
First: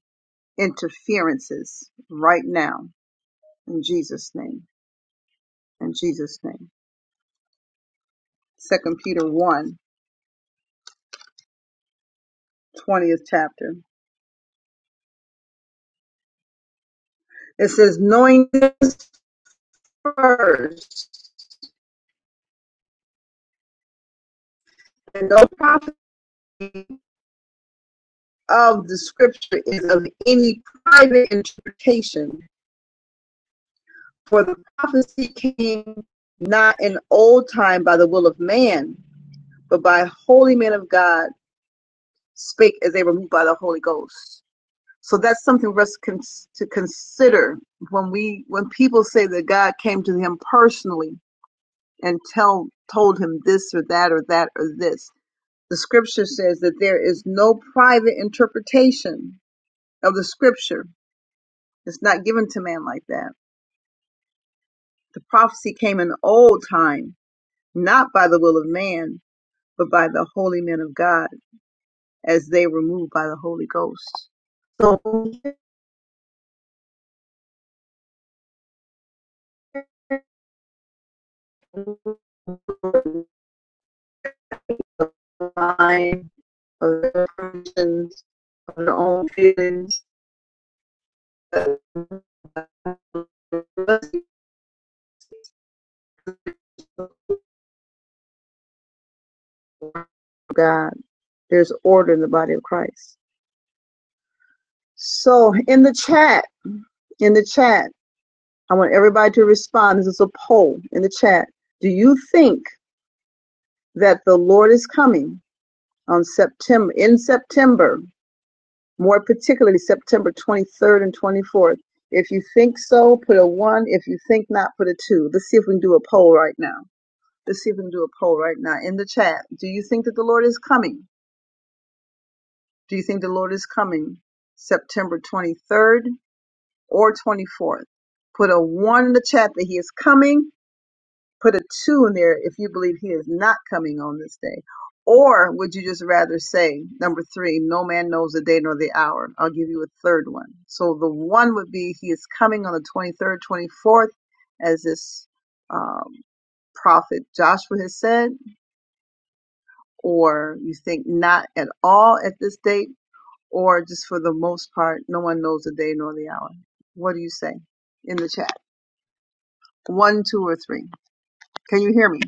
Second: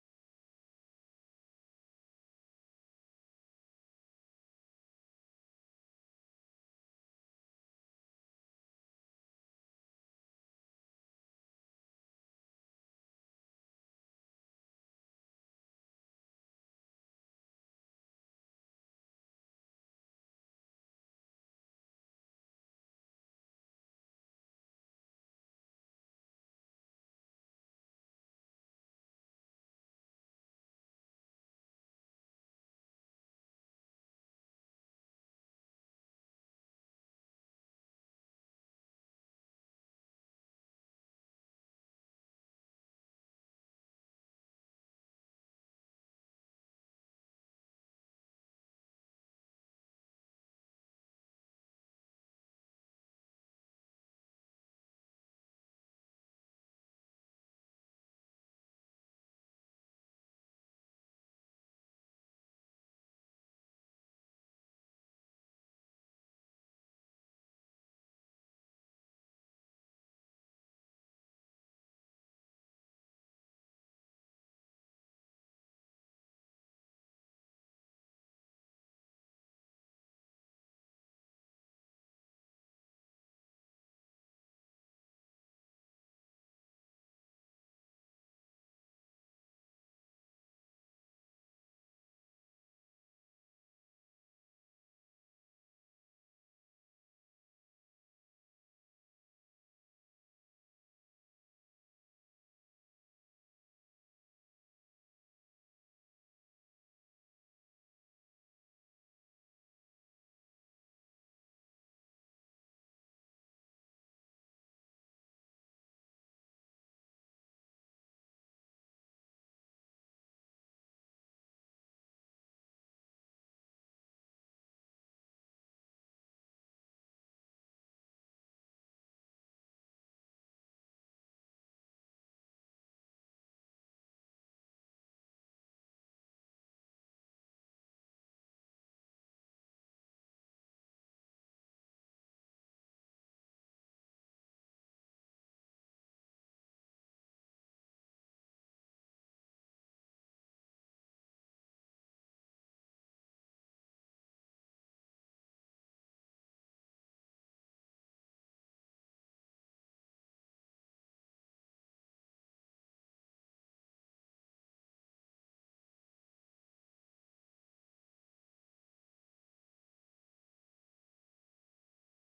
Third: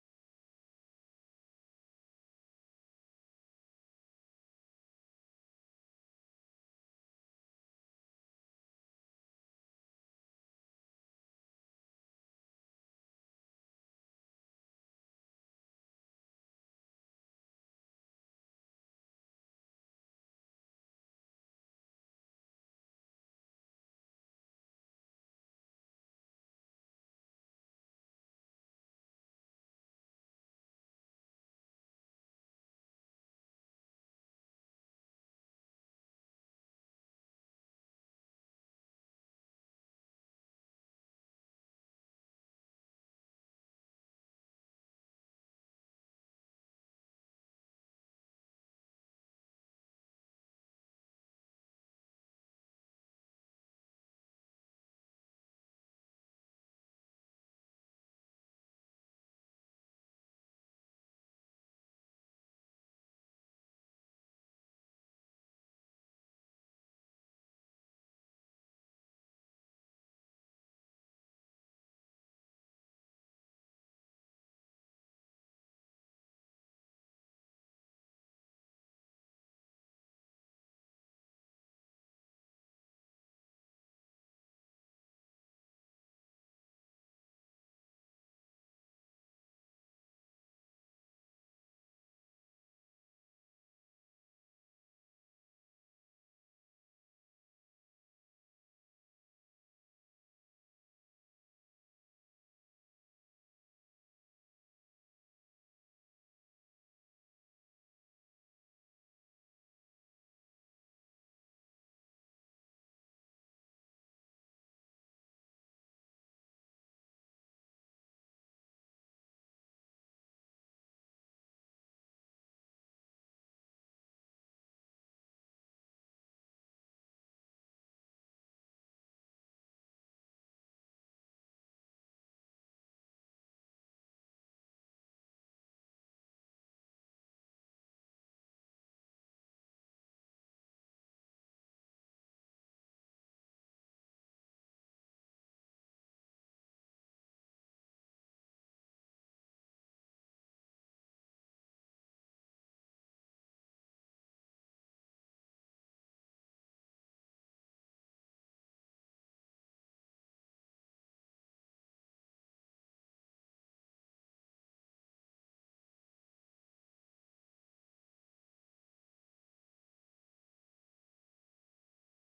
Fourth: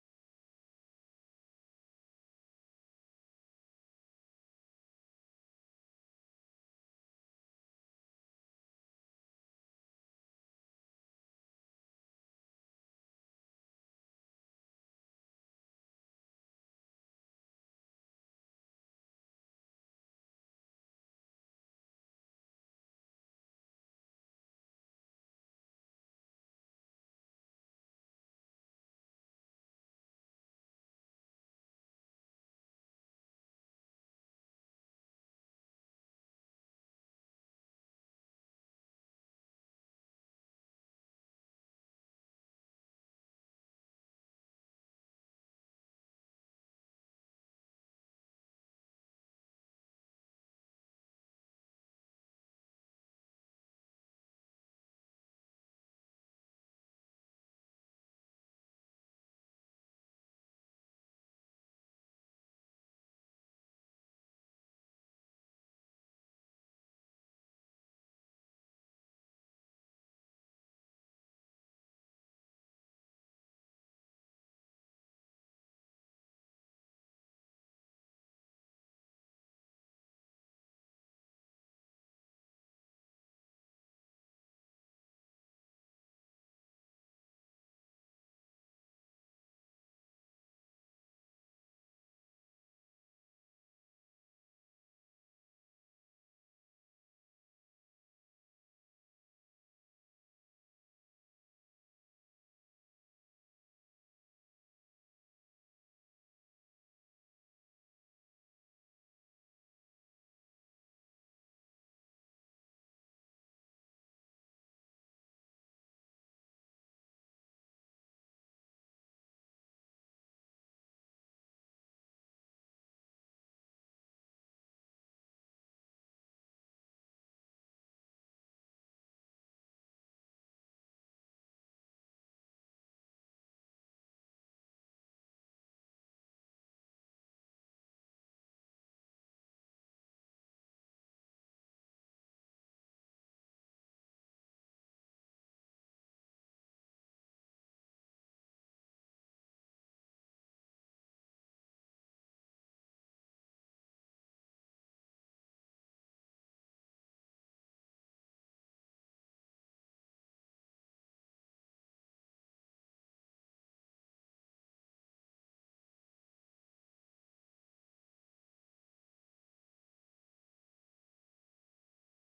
Speaker 1: interferences right now in Jesus' name. In Jesus' name. Second Peter one twentieth chapter. It says, knowing first that no prophecy of the scripture is of any private interpretation For the prophecy came not in old time by the will of man, but by holy men of God spake as they were moved by the Holy Ghost. So that's something for us to consider when we when people say that God came to him personally and tell told him this or that or that or this. The scripture says that there is no private interpretation of the scripture. It's not given to man like that. The prophecy came in old time, not by the will of man, but by the holy men of God, as they were moved by the Holy Ghost. So the mind of their emotions, of their own feelings, of God. There's order in the body of Christ. So in the chat, in the chat, I want everybody to respond. This is a poll in the chat. Do you think that the Lord is coming on September in September? more particularly September 23rd and 24th. If you think so, put a one. If you think not, put a two. Let's see if we can do a poll right now. Let's see if we can do a poll right now in the chat. Do you think that the Lord is coming? Do you think the Lord is coming September 23rd or 24th? Put a one in the chat that he is coming put a two in there if you believe he is not coming on this day? Or would you just rather say, number three, no man knows the day nor the hour? I'll give you a third one. So the one would be he is coming on the 23rd, 24th, as this um, prophet Joshua has said, or you think not at all at this date, or just for the most part, no one knows the day nor the hour. What do you say in the chat? One, two, or three? Can you hear me?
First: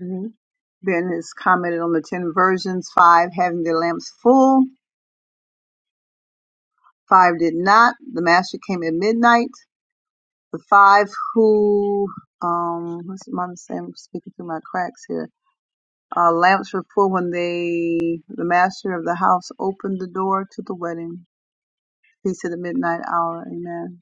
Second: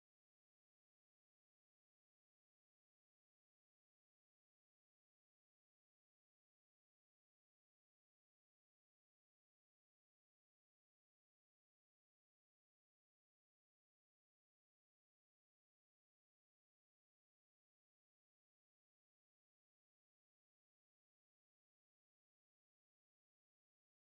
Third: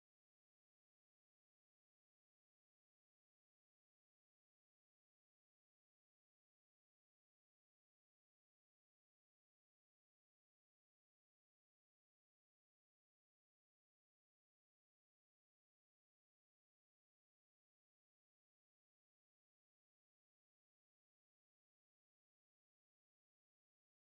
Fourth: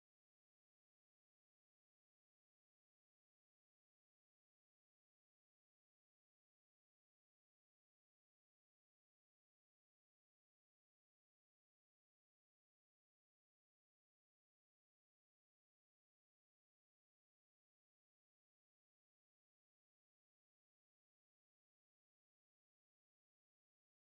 Speaker 1: Mhm. Ben has commented on the 10 versions, five having their lamps full, five did not. The master came at midnight. The five who, um, what's mom saying? I'm speaking through my cracks here. Uh, lamps were full when they, the master of the house opened the door to the wedding. He said the midnight hour. Amen.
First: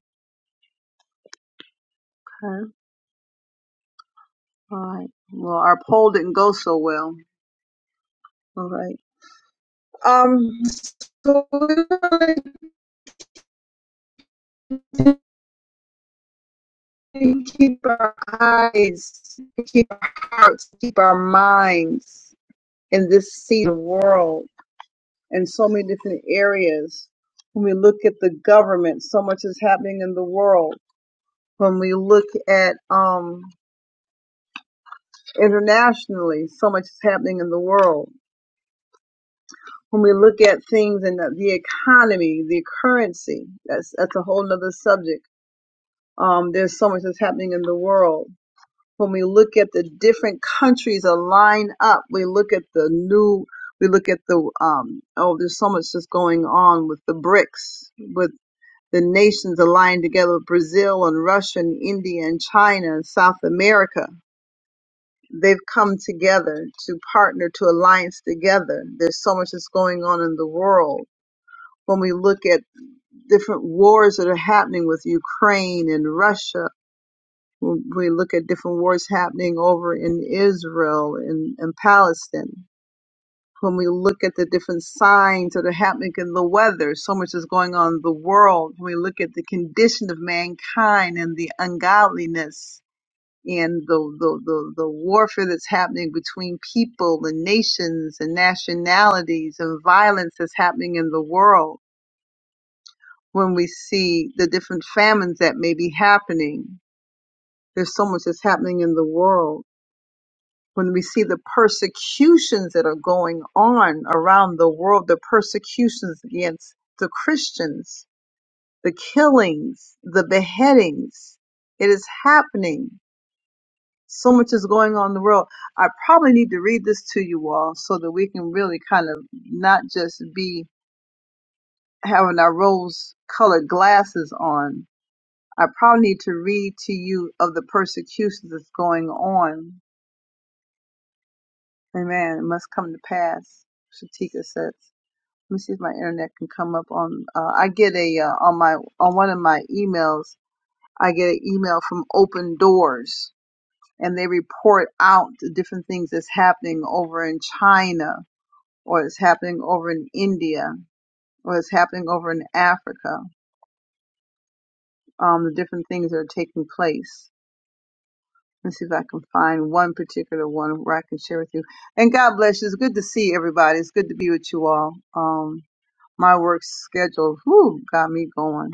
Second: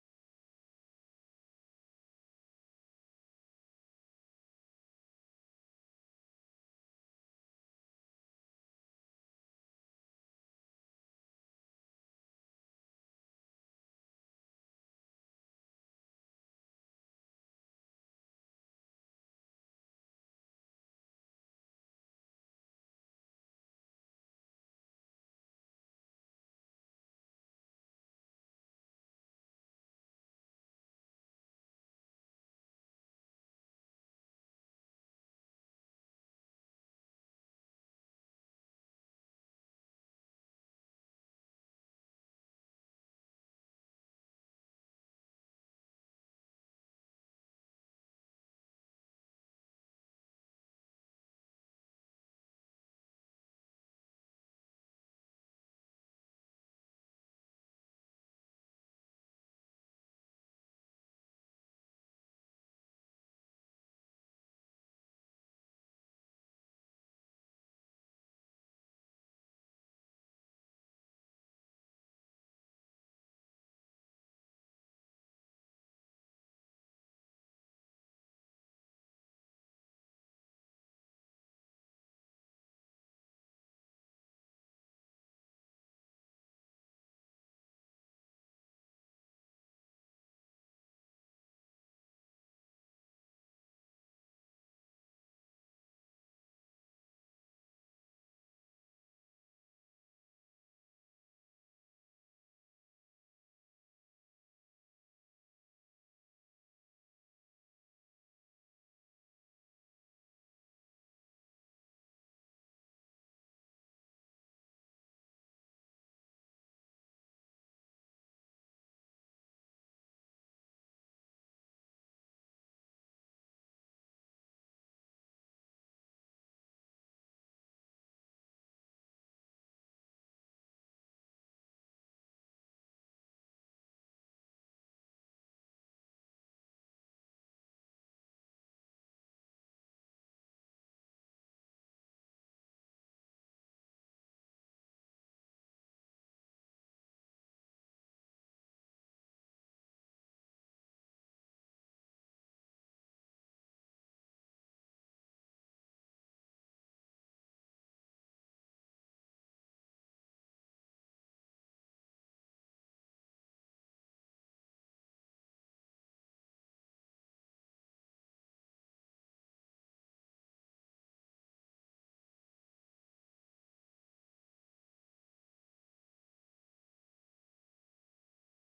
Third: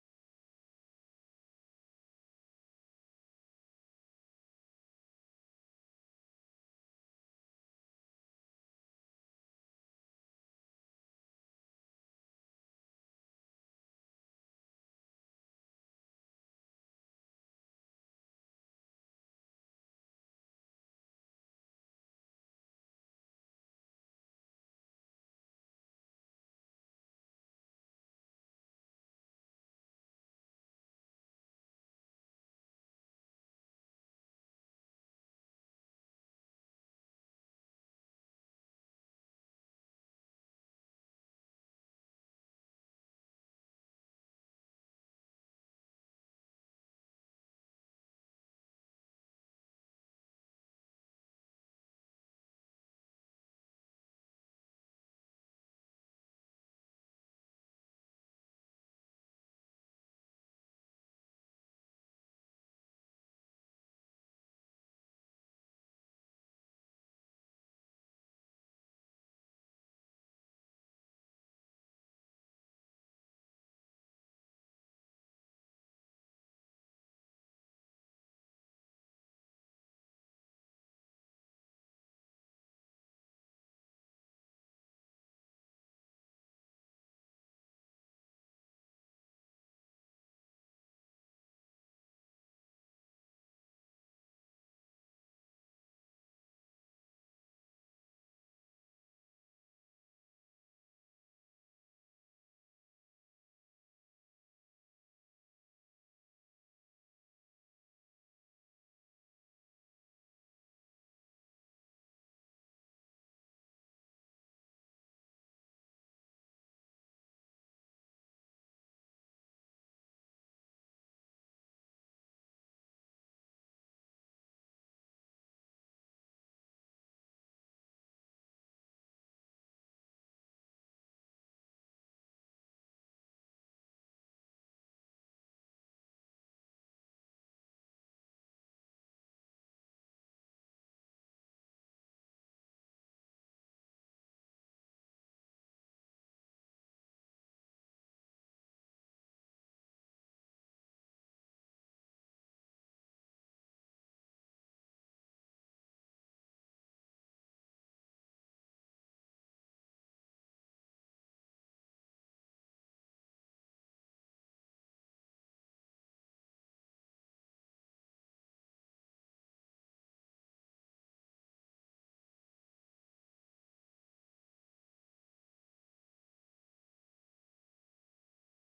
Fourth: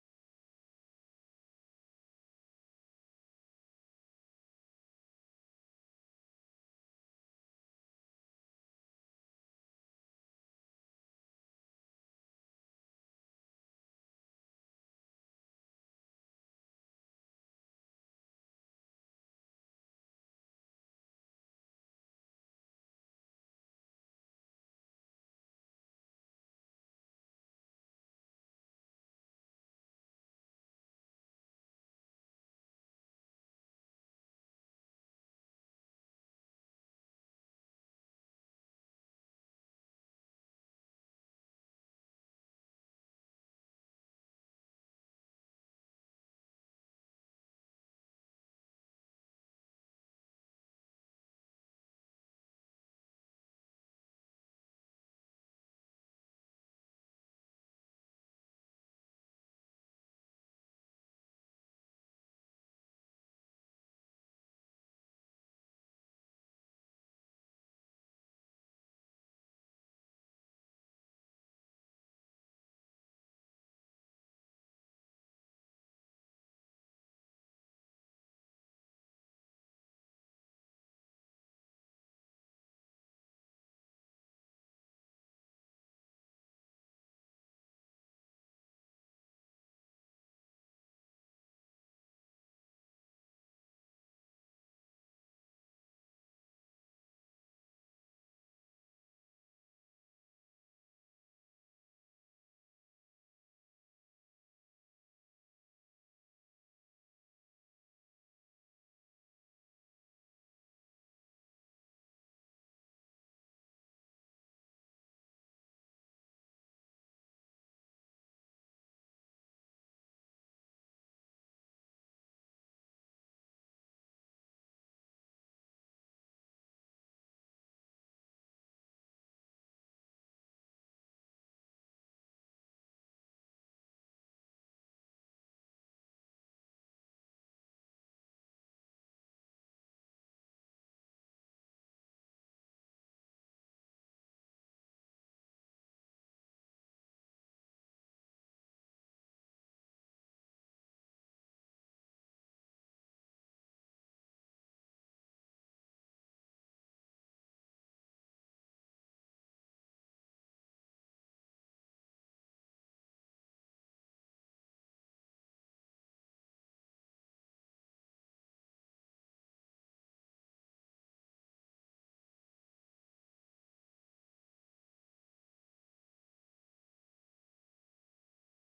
Speaker 1: All right. Well, our poll didn't go so well. All right. Um, so we're going to keep our eyes, keep our hearts, keep our minds in this season world in so many different areas. When we look at the government, so much is happening in the world. When we look at um, internationally, so much is happening in the world. when we look at things in the, the economy, the currency, that's that's a whole nother subject. Um, there's so much that's happening in the world. When we look at the different countries that line up, we look at the new, we look at the um, oh, there's so much that's going on with the BRICS, with the nations aligned together, with Brazil and Russia and India and China and South America. They've come together to partner, to alliance together. There's so much that's going on in the world when we look at different wars that are happening with Ukraine and Russia, when we look at different wars happening over in Israel and, and Palestine, when we look at the different signs that are happening in the weather, so much is going on in the world, when we look at the condition of mankind and the ungodliness and the, the, the, the warfare that's happening between people and nations and nationalities and violence that's happening in the world when we see the different famines that may be happening. There's so much that's happening in the world. When we see the persecutions that are going on around the world, the persecutions against the Christians, the killings, the beheadings, it is happening. So much is going on in the world. I probably need to read this to you all so that we can really kind of not just be having our rose colored glasses on, I probably need to read to you of the persecutions that's going on. Amen. It must come to pass. Shatika says. Let me see if my internet can come up on. Uh, I get a uh, on my on one of my emails. I get an email from Open Doors, and they report out the different things that's happening over in China, or it's happening over in India, or it's happening over in Africa. Um, the different things that are taking place Let's see if I can find one particular one where I can share with you. And God bless you. It's good to see everybody. It's good to be with you all. Um, my work schedule, whew, got me going.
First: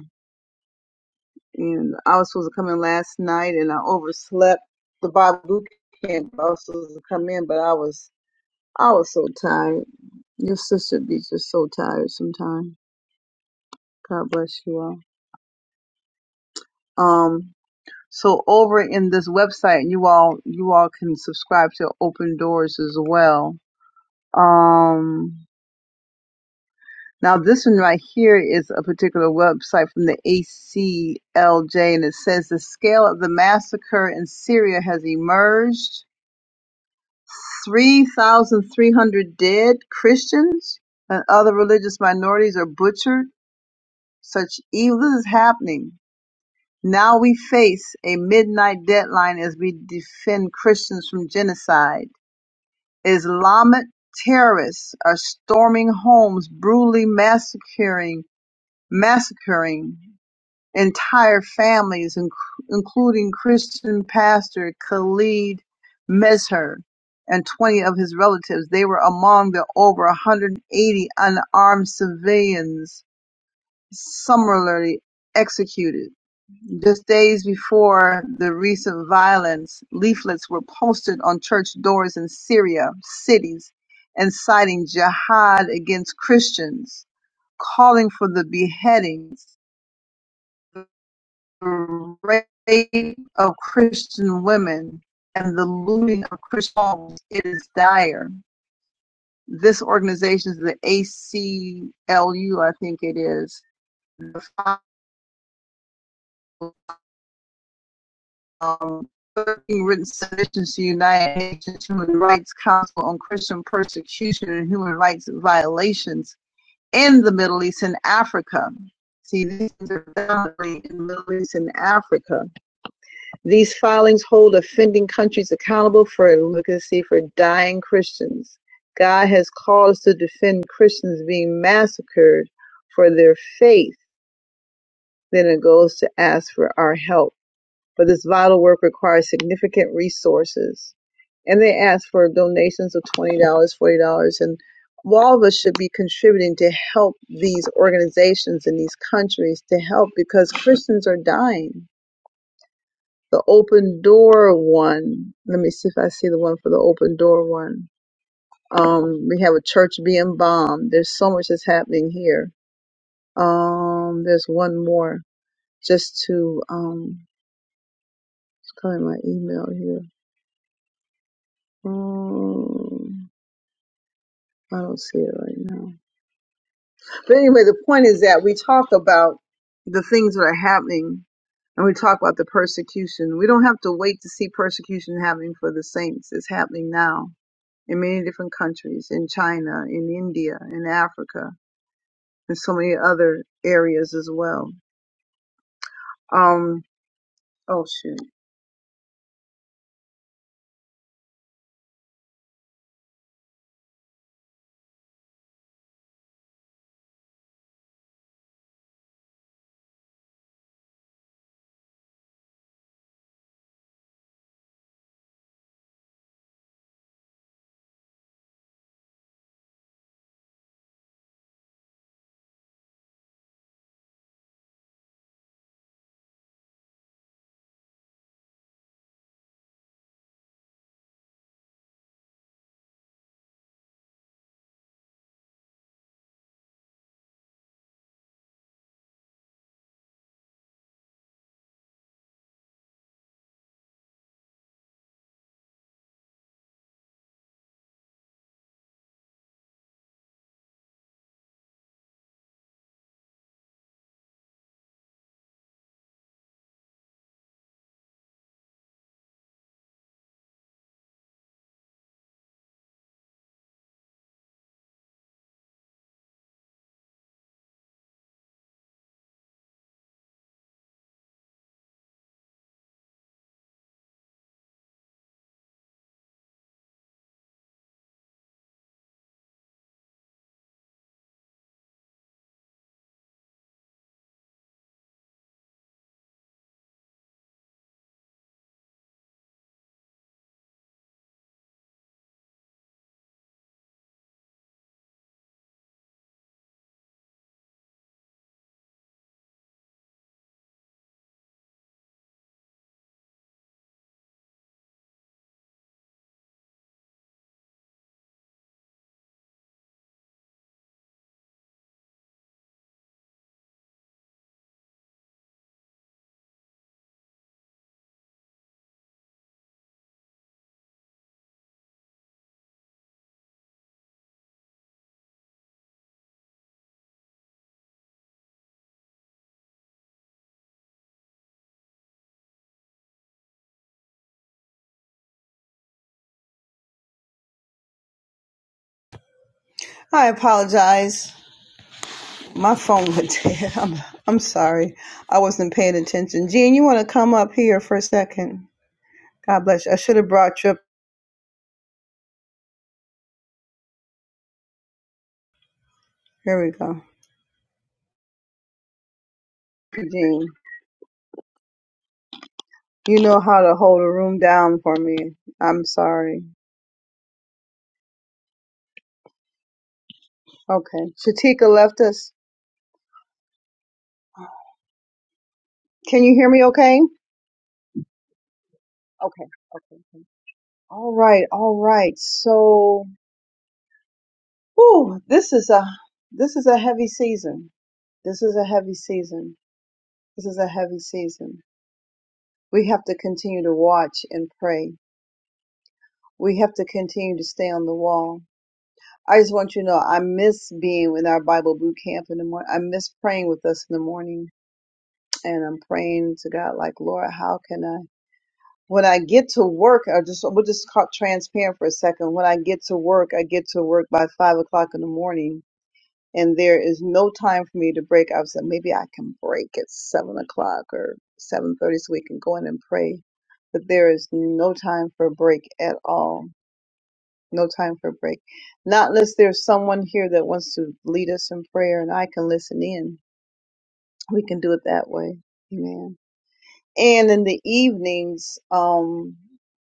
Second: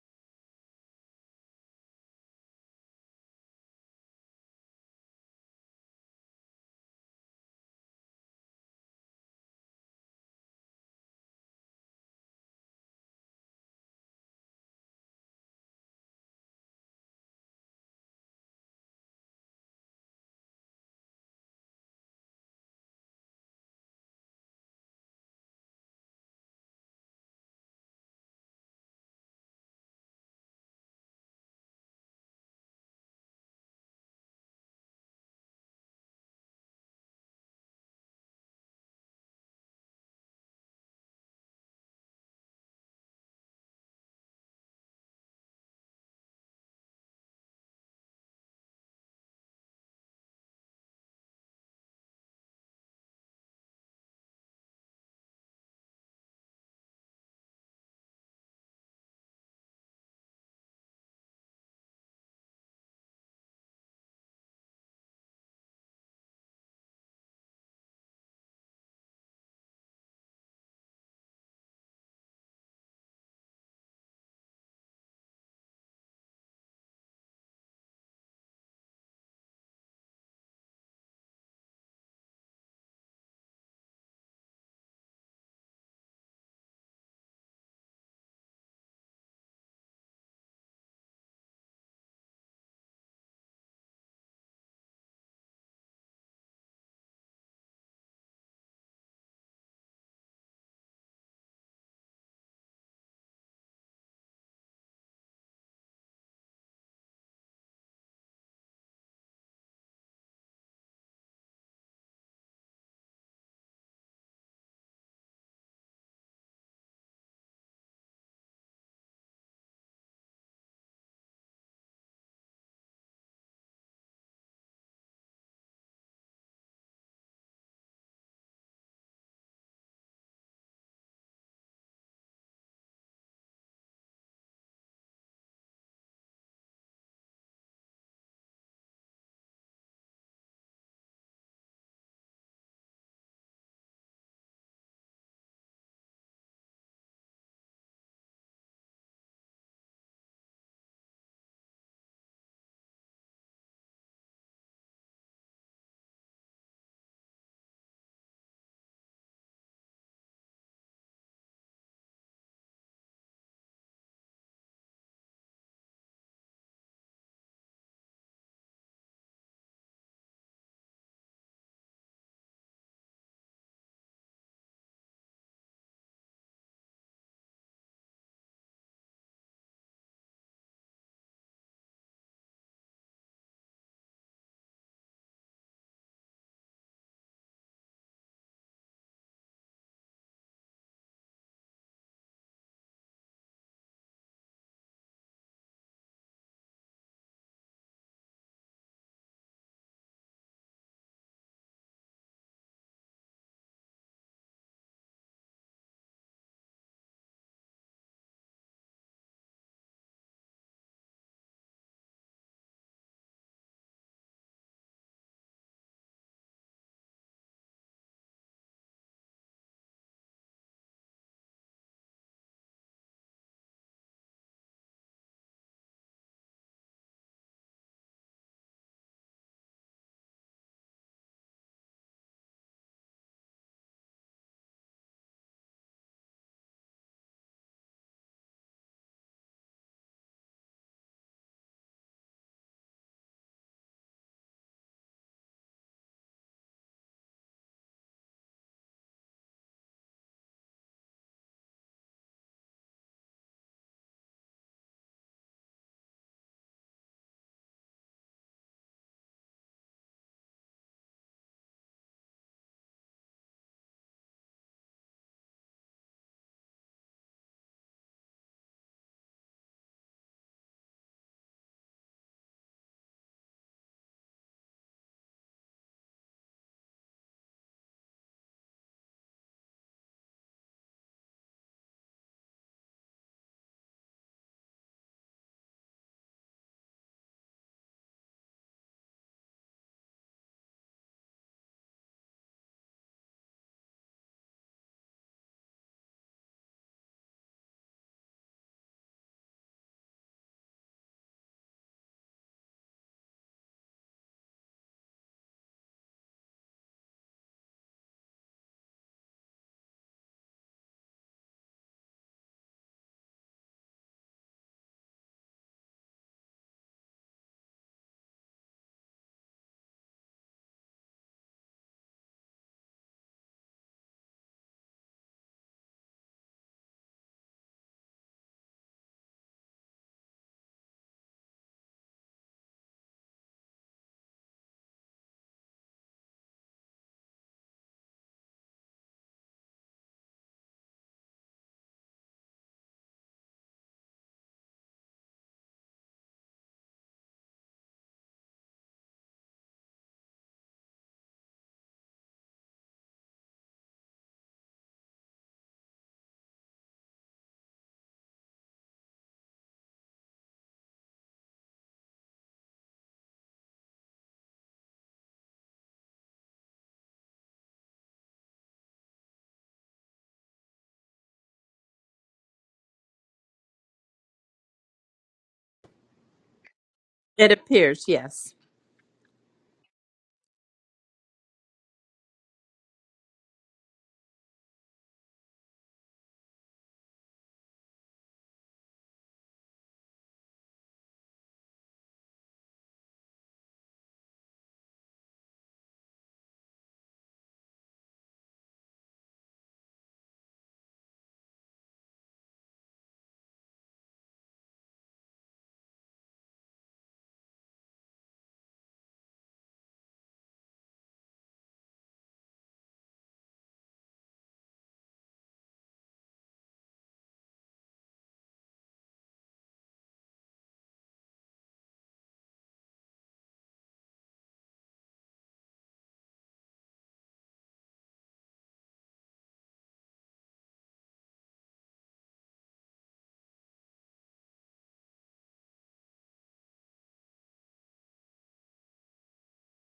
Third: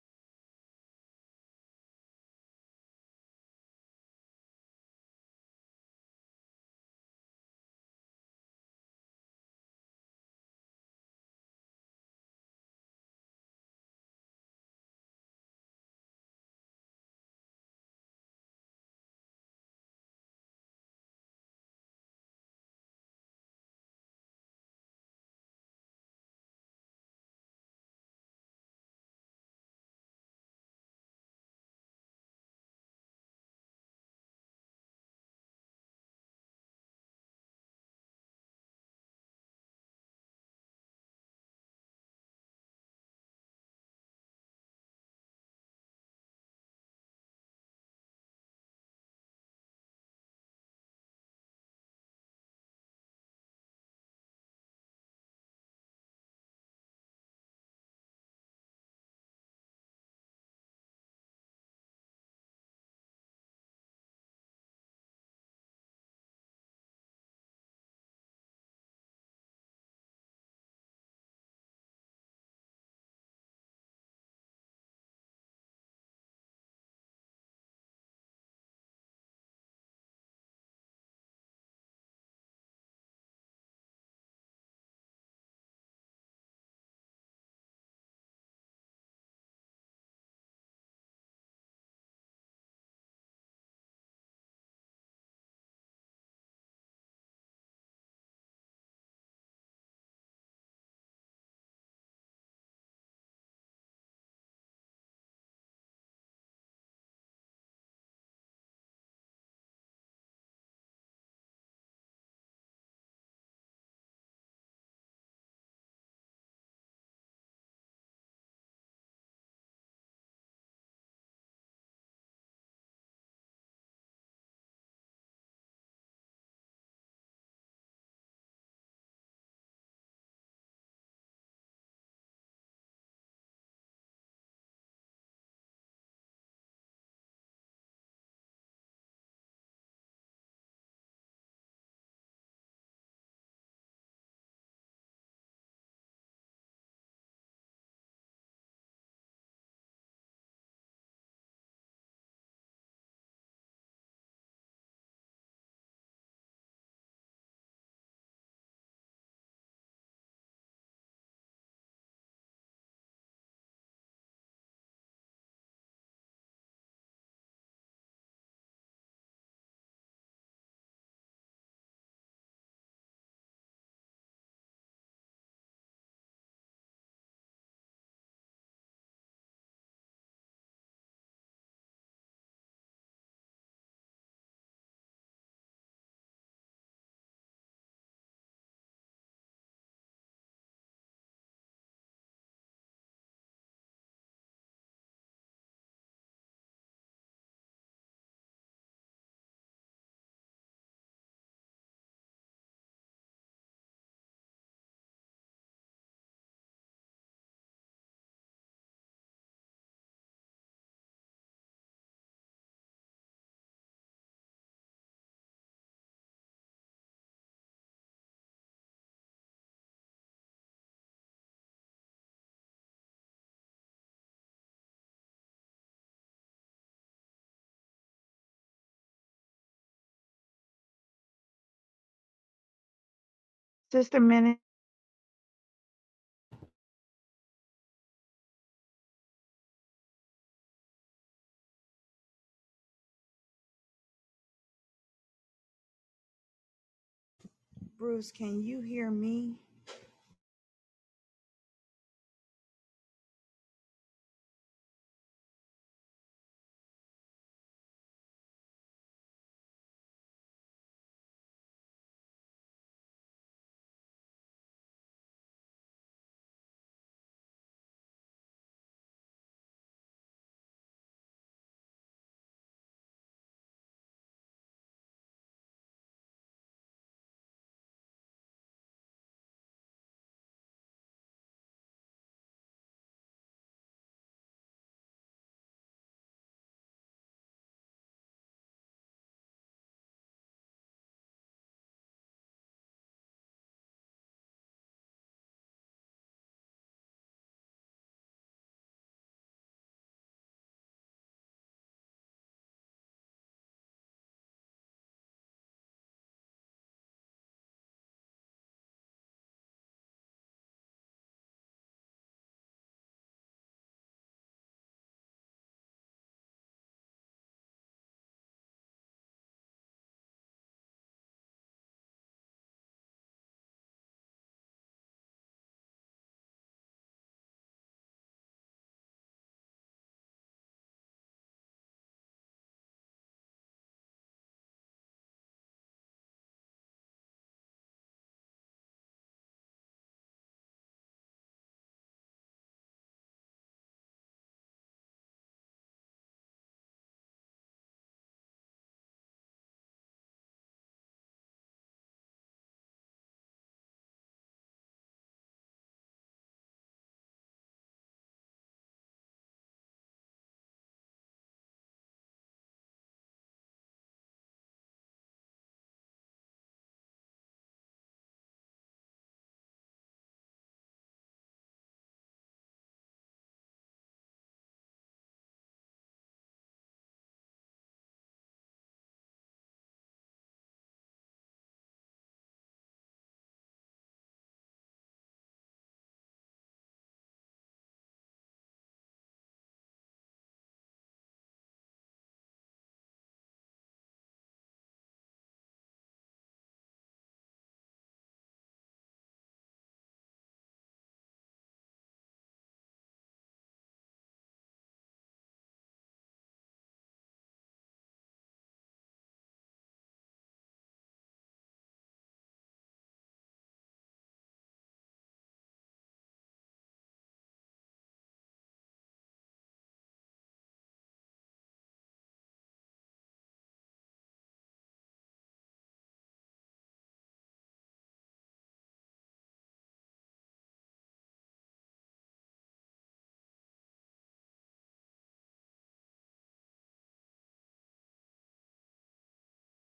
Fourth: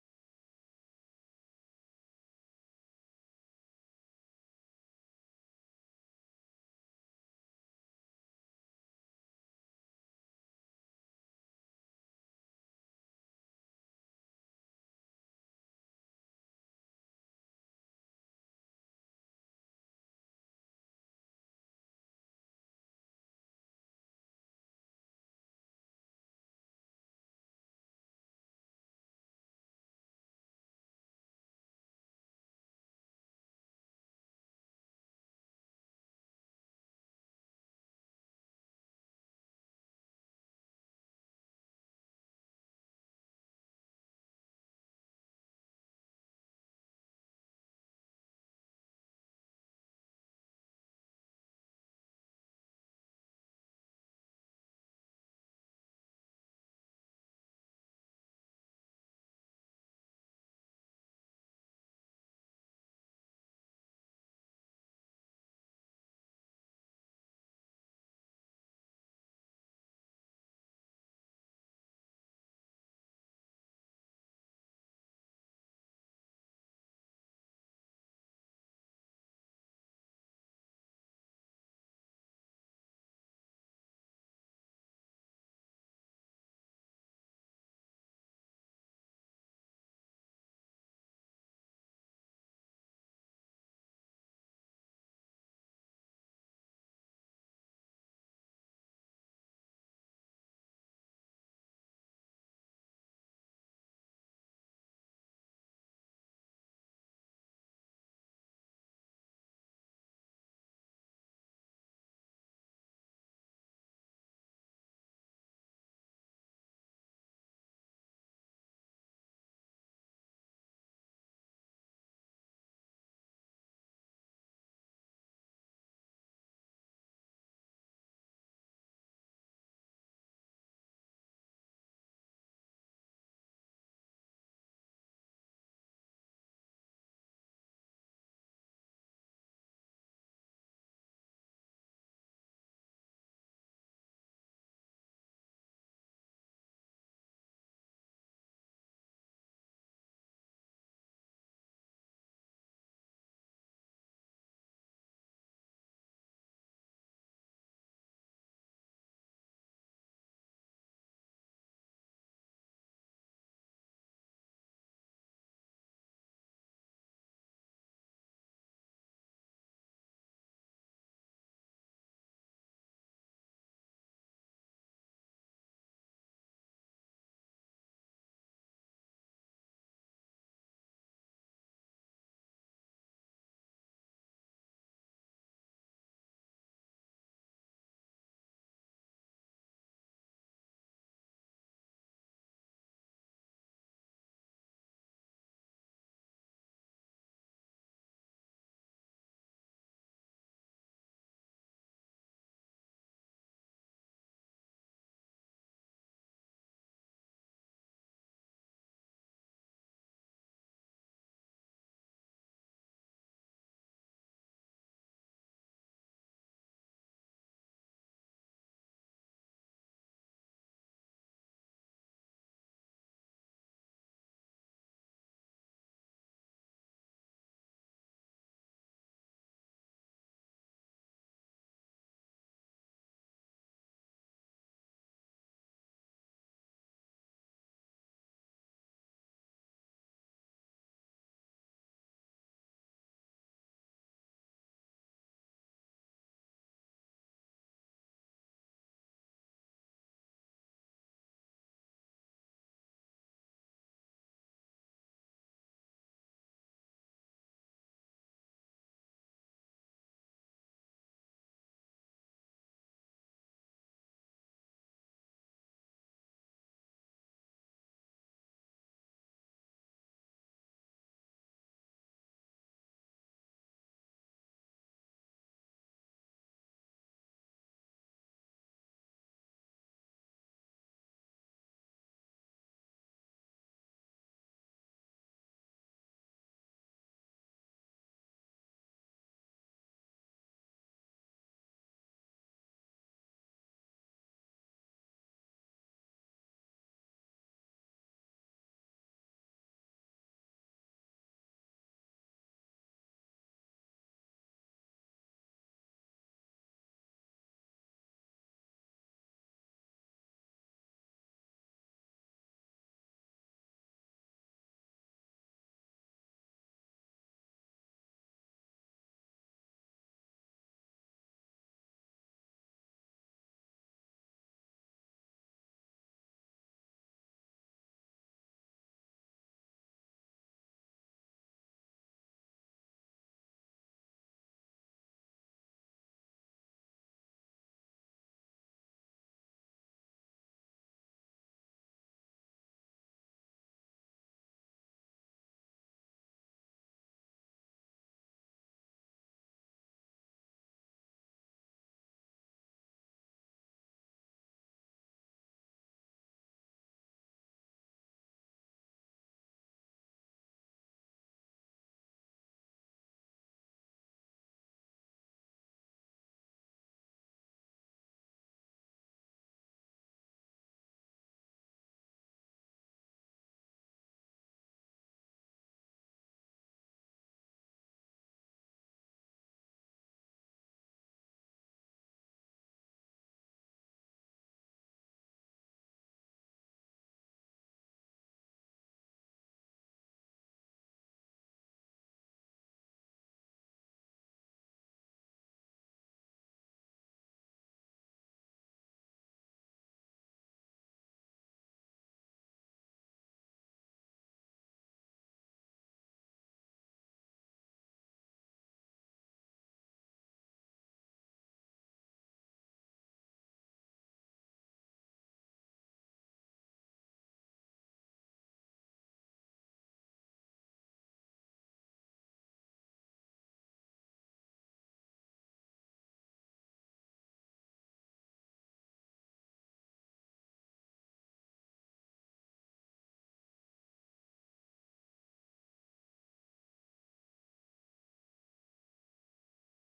Speaker 1: And I was supposed to come in last night and I overslept the Bible boot camp. I was supposed to come in, but I was, I was so tired. Your sister be just so tired sometimes. God bless you all. Um, so over in this website, you all, you all can subscribe to Open Doors as well Um, now this one right here is a particular website from the ACLJ and it says the scale of the massacre in Syria has emerged. 3,300 dead Christians and other religious minorities are butchered. Such evil is happening. Now we face a midnight deadline as we defend Christians from genocide. Islamic terrorists are storming homes, brutally massacring massacring entire families, inc- including Christian pastor Khalid Mesher and 20 of his relatives. They were among the over 180 unarmed civilians summarily executed. Just days before the recent violence, leaflets were posted on church doors in Syria cities inciting jihad against Christians, calling for the beheadings the rape of Christian women and the looting of Christian homes it is dire. This organization is the ACLU, I think it is. The um, 13 written submissions to United Nations Human Rights Council on Christian persecution and human rights violations in the Middle East and Africa. See, these things are in the Middle East and Africa. These filings hold offending countries accountable for advocacy for dying Christians. God has called us to defend Christians being massacred for their faith. Then it goes to ask for our help. But this vital work requires significant resources. And they ask for donations of $20, dollars, $40, and all of us should be contributing to help these organizations in these countries to help because Christians are dying the open door one. Let me see if I see the one for the open door one. Um, we have a church being bombed. There's so much that's happening here. Um, there's one more just to um, it's calling my email here. Um, I don't see it right now. But anyway, the point is that we talk about the things that are happening. And we talk about the persecution. We don't have to wait to see persecution happening for the saints. It's happening now in many different countries, in China, in India, in Africa, and so many other areas as well. Um, oh shoot.
Speaker 3: Sister Minute. Bruce, can you hear me?
Speaker 1: I apologize. My phone went (laughs) dead. I'm, I'm sorry. I wasn't paying attention. Jean, you want to come up here for a second? God bless you. I should have brought you up. Here we go. Jean, you know how to hold a room down for me. I'm sorry. Okay. Shatika left us. Can you hear me okay? Okay. Okay. All right, all right. So, whew, this is a this is a heavy season. This is a heavy season. This is a heavy season. We have to continue to watch and pray. We have to continue to stay on the wall. I just want you to know I miss being in our Bible boot camp in the morning. I miss praying with us in the morning. And I'm praying to God, like, Lord, how can I? When I get to work, I just, we'll just call it transparent for a second. When I get to work, I get to work by five o'clock in the morning and there is no time for me to break. I was like, maybe I can break at seven o'clock or seven thirty, so we can go in and pray. But there is no time for a break at all. No time for a break. Not unless there's someone here that wants to lead us in prayer, and I can listen in. We can do it that way. Amen and in the evenings, um,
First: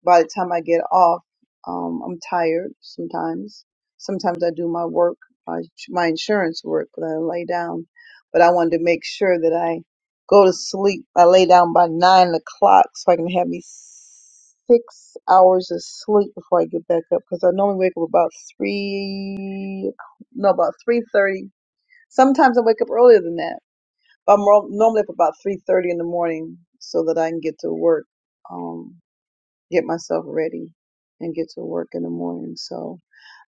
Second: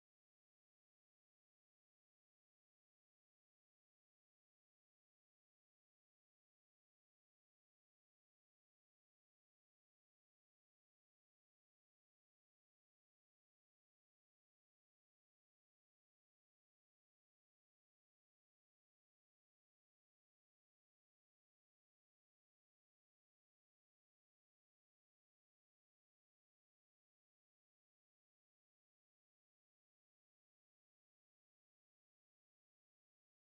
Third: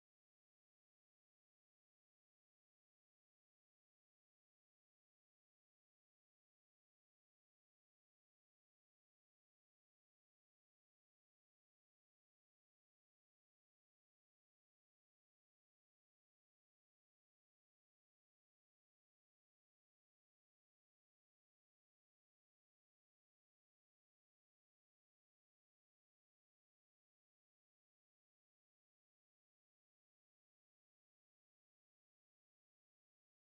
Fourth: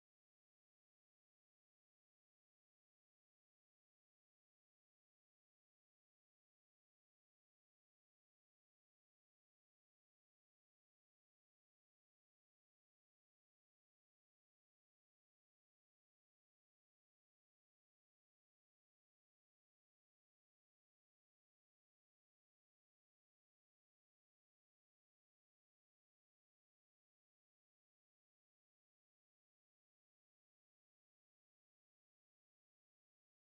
Speaker 1: by the time I get off, um, I'm tired sometimes. Sometimes I do my work, my, my insurance work, but I lay down. But I wanted to make sure that I go to sleep. I lay down by nine o'clock so I can have me six hours of sleep before I get back up because I normally wake up about three, no, about three thirty. Sometimes I wake up earlier than that but I'm ro- normally up about three thirty in the morning so that I can get to work, um, get myself ready, and get to work in the morning. So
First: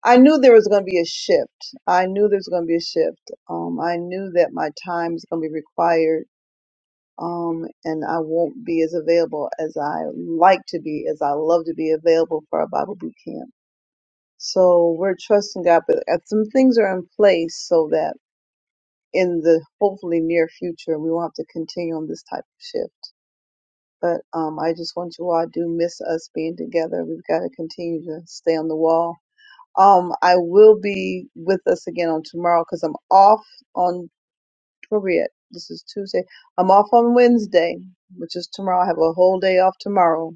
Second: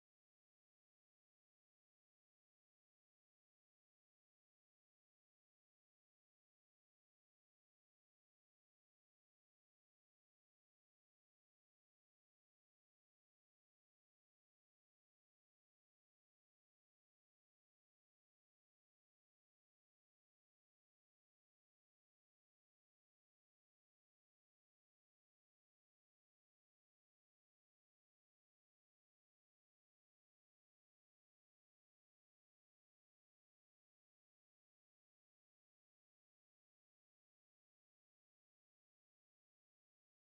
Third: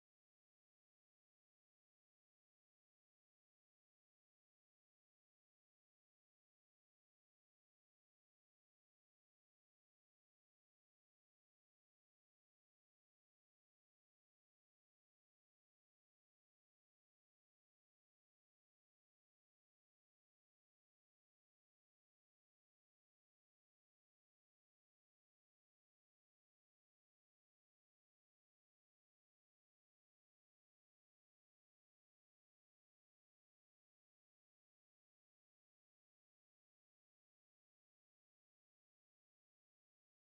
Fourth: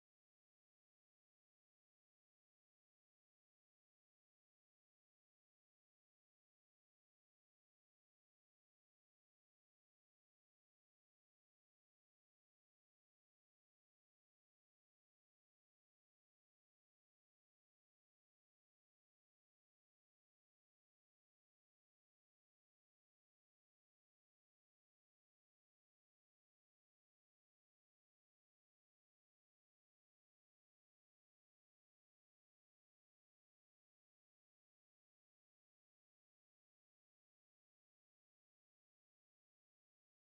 Speaker 1: I knew there was going to be a shift. I knew there was going to be a shift. Um, I knew that my time is going to be required, um, and I won't be as available as I like to be, as I love to be available for a Bible boot camp. So we're trusting God, but uh, some things are in place so that in the hopefully near future we won't have to continue on this type of shift but um, i just want you all i do miss us being together we've got to continue to stay on the wall um, i will be with us again on tomorrow because i'm off on Period. this is tuesday i'm off on wednesday which is tomorrow i have a whole day off tomorrow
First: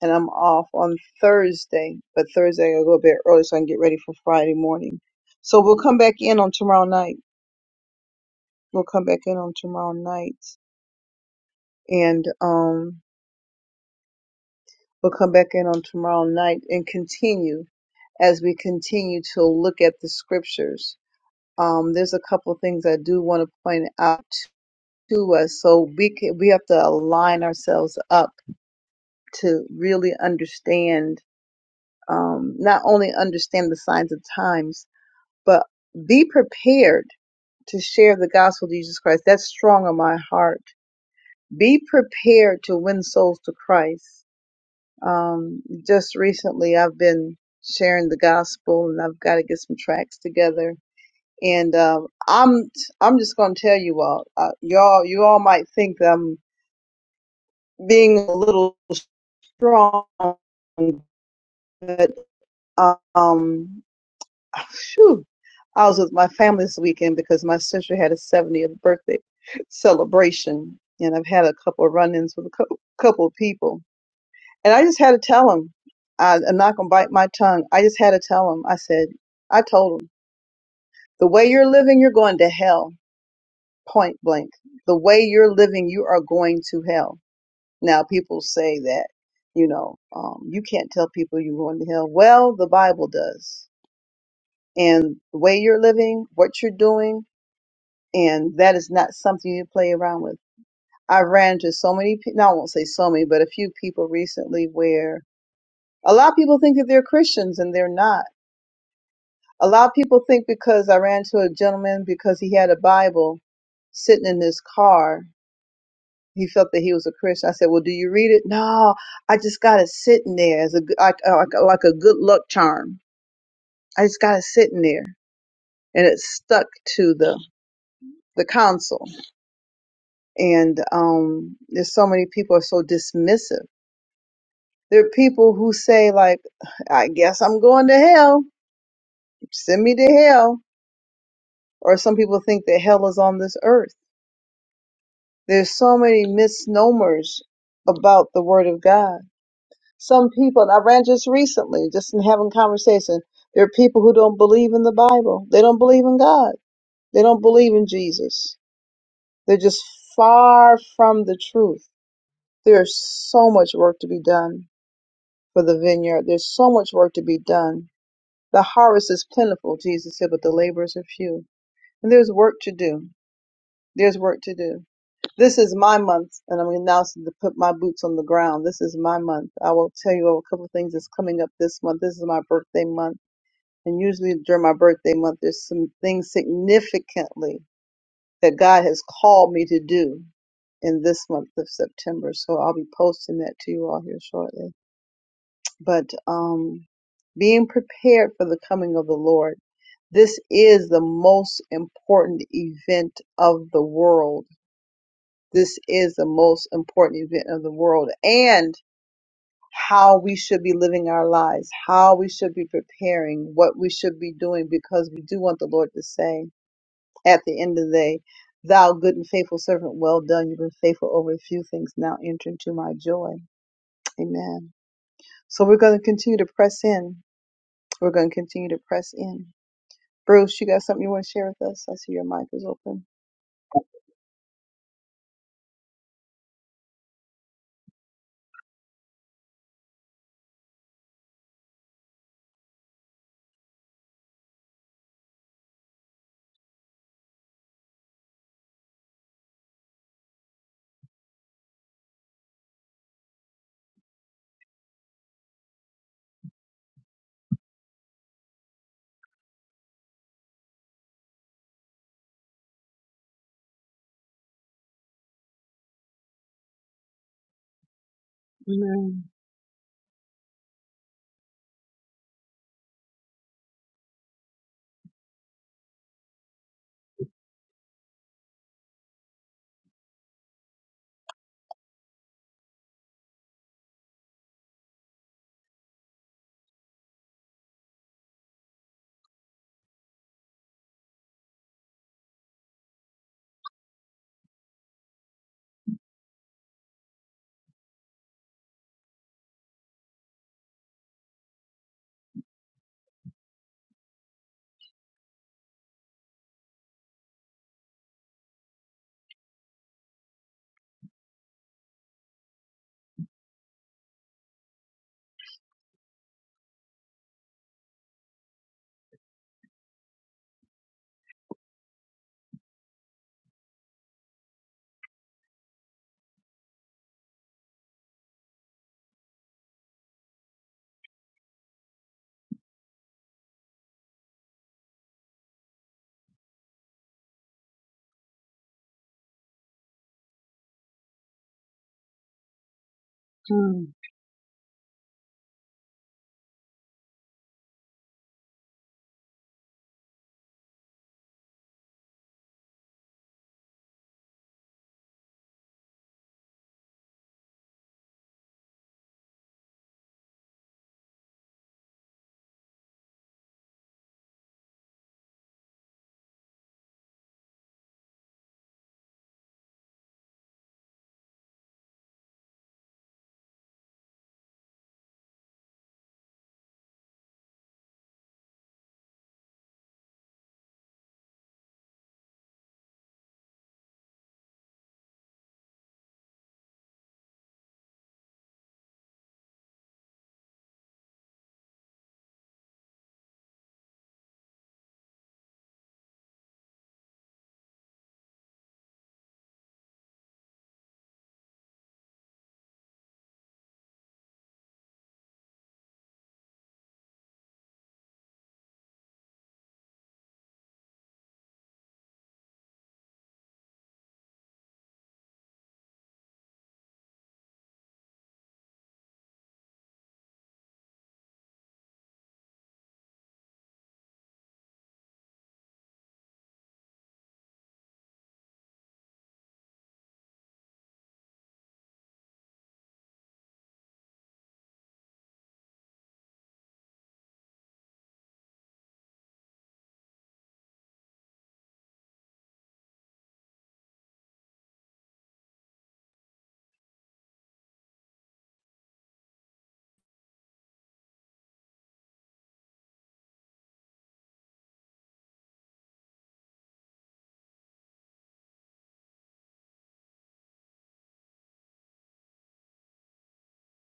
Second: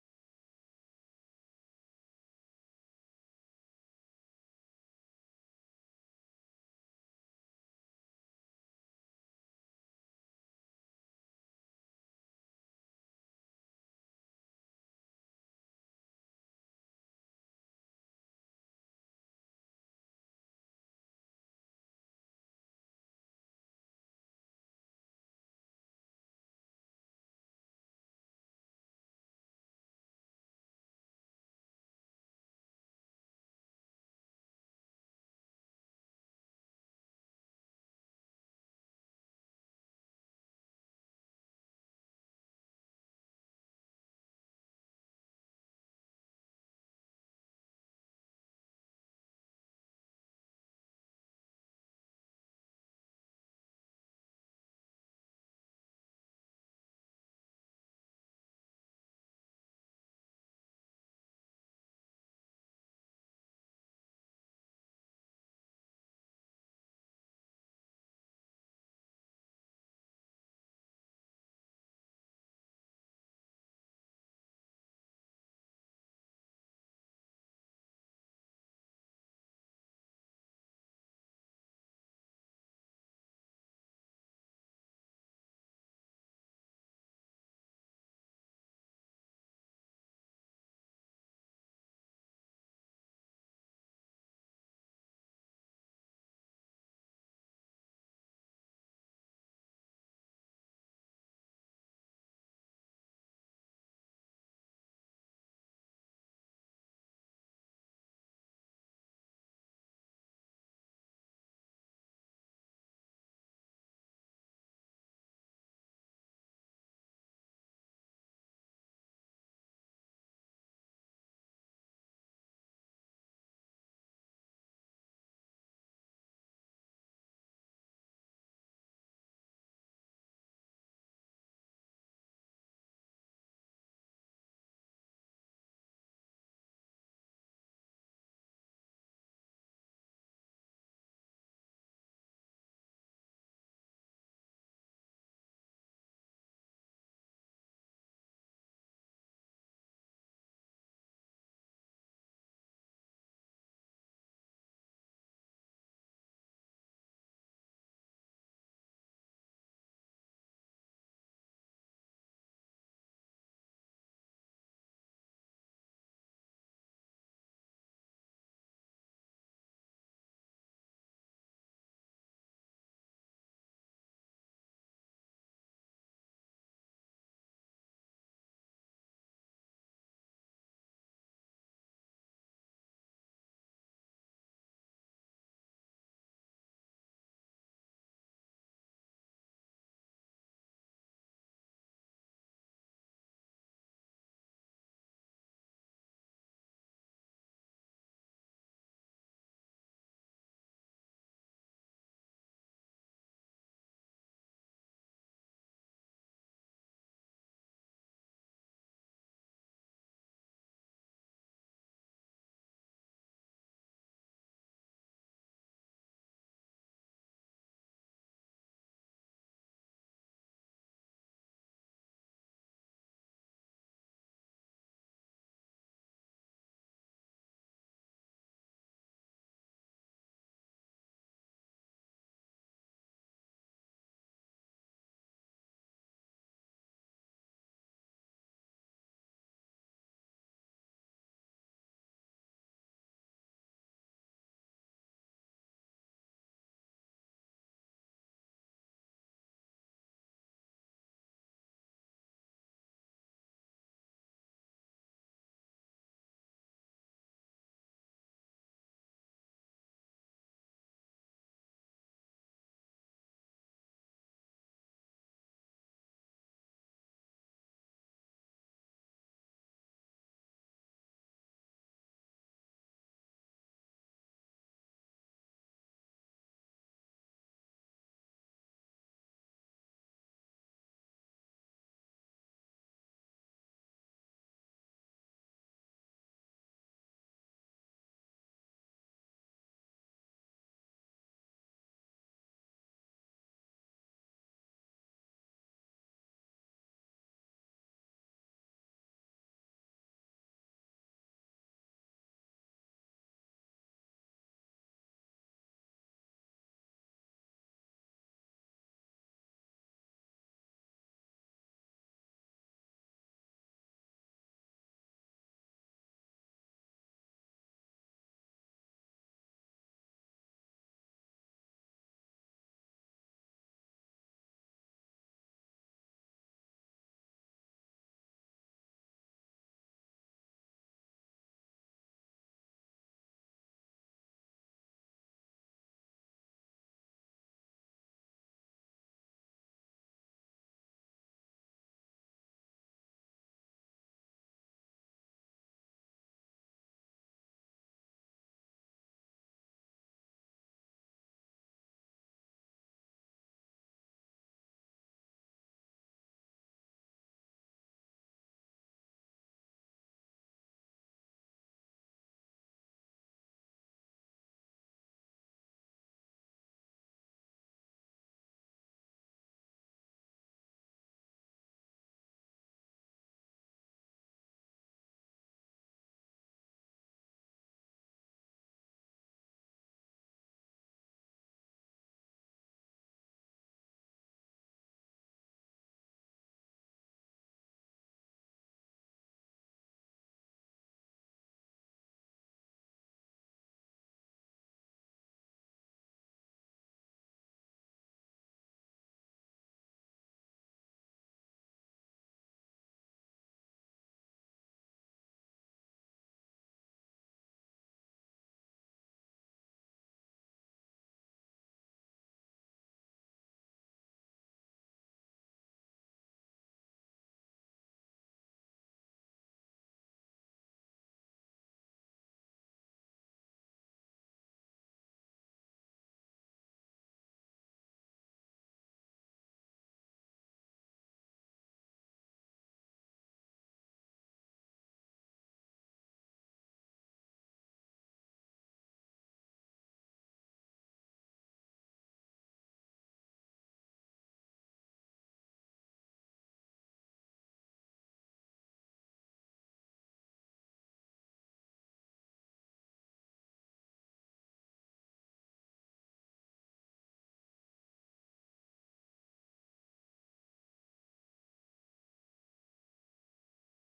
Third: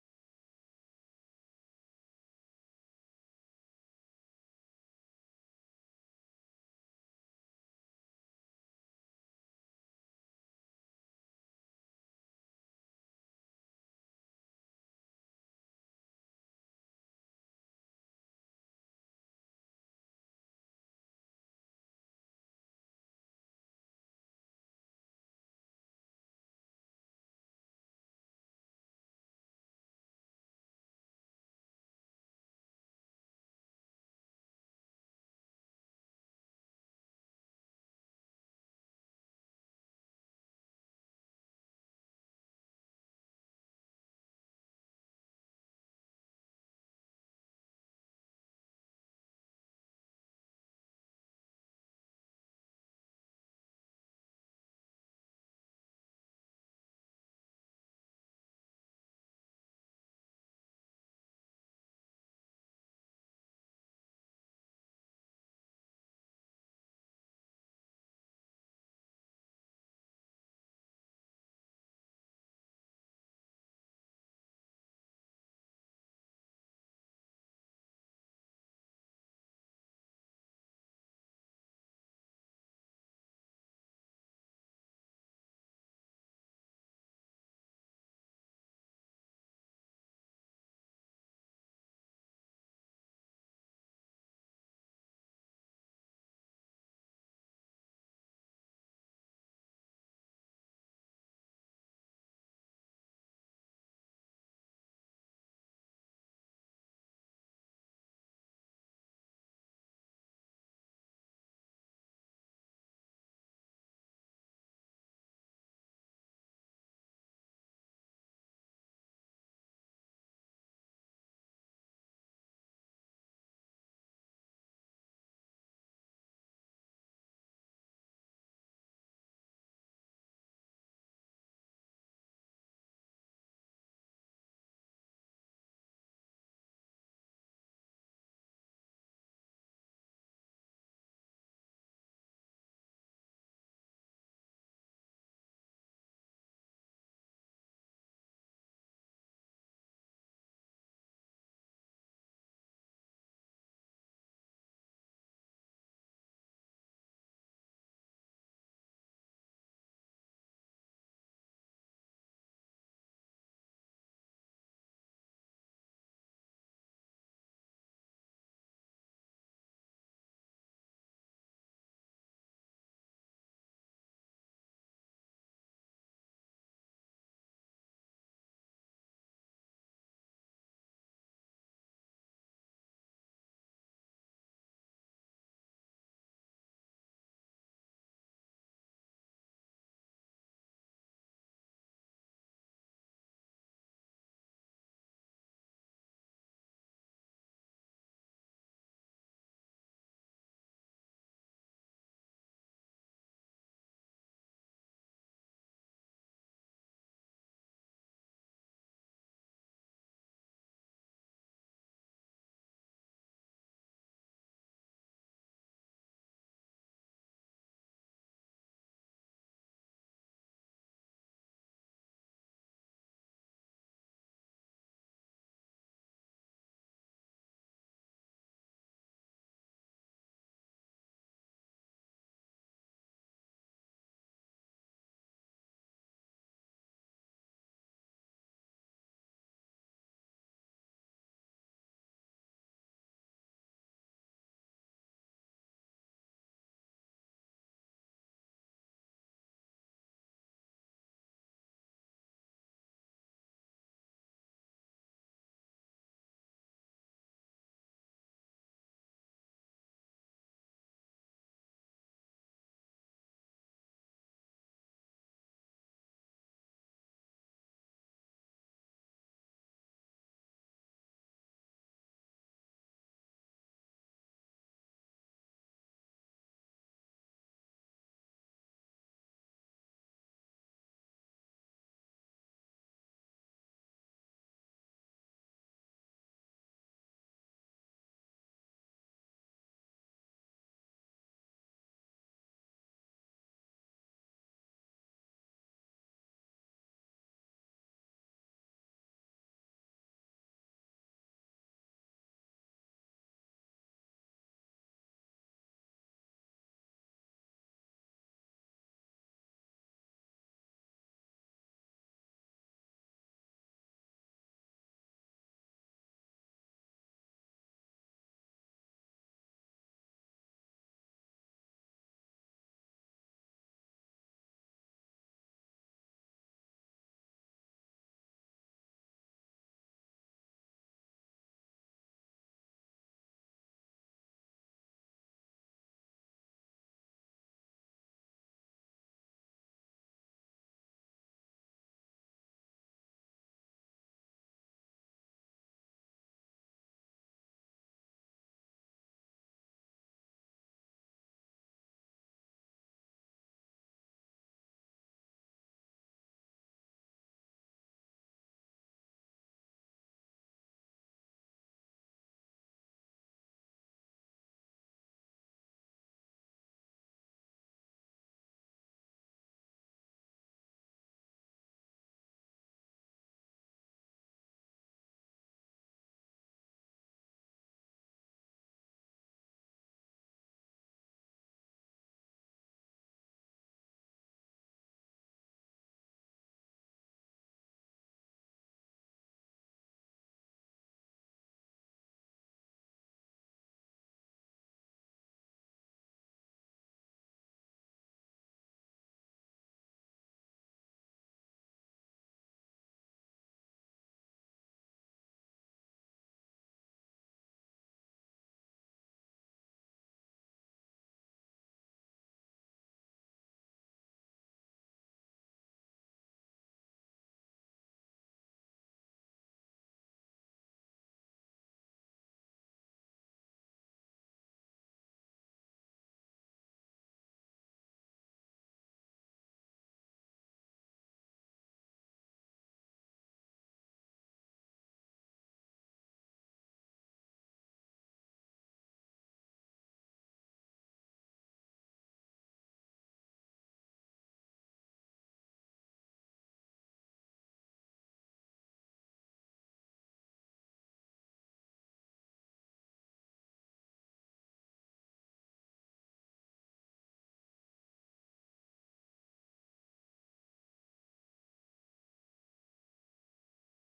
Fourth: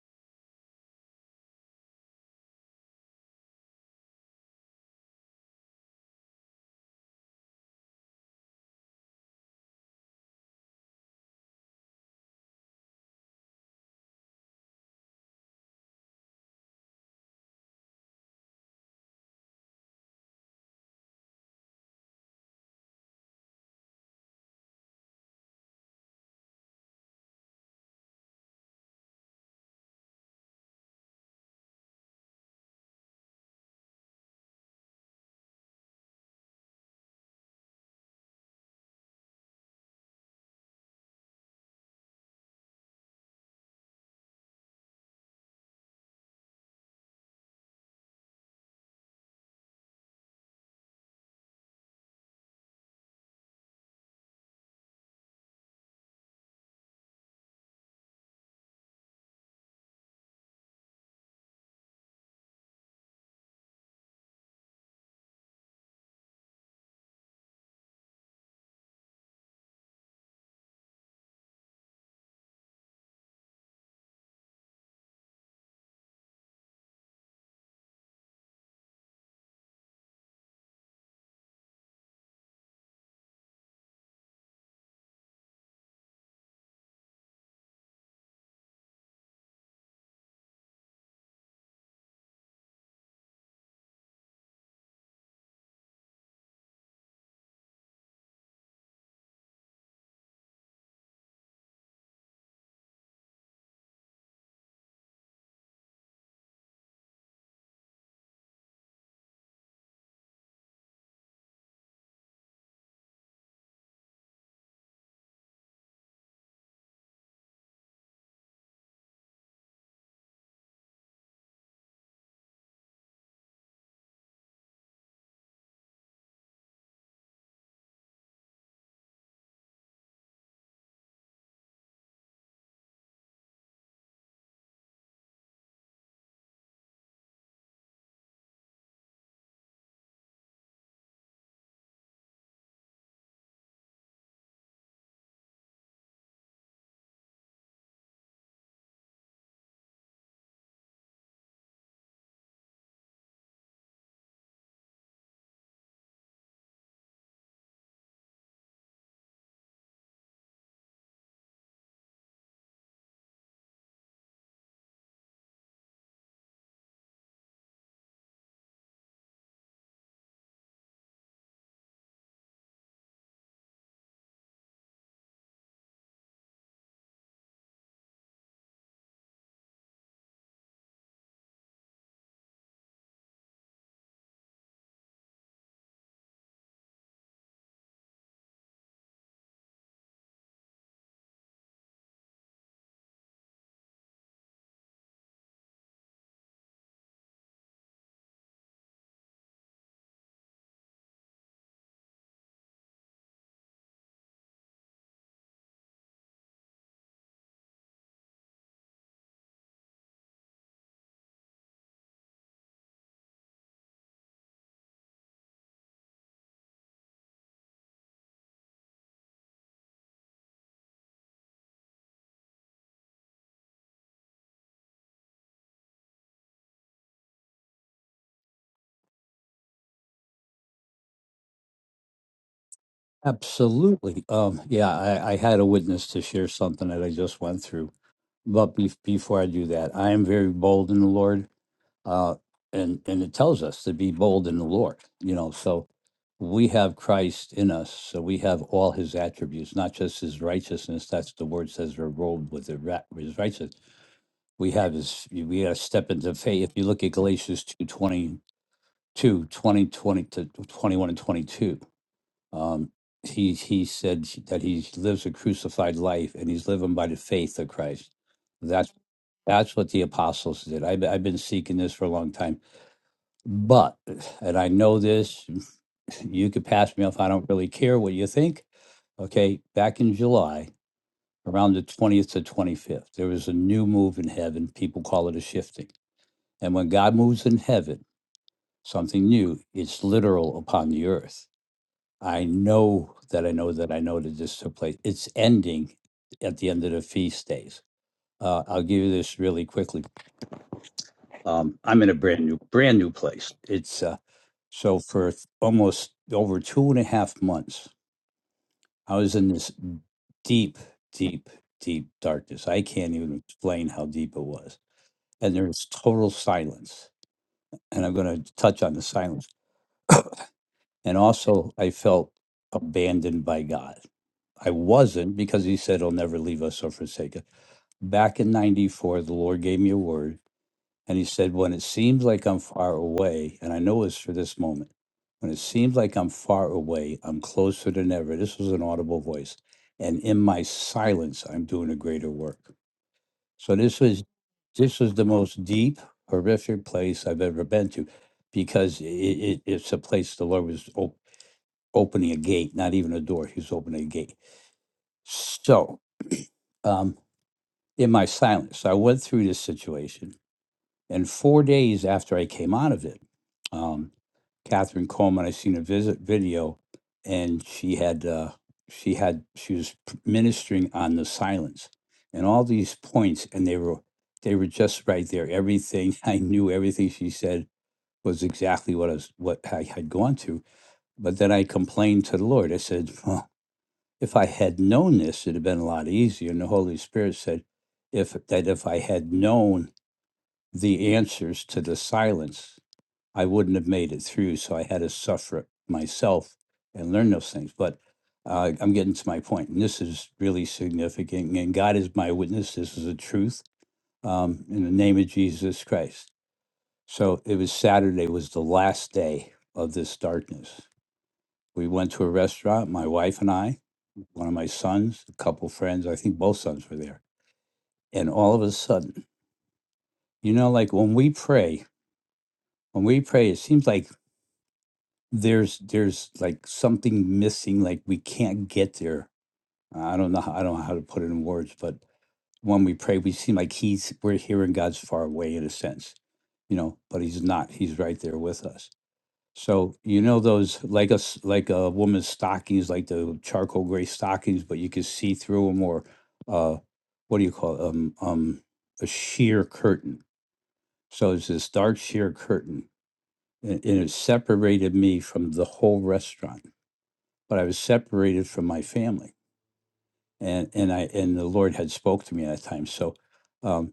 Speaker 1: and i'm off on thursday but thursday i'll go a bit early so i can get ready for friday morning so we'll come back in on tomorrow night we'll come back in on tomorrow night and um, we'll come back in on tomorrow night and continue as we continue to look at the scriptures. Um, there's a couple of things I do want to point out to us, so we can, we have to align ourselves up to really understand, um, not only understand the signs of times, but be prepared to share the gospel of Jesus Christ. That's strong on my heart. Be prepared to win souls to Christ Um, just recently, I've been sharing the gospel, and I've got to get some tracks together. And um, I'm I'm just gonna tell you all, uh, y'all you all might think that I'm being a little strong, but um, phew, I was with my family this weekend because my sister had a 70th birthday celebration, and I've had a couple of run-ins with a cou- couple of people And I just had to tell him. I, I'm not going to bite my tongue. I just had to tell him. I said, I told him, the way you're living, you're going to hell, point blank. The way you're living, you are going to hell. Now, people say that, you know, um, you can't tell people you're going to hell. Well, the Bible does. And the way you're living, what you're doing, and that is not something you play around with. I ran into so many, pe- no, I won't say so many, but a few people recently where a lot of people think that they're Christians and they're not A lot of people think because I ran to a gentleman because he had a Bible sitting in his car, he felt that he was a Christian. I said, "Well, do you read it?" No, I just got it sitting there as a g- like, uh, like like a good luck charm. I just got it sitting there, and it stuck to the the console. And um, there's so many people are so dismissive. There are people who say like, "I guess I'm going to hell. Send me to hell." Or some people think that hell is on this earth There's so many misnomers about the Word of God. Some people, and I ran just recently, just in having conversation, there are people who don't believe in the Bible. They don't believe in God. They don't believe in Jesus. They're just far from the truth. There's so much work to be done for the vineyard. There's so much work to be done. The harvest is plentiful, Jesus said, but the laborers are few. And there's work to do. There's work to do. This is my month, and I'm announcing to put my boots on the ground. This is my month. I will tell you a couple of things that's coming up this month. This is my birthday month, and usually during my birthday month, there's some things significantly that God has called me to do in this month of September. So I'll be posting that to you all here shortly. But um, being prepared for the coming of the Lord. This is the most important event of the world this is the most important event of the world and how we should be living our lives, how we should be preparing, what we should be doing, because we do want the Lord to say at the end of the day, Thou good and faithful servant, well done. You've been faithful over a few things. Now enter into my joy. Amen. So we're going to continue to press in. We're going to continue to press in. Bruce, you got something you want to share with us? I see your mic is open.
Speaker 2: Absolutely. Um, yeah, I, I had a witness to share something that I just went through. But be- before I do that, I am very bold in the Lord. uh, and and it tells us to be bold in the Lord. You know, so we have Christ in us, so we have all His attributes, not just His righteousness. That's the word says we're robed with the ra- His righteousness. We have His. We have step into faith. If you look at Galatians two twenty two twenty twenty to twenty one and twenty two. Um, he he said that he lives a crucified life and he's living by the faith of Christ. That's
Speaker 1: Amen.
Speaker 2: that's what the apostles did. I've, I've been seeking this for a long time but, and I know this, you could pass me off. I don't really care what you think. Okay, back in July, around the 20th to 25th, there was a new move in heaven. People call it a shifting. And when God moves in heaven, something new, it's literal upon the earth. I know that I know that I know that this took place. It's ending at the end of the feast days. Uh, I'll give you this really quickly Um, I'm in a brand new brand new place. It's uh, so for th- almost over two and a half months, I was in this deep, deep, deep darkness. I can't even explain how deep it was. And there was total silence. And I'm going to touch on the silence. And also, I felt abandoned by God. I wasn't because He said He'll never leave us or forsake us. Back in '94, the Lord gave me a word And he said, When it seems like I'm far away, and I know it's for this moment, when it seems like I'm far away, I'm closer than ever. This was an audible voice. And in my silence, I'm doing a greater work. So
Speaker 1: Mm.
Speaker 2: this was this was the most deep, horrific place I've ever been to because it, it, it's a place the Lord was op- opening a gate, not even a door. He was opening a gate. So um, in my silence, so I went through this situation And four days after I came out of it, um, Catherine Coleman, I seen a visit video, and she had uh, she had she was p- ministering on the silence, and all these points, and they were they were just right there. Everything (laughs) I knew, everything she said was exactly what I was what I had gone through. But then I complained to the Lord. I said, well, if I had known this, it'd have been a lot easier. And the Holy Spirit said, if that if I had known the answers to the silence, I wouldn't have made it through. So I had to suffer it myself and learn those things. But uh, I'm getting to my point, and this is really significant. And God is my witness. This is a truth um, in the name of Jesus Christ. So it was Saturday, was the last day of this darkness. We went to a restaurant, my wife and I, one of my sons, a couple friends, I think both sons were there. And all of a sudden, you know, like when we pray, when we pray, it seems like there's there's like something missing like we can't get there i don't know how, i don't know how to put it in words but when we pray we seem like he's we're hearing god's far away in a sense you know but he's not he's right there with us so you know those like us like a woman's stockings like the charcoal gray stockings but you can see through them or uh what do you call it? um um a sheer curtain so it's this dark sheer curtain and, and it separated me from the whole restaurant but I was separated from my family, and and I and the Lord had spoke to me at that time. So, um,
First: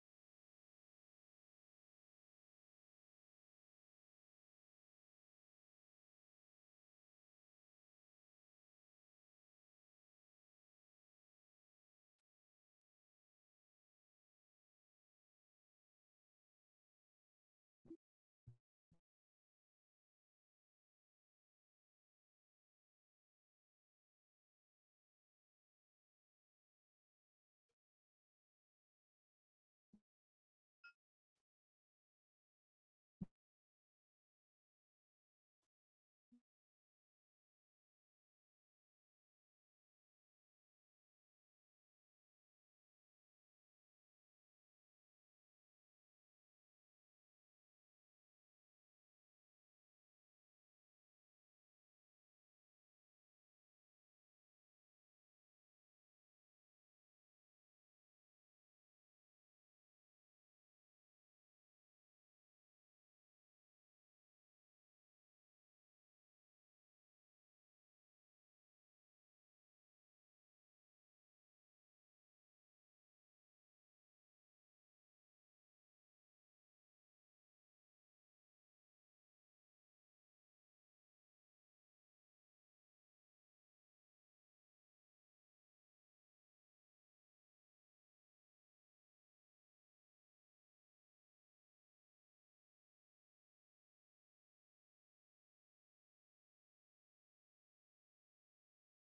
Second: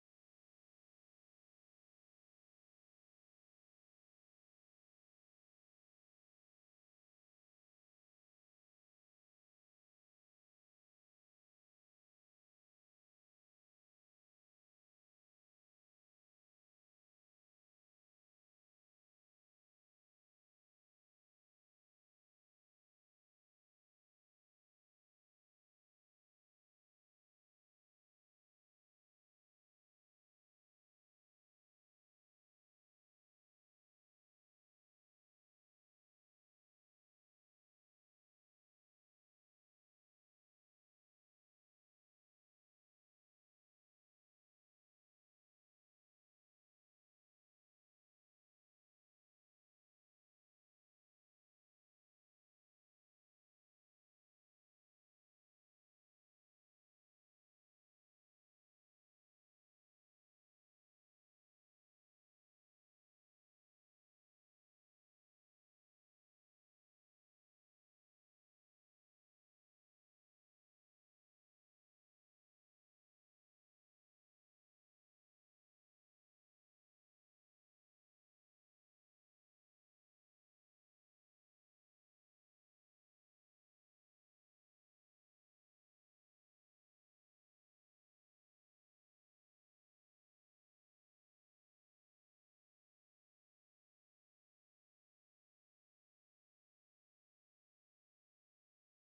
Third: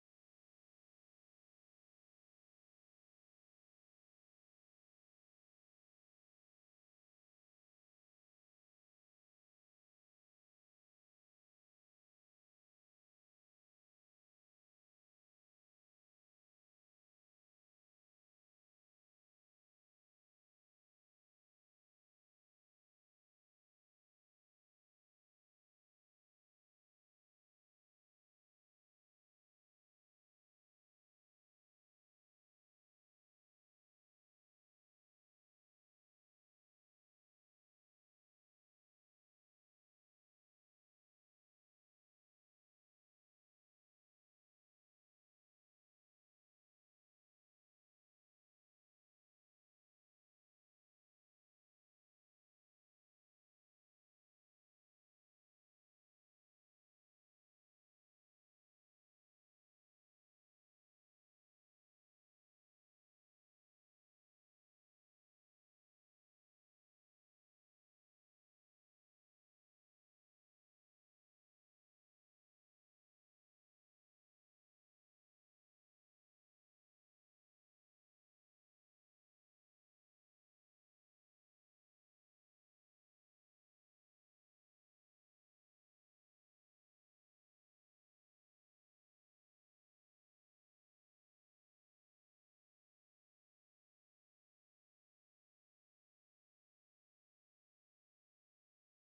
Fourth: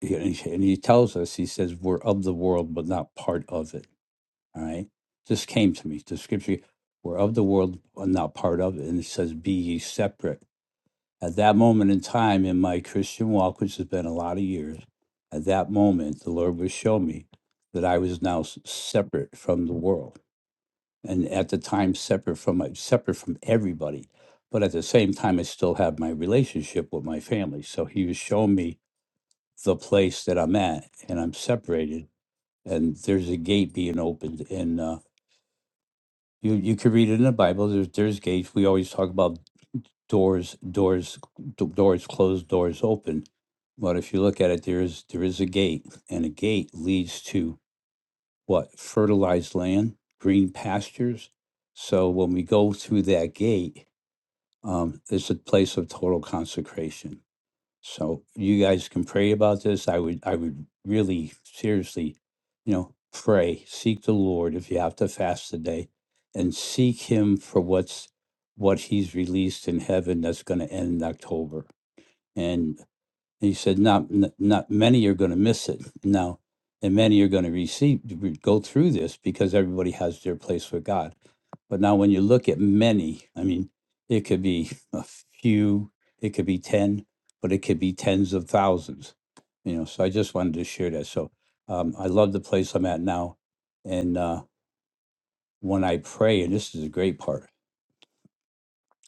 Speaker 2: he- and he and he tells us, he says, "We're of the world, but not part of it." All right, this came to me. The scripture, "We're of the world, but not part of it," and it says, "Be ye separate." At that moment in time in my Christian walk, which has been a lot of years, at that moment, the Lord would show me that I was now s- separate from the world and at the time separate from my separate from everybody but at the same time i still have my relationship with my family so he was showing me the place that i'm at and i'm separated and there's a gate being opened and uh, you you can read it in the bible there's there's gates we always talk about doors doors d- doors closed doors open but if you look at it there is there is a gate and a gate leads to what fertilized land green pastures so when we go through that gate um, it's a place of total consecration. So you guys can pray about this. I would, I would really seriously, you know, pray, seek the Lord if you have to fast today, and seek Him for what's what He's released in heaven that's going to end in October. And he said, not, n- not many are going to miss it now, and many are going to receive, go through this because everybody has their place with God. But now, when you look at many, I mean, it could be a few, it could be 10, but it could be tens of thousands, you know. So I just wanted to share that. So um, I love the place I'm at now. And uh, when I pray, and this is a great part,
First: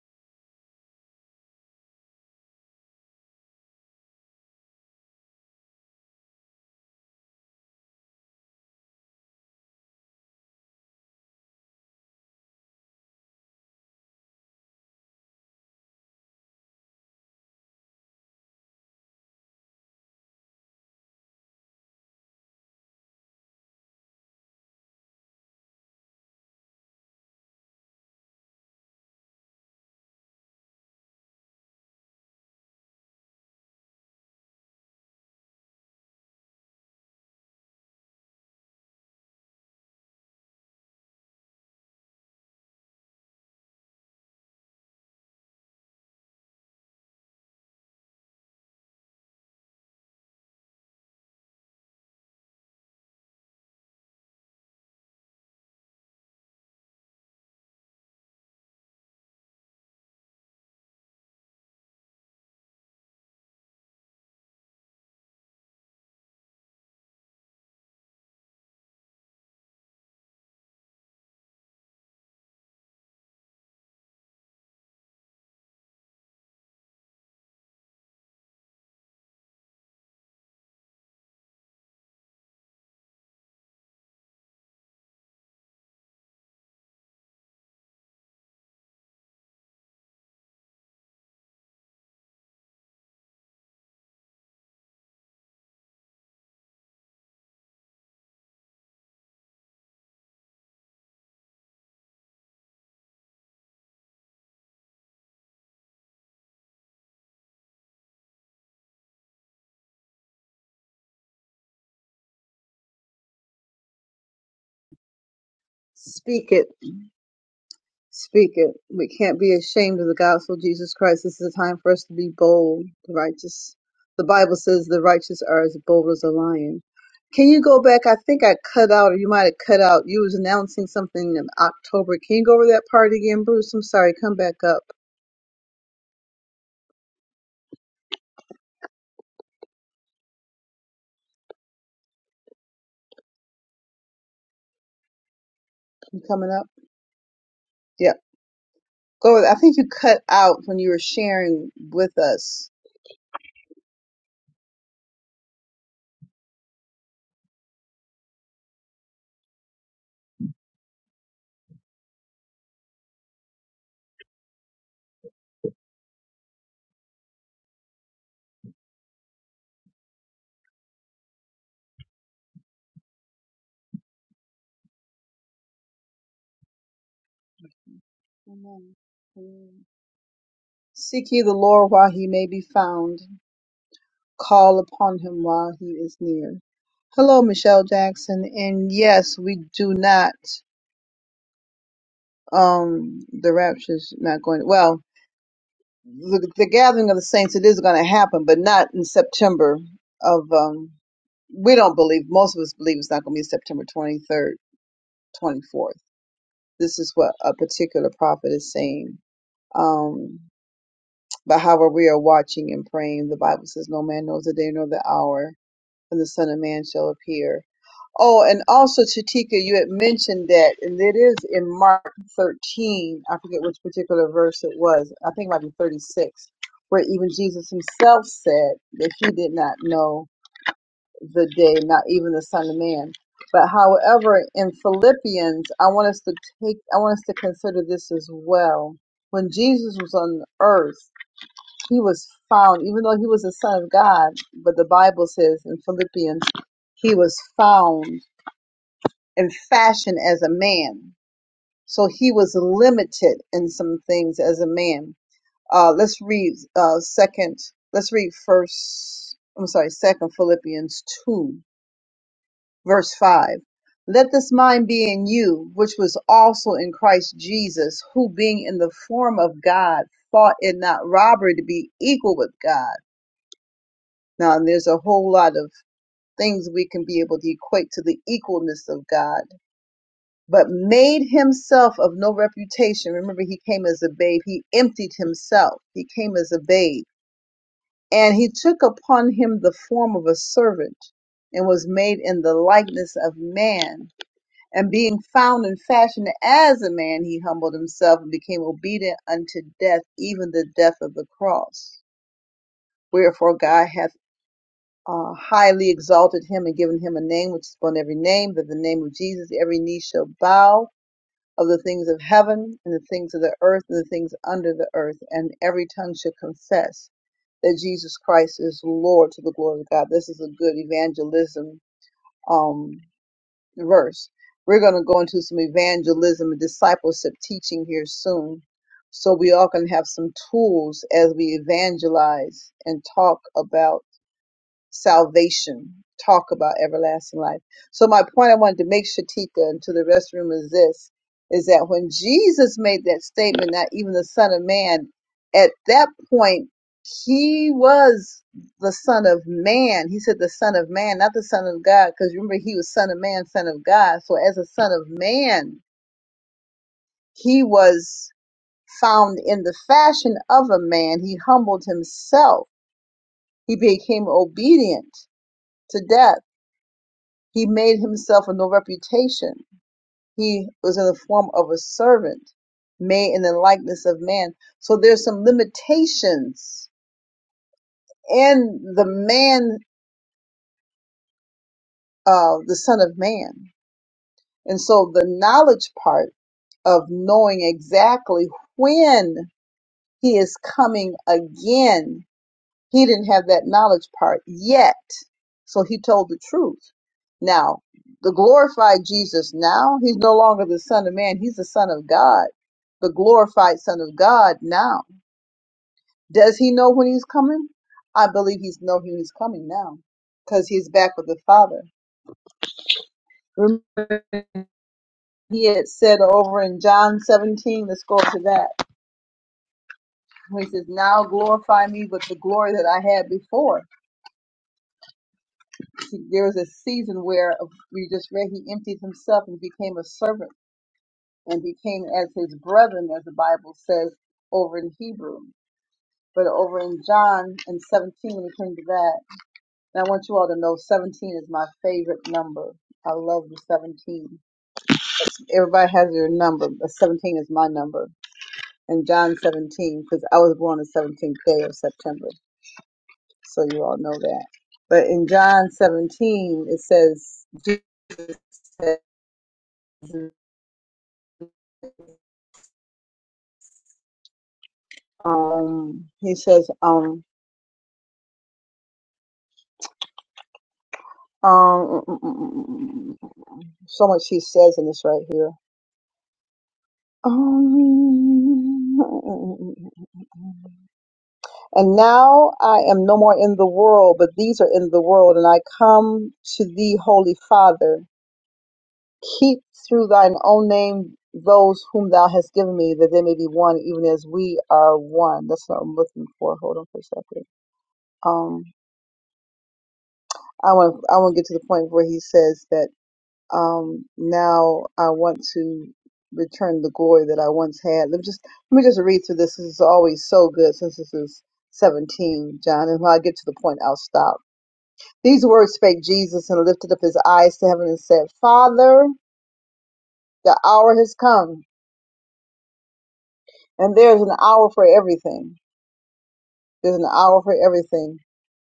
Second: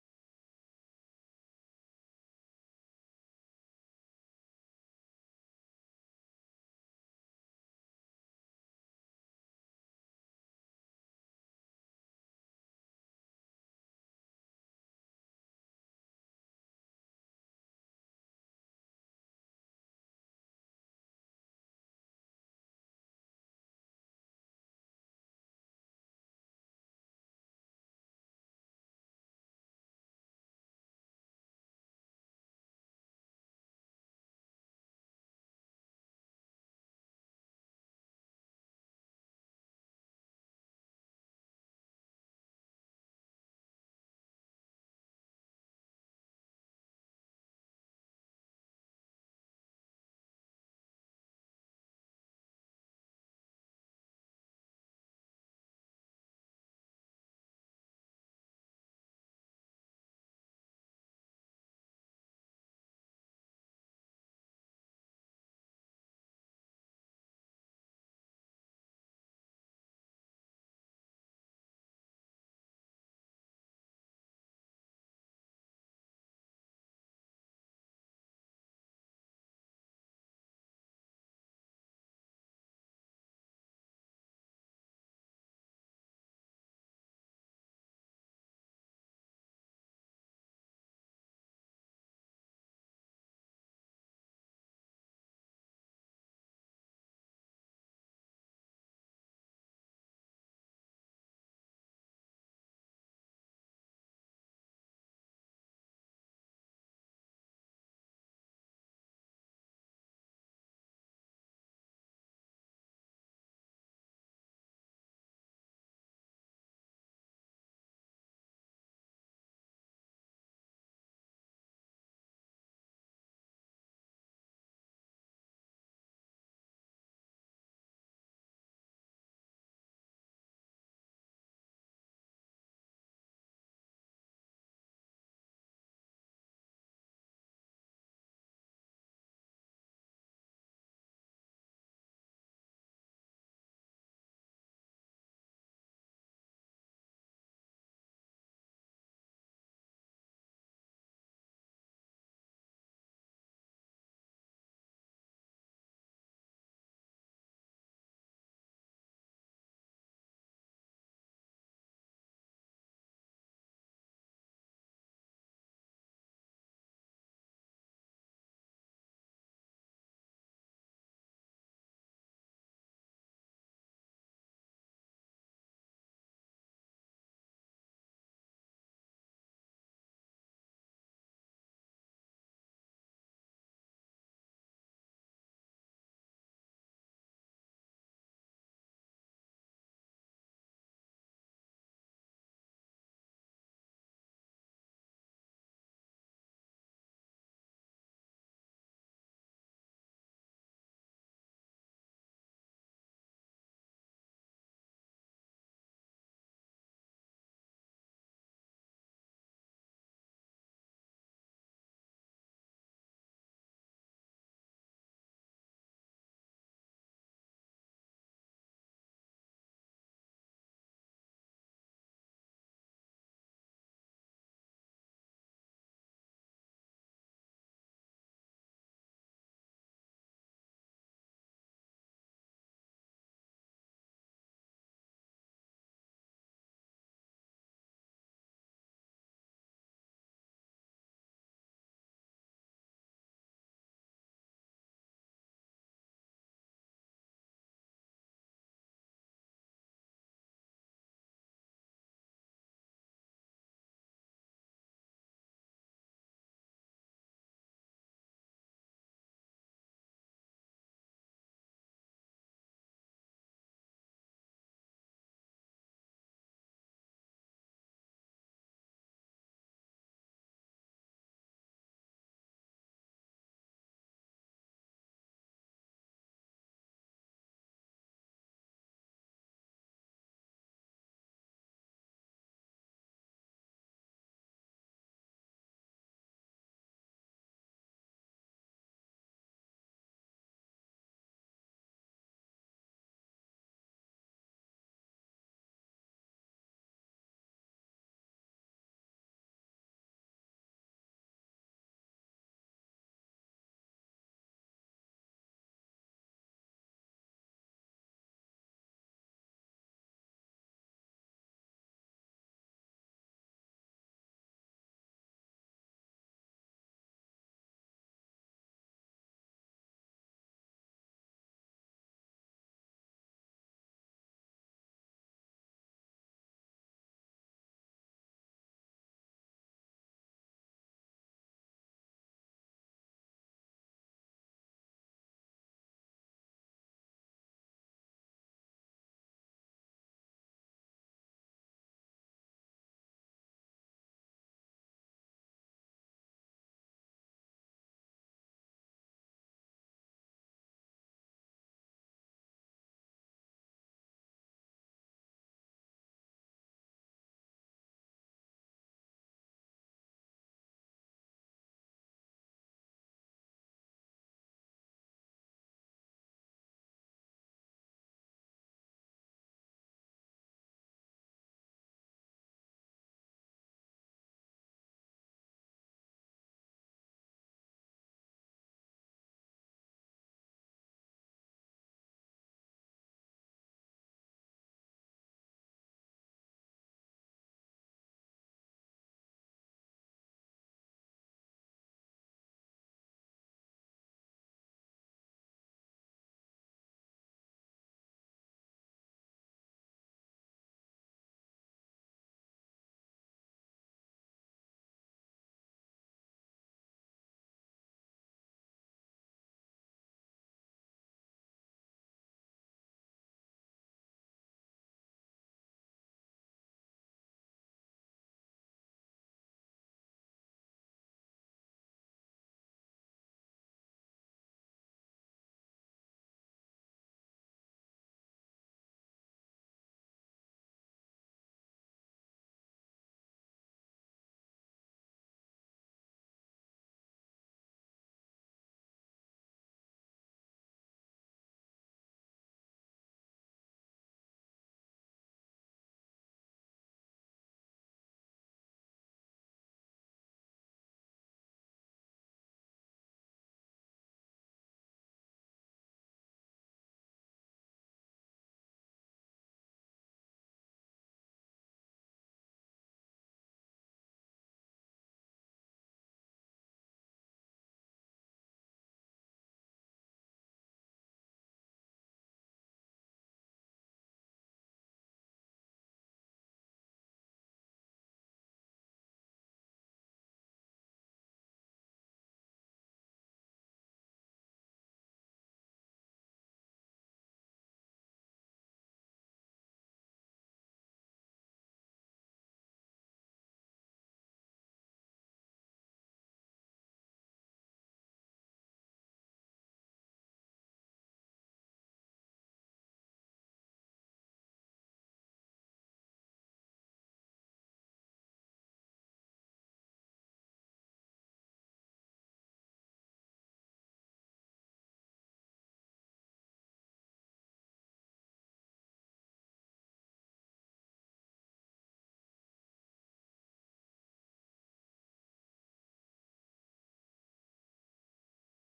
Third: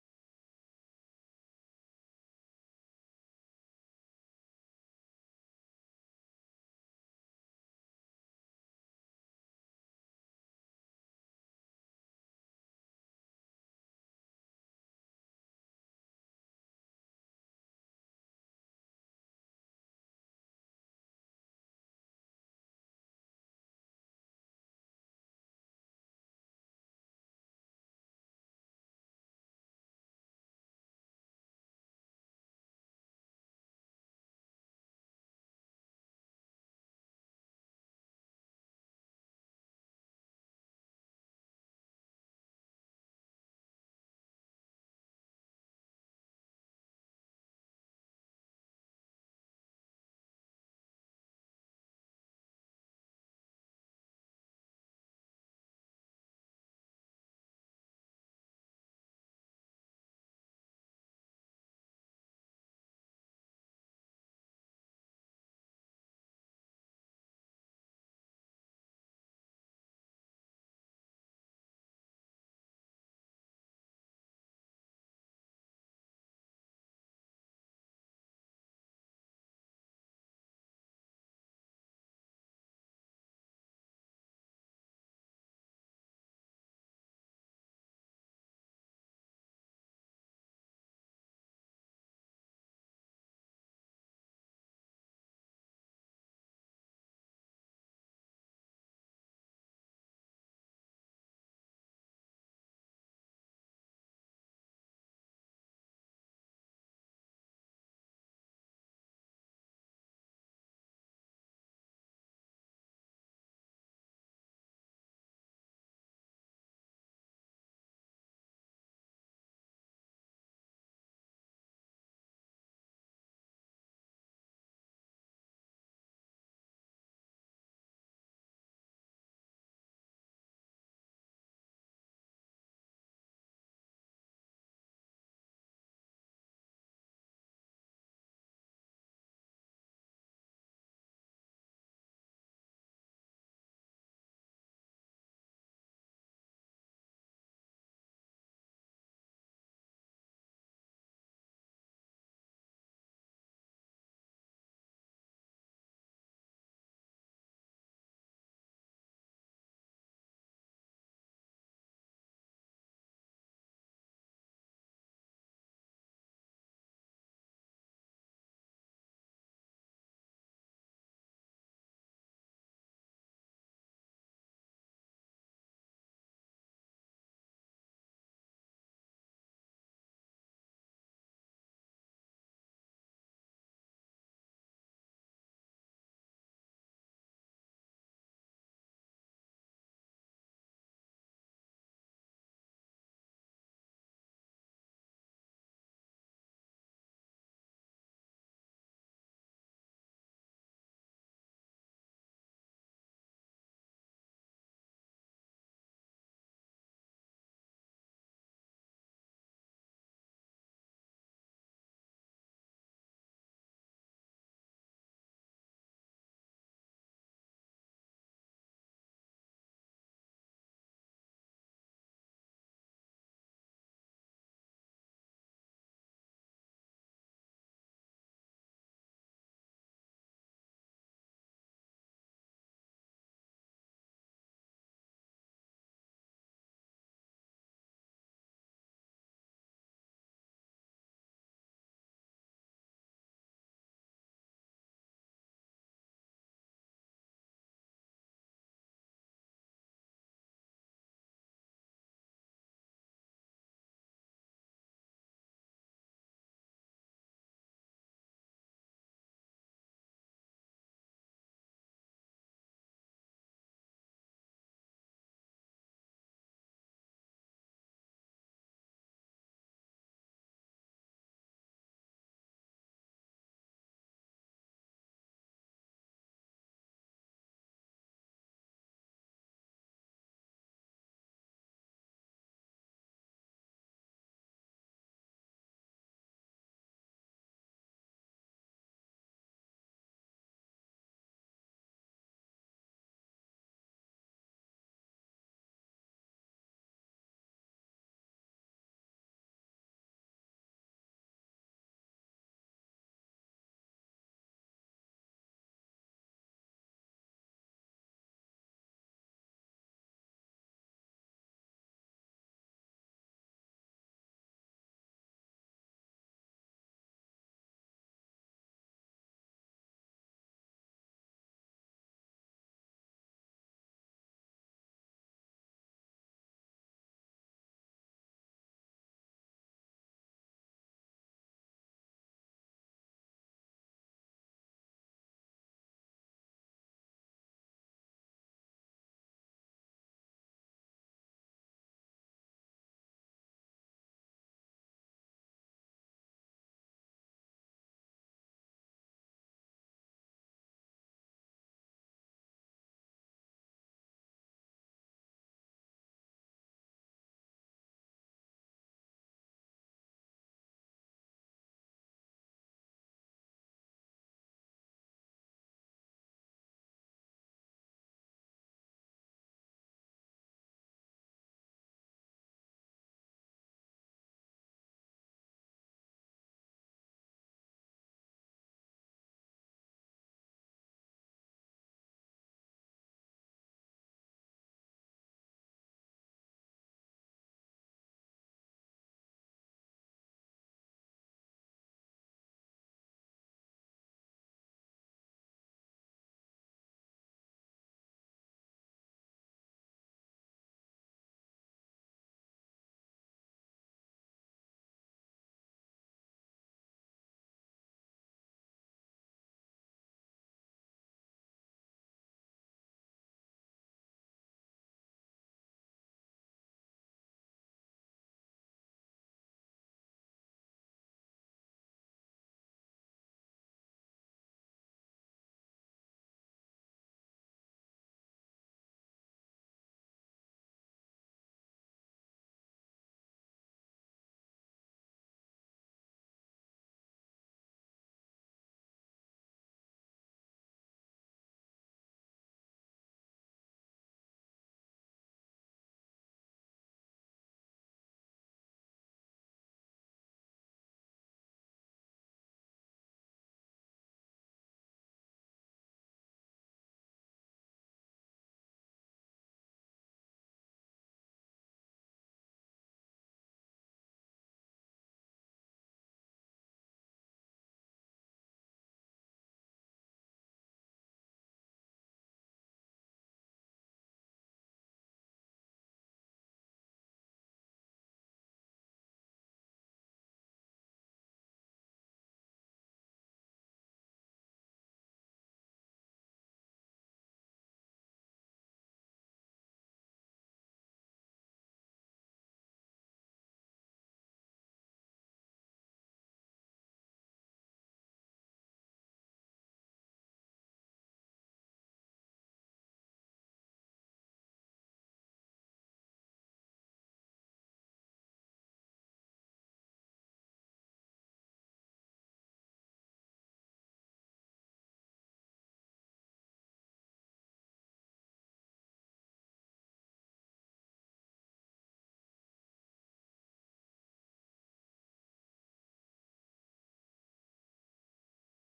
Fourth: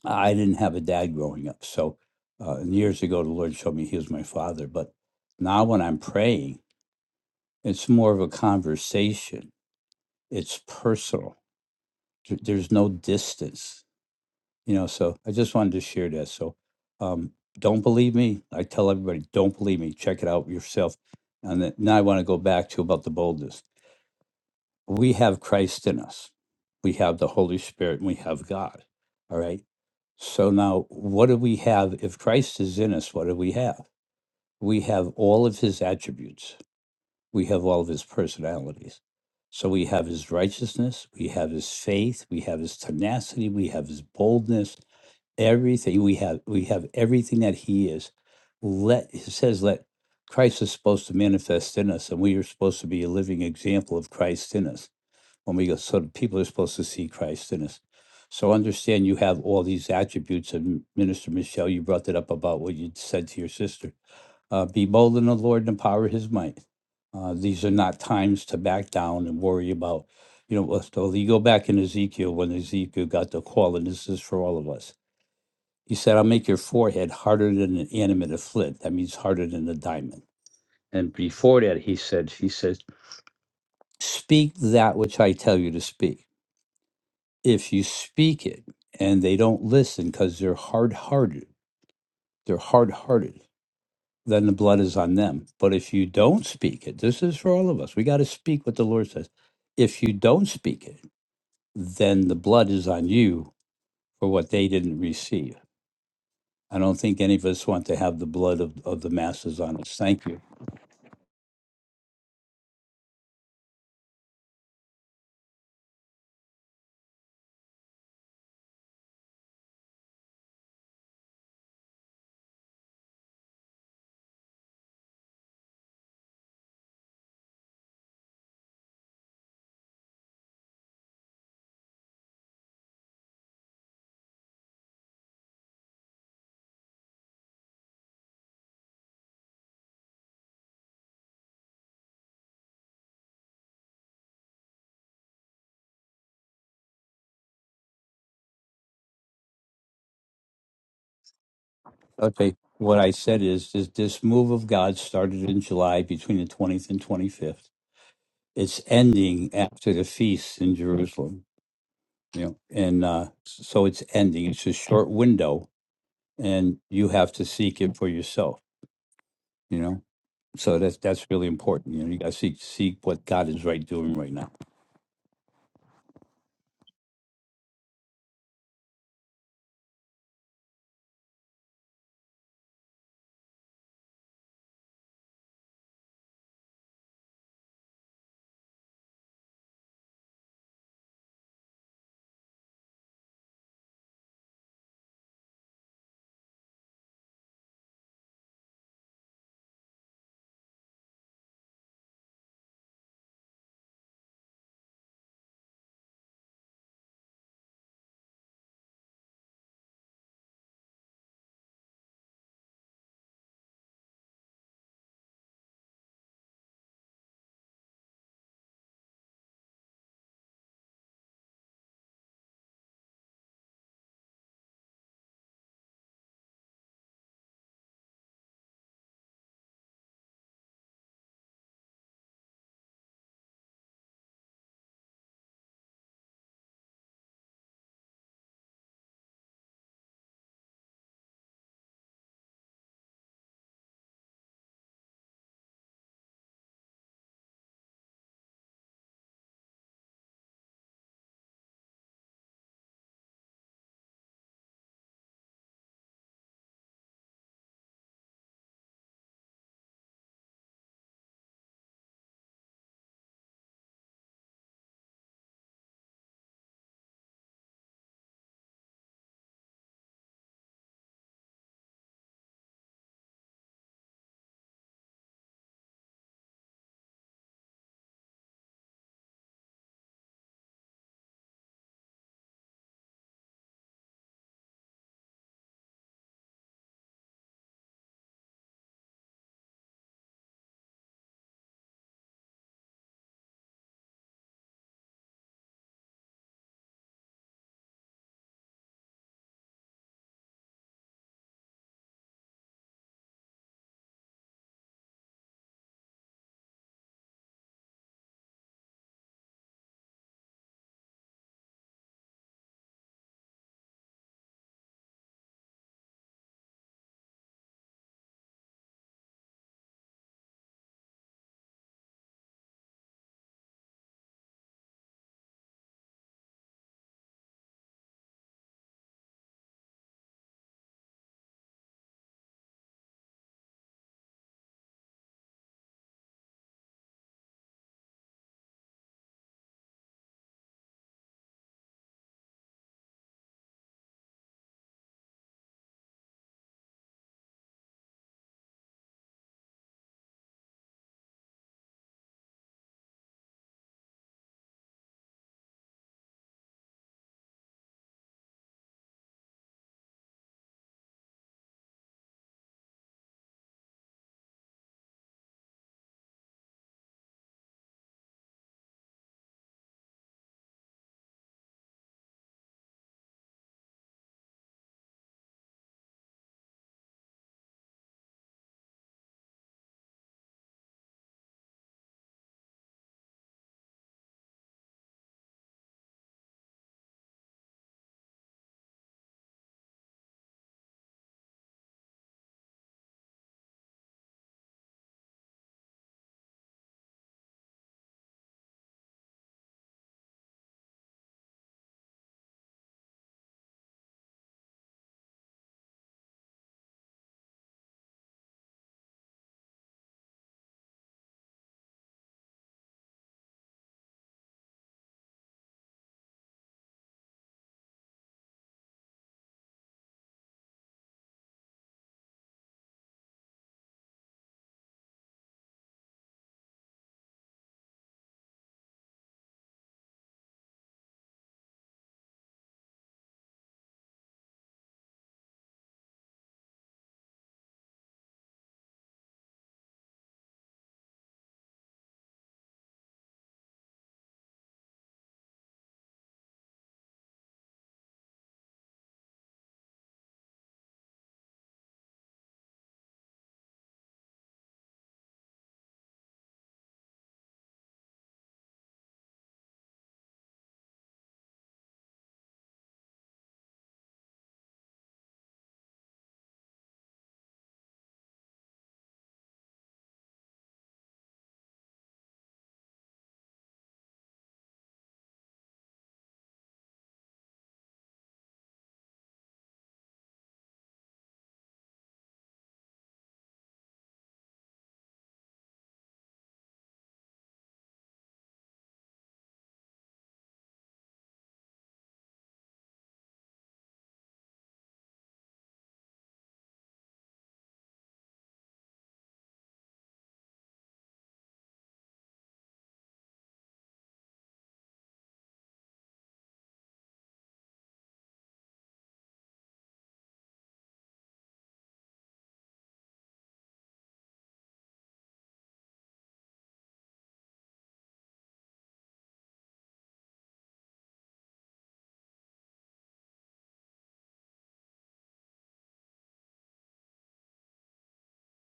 Speaker 2: I didn't have a dad growing up. So uh, and years ago, the Lord showed me he was my father. But now when I'm praying, it's more of a conversation, it's personal. Th- There's no distance, you know. So I just wanted to share that. So um, don't believe me. I tell everybody, don't believe me. Check it out yourself. And then, now I want to go back to about the boldness. we have Christ in us. We have the Holy Spirit and we have God. All right. So now, what do we have? If Christ is in us, what do we have? We have all of his attributes, we have all of his personalities. So we have his righteousness, we have his faith, we have his tenacity, we have his boldness, everything we have, we have everything that he is. Let it says, let Christ is supposed to manifest in us, and we are supposed to be a living example of Christ in us when we go, so the people are supposed to see Christ in us. So understand you have all these attributes. And Minister Michelle, you brought that up about what you said to your sister. Uh, be bold in the Lord and the power of his might. Uh, these are not times to back down and worry about, you know, well, so you go back in Ezekiel when Ezekiel got the call, and this is for all of us. He said, I'll make your forehead harder than an animate of flint. That means harder than a diamond. And before that, he said, he said, speak that which I tell you to speak if you speak it and they don't listen because they're hard hearted, they're hard hearted, then the blood is on them. But if you don't speak it, this is for all of us. We got to speak what the Lord says. If you don't speak it, then the blood is on you for what they didn't receive. I don't think any of us want to have the blood of, of the masses on us. Thank you.
Speaker 1: Speak it. Speak it. We can't be ashamed of the gospel of Jesus Christ. This is a time for us to be bold, the righteous. The Bible says the righteous are as bold as a lion. Can you go back? I think I cut out, or you might have cut out. You was announcing something in October. Can you go over that part again, Bruce? I'm sorry. Come back up. You coming up? Yeah. Go with, I think you cut out when you were sharing with
Speaker 2: Okay.
Speaker 1: us.
Speaker 2: What I said is, is this move of God started in July between the 20th and 25th. It's ending after the feast in Jerusalem you know, and uh, so it's ending. It's a short window, and you have to seek it for yourself. You know, so that's that's really important. You know, you got to seek seek what God is right doing right now.
Speaker 1: Amen. Amen. Seek ye the Lord while he may be found. Call upon him while he is near. Hello, Michelle Jackson. And yes, we do not, um, the rapture's not going, well, the, the gathering of the saints, it is going to happen, but not in September of, um, we don't believe, most of us believe it's not going to be September 23rd, 24th. This is what a particular prophet is saying. Um, but however, we are watching and praying. The Bible says, no man knows the day nor the hour when the Son of Man shall appear. Oh, and also, Chatika, you had mentioned that, and it is in Mark 13. I forget which particular verse it was. I think it might be 36, where even Jesus himself said that he did not know the day, not even the Son of Man. But however, in Philippians, I want us to take, I want us to consider this as well. When Jesus was on earth, he was found, even though he was the son of God, but the Bible says in Philippians, he was found and fashioned as a man. So he was limited in some things as a man. Uh, let's read uh, second. Let's read first. I'm sorry, second Philippians two, verse five. Let this mind be in you, which was also in Christ Jesus, who being in the form of God, thought it not robbery to be equal with God Now, there's a whole lot of things we can be able to equate to the equalness of God, but made himself of no reputation. Remember, he came as a babe. He emptied himself. He came as a babe. And he took upon him the form of a servant and was made in the likeness of man. And being found and fashioned as a man, he humbled himself and became obedient unto death, even the death of the cross. Wherefore God hath uh, highly exalted him and given him a name which is upon every name, that the name of Jesus every knee shall bow of the things of heaven and the things of the earth and the things under the earth, and every tongue shall confess that Jesus Christ is Lord to the glory of God. This is a good evangelism um, verse. We're going to go into some evangelism and discipleship teaching here soon. So we all can have some tools as we evangelize and talk about salvation, talk about everlasting life. So my point I wanted to make Shatika and to the rest of the room is this is that when Jesus made that statement, not even the Son of Man, at that point he was the Son of Man. He said the Son of Man, not the Son of God, because remember he was Son of Man, Son of God. So as a Son of Man, he was found in the fashion of a man. He humbled himself. He became obedient to death He made himself of no reputation. He was in the form of a servant, made in the likeness of man. So there's some limitations in the man, uh, the Son of Man. And so the knowledge part of knowing exactly when he is coming again He didn't have that knowledge part yet. So he told the truth. Now, the glorified Jesus now, he's no longer the Son of Man, he's the Son of God, the glorified Son of God now. Does he know when he's coming? I believe he's know when he's coming now because he's back with the Father. Remember, he had said over in John 17, let's go to that, he says, Now glorify me with the glory that I had before. He, there was a season where we just read he emptied himself and became a servant and became as his brethren, as the Bible says over in Hebrew. But over in John and 17, when it came to that, and I want you all to know 17 is my favorite number. I love the 17. Everybody has their number, but 17 is my number. And John 17, because I was born the 17th day of September. So you all know that. But in John 17, it says, Jesus Um, he says, um, um, mm, mm, mm, mm, mm, mm, mm, mm, mm, mm, mm. so much he says in this right here. Um, (laughs) and now I am no more in the world, but these are in the world, and I come to thee, Holy Father. Keep through thine own name those whom thou hast given me, that they may be one, even as we are one. That's what I'm looking for. Hold on for a second. Um, I want I want to get to the point where he says that. um, now I want to return the glory that I once had. Let me just let me just read through this. This is always so good since this is 17, John. And when I get to the point, I'll stop. These words spake Jesus and lifted up his eyes to heaven and said, Father, the hour has come, and there is an hour for everything. There's an hour for everything.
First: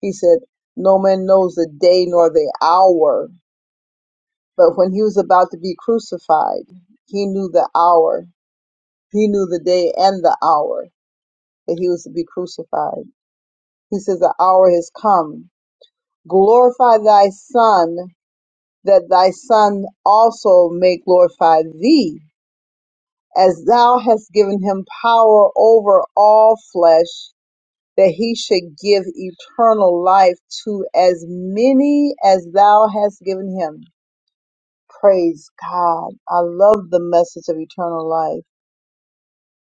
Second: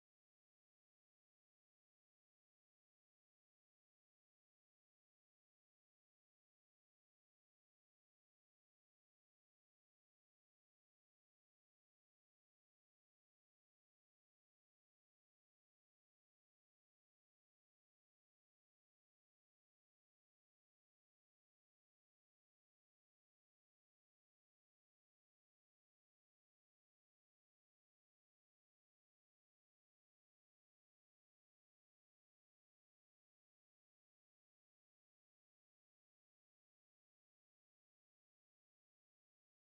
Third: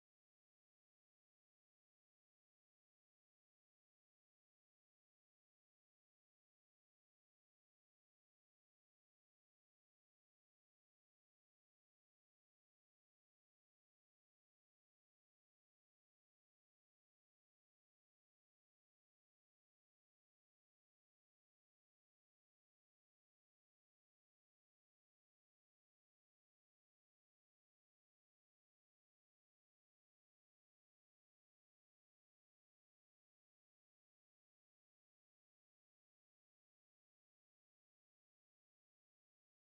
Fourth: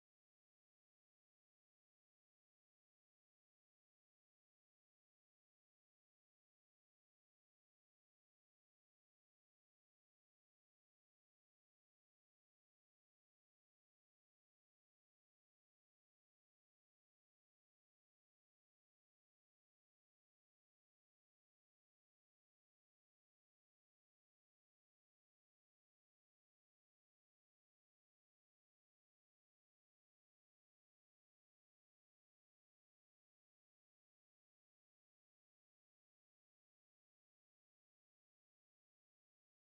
Speaker 1: He said, No man knows the day nor the hour. But when he was about to be crucified, he knew the hour He knew the day and the hour that he was to be crucified. He says, The hour has come. Glorify thy Son, that thy Son also may glorify thee, as thou hast given him power over all flesh, that he should give eternal life to as many as thou hast given him. Praise God. I love the message of eternal life.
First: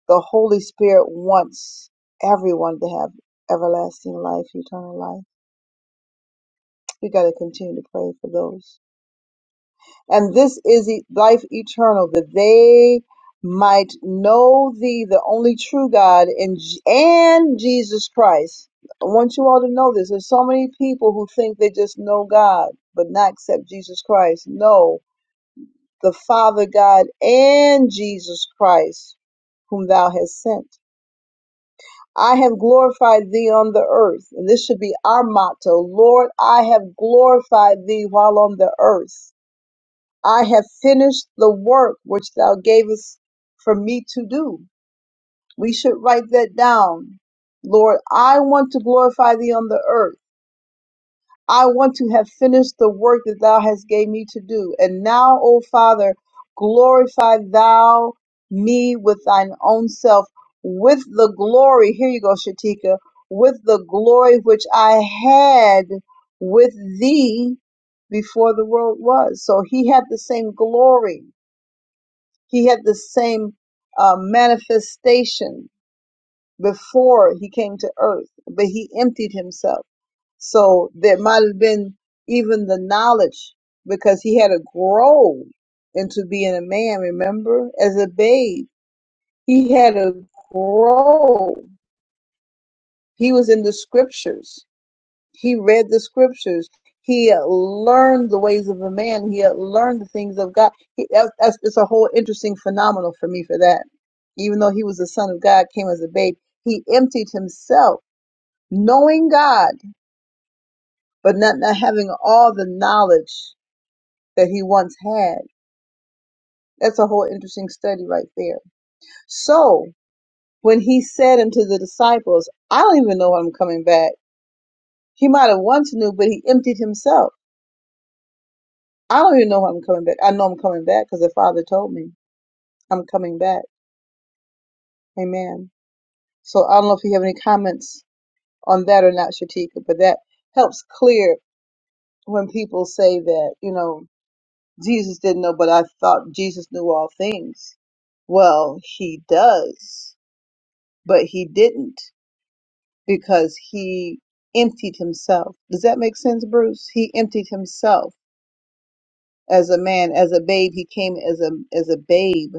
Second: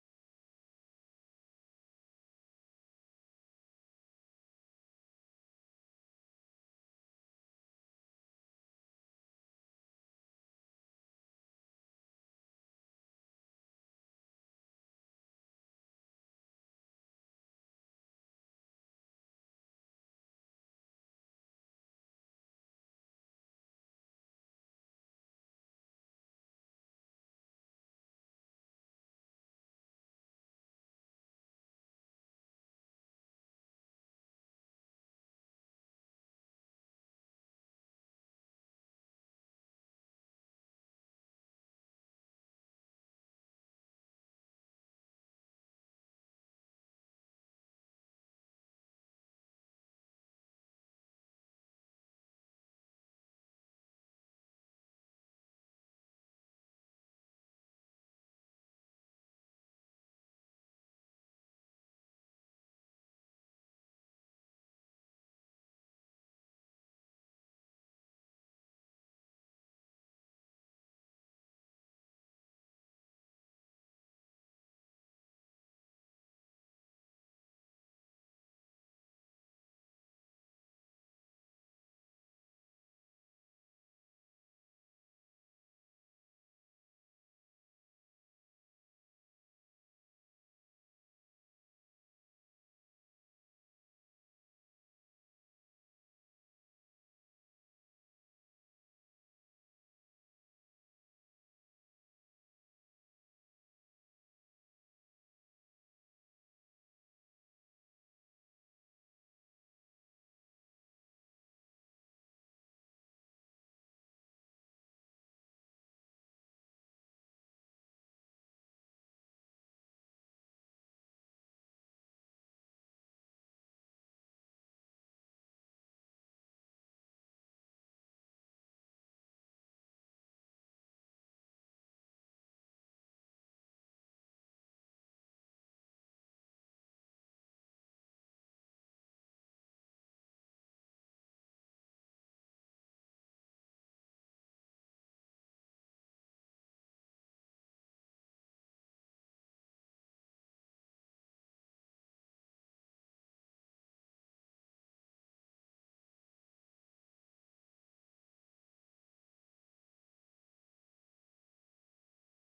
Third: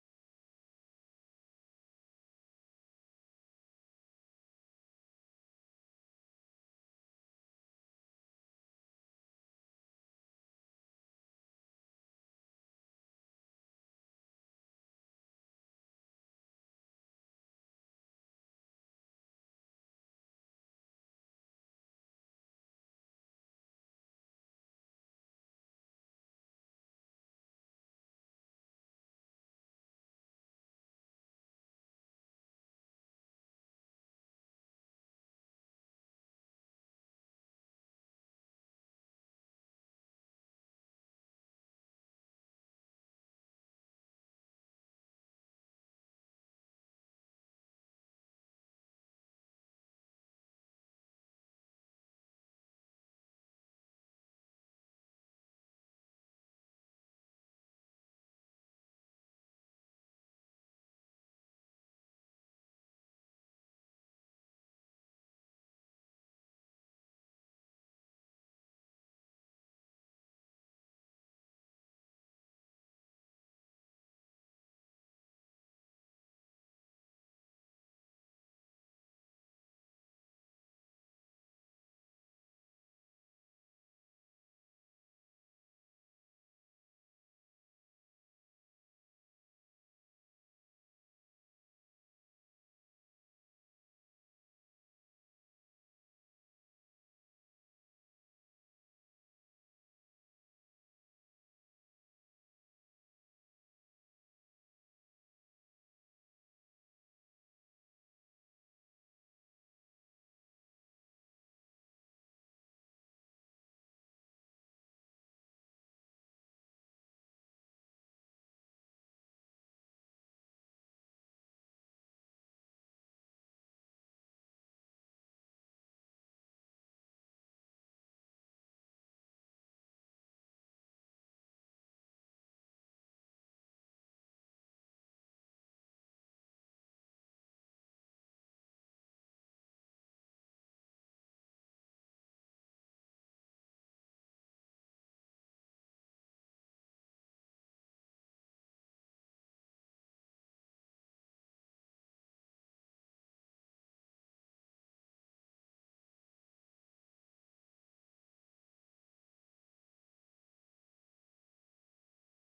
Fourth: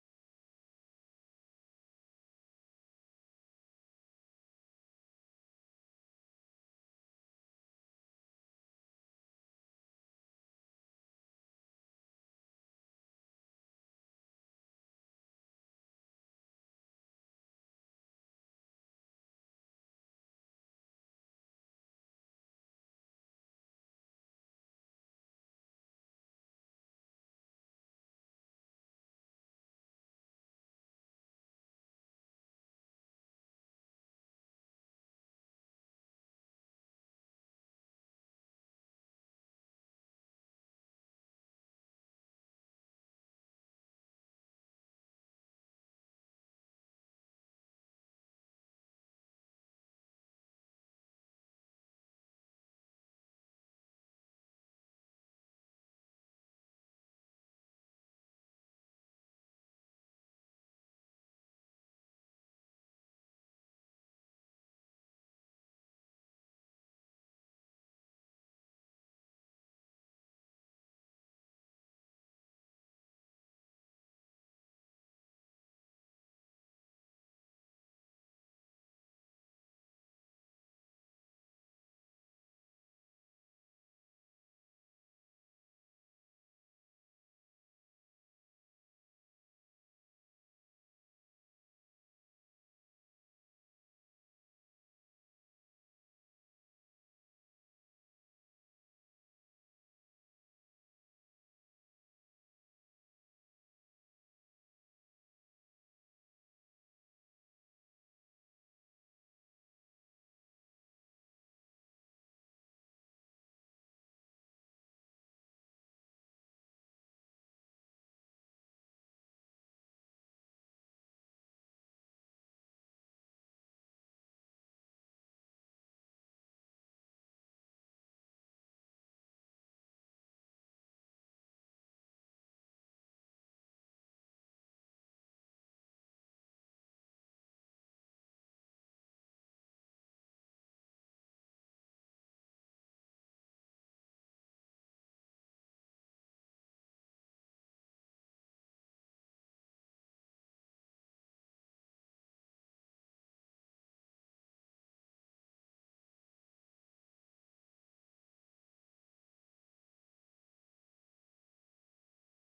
Speaker 1: The Holy Spirit wants everyone to have everlasting life, eternal life. We got to continue to pray for those. And this is e- life eternal, that they might know thee, the only true God, and, J- and Jesus Christ. I want you all to know this. There's so many people who think they just know God, but not accept Jesus Christ. No, the Father God and Jesus Christ, whom thou hast sent. I have glorified thee on the earth. And this should be our motto. Lord, I have glorified thee while on the earth. I have finished the work which thou gavest for me to do. We should write that down. Lord, I want to glorify thee on the earth. I want to have finished the work that thou hast gave me to do. And now, O Father, glorify thou me with thine own self, with the glory, here you go, Shatika, with the glory which I had with thee before the world was. So he had the same glory. He had the same uh, manifestation before he came to earth, but he emptied himself so there might have been even the knowledge because he had to grow into being a man, remember? As a babe, he had to grow. He was in the scriptures, he read the scriptures. He had learned the ways of a man. He had learned the things of God. He, that's, that's, it's a whole interesting phenomenon for me for that. Even though he was the son of God, came as a babe, he emptied himself, knowing God, but not, not having all the knowledge that he once had. That's a whole interesting study right there. So when he said unto the disciples, I don't even know when I'm coming back. He might have once knew, but he emptied himself. I don't even know when I'm coming back. I know I'm coming back because the Father told me I'm coming back. Amen. So I don't know if you have any comments on that or not, Shatika, but that helps clear when people say that, you know, Jesus didn't know, but I thought Jesus knew all things. Well, he does, but he didn't. because he emptied himself. Does that make sense, Bruce? He emptied himself as a man, as a babe. He came as a as a babe,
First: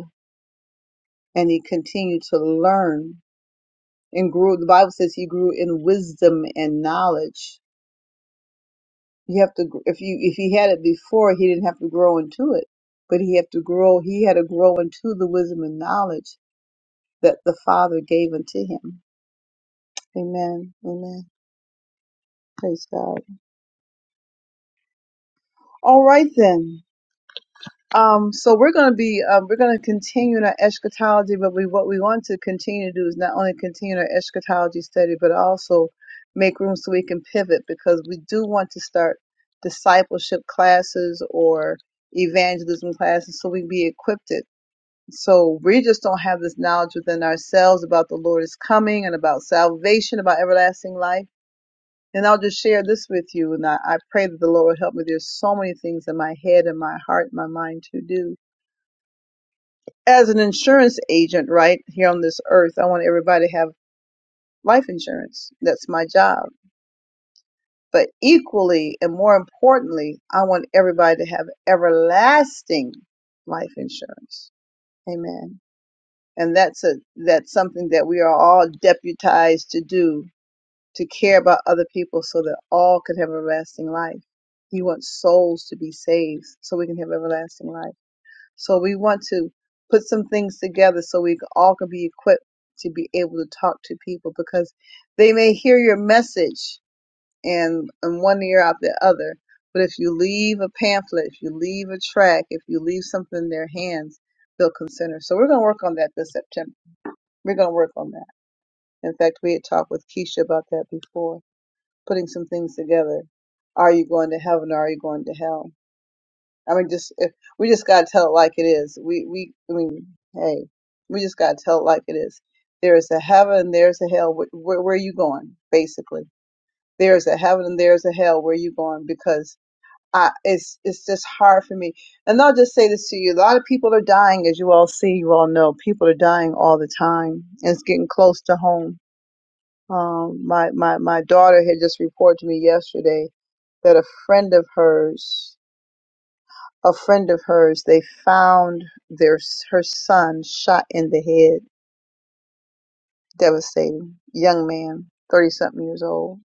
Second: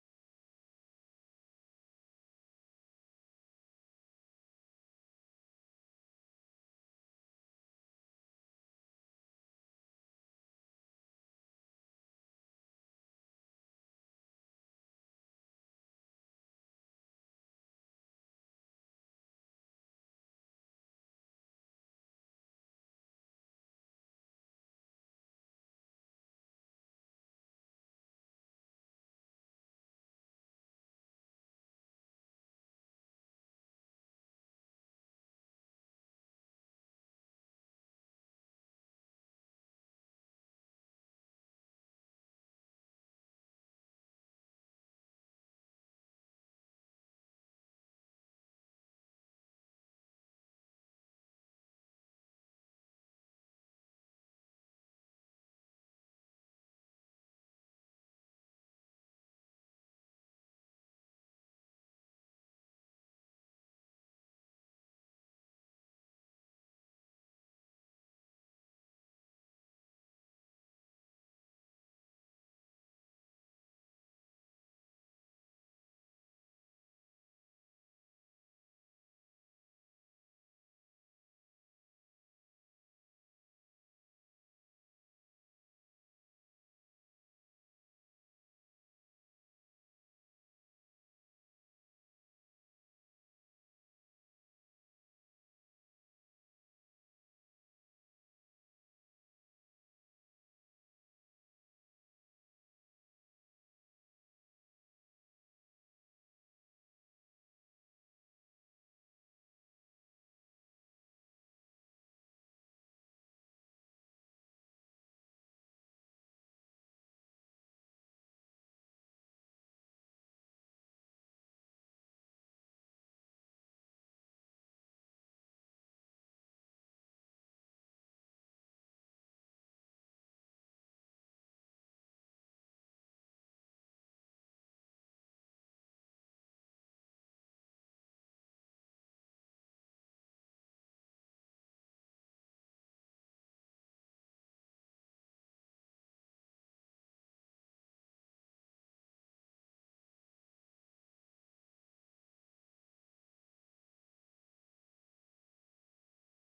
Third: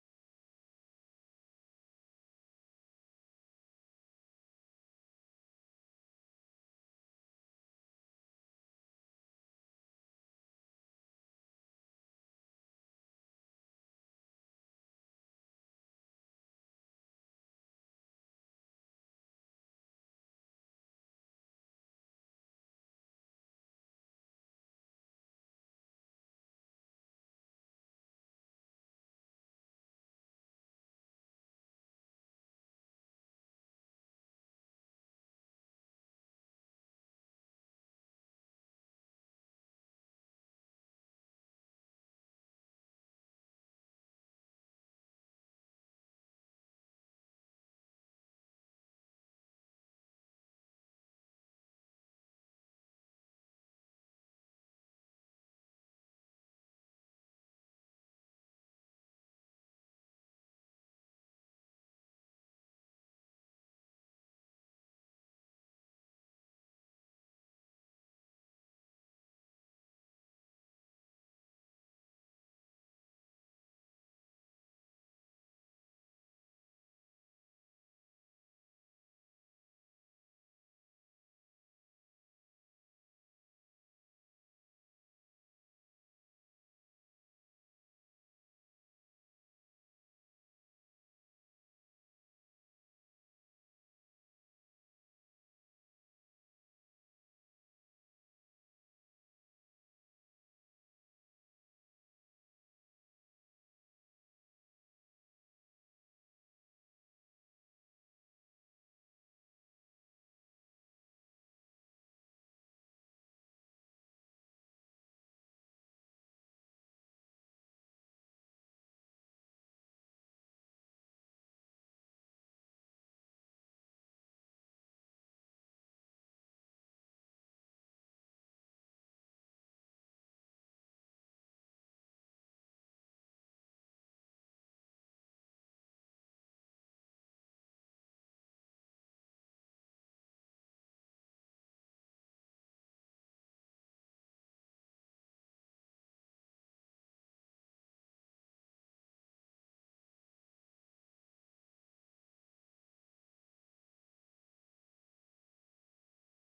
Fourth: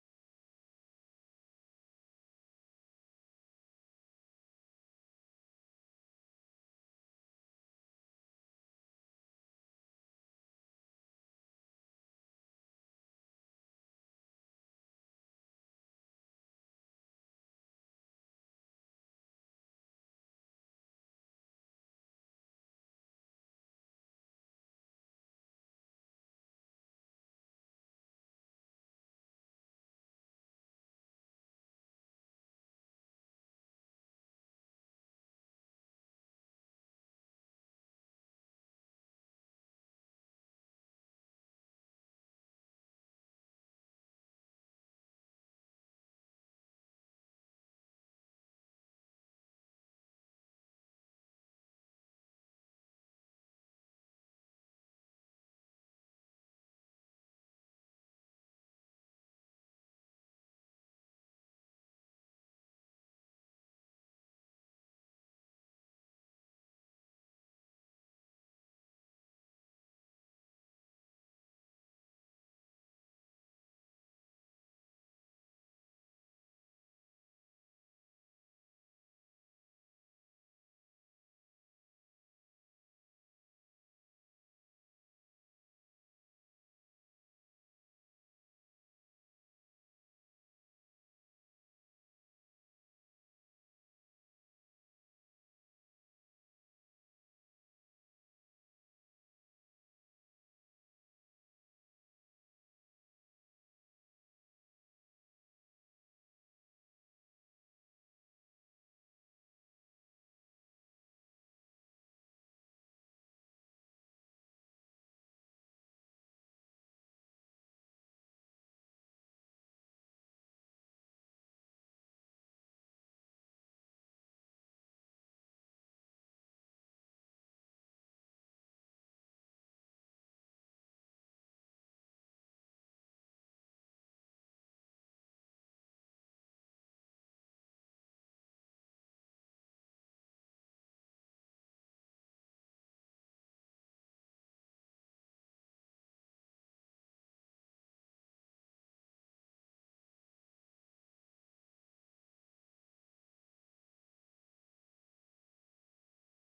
Speaker 1: and he continued to learn and grew. The Bible says he grew in wisdom and knowledge. You have to gr- if you if he had it before, he didn't have to grow into it, but he had to grow. He had to grow into the wisdom and knowledge that the Father gave unto him. Amen. Amen. Praise God. All right then. Um, so we're going to be, um, we're going to continue in our eschatology, but we, what we want to continue to do is not only continue our eschatology study, but also make room so we can pivot because we do want to start discipleship classes or evangelism classes so we can be equipped. It. So we just don't have this knowledge within ourselves about the Lord is coming and about salvation, about everlasting life. And I'll just share this with you. And I, I pray that the Lord will help me. There's so many things in my head and my heart and my mind to do as an insurance agent, right here on this earth, I want everybody to have life insurance. That's my job. But equally and more importantly, I want everybody to have everlasting life insurance. Amen. And that's a that's something that we are all deputized to do to care about other people so that all can have everlasting life. He wants souls to be saved so we can have everlasting life. So we want to put some things together so we all can be equipped to be able to talk to people because they may hear your message and in one ear out the other. But if you leave a pamphlet, if you leave a track, if you leave something in their hands, they'll consider. So we're going to work on that this September. We're going to work on that. In fact, we had talked with Keisha about that before, putting some things together. Are you going to heaven or are you going to hell? I mean, just if we just gotta tell it like it is. We we I mean, hey, we just gotta tell it like it is. There is a heaven, there's a hell. Wh- Where, where are you going? Basically, there is a heaven and there's a hell. Where are you going? Because I it's it's just hard for me. And I'll just say this to you: a lot of people are dying, as you all see, you all know. People are dying all the time, and it's getting close to home. Um, my my my daughter had just reported to me yesterday that a friend of hers a friend of hers, they found their her son shot in the head. Devastating. Young man, thirty something years old.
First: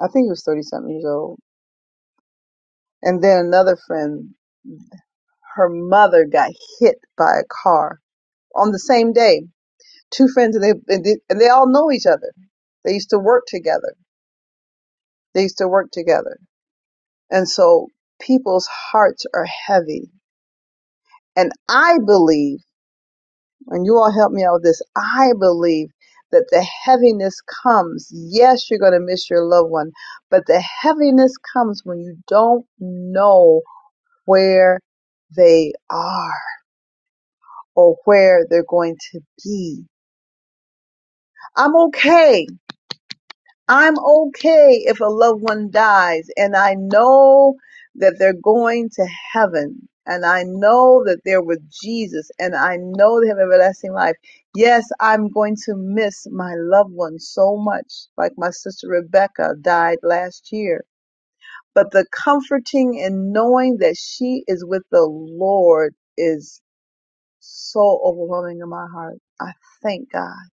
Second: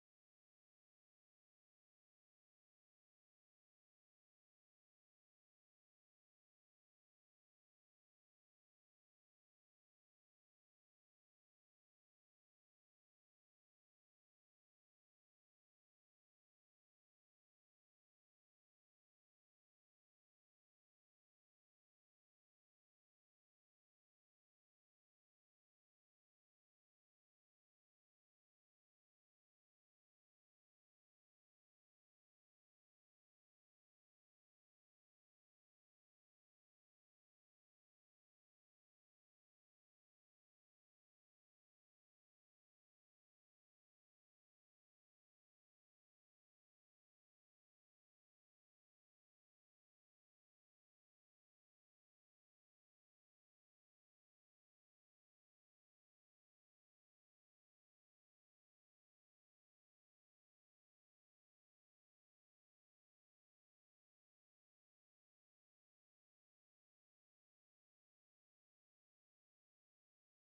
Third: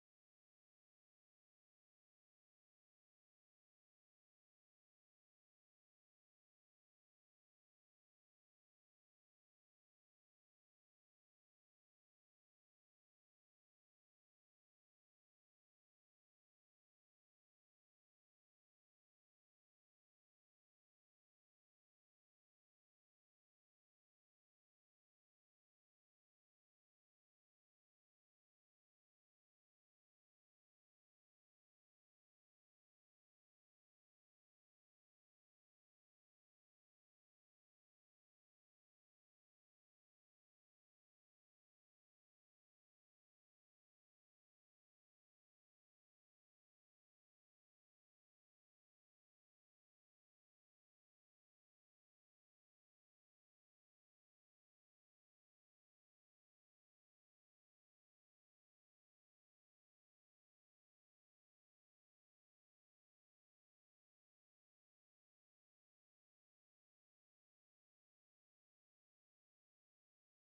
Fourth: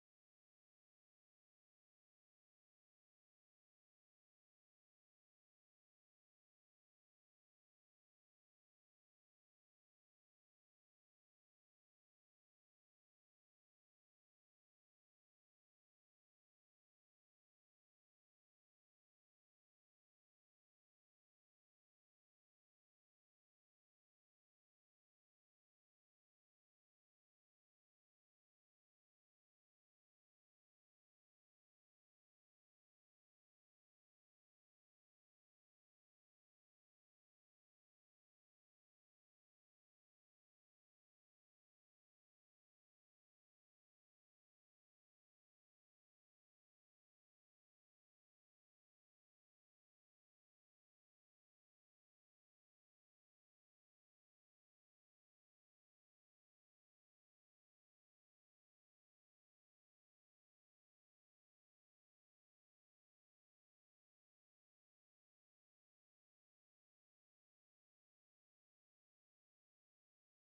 Speaker 1: I think he was thirty something years old. And then another friend, her mother got hit by a car on the same day. Two friends, and they and they, and they all know each other. They used to work together. They used to work together. And so people's hearts are heavy. And I believe and you all help me out with this. I believe that the heaviness comes. Yes, you're going to miss your loved one, but the heaviness comes when you don't know where they are or where they're going to be. I'm okay. I'm okay if a loved one dies and I know that they're going to heaven and I know that they're with Jesus and I know they have everlasting life. Yes, I'm going to miss my loved one so much, like my sister Rebecca died last year. But the comforting in knowing that she is with the Lord is so overwhelming in my heart. I thank God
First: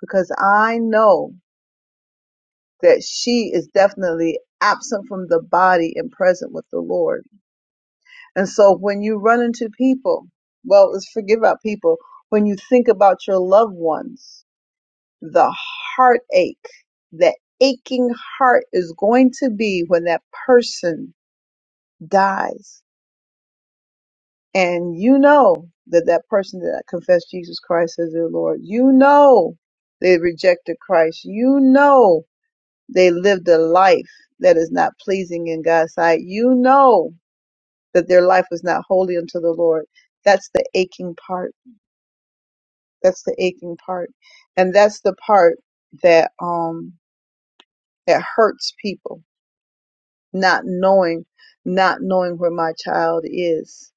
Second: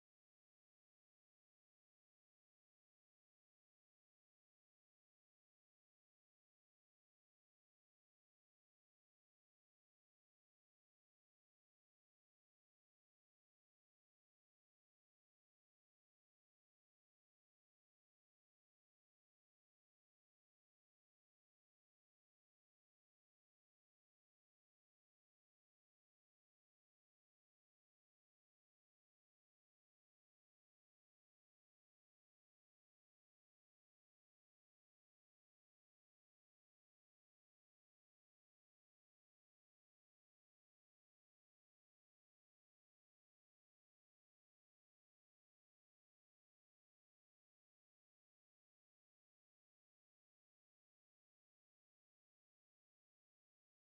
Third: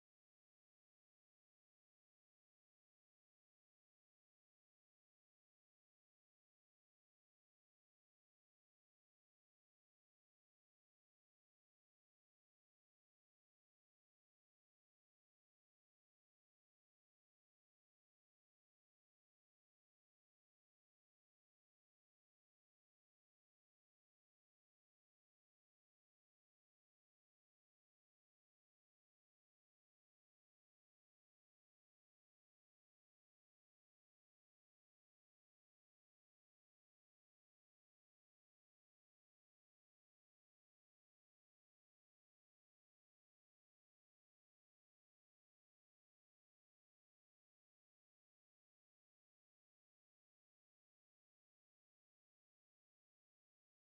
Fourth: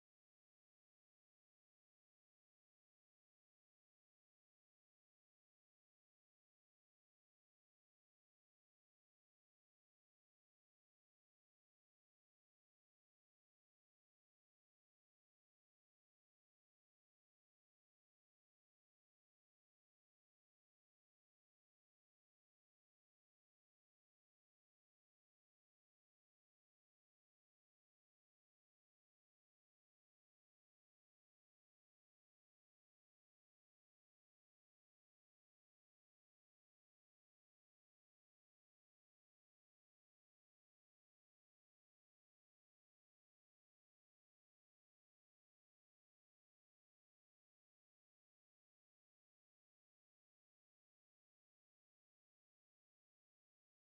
Speaker 1: because I know that she is definitely absent from the body and present with the Lord. And so when you run into people, well, let's forget about people. When you think about your loved ones, the heartache, that aching heart is going to be when that person dies. And you know that that person that confessed Jesus Christ as their Lord, you know they rejected Christ. You know They lived a life that is not pleasing in God's sight. You know that their life was not holy unto the Lord. That's the aching part. That's the aching part. And that's the part that, um, that hurts people, not knowing, not knowing where my child is.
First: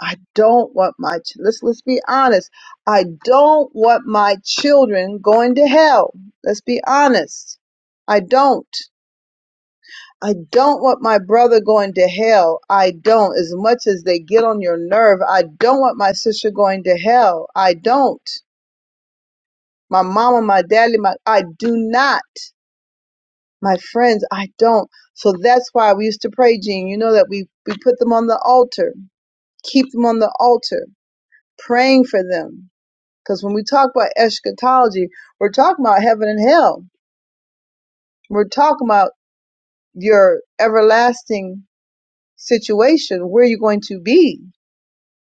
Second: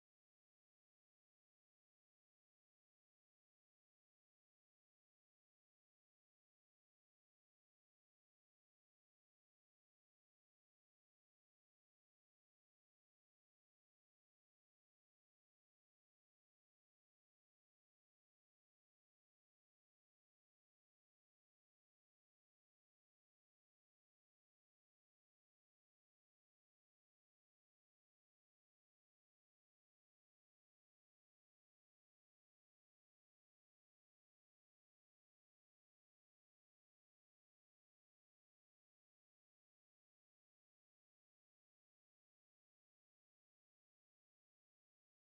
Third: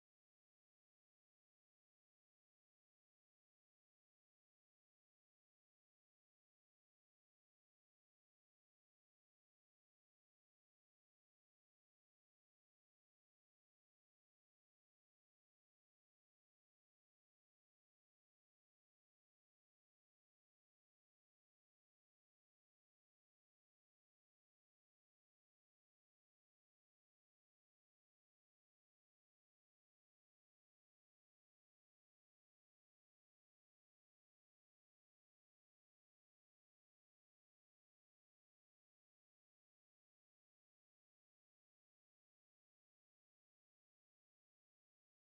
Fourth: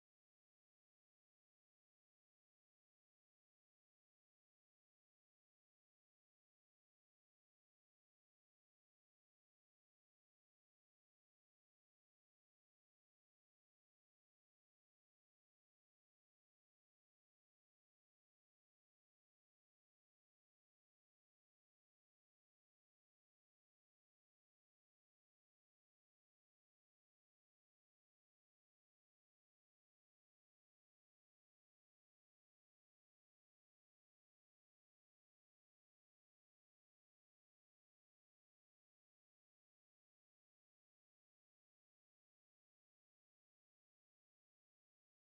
Speaker 1: I don't want my, ch- let's, let's be honest. I don't want my children going to hell. Let's be honest. I don't. I don't want my brother going to hell. I don't. As much as they get on your nerve, I don't want my sister going to hell. I don't. My mama, my daddy, my I do not. My friends, I don't. So that's why we used to pray, Gene. You know that we we put them on the altar, keep them on the altar, praying for them. Because when we talk about eschatology, we're talking about heaven and hell. We're talking about your everlasting situation, where you're going to be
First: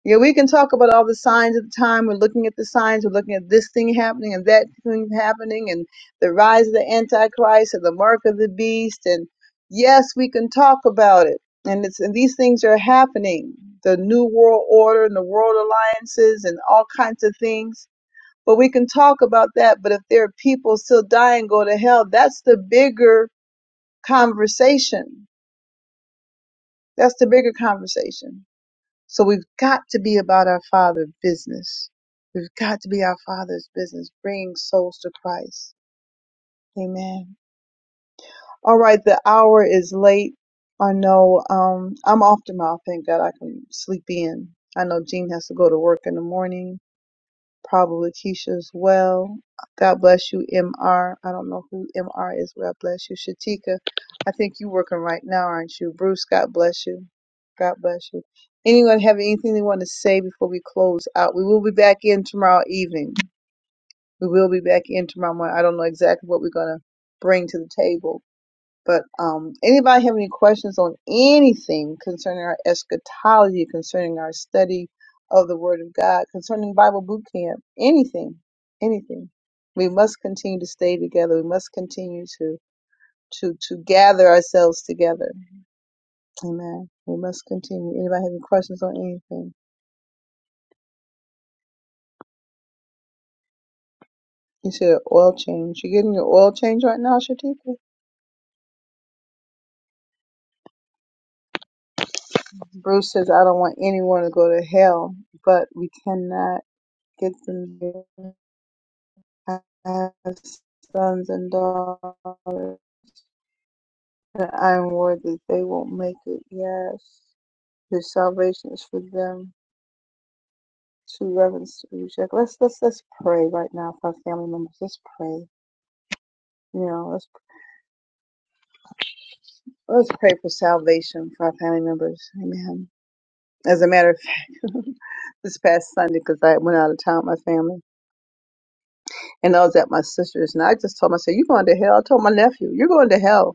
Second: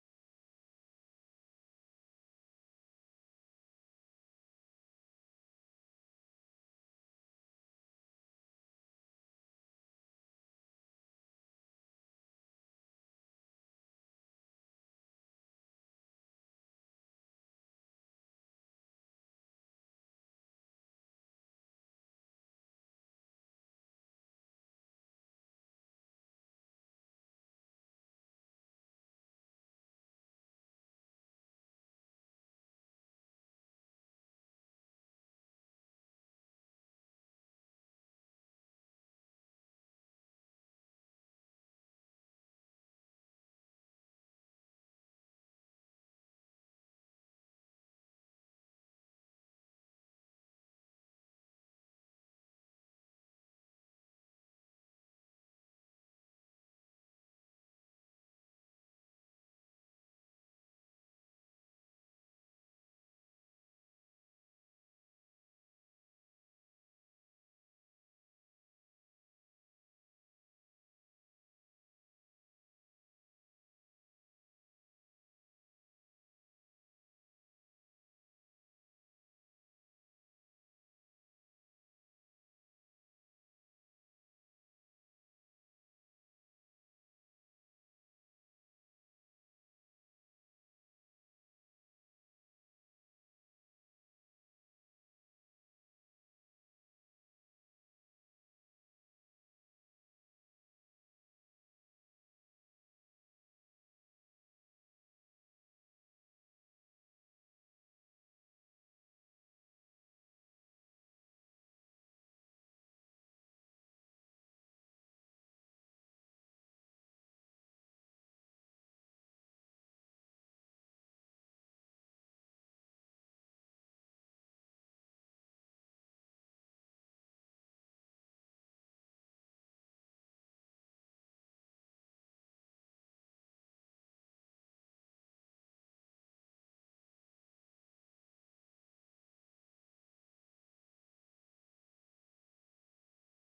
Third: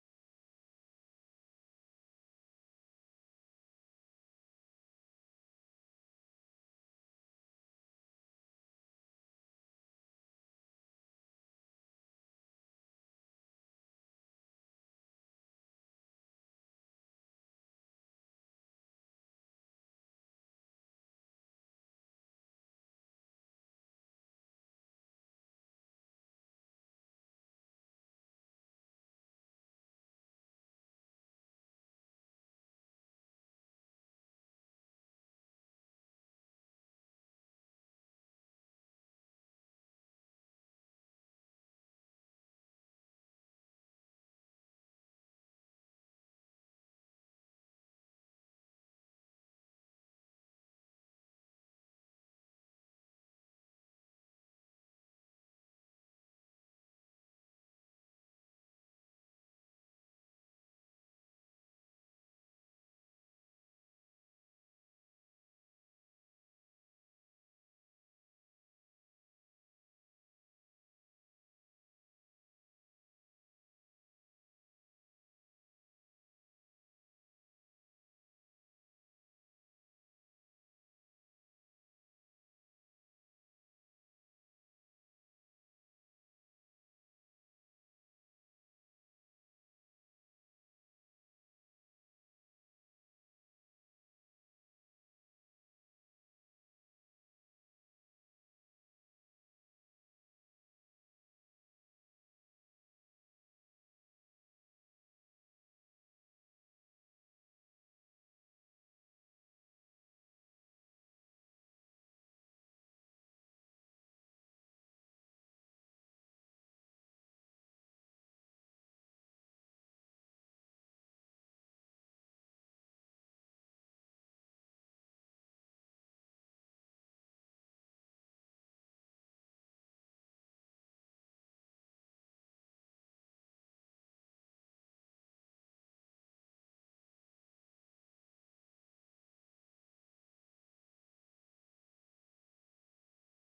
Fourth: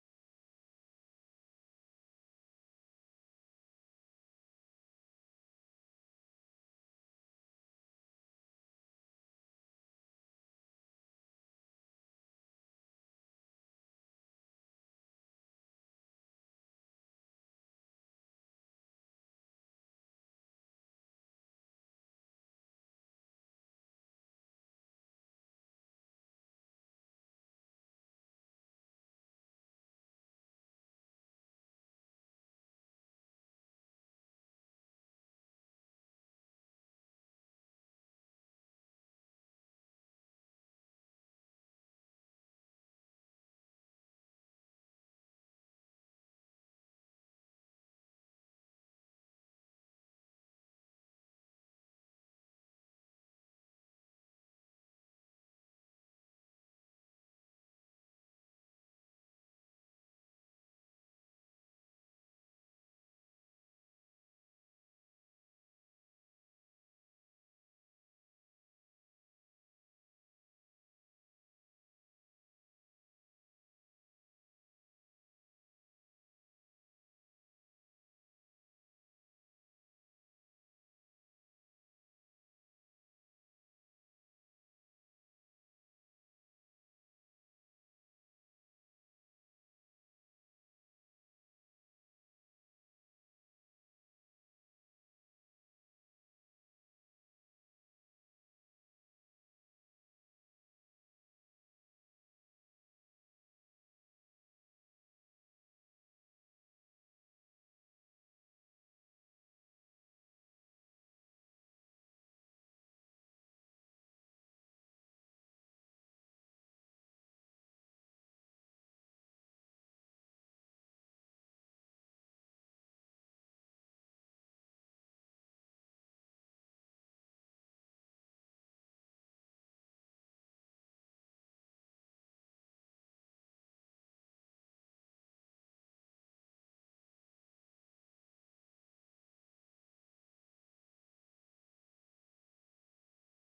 Speaker 1: Yeah, we can talk about all the signs of the time. We're looking at the signs. We're looking at this thing happening and that thing happening and the rise of the Antichrist and the mark of the beast. And yes, we can talk about it. And it's and these things are happening. The New World Order and the world alliances and all kinds of things. But we can talk about that. But if there are people still dying, go to hell, that's the bigger conversation. That's the bigger conversation. So we've got to be about our Father's business. We've got to be our Father's business, bringing souls to Christ. Amen. All right, the hour is late. I know um, I'm off tomorrow. Thank God I can sleep in. I know Jean has to go to work in the morning probably Keisha as well. God bless you, MR. I don't know who MR is. God bless you, Shatika. I think you're working right now, aren't you? Bruce, God bless you. God bless you. Anyone have anything they want to say before we close out? We will be back in tomorrow evening. We will be back in tomorrow morning. I don't know exactly what we're going to bring to the table, but um, anybody have any questions on anything concerning our eschatology, concerning our study of the Word of God, concerning Bible boot camp, anything, anything? We must continue to stay together. We must continue to to to gather ourselves together. Amen. We must continue. Anybody have any questions on anything? You said oil change. You getting your oil change right now, Shatika? Bruce says I don't want anyone to go to hell, but we cannot get them. there. I have sons and daughters that I am worthy. They won't make it. Yes. The salvation is for them to reverence to reject. Let's let's let's pray right now for our family members. Let's pray. You know, let's let's pray for salvation for our family members. Amen. As a matter of fact, (laughs) this past Sunday, because I went out of town with my family, and I was at my sister's, and I just told myself, "You're going to hell." I told my nephew, "You're going to hell."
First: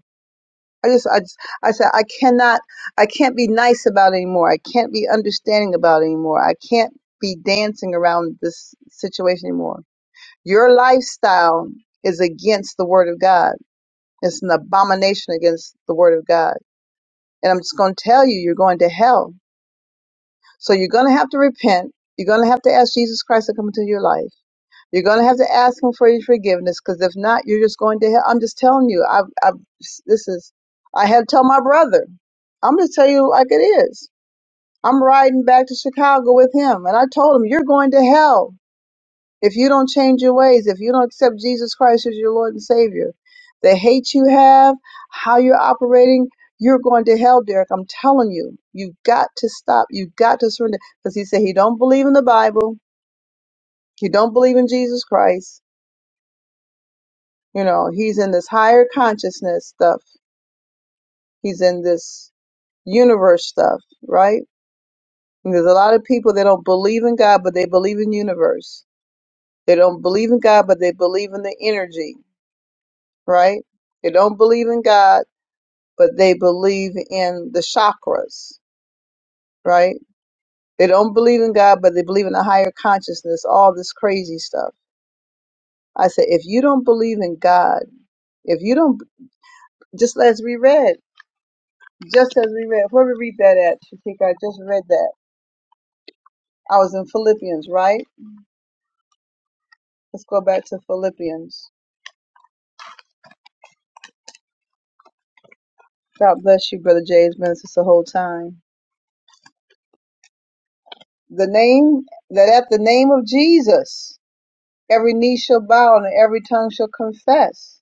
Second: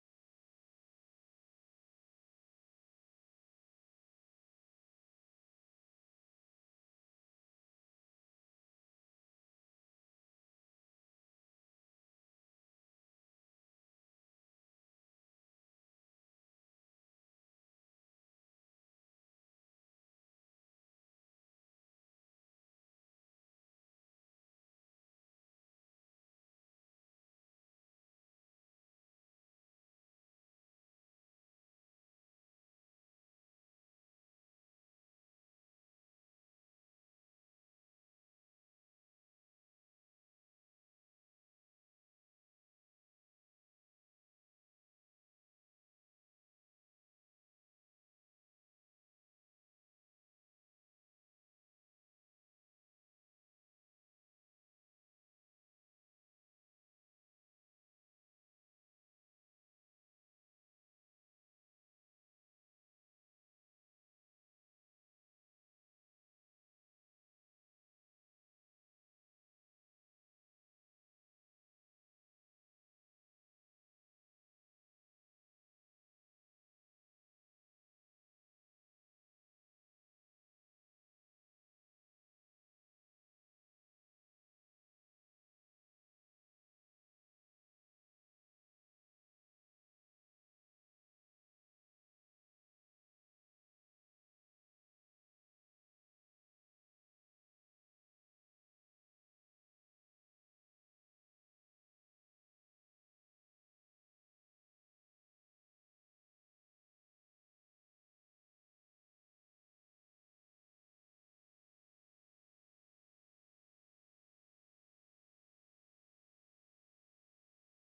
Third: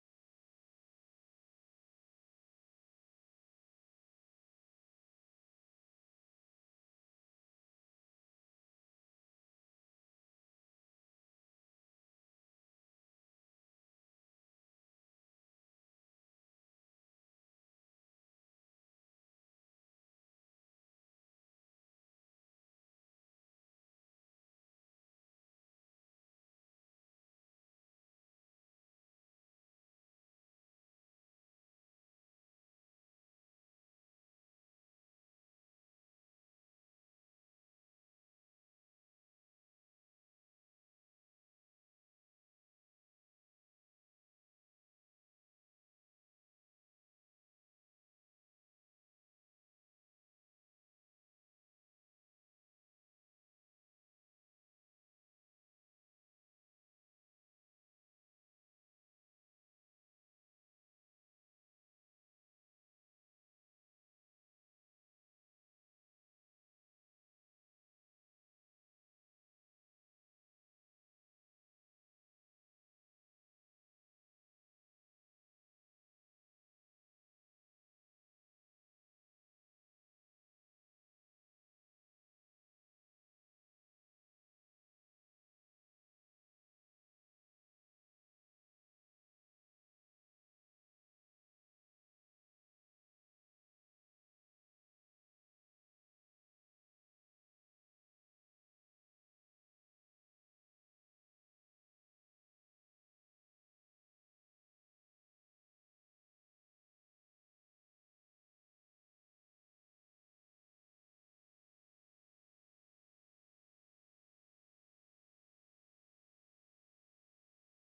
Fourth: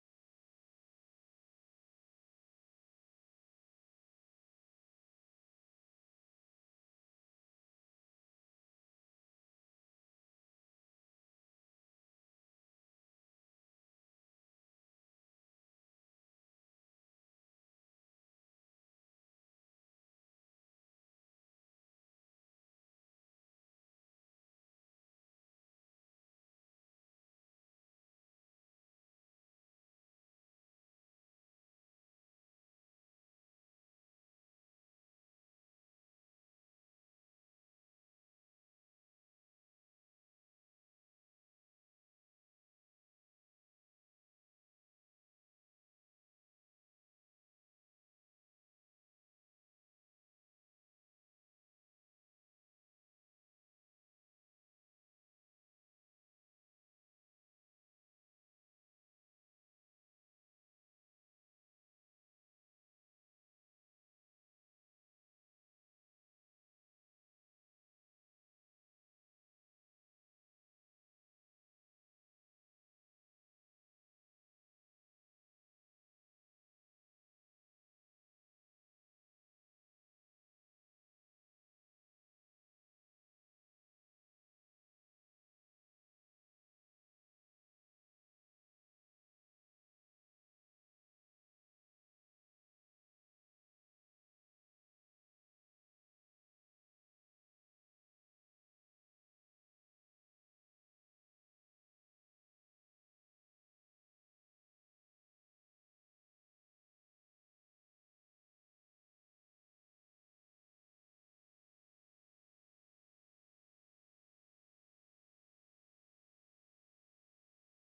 Speaker 1: I just, I just, I said, I cannot, I can't be nice about it anymore. I can't be understanding about it anymore. I can't be dancing around this situation anymore. Your lifestyle is against the word of God. It's an abomination against the word of God. And I'm just going to tell you, you're going to hell. So you're going to have to repent. You're going to have to ask Jesus Christ to come into your life. You're going to have to ask him for your forgiveness because if not, you're just going to hell. I'm just telling you. I, I, this is, I had to tell my brother. I'm going to tell you like it is. I'm riding back to Chicago with him, and I told him, You're going to hell if you don't change your ways, if you don't accept Jesus Christ as your Lord and Savior. The hate you have, how you're operating, you're going to hell, Derek. I'm telling you, you've got to stop. You've got to surrender. Because he said he don't believe in the Bible. He don't believe in Jesus Christ You know, he's in this higher consciousness stuff. He's in this universe stuff, right? And there's a lot of people that don't believe in God, but they believe in universe. They don't believe in God, but they believe in the energy, right? They don't believe in God, but they believe in the chakras, right? They don't believe in God, but they believe in a higher consciousness, all this crazy stuff. I said, if you don't believe in God, if you don't, just as we read. Just as we read, where we read that at, Shatika, I just read that. I was in Philippians, right? Let's go back to Philippians. God bless you, Brother Jay. It's been since the whole time. The name, that at the name of Jesus, every knee shall bow and every tongue shall confess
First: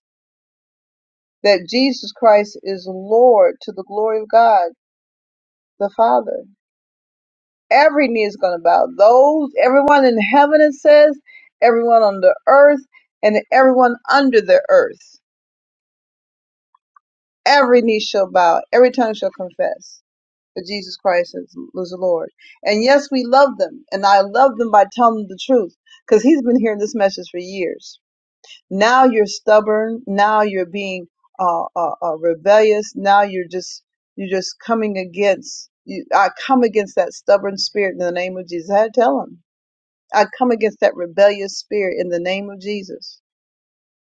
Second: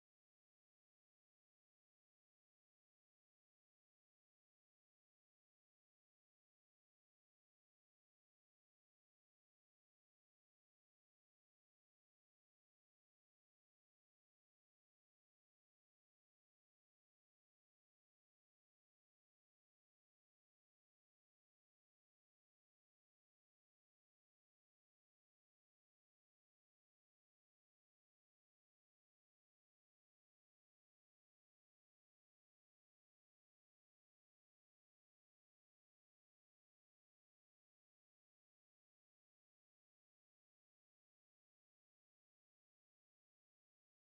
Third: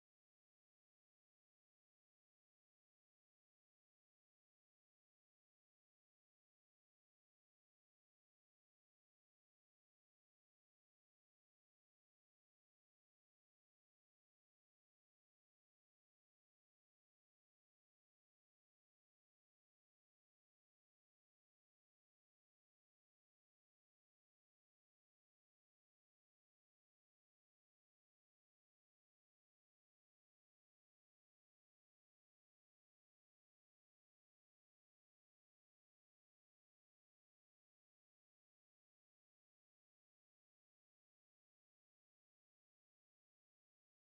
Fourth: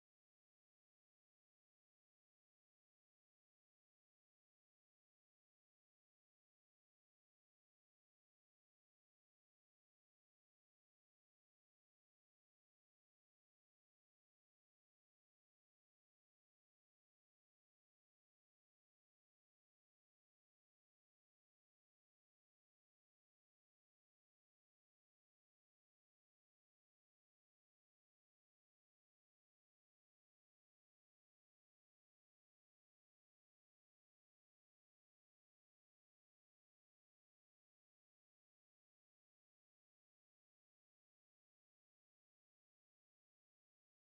Speaker 1: that Jesus Christ is Lord to the glory of God the Father. Every knee is going to bow. Those, everyone in heaven, it says, everyone on the earth, and everyone under the earth every knee shall bow, every tongue shall confess that Jesus Christ is, is the Lord. And yes, we love them, and I love them by telling them the truth, because he's been hearing this message for years. Now you're stubborn. Now you're being uh, uh, uh, rebellious. Now you're just you're just coming against. You, I come against that stubborn spirit in the name of Jesus. I had to tell him. I come against that rebellious spirit in the name of Jesus.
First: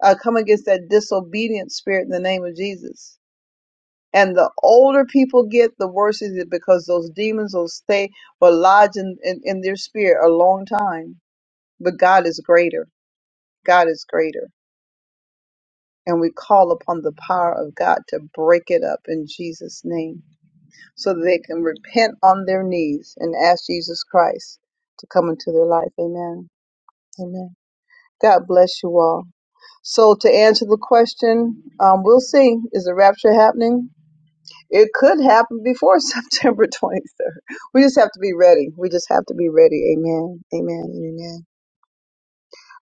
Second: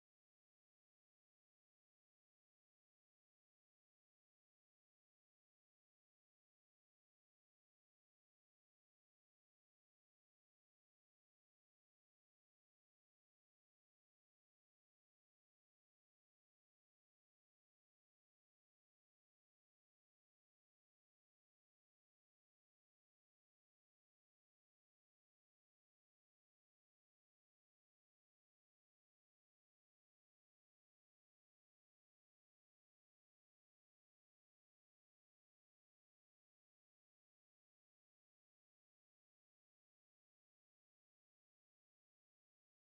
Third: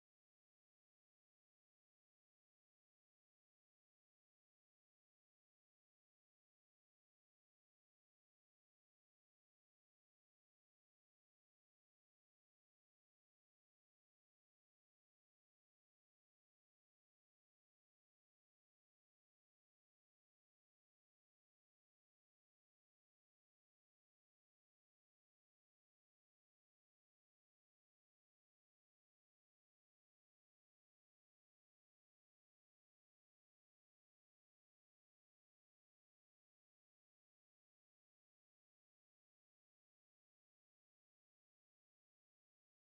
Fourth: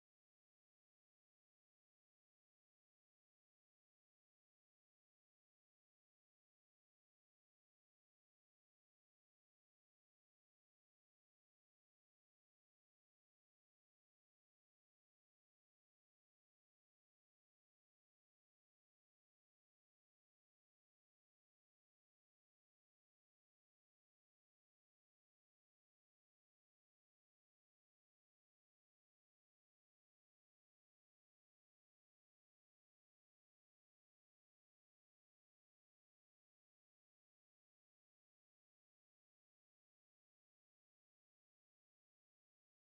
Speaker 1: I come against that disobedient spirit in the name of Jesus. And the older people get, the worse it is because those demons will stay or lodge in, in, in their spirit a long time. But God is greater. God is greater. And we call upon the power of God to break it up in Jesus' name so that they can repent on their knees and ask Jesus Christ to come into their life. Amen. Amen. God bless you all. So to answer the question, um, we'll see. Is the rapture happening? It could happen before (laughs) September 23rd. We just have to be ready. We just have to be ready. Amen. Amen. and Amen.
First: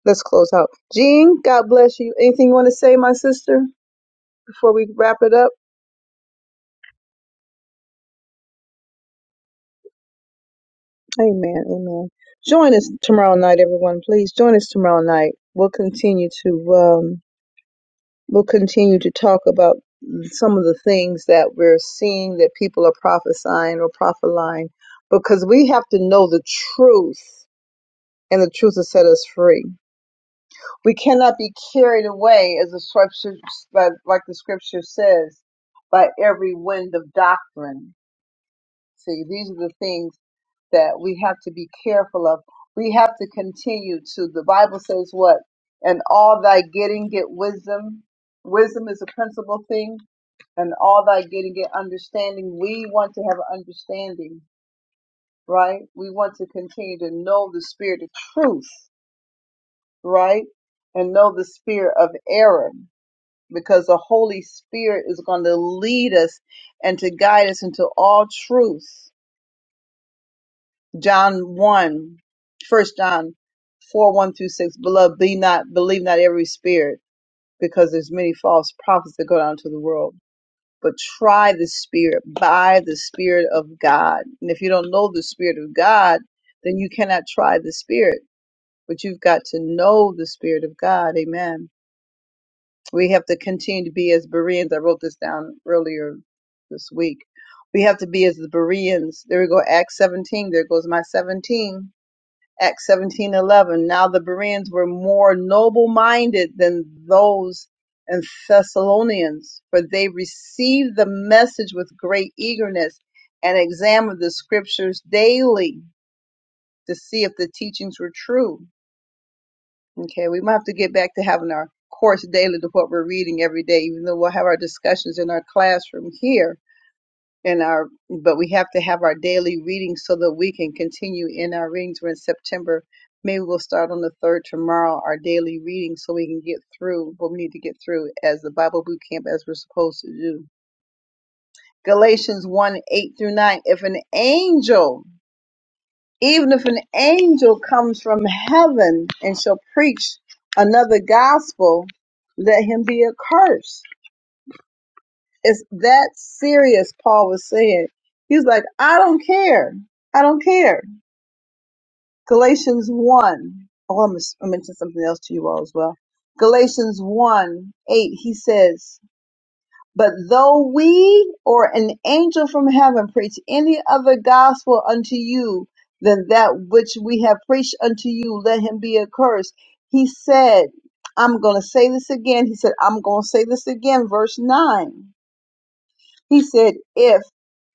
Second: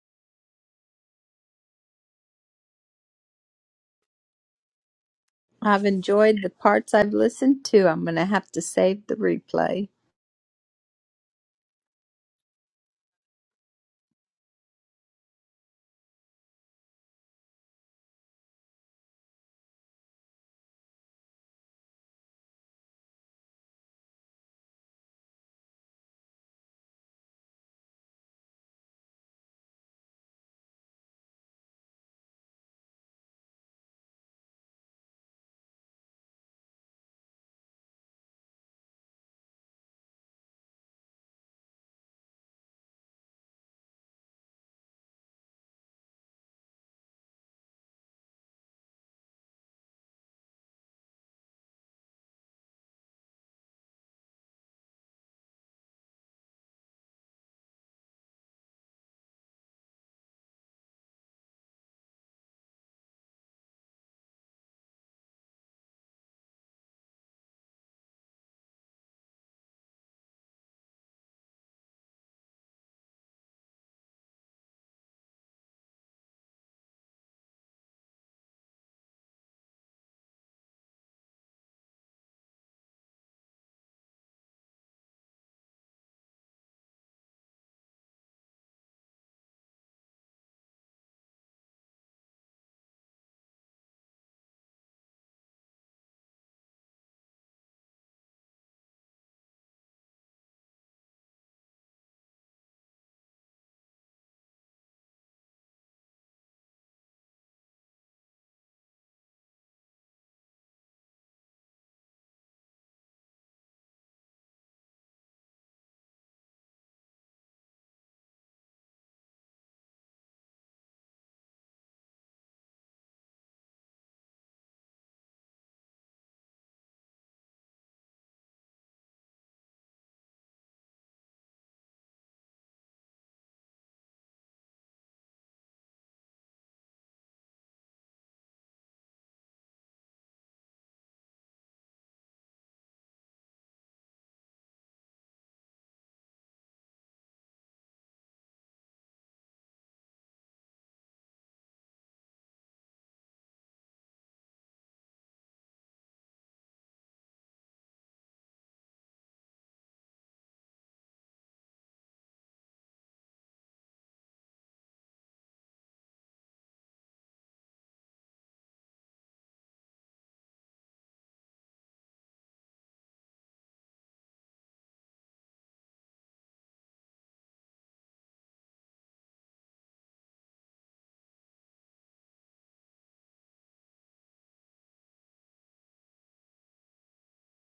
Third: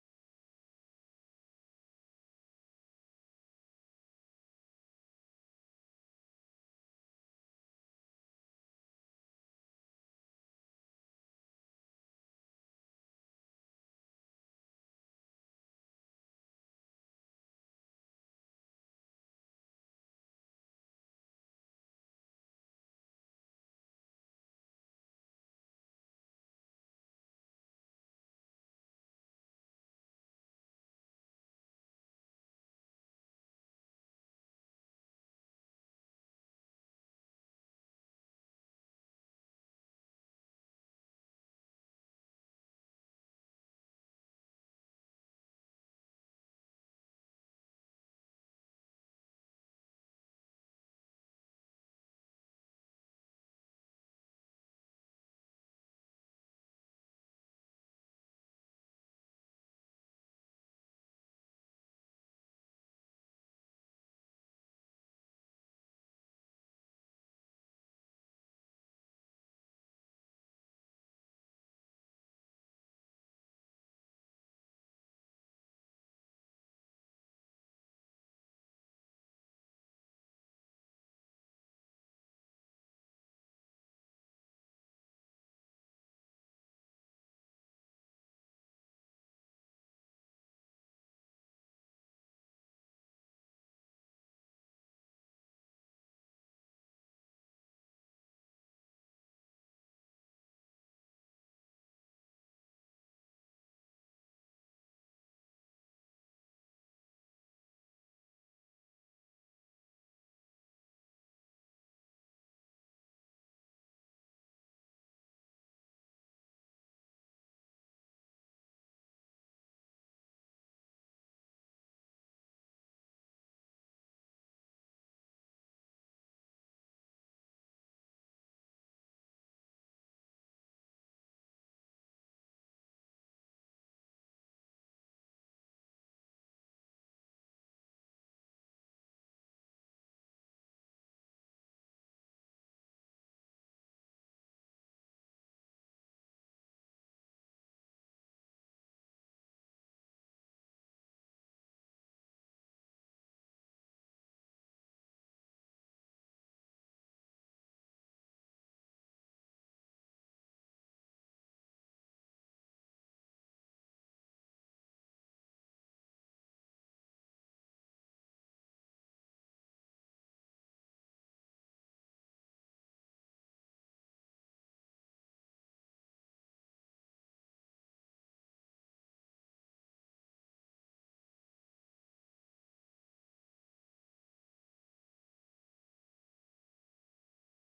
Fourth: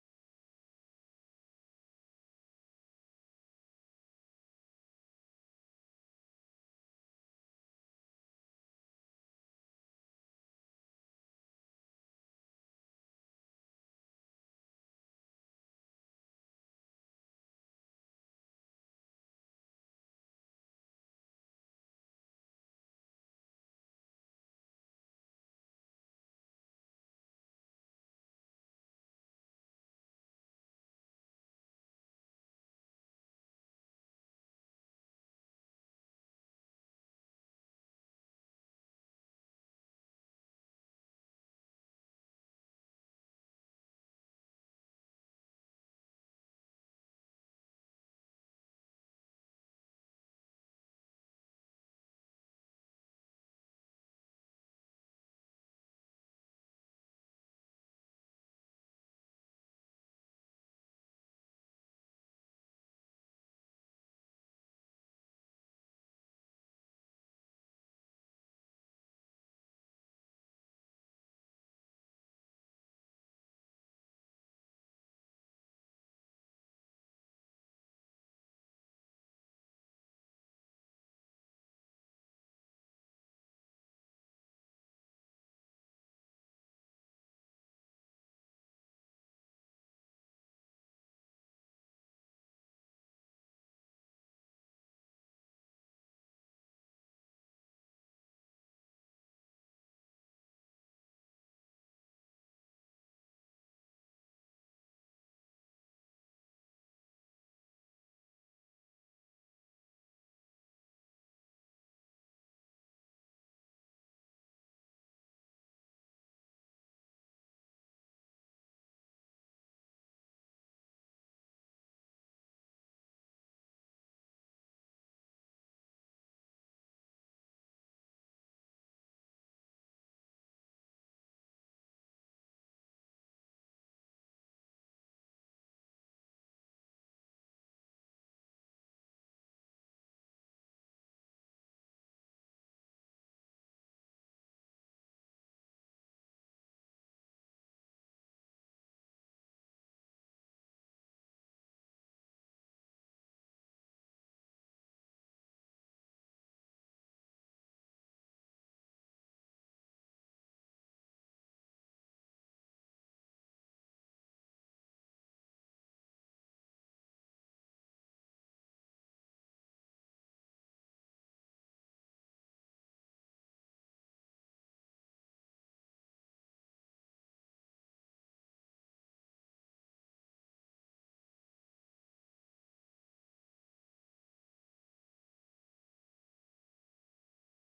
Speaker 1: Let's close out. Jean, God bless you. Anything you want to say, my sister, before we wrap it up?
Speaker 4: I've enjoyed the parts I've listened to. I'm going to have to save the replay.
Speaker 1: Amen. Amen. Join us tomorrow night, everyone. Please join us tomorrow night. We'll continue to um, we'll continue to talk about some of the things that we're seeing that people are prophesying or prophesying because we have to know the truth, and the truth will set us free We cannot be carried away, as the scripture, like the scripture says, by every wind of doctrine. See, these are the things that we have to be careful of. We have to continue to. The Bible says what? And all thy getting get wisdom. Wisdom is a principal thing. And all thy getting get understanding. We want to have understanding, right? We want to continue to know the spirit of truth, right? And know the spirit of error because the Holy Spirit is going to lead us and to guide us into all truth. John one, first John 4, 1 through 6. Beloved, be not, believe not every spirit, because there's many false prophets that go down into the world. But try the spirit by the spirit of God. And if you don't know the spirit of God, then you cannot try the spirit, but you've got to know the spirit of God. Amen We have to continue to be as Bereans. I wrote this down earlier this week. We have to be as the Bereans. There we go. Acts 17. There goes my 17. Acts 17 11. Now the Bereans were more noble minded than those in Thessalonians, for they received the message with great eagerness and examined the scriptures daily to see if the teachings were true Okay, we might have to get back to having our course daily to what we're reading every day, even though we'll have our discussions in our classroom here in our but we have to have our daily reading so that we can continue in our readings. We're in September. Maybe we'll start on the third tomorrow, our daily reading, so we can get through what we need to get through as the Bible boot camp as we're supposed to do. Galatians 1 8 through 9. If an angel even if an angel comes from heaven and shall preach another gospel, let him be accursed. It's that serious, Paul was saying. He's like, I don't care. I don't care. Galatians 1. Oh, I must- I mentioned something else to you all as well. Galatians 1 8, he says, But though we or an angel from heaven preach any other gospel unto you than that which we have preached unto you, let him be accursed. He said, I'm going to say this again. He said, I'm going to say this again. Verse 9. He said, If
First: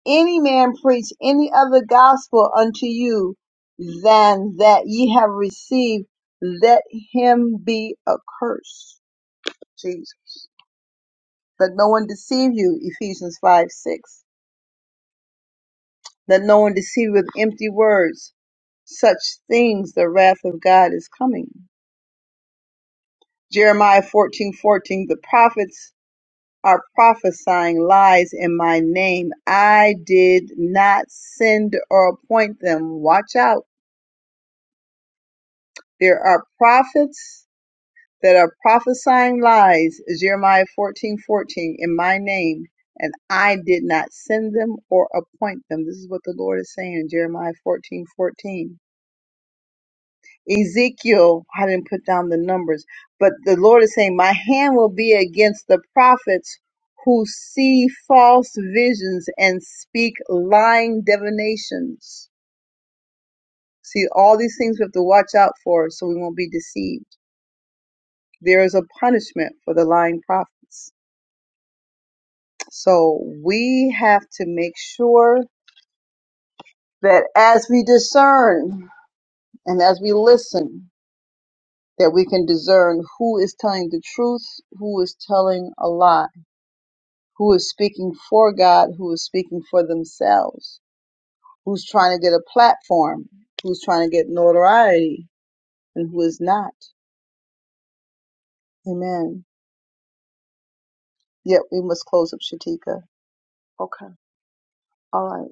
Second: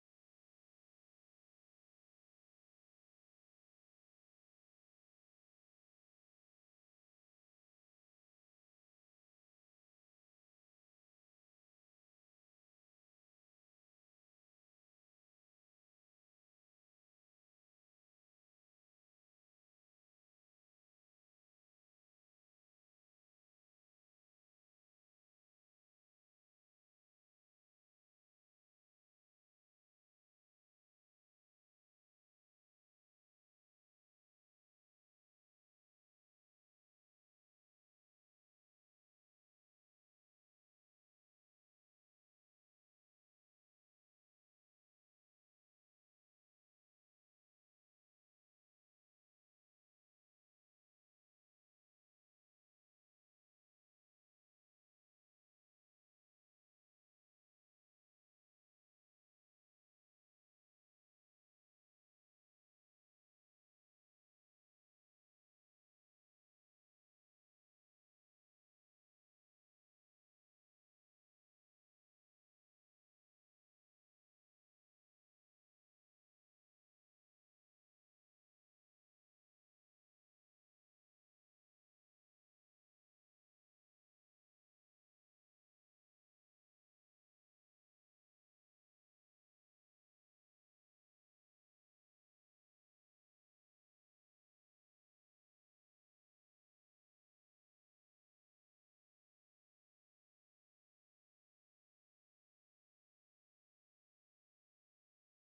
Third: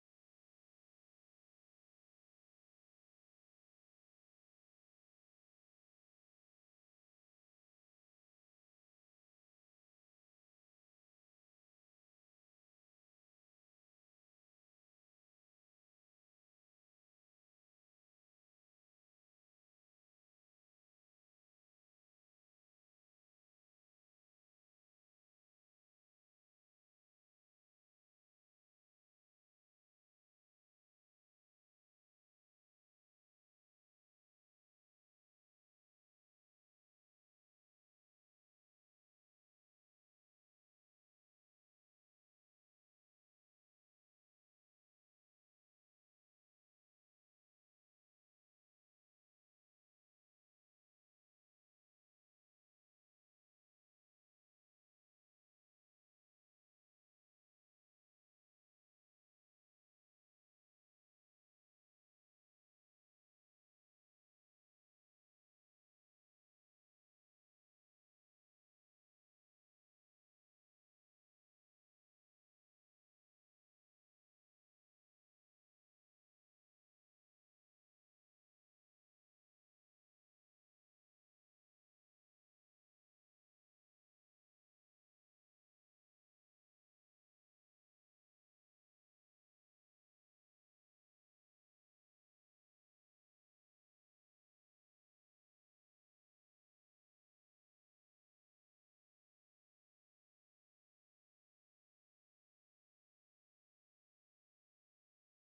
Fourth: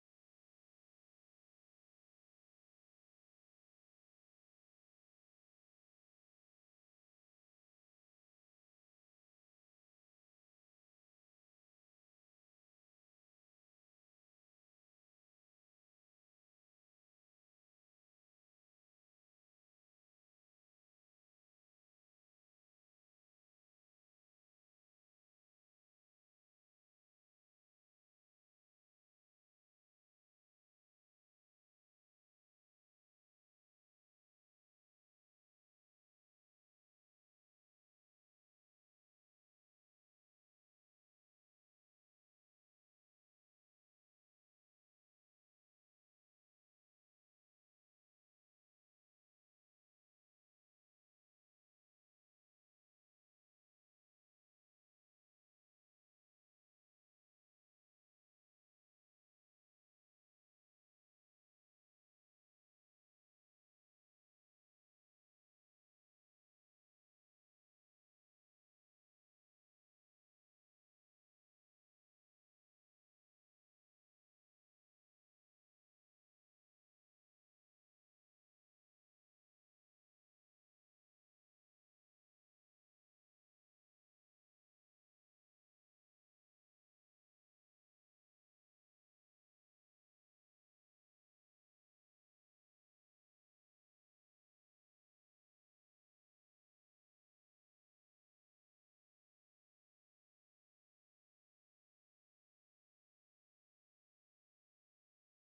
Speaker 1: any man preach any other gospel unto you than that ye have received, let him be accursed. Jesus. Let no one deceive you. Ephesians 5 6 that no one deceive with empty words. Such things the wrath of God is coming. Jeremiah fourteen fourteen. the prophets are prophesying lies in my name. I did not send or appoint them. Watch out. There are prophets that are prophesying lies, Jeremiah fourteen fourteen. in my name, and I did not send them or appoint them. This is what the Lord is saying in Jeremiah fourteen fourteen. Ezekiel, I didn't put down the numbers, but the Lord is saying, My hand will be against the prophets who see false visions and speak lying divinations. See, all these things we have to watch out for so we won't be deceived. There is a punishment for the lying prophets. So we have to make sure that as we discern and as we listen, that we can discern who is telling the truth, who is telling a lie who is speaking for God, who is speaking for themselves, who's trying to get a platform, who's trying to get notoriety, and who is not. Amen. Yet we must close up Shatika. Okay. All right.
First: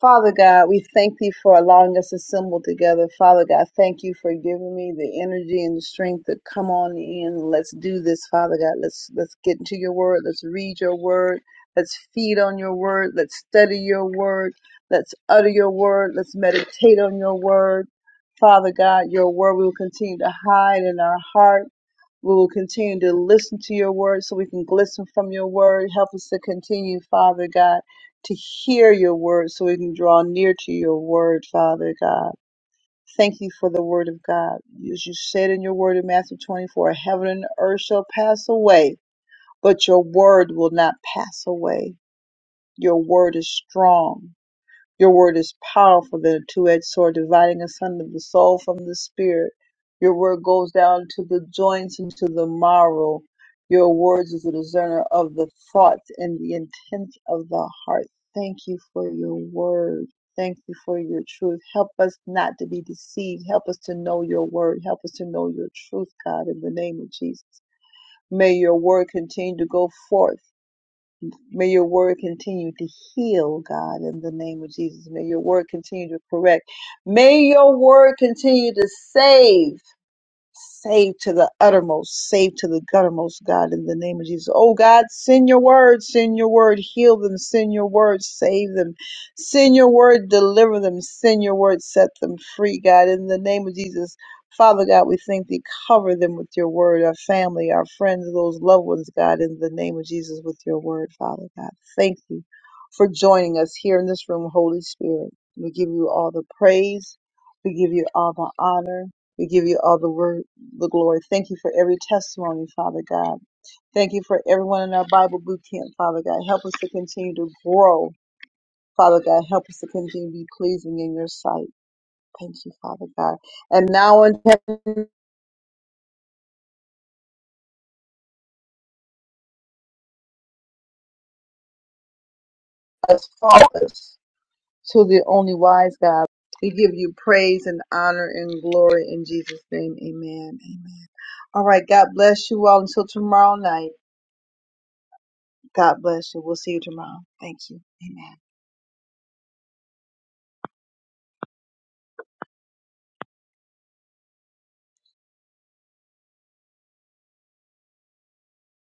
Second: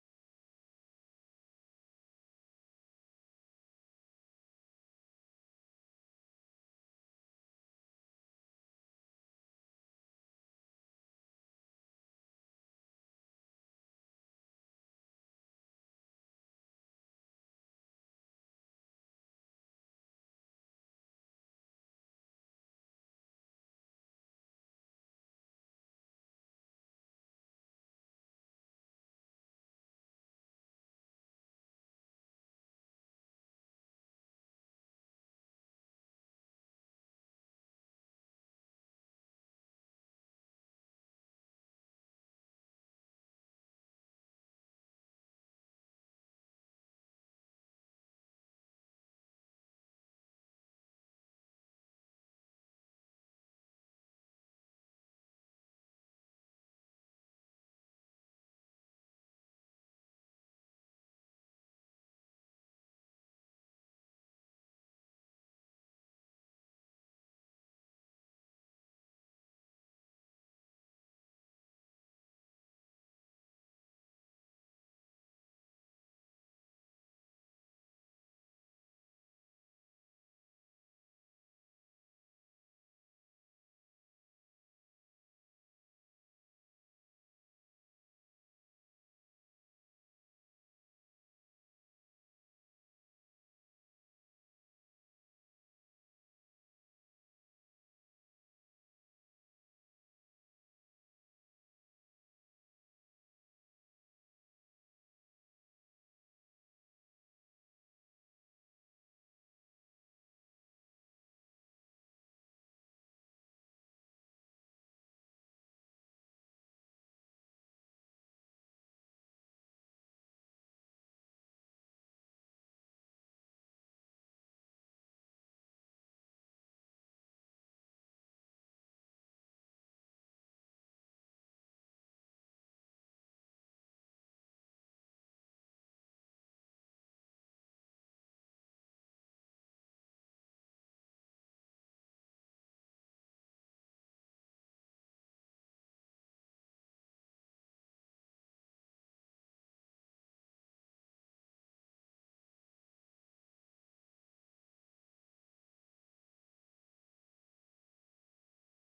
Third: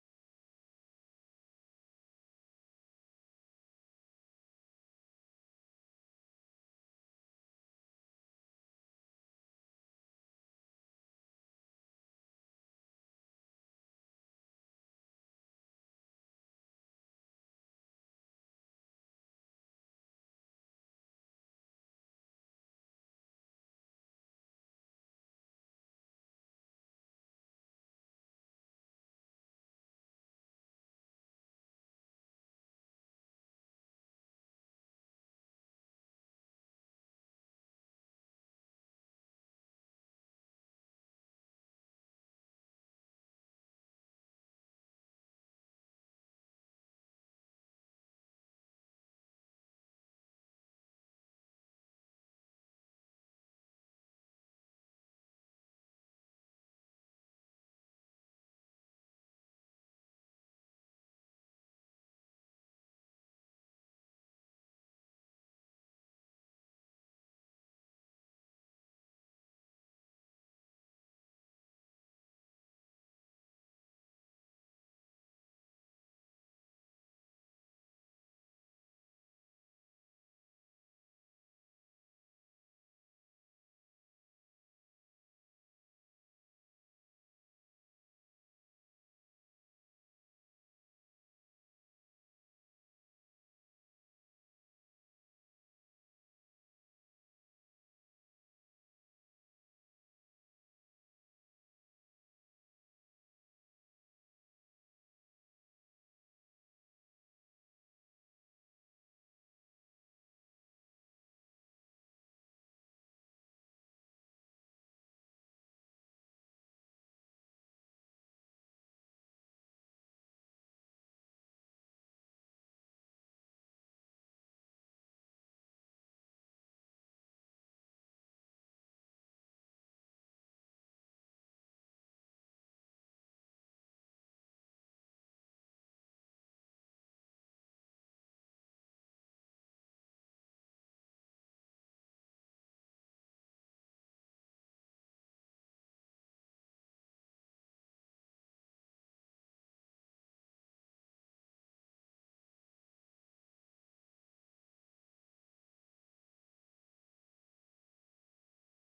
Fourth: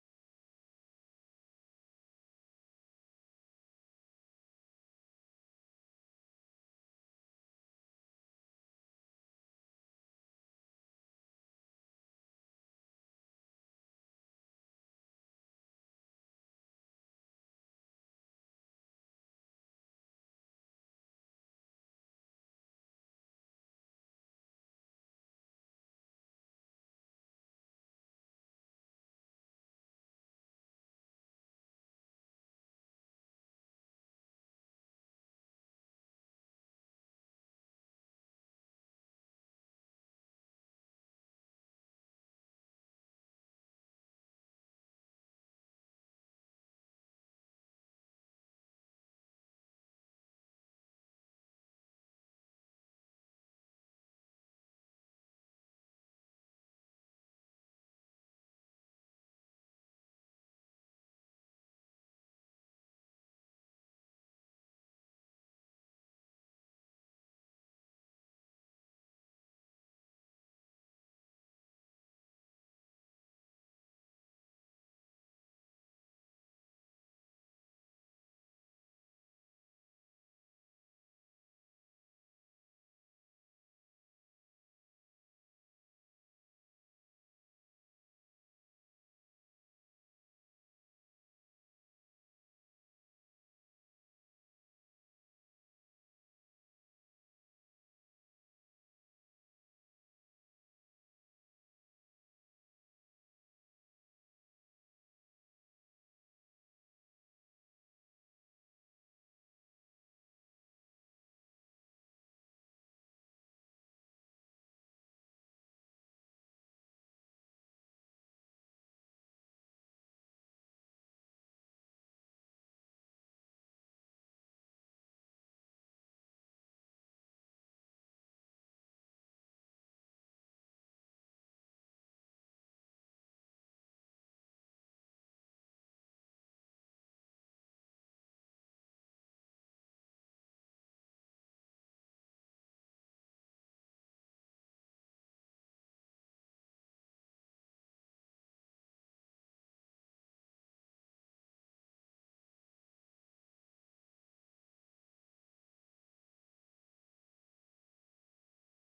Speaker 1: Father God, we thank thee for allowing us to assemble together. Father God, thank you for giving me the energy and the strength to come on in. Let's do this, Father God. Let's let's get into your word. Let's read your word. Let's feed on your word. Let's study your word. Let's utter your word. Let's meditate on your word. Father God, your word we will continue to hide in our heart. We will continue to listen to your word so we can glisten from your word. Help us to continue, Father God to hear your word so we can draw near to your word, Father God. Thank you for the word of God. As you said in your word in Matthew 24, heaven and earth shall pass away, but your word will not pass away. Your word is strong. Your word is powerful than a two edged sword, dividing asunder the soul from the spirit. Your word goes down to the joints and to the marrow. Your words is a discerner of the thoughts and the intent of the heart. Thank you for your word. Thank you for your truth. Help us not to be deceived. Help us to know your word. Help us to know your truth, God, in the name of Jesus. May your word continue to go forth May your word continue to heal, God, in the name of Jesus. May your word continue to correct. May your word continue to save. Save to the uttermost, save to the guttermost, God, in the name of Jesus. Oh God, send your word, send your word, heal them, send your word, save them, send your word, deliver them, send your word, set them free, God, in the name of Jesus. Father God, we thank thee. Cover them with your word, our family, our friends, those loved ones, God, in the name of Jesus, with your word, Father God. Thank you for joining us here in this room, Holy Spirit. We give you all the praise. We give you all the honor. We give you all the word the glory. Thank you for every testimony, Father God. Thank you for everyone in our Bible boot camp, Father God. Help us to continue to grow, Father God. Help us to continue to be pleasing in your sight. Thank you, Father God. And now in heaven, as faultless to the only wise God, we give you praise and honor and glory in Jesus' name. Amen. Amen. All right. God bless you all until tomorrow night. God bless you. We'll see you tomorrow. Thank you. Amen.